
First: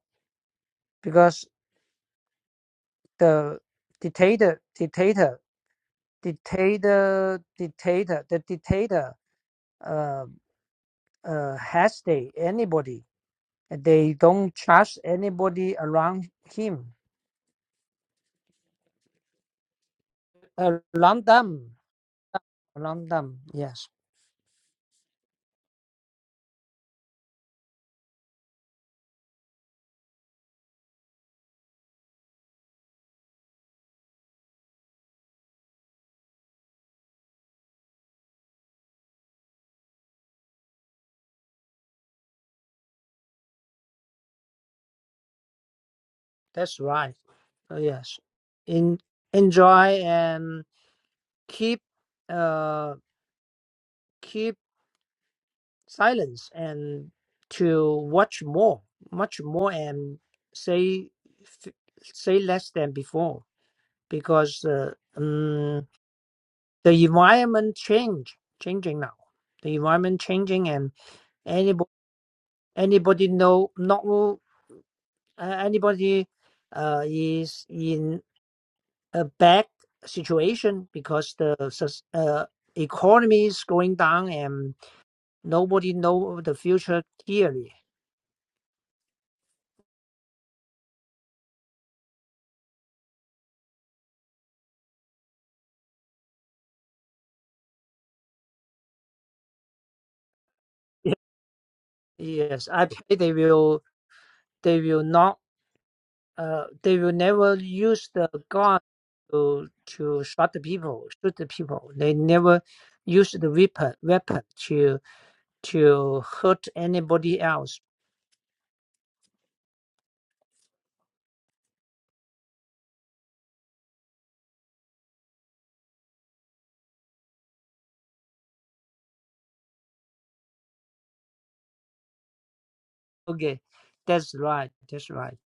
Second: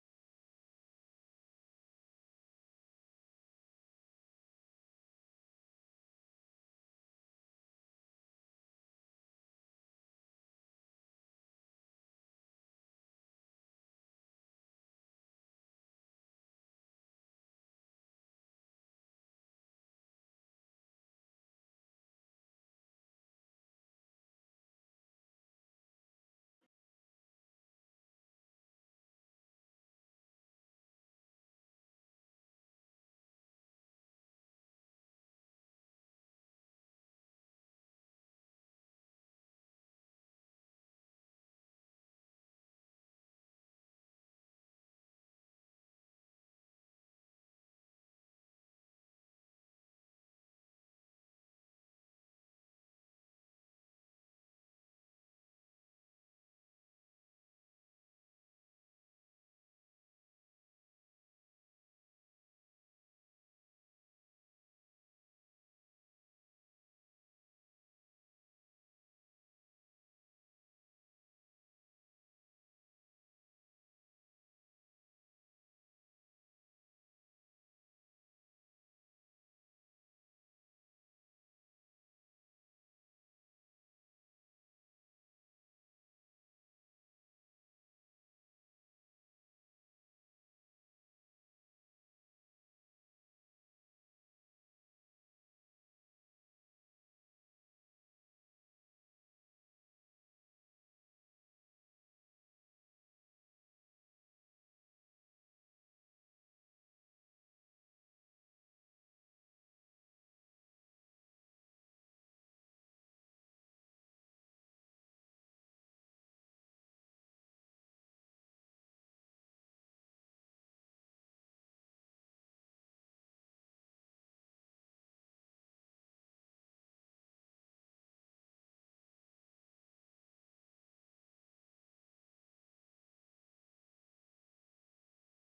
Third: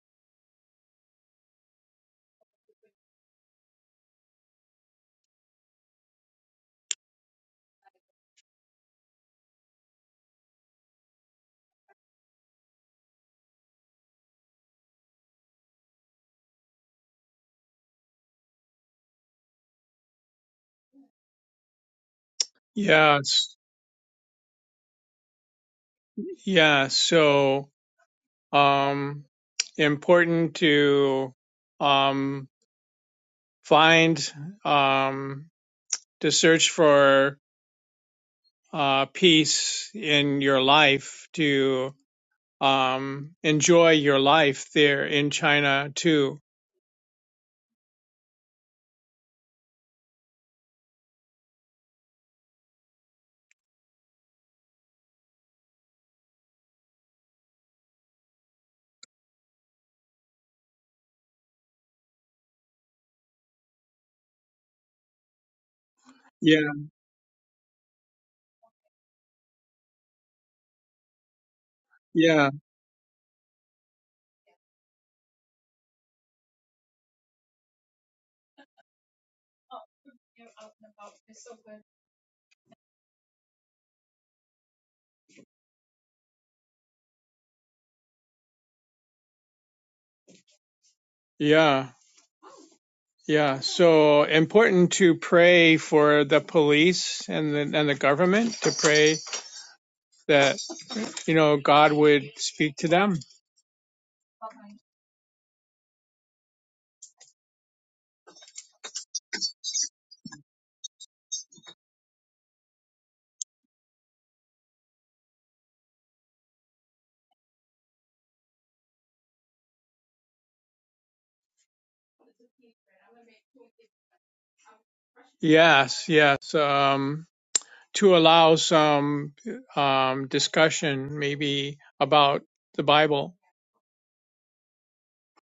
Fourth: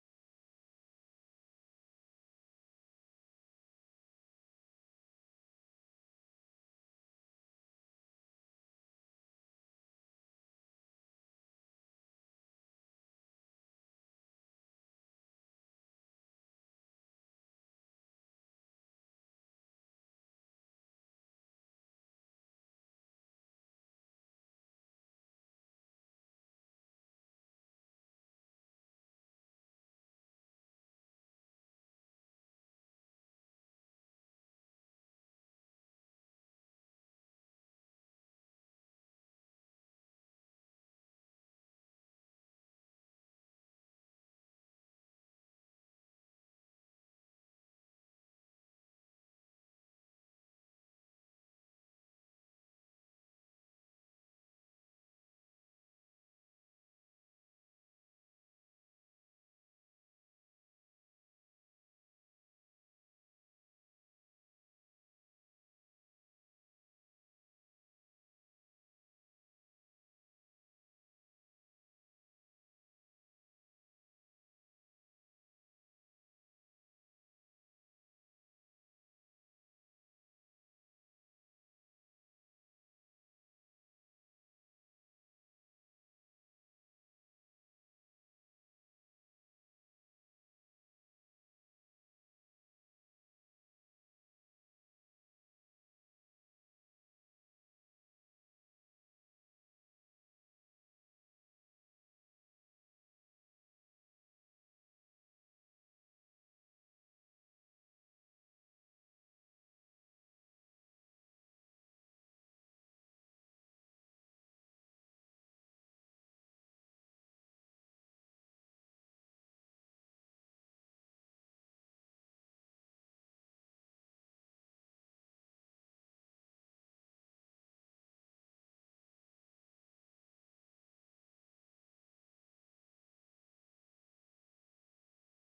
A: because the dictator dictator dictator dictator the dictator uh uh has they anybody they don't trust anybody around him around them around them
B: Yes,
A: yes
B: yeah. So, um, important to um find um to search for uh, peace in your life, to um, enjoy your life there in China too.
A: that's right Oh, yes in enjoy and. keep uh keep silence and to watch more much more and say f- say less than before because uh, um,
B: Yeah,
A: the environment change changing now the environment changing and anybody
B: yeah,
A: anybody know not all- uh, anybody uh, is in a bad situation because the sus- uh, economy is going down and. Nobody know the future clearly.
B: yeah, yeah. So important to pray for the police and the and the government to pray that you know God would
A: Yes,
B: speak
A: I
B: to
A: pray
B: them.
A: they will they will not uh they will never use the gun to to shot the people, shoot the people. They never use the weapon weapon to to hurt anybody else.
B: Yes, yes. Um, to allow some um, discussion maybe about the Bible.
A: Okay, that's right, that's right.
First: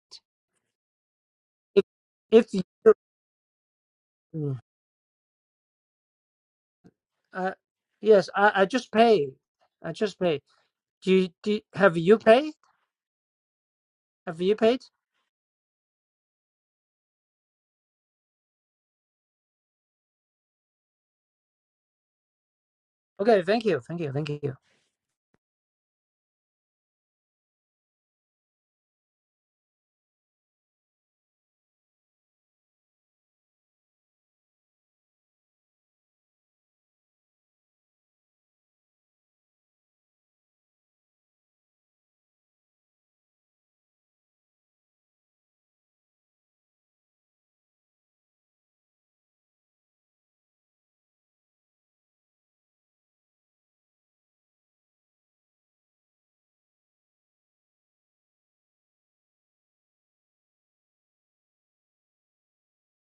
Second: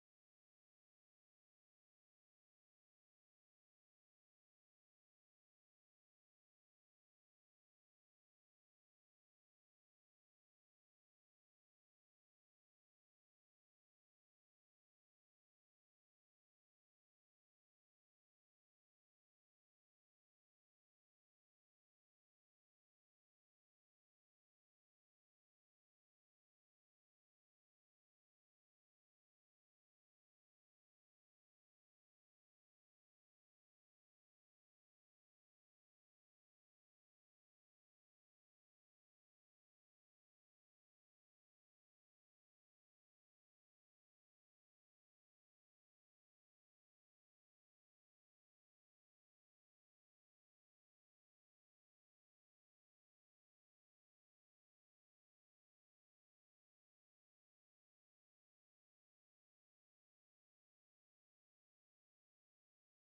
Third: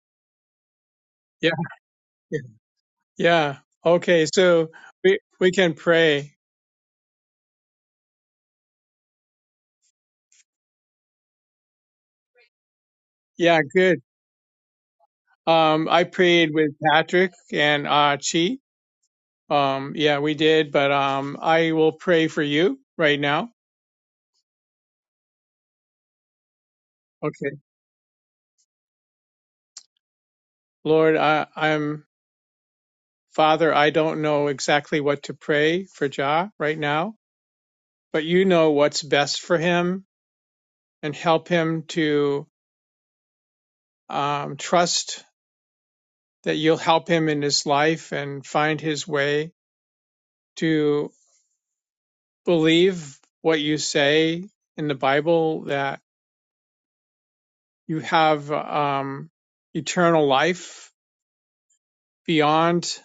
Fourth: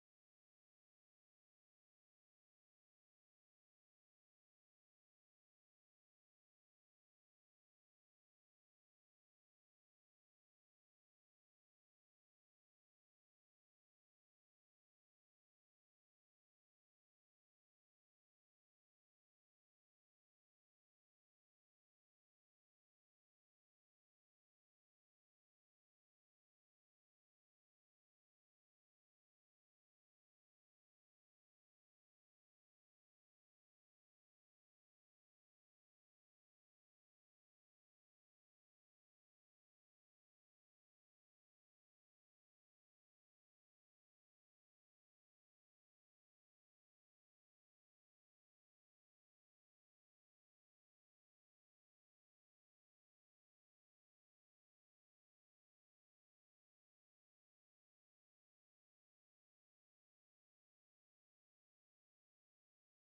B: Yeah.
A: If if you
B: Yeah. Okay.
A: mm,
B: So we we can pray.
A: uh yes, I, I just pay. I just pay. Do you, do you- have you paid?
B: Yeah. Good.
A: Have you paid?
B: Um, I prayed with Patrick and uh, Chi. Um, yeah, we did. But um, I will pray for you right
A: Okay,
B: now.
A: thank you, thank you, thank you.
B: Okay. Lord, I, I'm Father. I don't know exactly what to pray for Ja right now, but you know what's best for him and help him to um, trust that you'll help him in his life and find his way to. believe what you say in the Bible that you have um, eternal life beyond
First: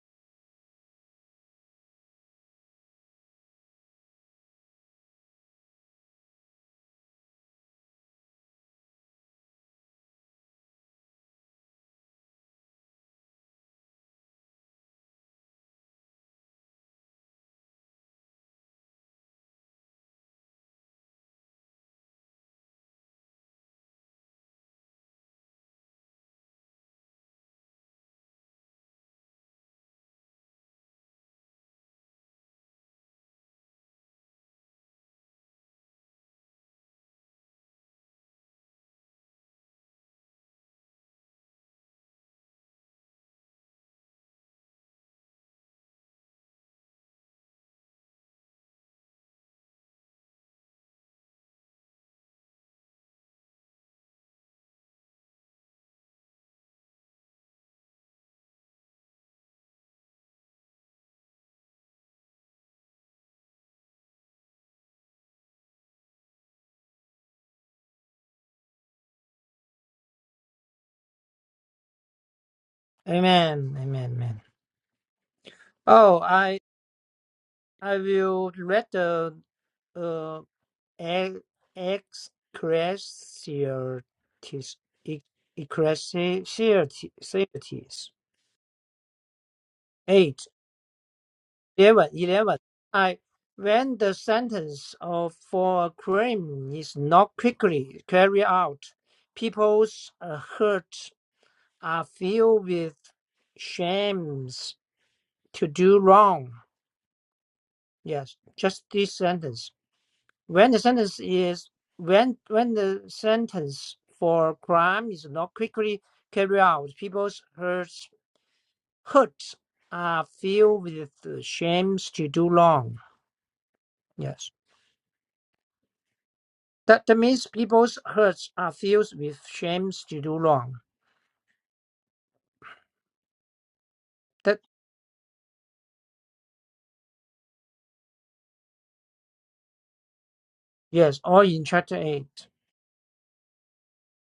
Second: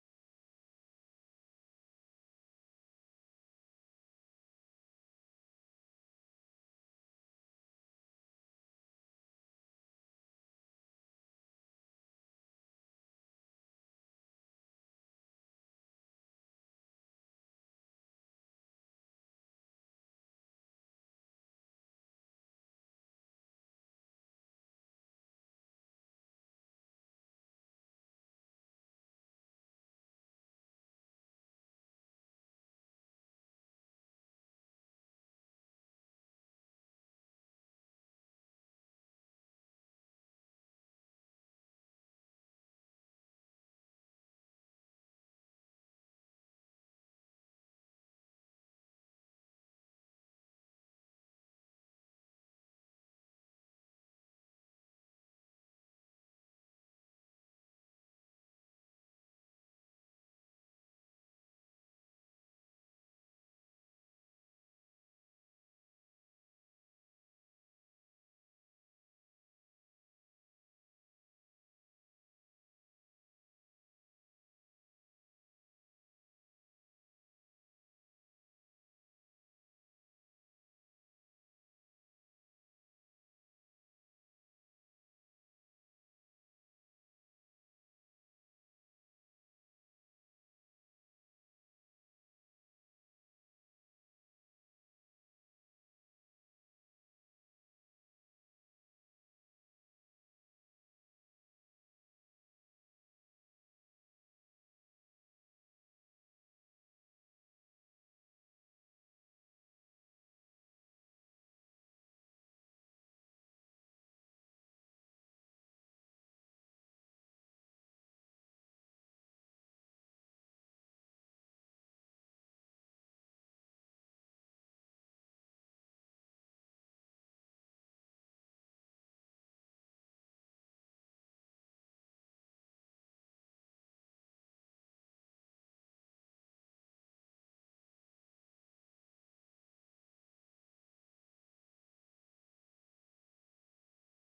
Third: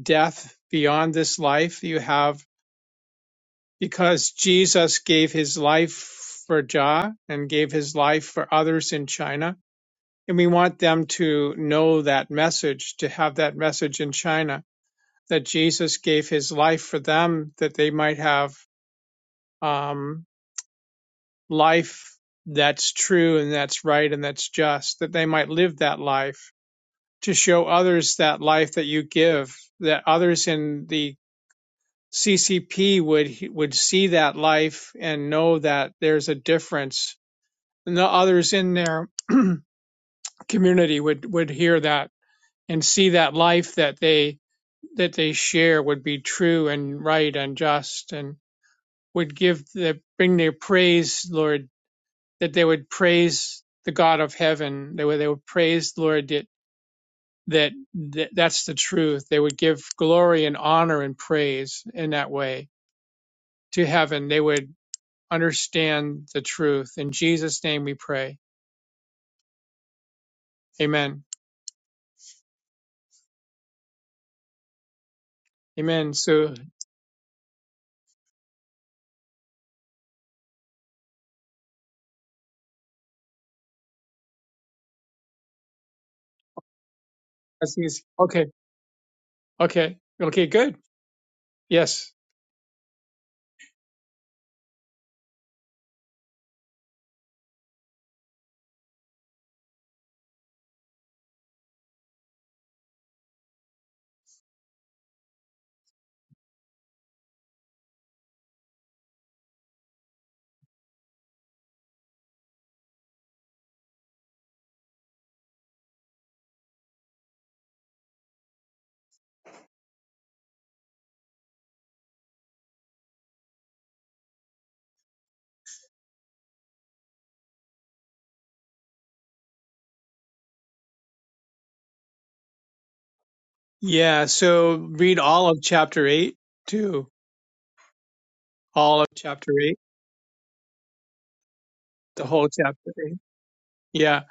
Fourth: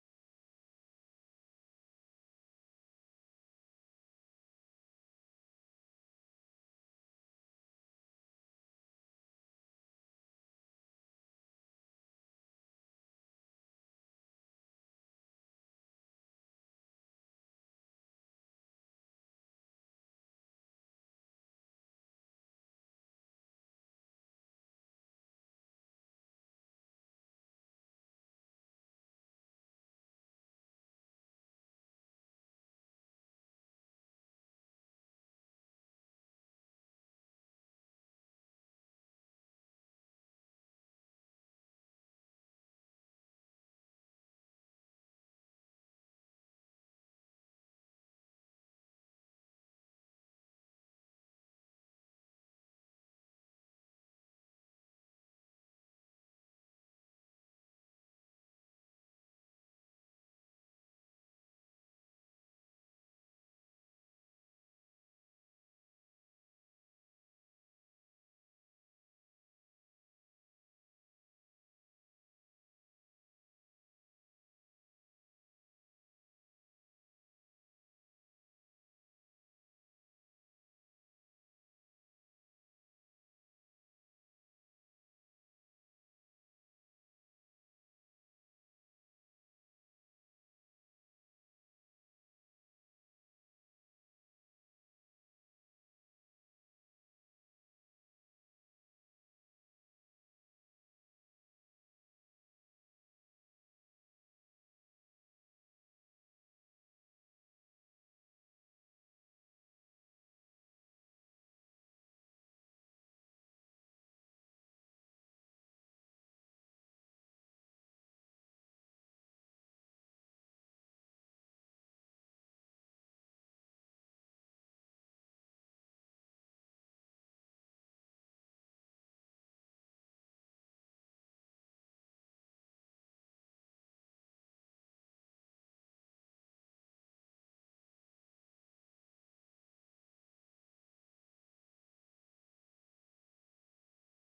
B: death, beyond this life you have because Jesus gave his life for Jah and gave his life for others in China. And we want them to know that message, to have that message in China that Jesus gave his life for them that they might have. Um, life that's true and that's right and that's just, that they might live that life to show others that life that you give, that others in the CCP would would see that life and know that there's a difference, and the others in their community would would hear that and see that life that they that they share would be true and right and just and would give the bring their praise, Lord, that they would praise the God of heaven. They would they would praise the Lord that that, that that's the truth. They would give glory and honor and praise in that way to heaven. They would understand the truth. In Jesus' name we pray. Amen.
A: Amen. Amen. Amen.
B: Amen.
A: Oh,
B: So
A: I I will read the uh e- ecclesiastes e-
B: that's easy.
A: ecclesiastes
B: Okay. Okay. Okay,
A: eight
B: good.
A: eleven
B: Yes.
A: eleven. I when the sentence of for a crime is not quickly carried out, people's uh, hearts are filled with shames to do wrong. Yes, just this sentence. When the sentence is when when the sentence for crime is not quickly carried out, people's hearts hearts are filled with the shames to do wrong. Yes, that that means people's hearts are filled with shames to do wrong.
B: Yeah.
A: That
B: So read all of chapter eight too. All of chapter eight.
A: yes, all in chapter
B: The whole
A: eight.
B: chapter eight. Yeah.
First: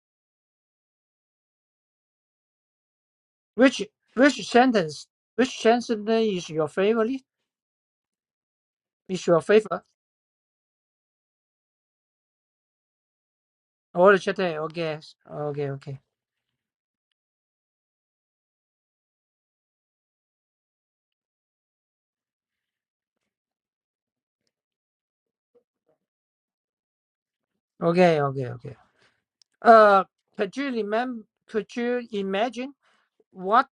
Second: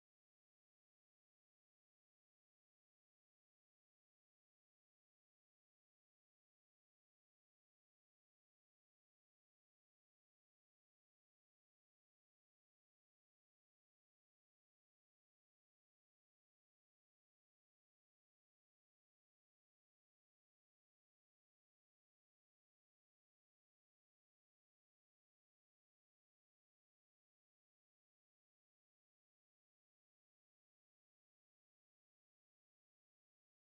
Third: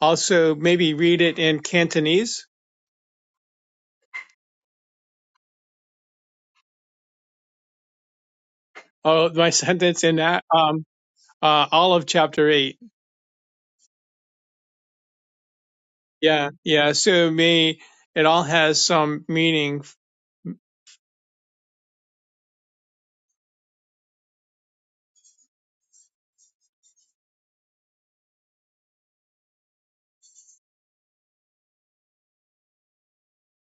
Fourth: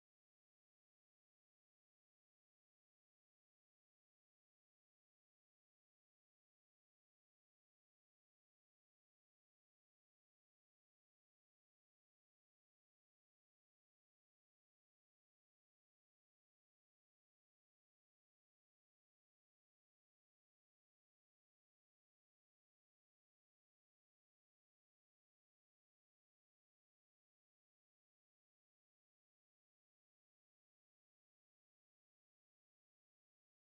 B: Also maybe read it in Cantonese
A: Which which sentence which sentence is your favorite? Is
B: Oh,
A: your
B: my
A: favorite?
B: sentence in that, um, uh, all of chapter eight.
A: All the chapter eight. Okay, okay, okay,
B: Yeah, yeah. So may it all has some meaning.
A: okay, okay, okay. Uh, could you remember? Could you imagine what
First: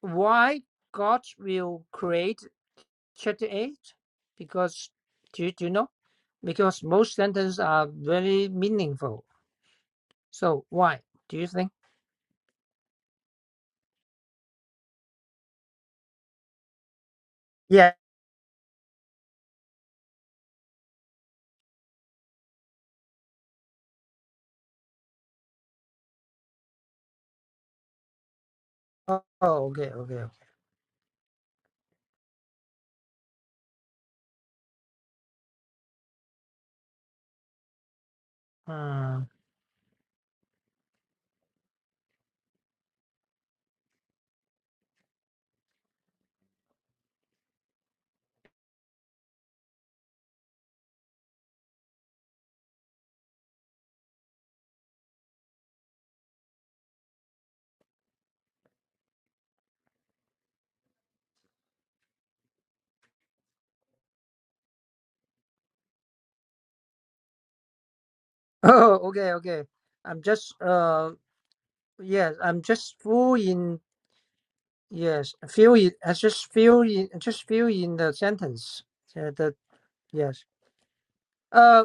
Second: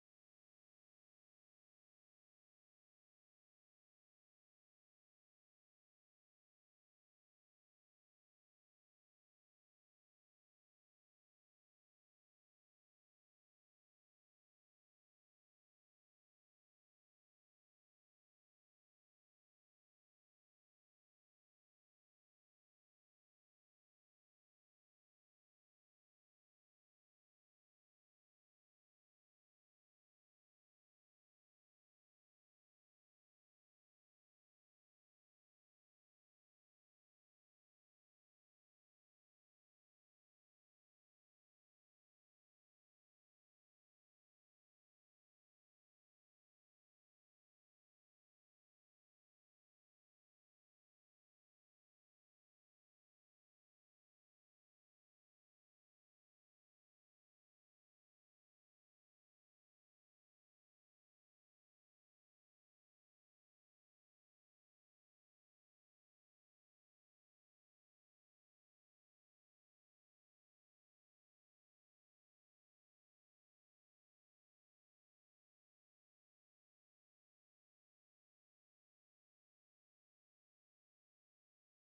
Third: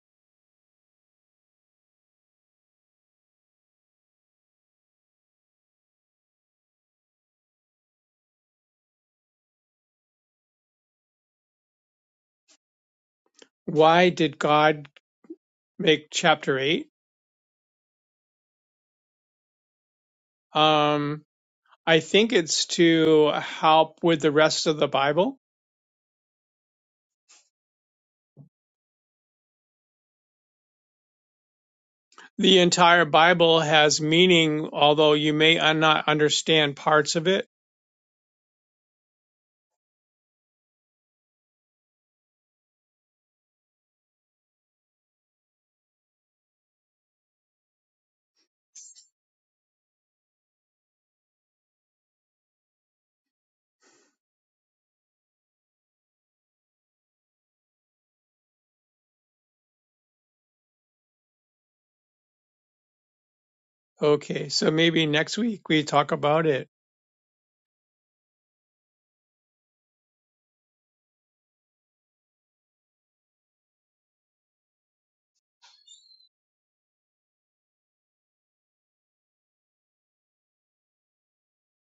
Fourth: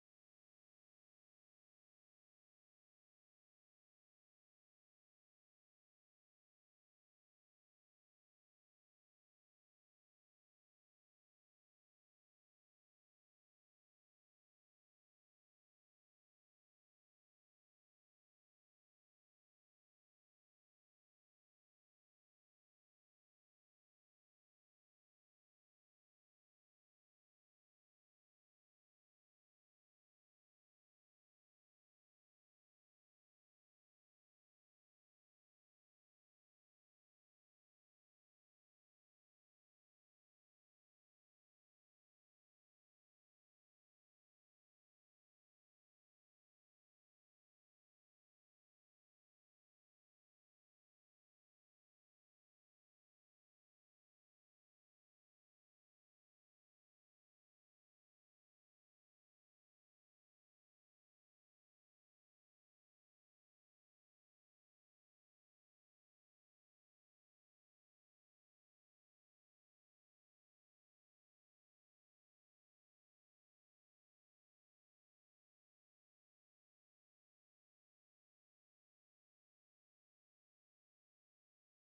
A: why God will create chapter eight? Because do you, do you know? Because most sentences are very meaningful. So why do you think?
B: Why did God make chapter eight?
A: Yeah.
B: Um, I think it's to help with the rest of the Bible.
A: Oh, oh, okay, okay.
B: The entire Bible has meaning, although you may un- not understand parts of it.
A: Hmm.
B: Okay, so maybe next week we talk about it.
A: Oh, okay, okay. I'm just uh yes, I'm just full in yes, feel it. I just feel in just feel in the sentence. Uh, the yes. Uh.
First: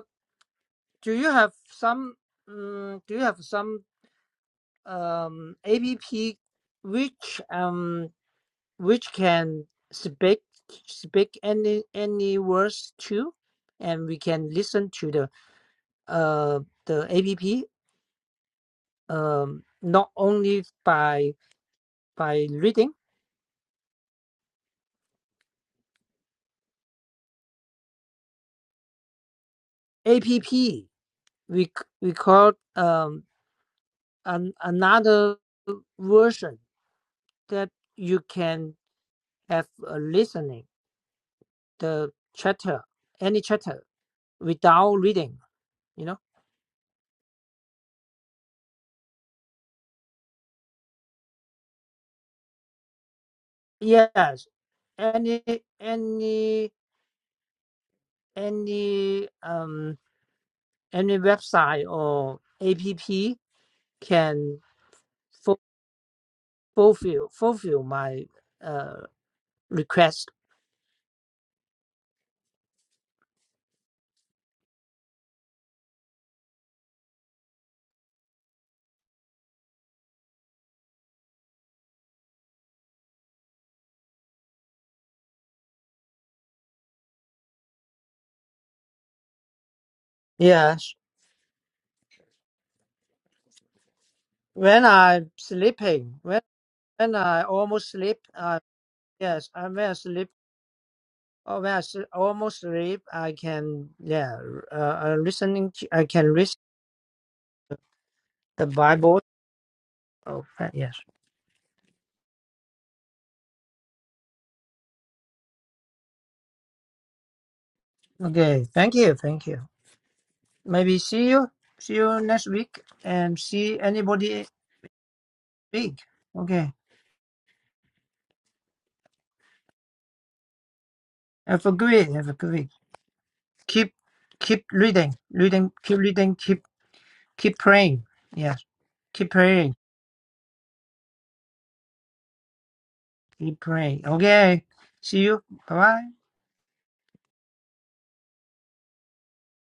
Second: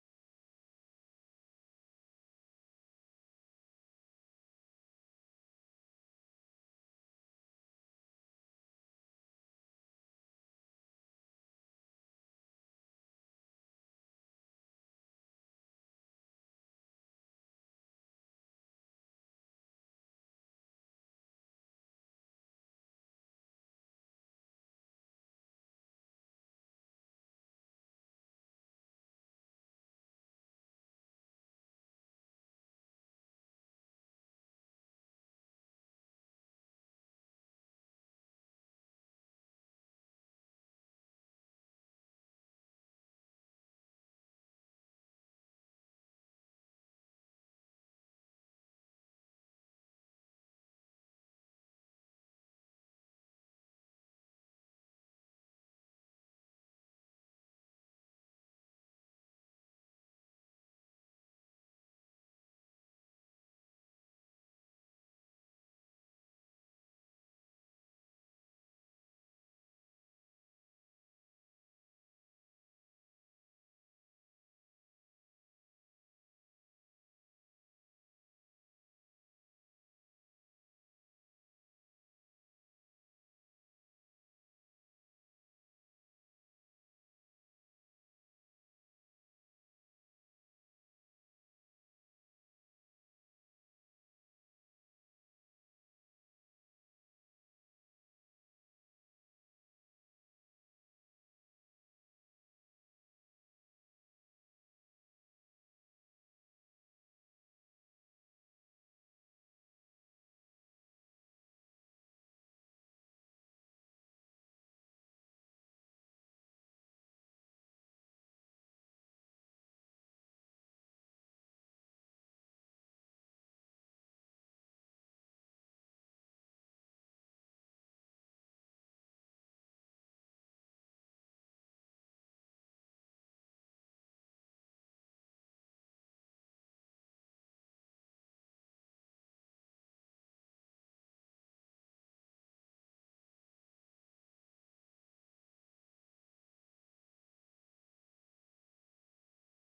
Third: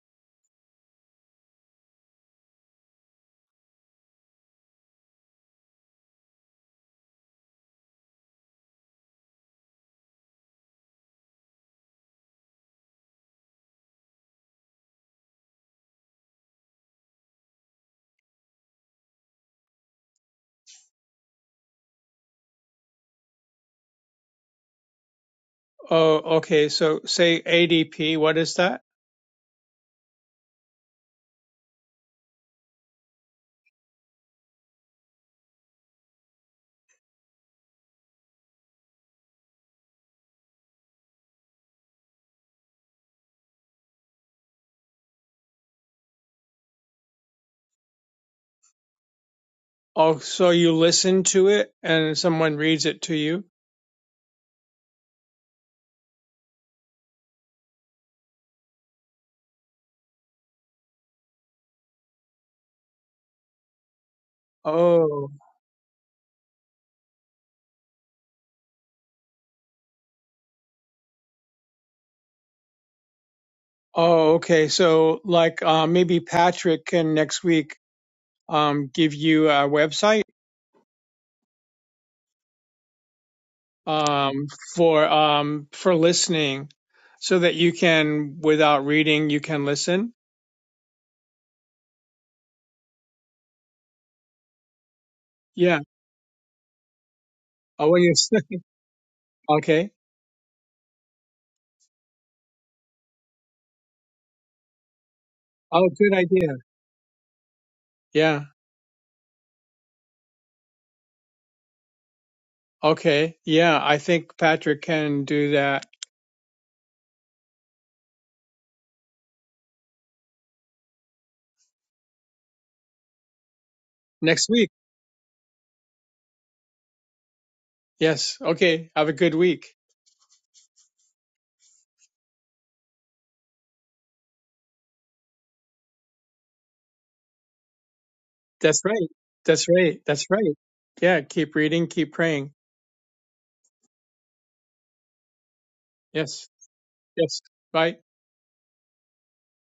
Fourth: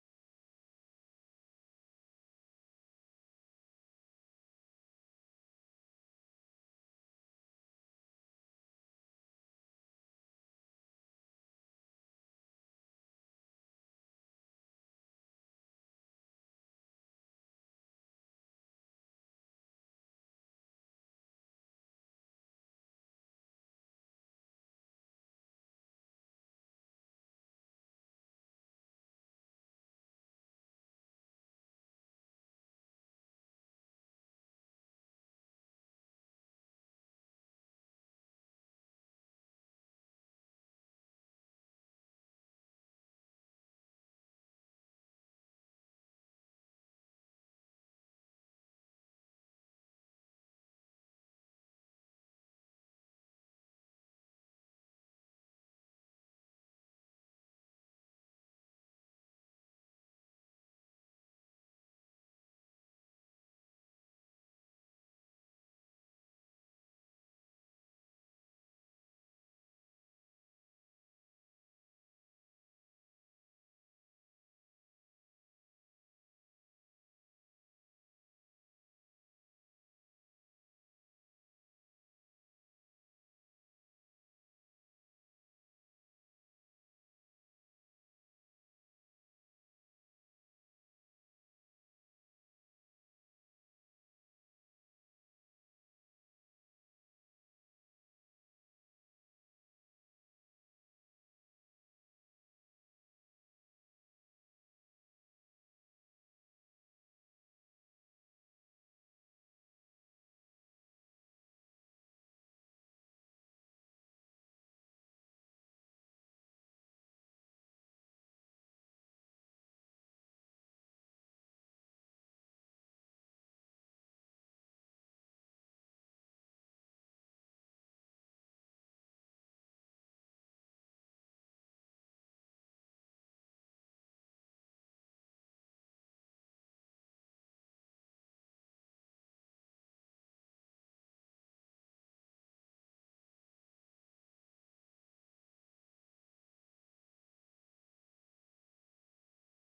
A: Do you have some um? do you have some um APP which um which can speak speak any any words to and we can listen to the uh the APP um not only by by reading
B: Oh, okay. So say ADP. What is that?
A: APP we c- we call um an, another version that you can have a listening the chatter any chatter without reading you know
B: Oh, so you listen to it and someone reads it to you?
A: yes any any any um any website or app can
B: Oh,
A: fu- fulfill fulfill my uh request
B: oh, okay. So, like, uh, maybe Patrick can next week um, give you a website um, for um, for listening, so that you can, without reading, you can listen.
A: yes when i'm
B: Yeah.
A: sleeping when when i
B: Oh,
A: almost
B: well,
A: sleep
B: yes.
A: uh yes i when
B: okay.
A: i sleep or when i s- almost sleep i can yeah uh, uh listening
B: Oh,
A: to, i
B: good
A: can read
B: idea. Yeah.
A: the bible okay yes
B: Okay. Yeah, I think Patrick can do that
A: okay thank you thank you Maybe see you. See you next week and see anybody
B: next week.
A: big. Okay.
B: Yes. Okay. Have a good week.
A: Have a good week. Have a good week. Keep keep reading. Reading keep reading. Keep keep praying. Yes.
B: That's right.
A: Keep
B: That's
A: praying.
B: right. That's right. Yeah. Keep reading. Keep praying.
A: Keep praying. Okay. See you. Bye bye.
B: Yes. Yes. Bye.